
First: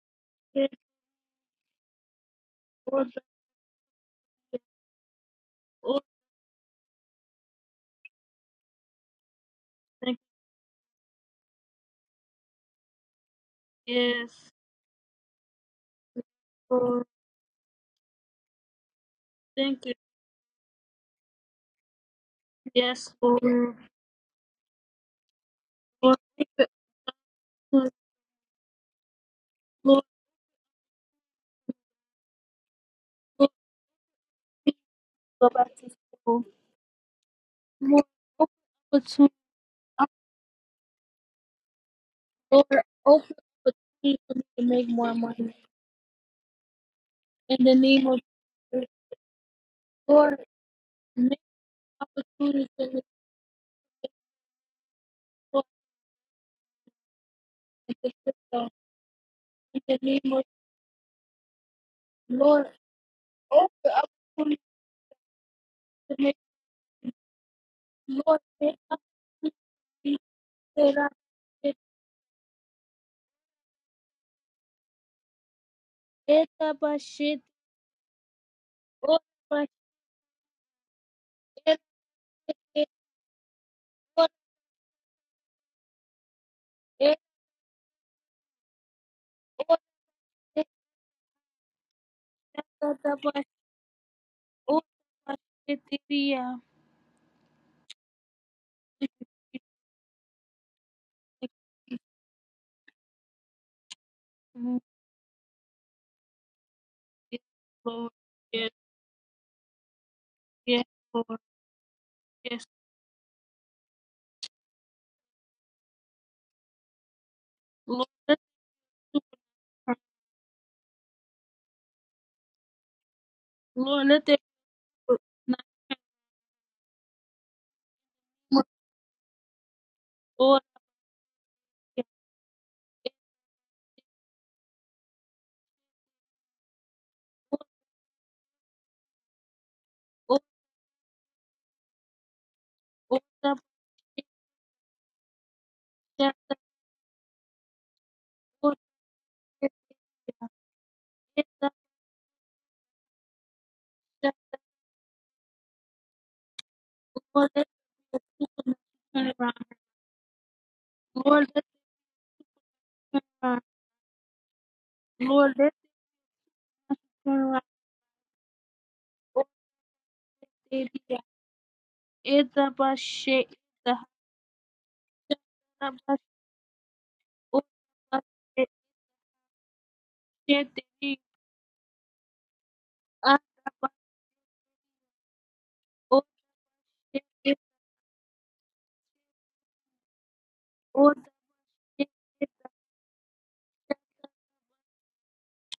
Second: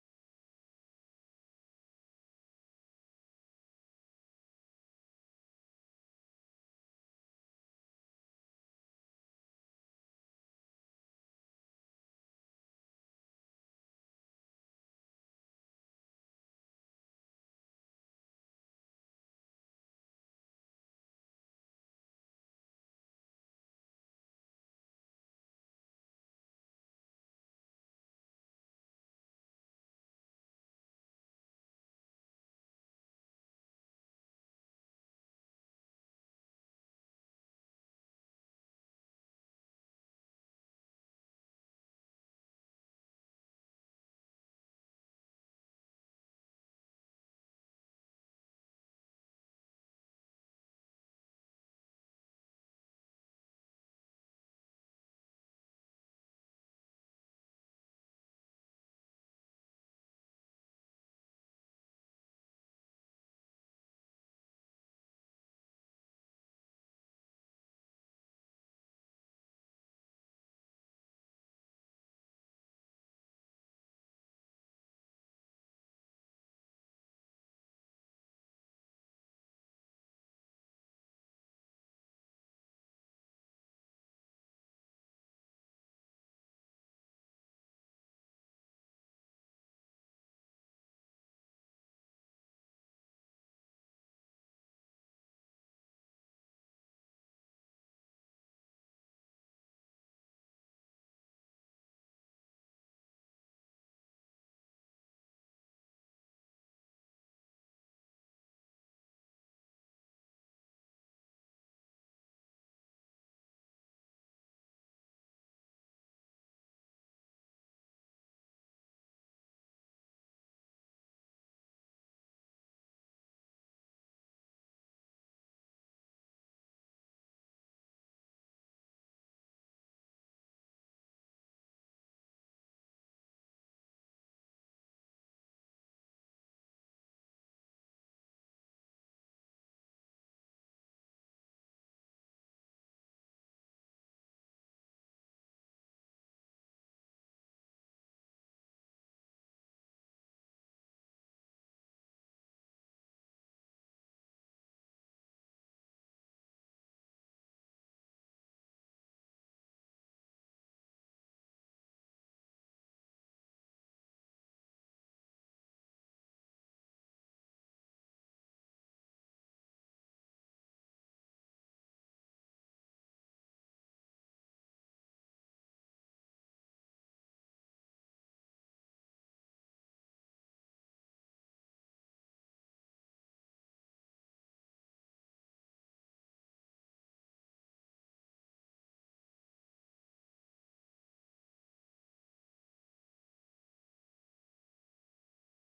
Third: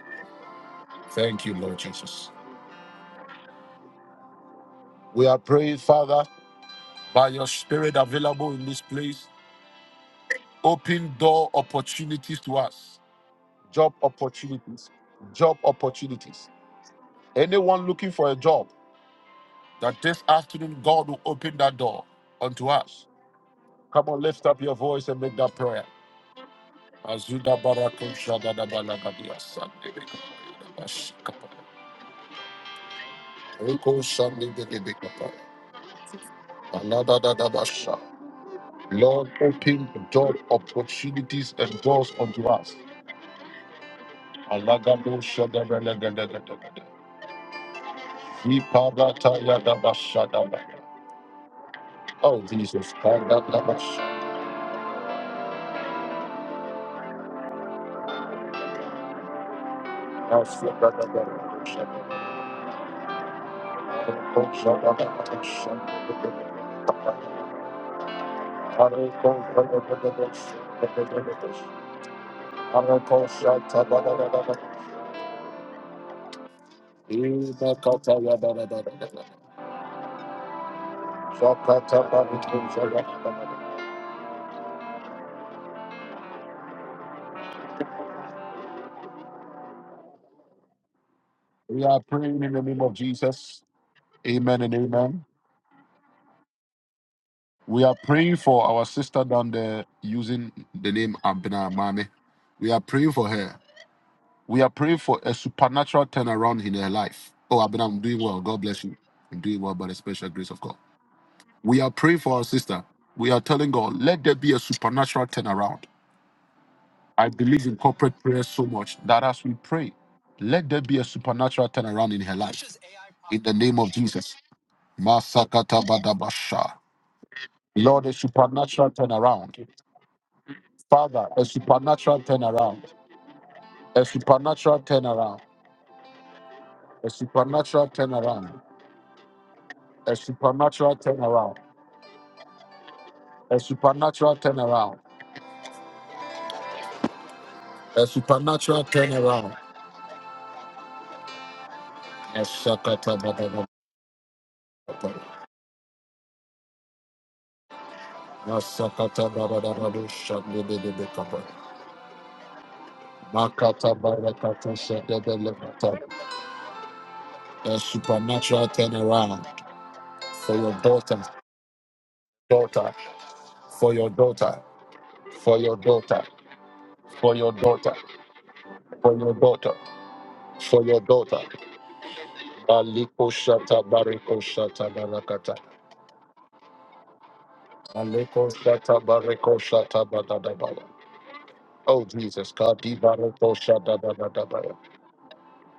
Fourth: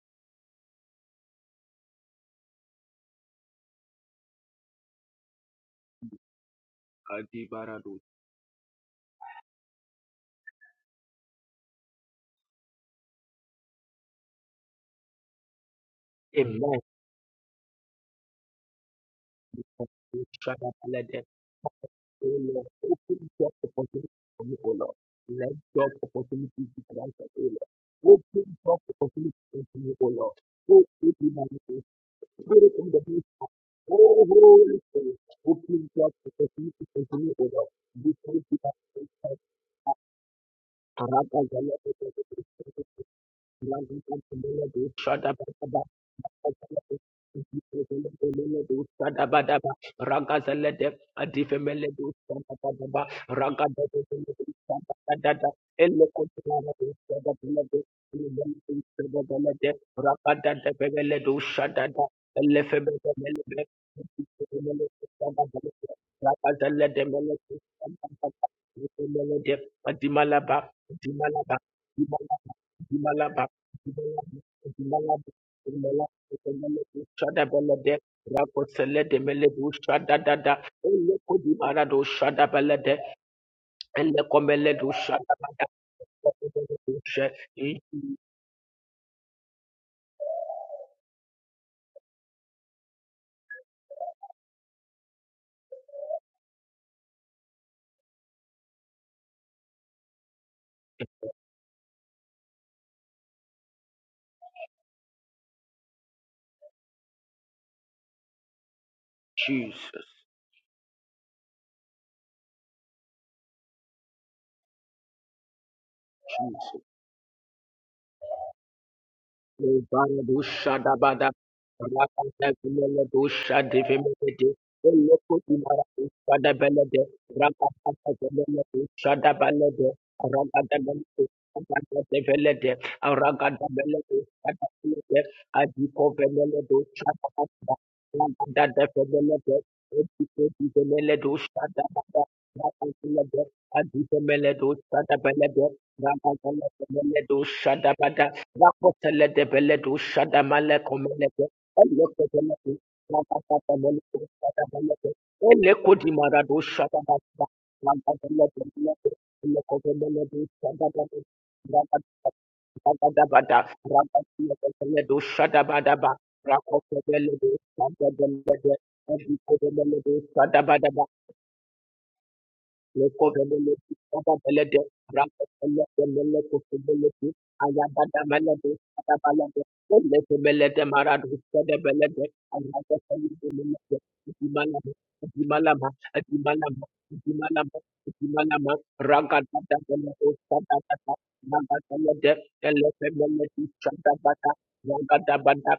Speaker 1: is,
Speaker 2: Thank you, Lord Jesus.
Speaker 1: all the
Speaker 2: We are praying, Father, by your
Speaker 3: Kadi
Speaker 2: spirit
Speaker 3: Barado.
Speaker 2: available in this place, open door opportunities to us, job
Speaker 1: Yes,
Speaker 2: opportunities, job opportunities.
Speaker 3: Amen.
Speaker 1: all thank
Speaker 2: That
Speaker 1: you,
Speaker 3: Shara Palade.
Speaker 2: doors.
Speaker 3: Oh Lord,
Speaker 1: yes,
Speaker 3: open
Speaker 1: Lord. Thank
Speaker 3: job
Speaker 1: you,
Speaker 3: opportunities for me, oh Lord. Let job
Speaker 1: yes, Lord. Lord, thank
Speaker 3: opportunities
Speaker 1: you,
Speaker 3: be
Speaker 2: As
Speaker 3: granted, oh Lord.
Speaker 1: Lord,
Speaker 3: Open job opportunities for me,
Speaker 1: Lord,
Speaker 3: oh Lord. Oh, open my name. Spirit in the midst.
Speaker 1: Lord,
Speaker 3: Oh, Holy Spirit,
Speaker 1: go back
Speaker 3: open
Speaker 1: to
Speaker 3: job
Speaker 1: school.
Speaker 2: Allah,
Speaker 3: opportunities for me, oh Lord.
Speaker 1: Lord,
Speaker 3: This will
Speaker 1: open
Speaker 3: be my first
Speaker 2: Lord,
Speaker 1: opportunity,
Speaker 3: time.
Speaker 2: open door
Speaker 3: Rabba
Speaker 2: opportunities and doors unto
Speaker 1: Lord,
Speaker 3: Zalaba,
Speaker 2: us.
Speaker 1: open
Speaker 3: Rakaza
Speaker 1: opportunity for me to make more
Speaker 2: Alagado
Speaker 1: money.
Speaker 2: shadabalagadagadagada.
Speaker 1: In the name of Jesus, Lord,
Speaker 2: Iparatayadabashadabada.
Speaker 1: make
Speaker 2: Oh,
Speaker 1: opportunity for
Speaker 2: Jesus.
Speaker 1: me, Lord, in the system. In the name of
Speaker 2: Kadadabashadabashadabada.
Speaker 1: Lord, open
Speaker 2: We are
Speaker 1: opportunity
Speaker 2: praying
Speaker 1: to make, Lord, make opportunity.
Speaker 3: Jesus,
Speaker 1: Lord, Lord, yes, yes, Lord, yes, Lord,
Speaker 2: in the
Speaker 1: let
Speaker 2: name of
Speaker 1: the Lord,
Speaker 2: Jesus. Amen and
Speaker 1: Lord,
Speaker 2: amen.
Speaker 1: let the name
Speaker 2: We are praying for our sister down there using the name Abna Mame. We are praying for her. We are praying for a supernatural turnaround in her life. Oh, Abena, I'm
Speaker 1: of
Speaker 2: doing
Speaker 1: Lord,
Speaker 2: well. God
Speaker 1: yes,
Speaker 2: bless you. I'm doing well by the
Speaker 3: Jesus.
Speaker 2: special grace of God.
Speaker 1: yes, Lord, Lord, Lord, the yes, the Lord,
Speaker 2: We are praying for our
Speaker 1: yes, yes, yes, the yes,
Speaker 2: sister. We are telling God, let there be a supernatural turnaround. I believe in corporate prayer so much that as we pray, let there be a
Speaker 3: Lebaradusha-dabada,
Speaker 2: supernatural turnaround in her life. In the name of
Speaker 1: Lord,
Speaker 2: Jesus.
Speaker 3: rakatabeledusha-divimedede,
Speaker 2: Masakata badabasha.
Speaker 3: elekotimaradusha-debelede,
Speaker 2: Lord, a supernatural turnaround.
Speaker 3: rakatabeledusha-dabalede,
Speaker 2: Father, a supernatural
Speaker 3: rakatabeledusha-dabalede,
Speaker 2: turnaround. A supernatural
Speaker 3: rakatabeledusha-dabalede,
Speaker 2: turnaround. A
Speaker 3: adikovemeledusha-dabada,
Speaker 2: supernatural turnaround.
Speaker 3: rakatabeledede,
Speaker 2: A supernatural turnaround
Speaker 3: edikotivemeledusha-dabada, rakatabeledede,
Speaker 2: A supernatural turnaround.
Speaker 3: adikovemeledusha-dabelede,
Speaker 2: A
Speaker 3: rakatabeledusha-dabada,
Speaker 2: supernatural
Speaker 3: Rapotele de
Speaker 2: turnaround.
Speaker 3: bele du shada male komele de. Ele ko bele du
Speaker 2: Masakata
Speaker 3: shada
Speaker 2: bababababa.
Speaker 3: kata mele du shada mele de. Ele ko di mara du shada kata.
Speaker 1: let it
Speaker 3: Rapa bele de bele de.
Speaker 2: Masakata
Speaker 1: turn around,
Speaker 3: Ele ko de
Speaker 2: bababababa.
Speaker 3: bele du shada bele.
Speaker 2: Shandebebebekapa.
Speaker 1: Lord, let it
Speaker 3: Rapa shada
Speaker 1: turn
Speaker 3: da bada.
Speaker 1: around,
Speaker 2: Makata
Speaker 3: Rapa bele de
Speaker 2: barakata
Speaker 3: bele du
Speaker 1: Lord,
Speaker 3: shada
Speaker 1: let it
Speaker 3: bada
Speaker 2: shadebelekata.
Speaker 3: ba. Rapa bele
Speaker 1: turn
Speaker 3: du
Speaker 1: around,
Speaker 2: A
Speaker 3: shada bele
Speaker 2: supernatural
Speaker 3: de. Ele
Speaker 2: turnaround
Speaker 1: oh,
Speaker 3: ko de bele du
Speaker 2: for
Speaker 3: shada
Speaker 2: your
Speaker 3: bada ba.
Speaker 1: baby, yeah,
Speaker 2: daughter,
Speaker 1: it's the
Speaker 2: daughter,
Speaker 1: bus,
Speaker 3: Loko
Speaker 1: shit,
Speaker 3: velele
Speaker 2: for
Speaker 1: the
Speaker 2: your
Speaker 3: baba
Speaker 2: daughter,
Speaker 3: velele
Speaker 1: Hashem,
Speaker 3: braka
Speaker 2: for your
Speaker 3: velele
Speaker 1: the Bashe,
Speaker 2: daughter,
Speaker 3: velele kuku velele
Speaker 2: for your
Speaker 3: aya
Speaker 2: daughter,
Speaker 3: bada
Speaker 1: oh,
Speaker 3: velele
Speaker 2: for
Speaker 3: bada
Speaker 2: your
Speaker 3: velele
Speaker 2: daughter,
Speaker 3: velele
Speaker 2: for
Speaker 1: Oshete
Speaker 3: velele
Speaker 2: your daughter. Baliko shata
Speaker 1: ataba
Speaker 2: bariko shata barakata.
Speaker 3: maradu
Speaker 1: oshete
Speaker 2: Baliko shata bariko
Speaker 3: Ragada
Speaker 2: shata
Speaker 1: otake
Speaker 2: Oh Jesus,
Speaker 1: eta
Speaker 2: God, di baroko shada da da da da ya.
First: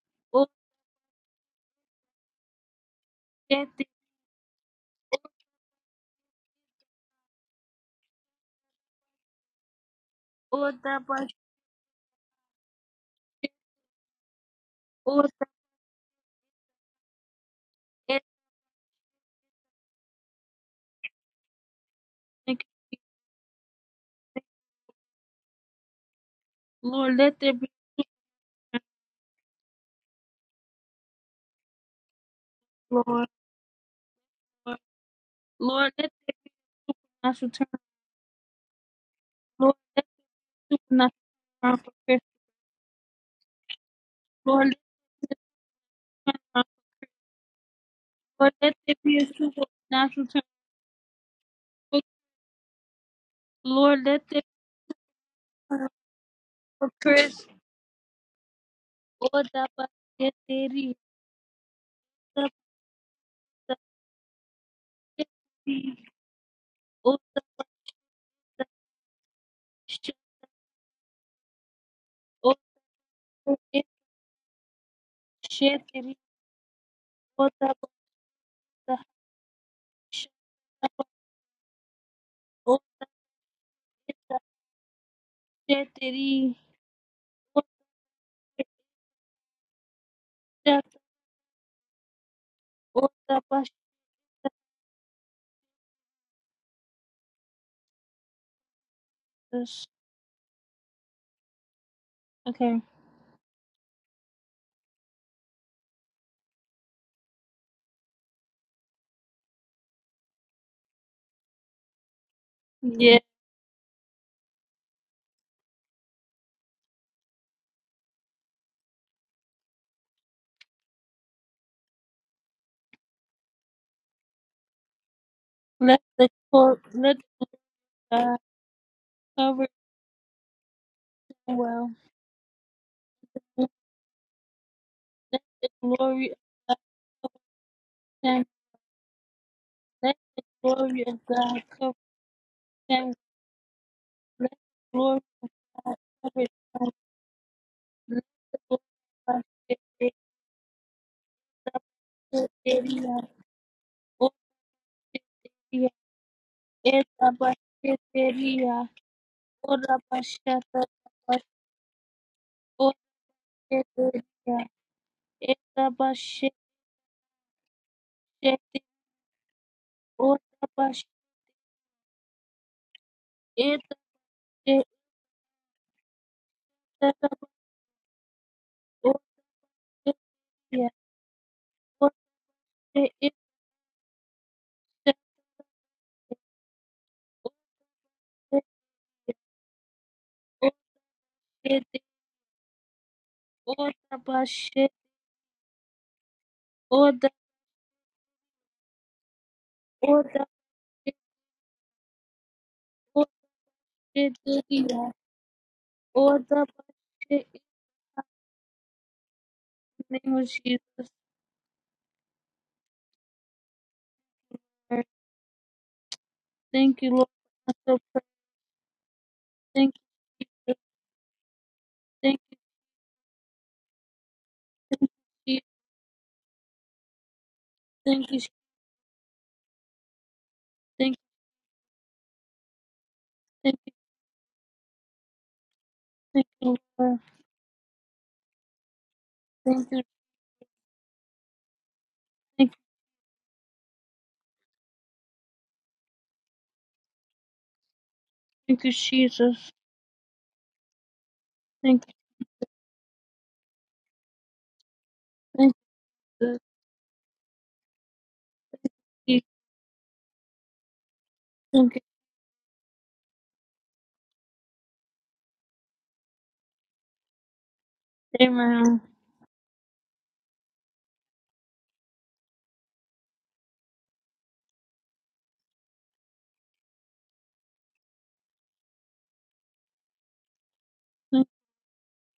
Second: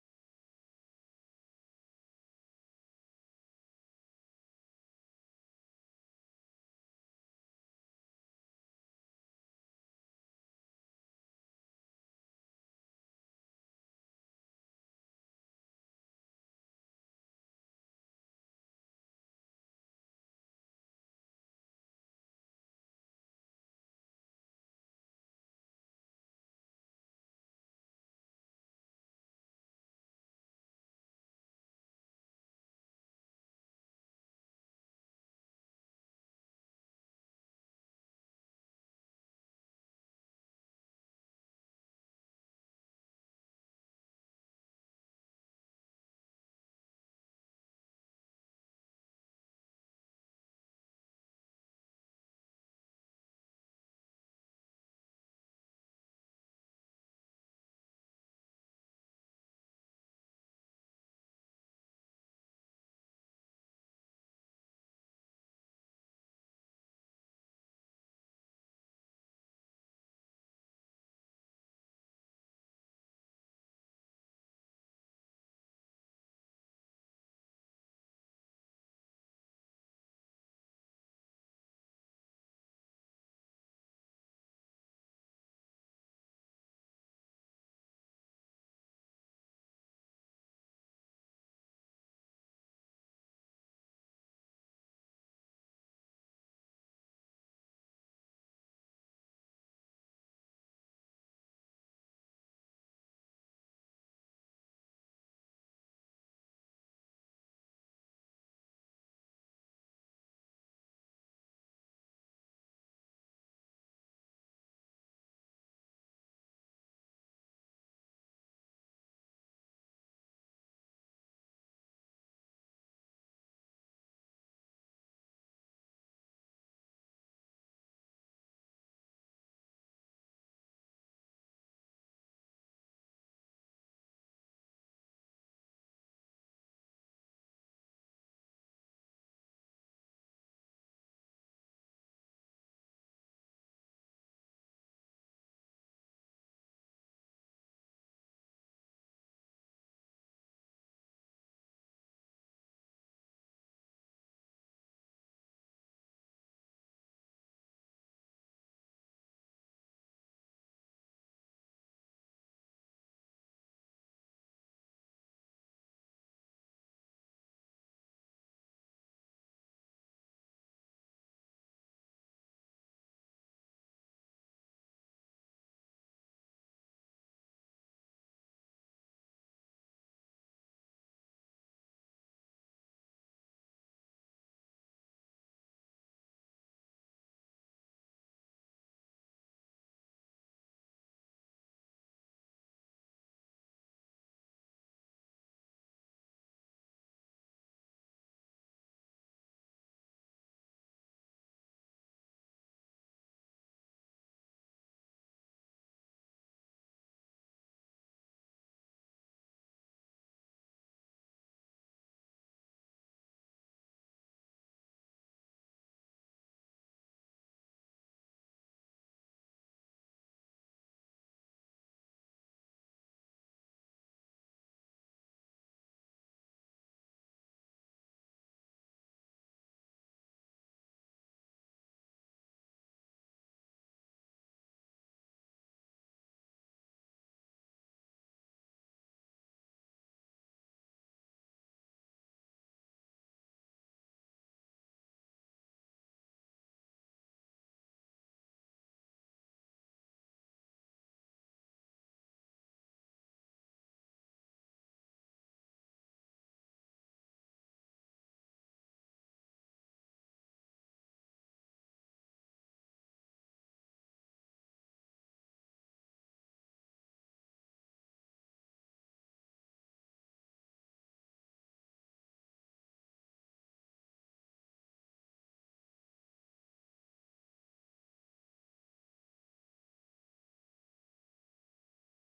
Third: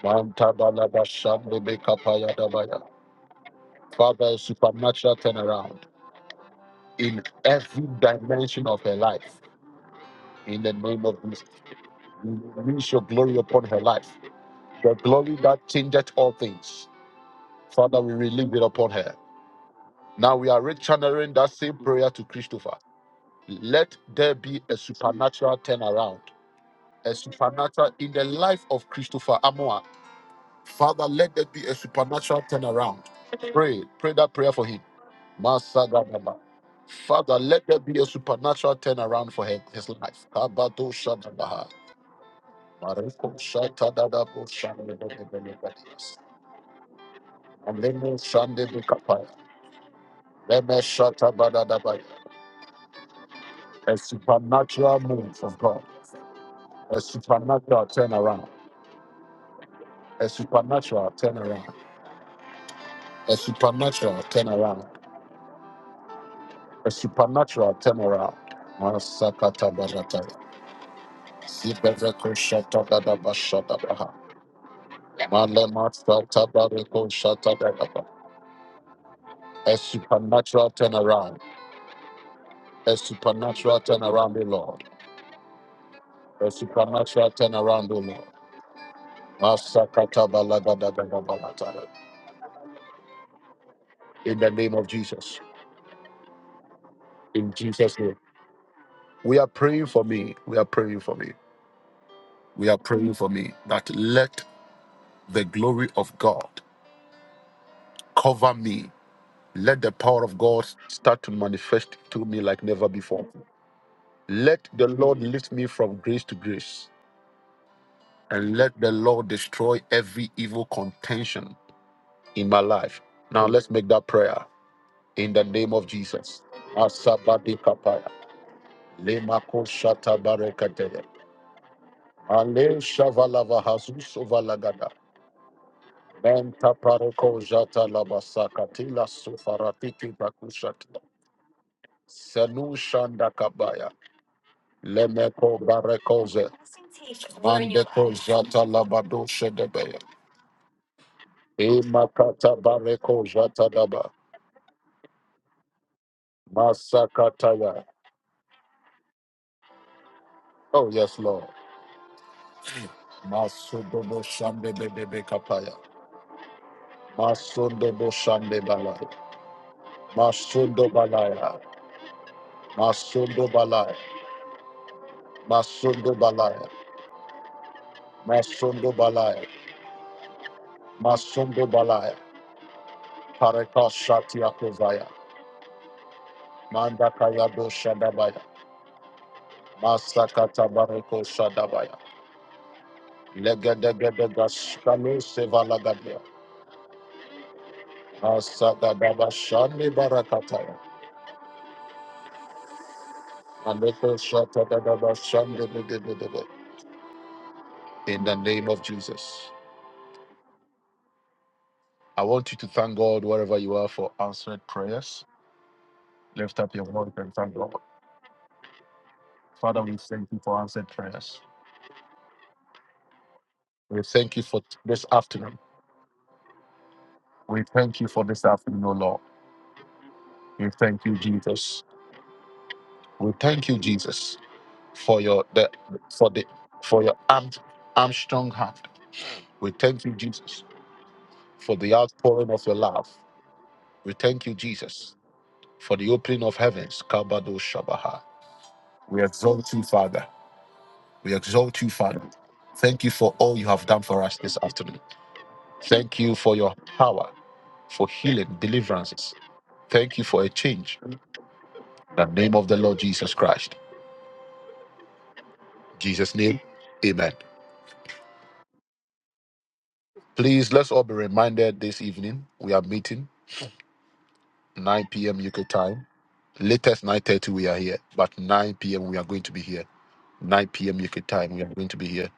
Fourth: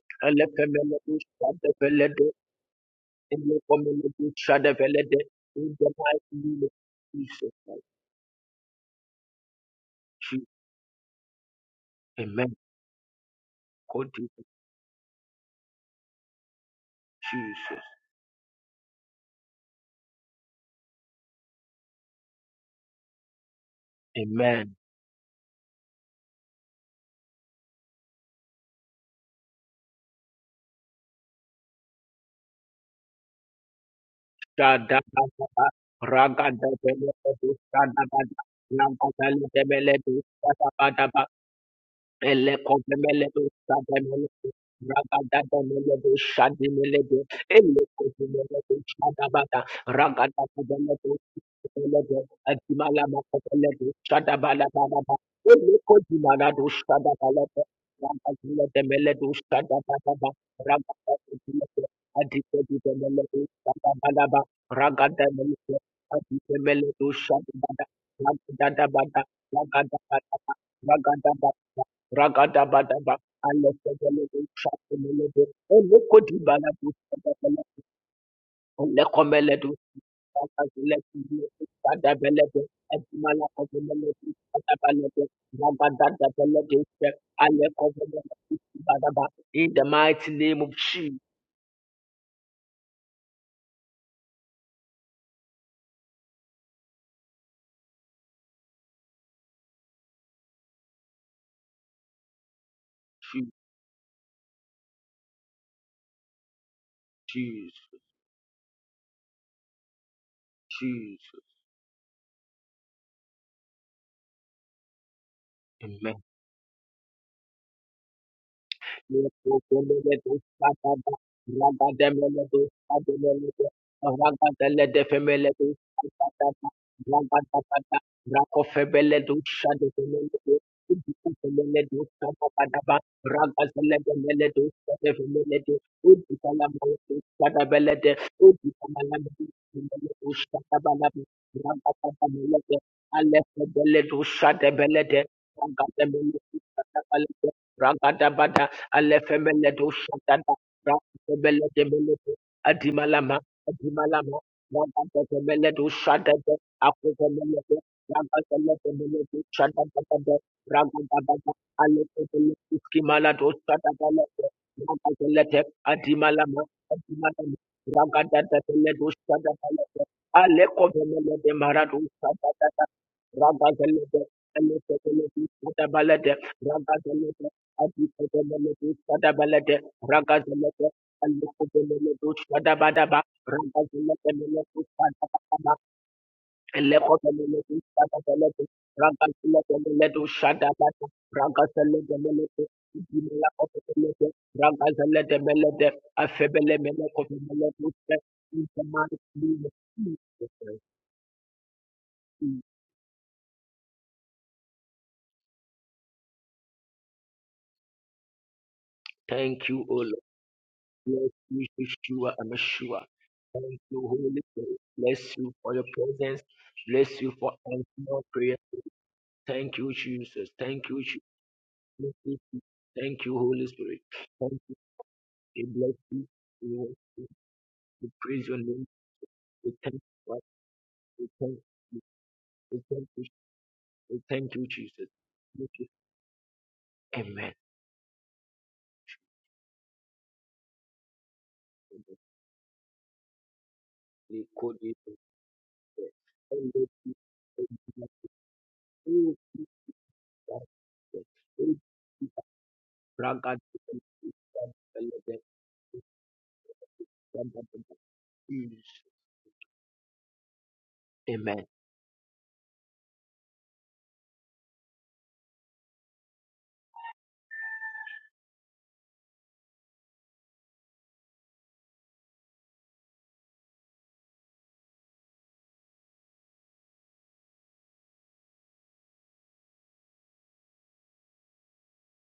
Speaker 2: Manta bala bashando beka paya da ba ya.
Speaker 1: oshete
Speaker 2: Father, a supernatural
Speaker 3: in
Speaker 2: turnaround
Speaker 3: the mighty name of
Speaker 2: in
Speaker 3: Jesus.
Speaker 2: every dimension of her life.
Speaker 3: Jesus.
Speaker 2: In the name
Speaker 1: otaba
Speaker 2: of Jesus,
Speaker 3: Amen.
Speaker 1: she
Speaker 3: God is
Speaker 1: ota
Speaker 3: Jesus.
Speaker 2: Father. Now we are rechanneling that same prayer to
Speaker 1: ethnic
Speaker 2: Christopher. Let there be
Speaker 3: Amen.
Speaker 2: a supernatural turnaround, a
Speaker 1: Lord, let there be
Speaker 2: supernatural in the life
Speaker 1: rest,
Speaker 2: of Christopher Amoa. Father, let there be a supernatural turnaround.
Speaker 1: Lord.
Speaker 2: Pray, pray that prayer for him.
Speaker 3: Shadabadaba,
Speaker 1: Lord, let there be
Speaker 3: ragadabelebe,
Speaker 2: Father,
Speaker 1: natural
Speaker 2: let
Speaker 1: turn.
Speaker 2: there be a
Speaker 3: shadabada,
Speaker 2: supernatural turnaround for him, his
Speaker 3: lambadalebelebe,
Speaker 2: life. Kabato
Speaker 3: shadabadaba.
Speaker 2: Shadabaha.
Speaker 3: Ele komele
Speaker 2: Mariko
Speaker 3: do sademele
Speaker 2: Shatadadabo
Speaker 1: Lord,
Speaker 3: Ragada demele do
Speaker 2: Shandabadabadabadabas.
Speaker 3: shadimele do ele
Speaker 2: Alemo
Speaker 3: komele
Speaker 1: let
Speaker 3: do
Speaker 1: there be
Speaker 2: Shandabikapaya.
Speaker 3: shadabada
Speaker 1: supernatural
Speaker 3: ragada
Speaker 1: turn.
Speaker 2: Leme
Speaker 3: demele do
Speaker 2: Shatabadadabaya.
Speaker 3: ele do adimala makomele do
Speaker 2: A
Speaker 1: Lord, let there be turn. Lord, let there be a supernatural turn. Lord, let there be
Speaker 3: shadabala
Speaker 2: supernatural
Speaker 3: baba ba.
Speaker 2: move from
Speaker 3: Ele
Speaker 2: God.
Speaker 1: turn
Speaker 3: komele do
Speaker 1: for
Speaker 2: A
Speaker 1: Chris.
Speaker 3: shadabala do
Speaker 2: supernatural turnaround.
Speaker 3: ragada demele do
Speaker 1: Otaba
Speaker 3: shadabada
Speaker 2: A
Speaker 3: ba.
Speaker 1: sheteri
Speaker 3: Ragada
Speaker 2: supernatural
Speaker 3: demele
Speaker 2: turnaround.
Speaker 3: do adike
Speaker 1: otaba
Speaker 3: demele
Speaker 2: A
Speaker 3: do
Speaker 2: supernatural
Speaker 3: shadabala ba
Speaker 2: turnaround.
Speaker 3: ragada demele do
Speaker 1: sheteri
Speaker 3: adike
Speaker 2: A
Speaker 3: demele do
Speaker 1: otaba
Speaker 2: supernatural
Speaker 3: shadabada
Speaker 2: turnaround.
Speaker 3: ragada bada
Speaker 2: Masakata
Speaker 3: ragada
Speaker 2: barata,
Speaker 1: sheteri
Speaker 3: bada ragada bada
Speaker 2: Sibereko
Speaker 3: Ragada
Speaker 2: shata dada
Speaker 3: Ragadabadaba,
Speaker 1: otaba
Speaker 2: bashata baha,
Speaker 3: Alekomelebe, Shakomelebe,
Speaker 2: Malema
Speaker 1: sheteri
Speaker 2: shata
Speaker 3: Olokodibalabo, Sadabele,
Speaker 2: bareko
Speaker 3: Olekomeledu,
Speaker 2: A supernatural turnaround.
Speaker 3: Sakazulekidile, Sadabelebe,
Speaker 1: O
Speaker 2: A supernatural
Speaker 3: Edumalakomelebe,
Speaker 2: turnaround, O
Speaker 1: सच्चे
Speaker 2: Lord.
Speaker 3: Sadabalebe,
Speaker 1: तेरी
Speaker 2: A
Speaker 3: Ragadadabelebe,
Speaker 2: supernatural
Speaker 1: O
Speaker 2: turnaround, O Lord.
Speaker 3: Alekomelebe, Badaba. In the mighty name of
Speaker 1: सच्चा
Speaker 3: Jesus,
Speaker 2: Masakatabalagadagadagabalata.
Speaker 1: ओ तपस्या
Speaker 2: In the name of Jesus. In Jesus' name. We are praying for me. We are praying for me. We are
Speaker 1: Okay.
Speaker 2: praying for me that let the glory of God
Speaker 3: Jesus,
Speaker 2: cover me. Let the power of God start to
Speaker 3: Jesus.
Speaker 2: manifest to me like never
Speaker 1: Yeah.
Speaker 2: before. Let the Lord lift me from
Speaker 3: Amen.
Speaker 2: grace to grace. And let the Lord destroy every evil contention in my life. Now let's make that prayer in the name of
Speaker 1: Let the
Speaker 2: Jesus.
Speaker 1: cor- let
Speaker 2: Asabadi kapaya,
Speaker 1: God
Speaker 2: lemako
Speaker 1: cover
Speaker 2: shata barekatele,
Speaker 1: them well.
Speaker 2: ale shavalava hasuso valagada,
Speaker 1: Let the glory of
Speaker 2: menta
Speaker 1: God
Speaker 2: pareko
Speaker 1: cover
Speaker 2: jata
Speaker 1: them.
Speaker 2: labasakatila sufaratiki
Speaker 1: Let the
Speaker 2: bakushata,
Speaker 1: glory of God cover
Speaker 2: senu
Speaker 1: them.
Speaker 2: shanda kabaya,
Speaker 1: Let the glory of
Speaker 2: lemeko
Speaker 1: God cover
Speaker 2: barekoze,
Speaker 1: them.
Speaker 2: mandeko
Speaker 1: Let the
Speaker 3: Ragadabada
Speaker 2: jata
Speaker 1: glory of
Speaker 2: labado
Speaker 1: God
Speaker 3: alefemele
Speaker 1: cover
Speaker 3: do
Speaker 2: shedebeya,
Speaker 1: them.
Speaker 3: shatanda rakemele demele do
Speaker 2: imakata bareko
Speaker 3: adimalama
Speaker 2: jata daba,
Speaker 1: O
Speaker 3: adimalama rakemele do
Speaker 1: Teria,
Speaker 3: shatanda
Speaker 1: Eta
Speaker 3: akemele do
Speaker 2: masakataya.
Speaker 3: rakemele
Speaker 1: Basheteria,
Speaker 3: demele do
Speaker 1: Ora
Speaker 3: shatanda
Speaker 1: Bashata,
Speaker 2: Oh yes, Lord.
Speaker 3: rakemele alefemele
Speaker 1: O
Speaker 3: iskimala do
Speaker 2: Masundo
Speaker 3: shatanda
Speaker 1: Teria,
Speaker 2: Boshande Bebe
Speaker 1: the
Speaker 3: rakemele
Speaker 2: Kapaya.
Speaker 1: name of Jesus.
Speaker 3: adimalama adimalama
Speaker 2: Masundo Boshande
Speaker 3: rakemele do
Speaker 2: Balaya.
Speaker 3: shatanda
Speaker 1: Lord.
Speaker 2: Masundo
Speaker 3: alekemele
Speaker 2: Balaya.
Speaker 3: demara do shatanda
Speaker 2: Masundo Balaya. Masundo Balaya.
Speaker 3: rakemele
Speaker 2: Masundo Balaya. Masundo Balaya. Pareka Shatia Kovaya. Manda Kaya Boshadabaya. Masakata Bareko Shadabaya. Legedegedega Shkalu Sevalagadia. Asagadaba Shande Barakataya. Aleko Shatadaba Shande Bebe. In the name of Jesus.
Speaker 3: Thank you, O Bless you,
Speaker 2: I
Speaker 3: Yeshua
Speaker 2: want you to thank
Speaker 3: Amashua.
Speaker 2: God wherever you
Speaker 3: Thank
Speaker 2: are
Speaker 3: you,
Speaker 2: for
Speaker 3: Holy
Speaker 2: answered
Speaker 3: Spirit.
Speaker 2: prayers.
Speaker 3: Bless you for your presence.
Speaker 2: Lift up your
Speaker 1: Thank you,
Speaker 2: voice
Speaker 3: Bless
Speaker 1: Lord.
Speaker 2: and
Speaker 3: you for
Speaker 2: thank God.
Speaker 1: for answer
Speaker 3: answering our
Speaker 1: prayer.
Speaker 3: prayer. Thank
Speaker 2: Father,
Speaker 3: you,
Speaker 1: Thank
Speaker 2: we thank you
Speaker 3: Jesus.
Speaker 2: for
Speaker 1: you.
Speaker 2: answered
Speaker 3: Thank you,
Speaker 2: prayers.
Speaker 3: Jesus.
Speaker 1: Thank
Speaker 3: Thank you, Holy Spirit.
Speaker 2: We thank you for
Speaker 3: Thank you.
Speaker 2: this
Speaker 1: you.
Speaker 2: afternoon.
Speaker 3: We bless you. We worship you.
Speaker 2: We thank you
Speaker 3: We
Speaker 2: for
Speaker 1: Thank you.
Speaker 2: this
Speaker 3: praise your
Speaker 2: afternoon,
Speaker 3: name.
Speaker 2: O Lord.
Speaker 3: We thank you. Lord.
Speaker 2: We thank you,
Speaker 1: Thank you.
Speaker 3: We thank
Speaker 2: Jesus.
Speaker 3: you. We thank you.
Speaker 2: We thank
Speaker 1: Thank you. Thank
Speaker 2: you,
Speaker 1: you.
Speaker 3: We
Speaker 2: Jesus,
Speaker 3: thank you, Jesus.
Speaker 2: for your the,
Speaker 3: Thank you.
Speaker 2: for the
Speaker 1: Thank you,
Speaker 2: for your
Speaker 1: Lord.
Speaker 2: arm,
Speaker 3: Amen.
Speaker 2: arm strong hand. We
Speaker 1: Thank you.
Speaker 2: thank you, Jesus, for the outpouring of
Speaker 1: Thank
Speaker 2: your
Speaker 1: you.
Speaker 2: love. We
Speaker 3: We
Speaker 2: thank you,
Speaker 3: call you to
Speaker 2: Jesus, for
Speaker 3: prayer.
Speaker 2: the opening of
Speaker 3: Thank you,
Speaker 2: heavens. Kabado
Speaker 3: Jesus.
Speaker 2: Shabaha.
Speaker 1: Thank you,
Speaker 2: We
Speaker 3: Thank
Speaker 1: Jesus.
Speaker 2: exalt you, Father. We
Speaker 3: you,
Speaker 2: exalt you,
Speaker 1: Thank
Speaker 3: Jesus.
Speaker 1: you.
Speaker 2: Father. Thank you for all
Speaker 3: Raga-
Speaker 2: you have done for us this afternoon.
Speaker 1: Thank
Speaker 2: Thank you for
Speaker 1: you.
Speaker 2: your power, for healing, deliverances.
Speaker 1: Jesus.
Speaker 2: Thank you for a change. In
Speaker 3: Amen.
Speaker 1: Thank you.
Speaker 2: the name of the Lord Jesus Christ. In Jesus' name, amen.
Speaker 1: Amen.
Speaker 2: Please, let's all be reminded this evening we are meeting 9 p.m. UK time. Latest 9.30 we are here, but 9 p.m. we are going to be here. 9 p.m. UK time we are going to be here.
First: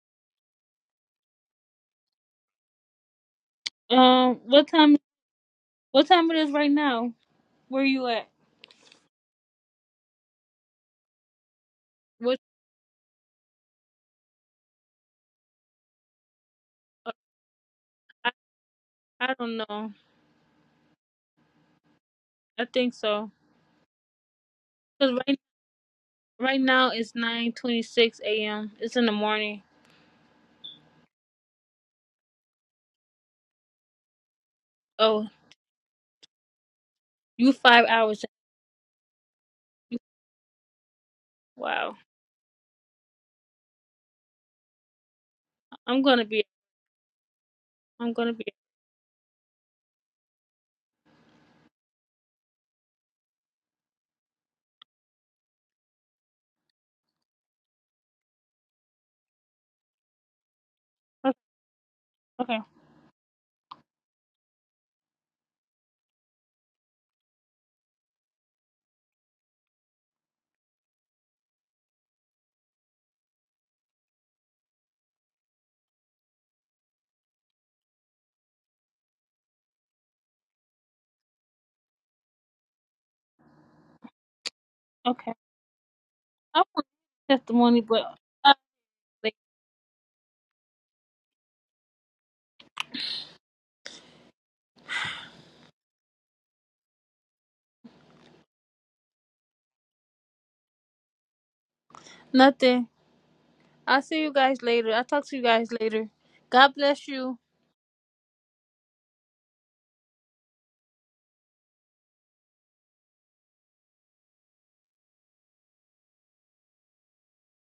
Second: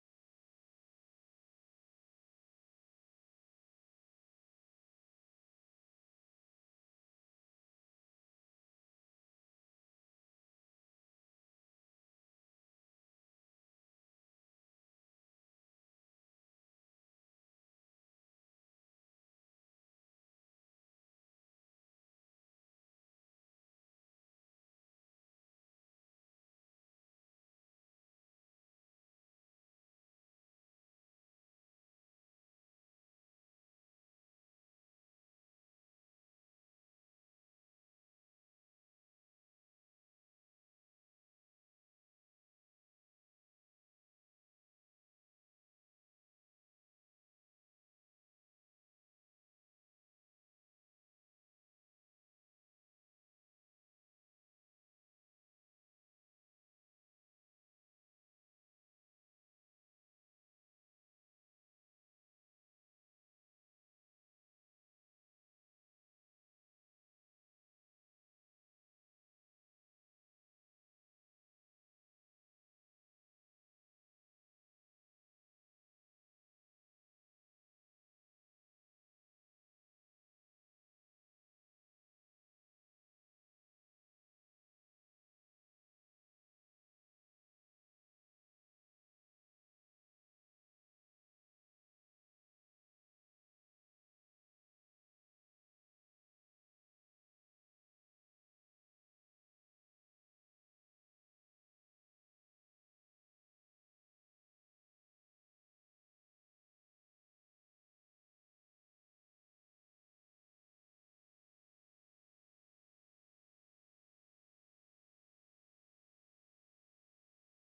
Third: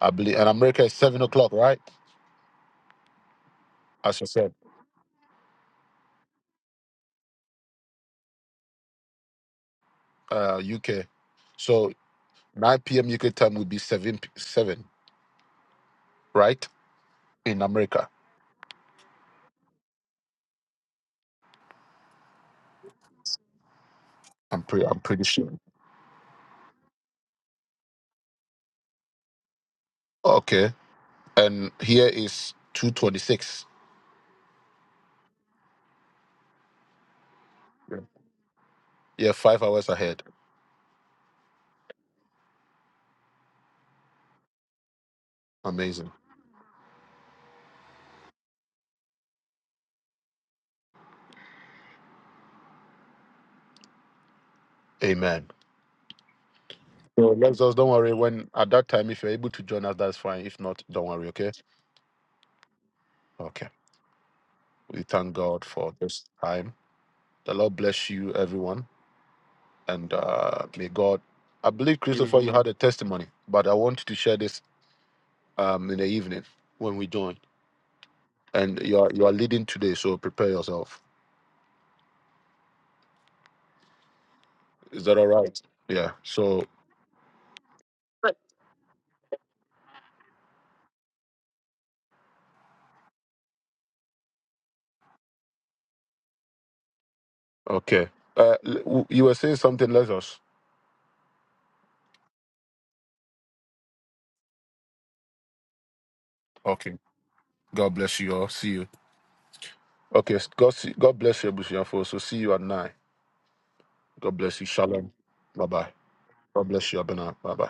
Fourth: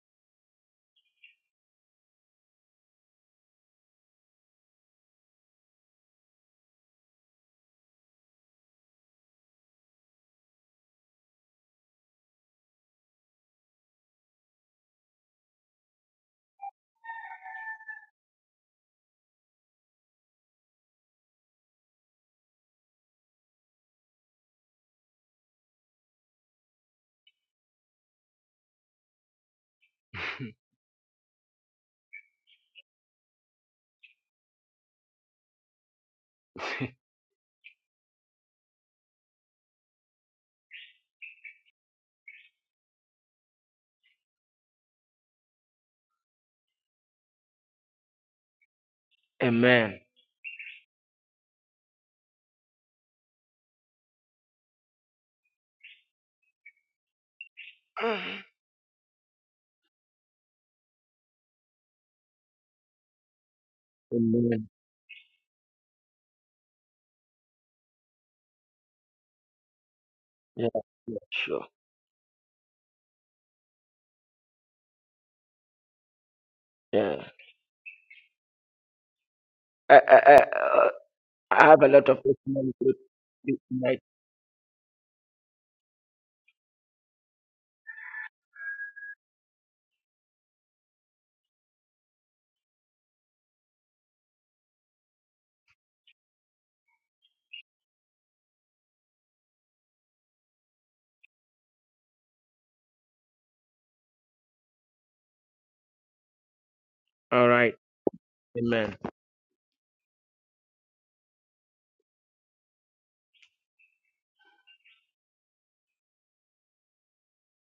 Speaker 2: I believe, and America is 7 o'clock, right? As I
Speaker 1: Um,
Speaker 2: said,
Speaker 1: what time? What time it is right now? Where you at?
Speaker 2: uh, UK. So
Speaker 1: What?
Speaker 2: 9 p.m. UK time would be 7, p- 7. right? In America,
Speaker 1: I, I don't know. I think so.
Speaker 2: I'm, pre- I'm
Speaker 1: Cause
Speaker 2: pretty
Speaker 1: right
Speaker 2: sure.
Speaker 1: right now it's nine twenty six a.m. It's in the morning.
Speaker 2: Okay. And here is 226.
Speaker 1: Oh, you five hours.
Speaker 2: Yeah, five hours
Speaker 1: in.
Speaker 2: ahead.
Speaker 1: Wow. I'm
Speaker 2: Amazing.
Speaker 1: gonna be. I'm gonna be.
Speaker 3: Amen.
Speaker 2: Amen. So let's just don't worry. When at that time, if you're able to join us, that's fine. If not, don't worry.
Speaker 1: Okay.
Speaker 2: Okay.
Speaker 1: Okay.
Speaker 2: Okay.
Speaker 3: Amen.
Speaker 2: We thank God for this time. The Lord bless you, everyone. And uh,
Speaker 3: Yeah,
Speaker 2: may
Speaker 3: yeah,
Speaker 2: God,
Speaker 3: sure.
Speaker 2: I believe, Christopher, you had a testimony, but I want you to share this um, in the evening when we
Speaker 3: Yeah.
Speaker 2: join. And you are, you are leading today,
Speaker 3: I,
Speaker 2: so
Speaker 3: I, I,
Speaker 2: prepare
Speaker 3: uh,
Speaker 2: yourself.
Speaker 3: I have a lot of testimony to this tonight.
Speaker 1: Okay.
Speaker 2: Yeah. So.
Speaker 1: I want testimony, but uh,
Speaker 2: Okay. Uh, l- w- you were saying something. Let us.
Speaker 1: nothing. I'll see you guys later. I'll talk to you guys later. God
Speaker 2: Okay.
Speaker 1: bless you.
Speaker 3: All right.
Speaker 2: God bless you all. See you.
Speaker 3: Amen.
Speaker 2: Okay. s- God, see, God bless you. We shall see you at nine. God bless you. Shalom. Bye bye. God bless you, Abena. Bye bye.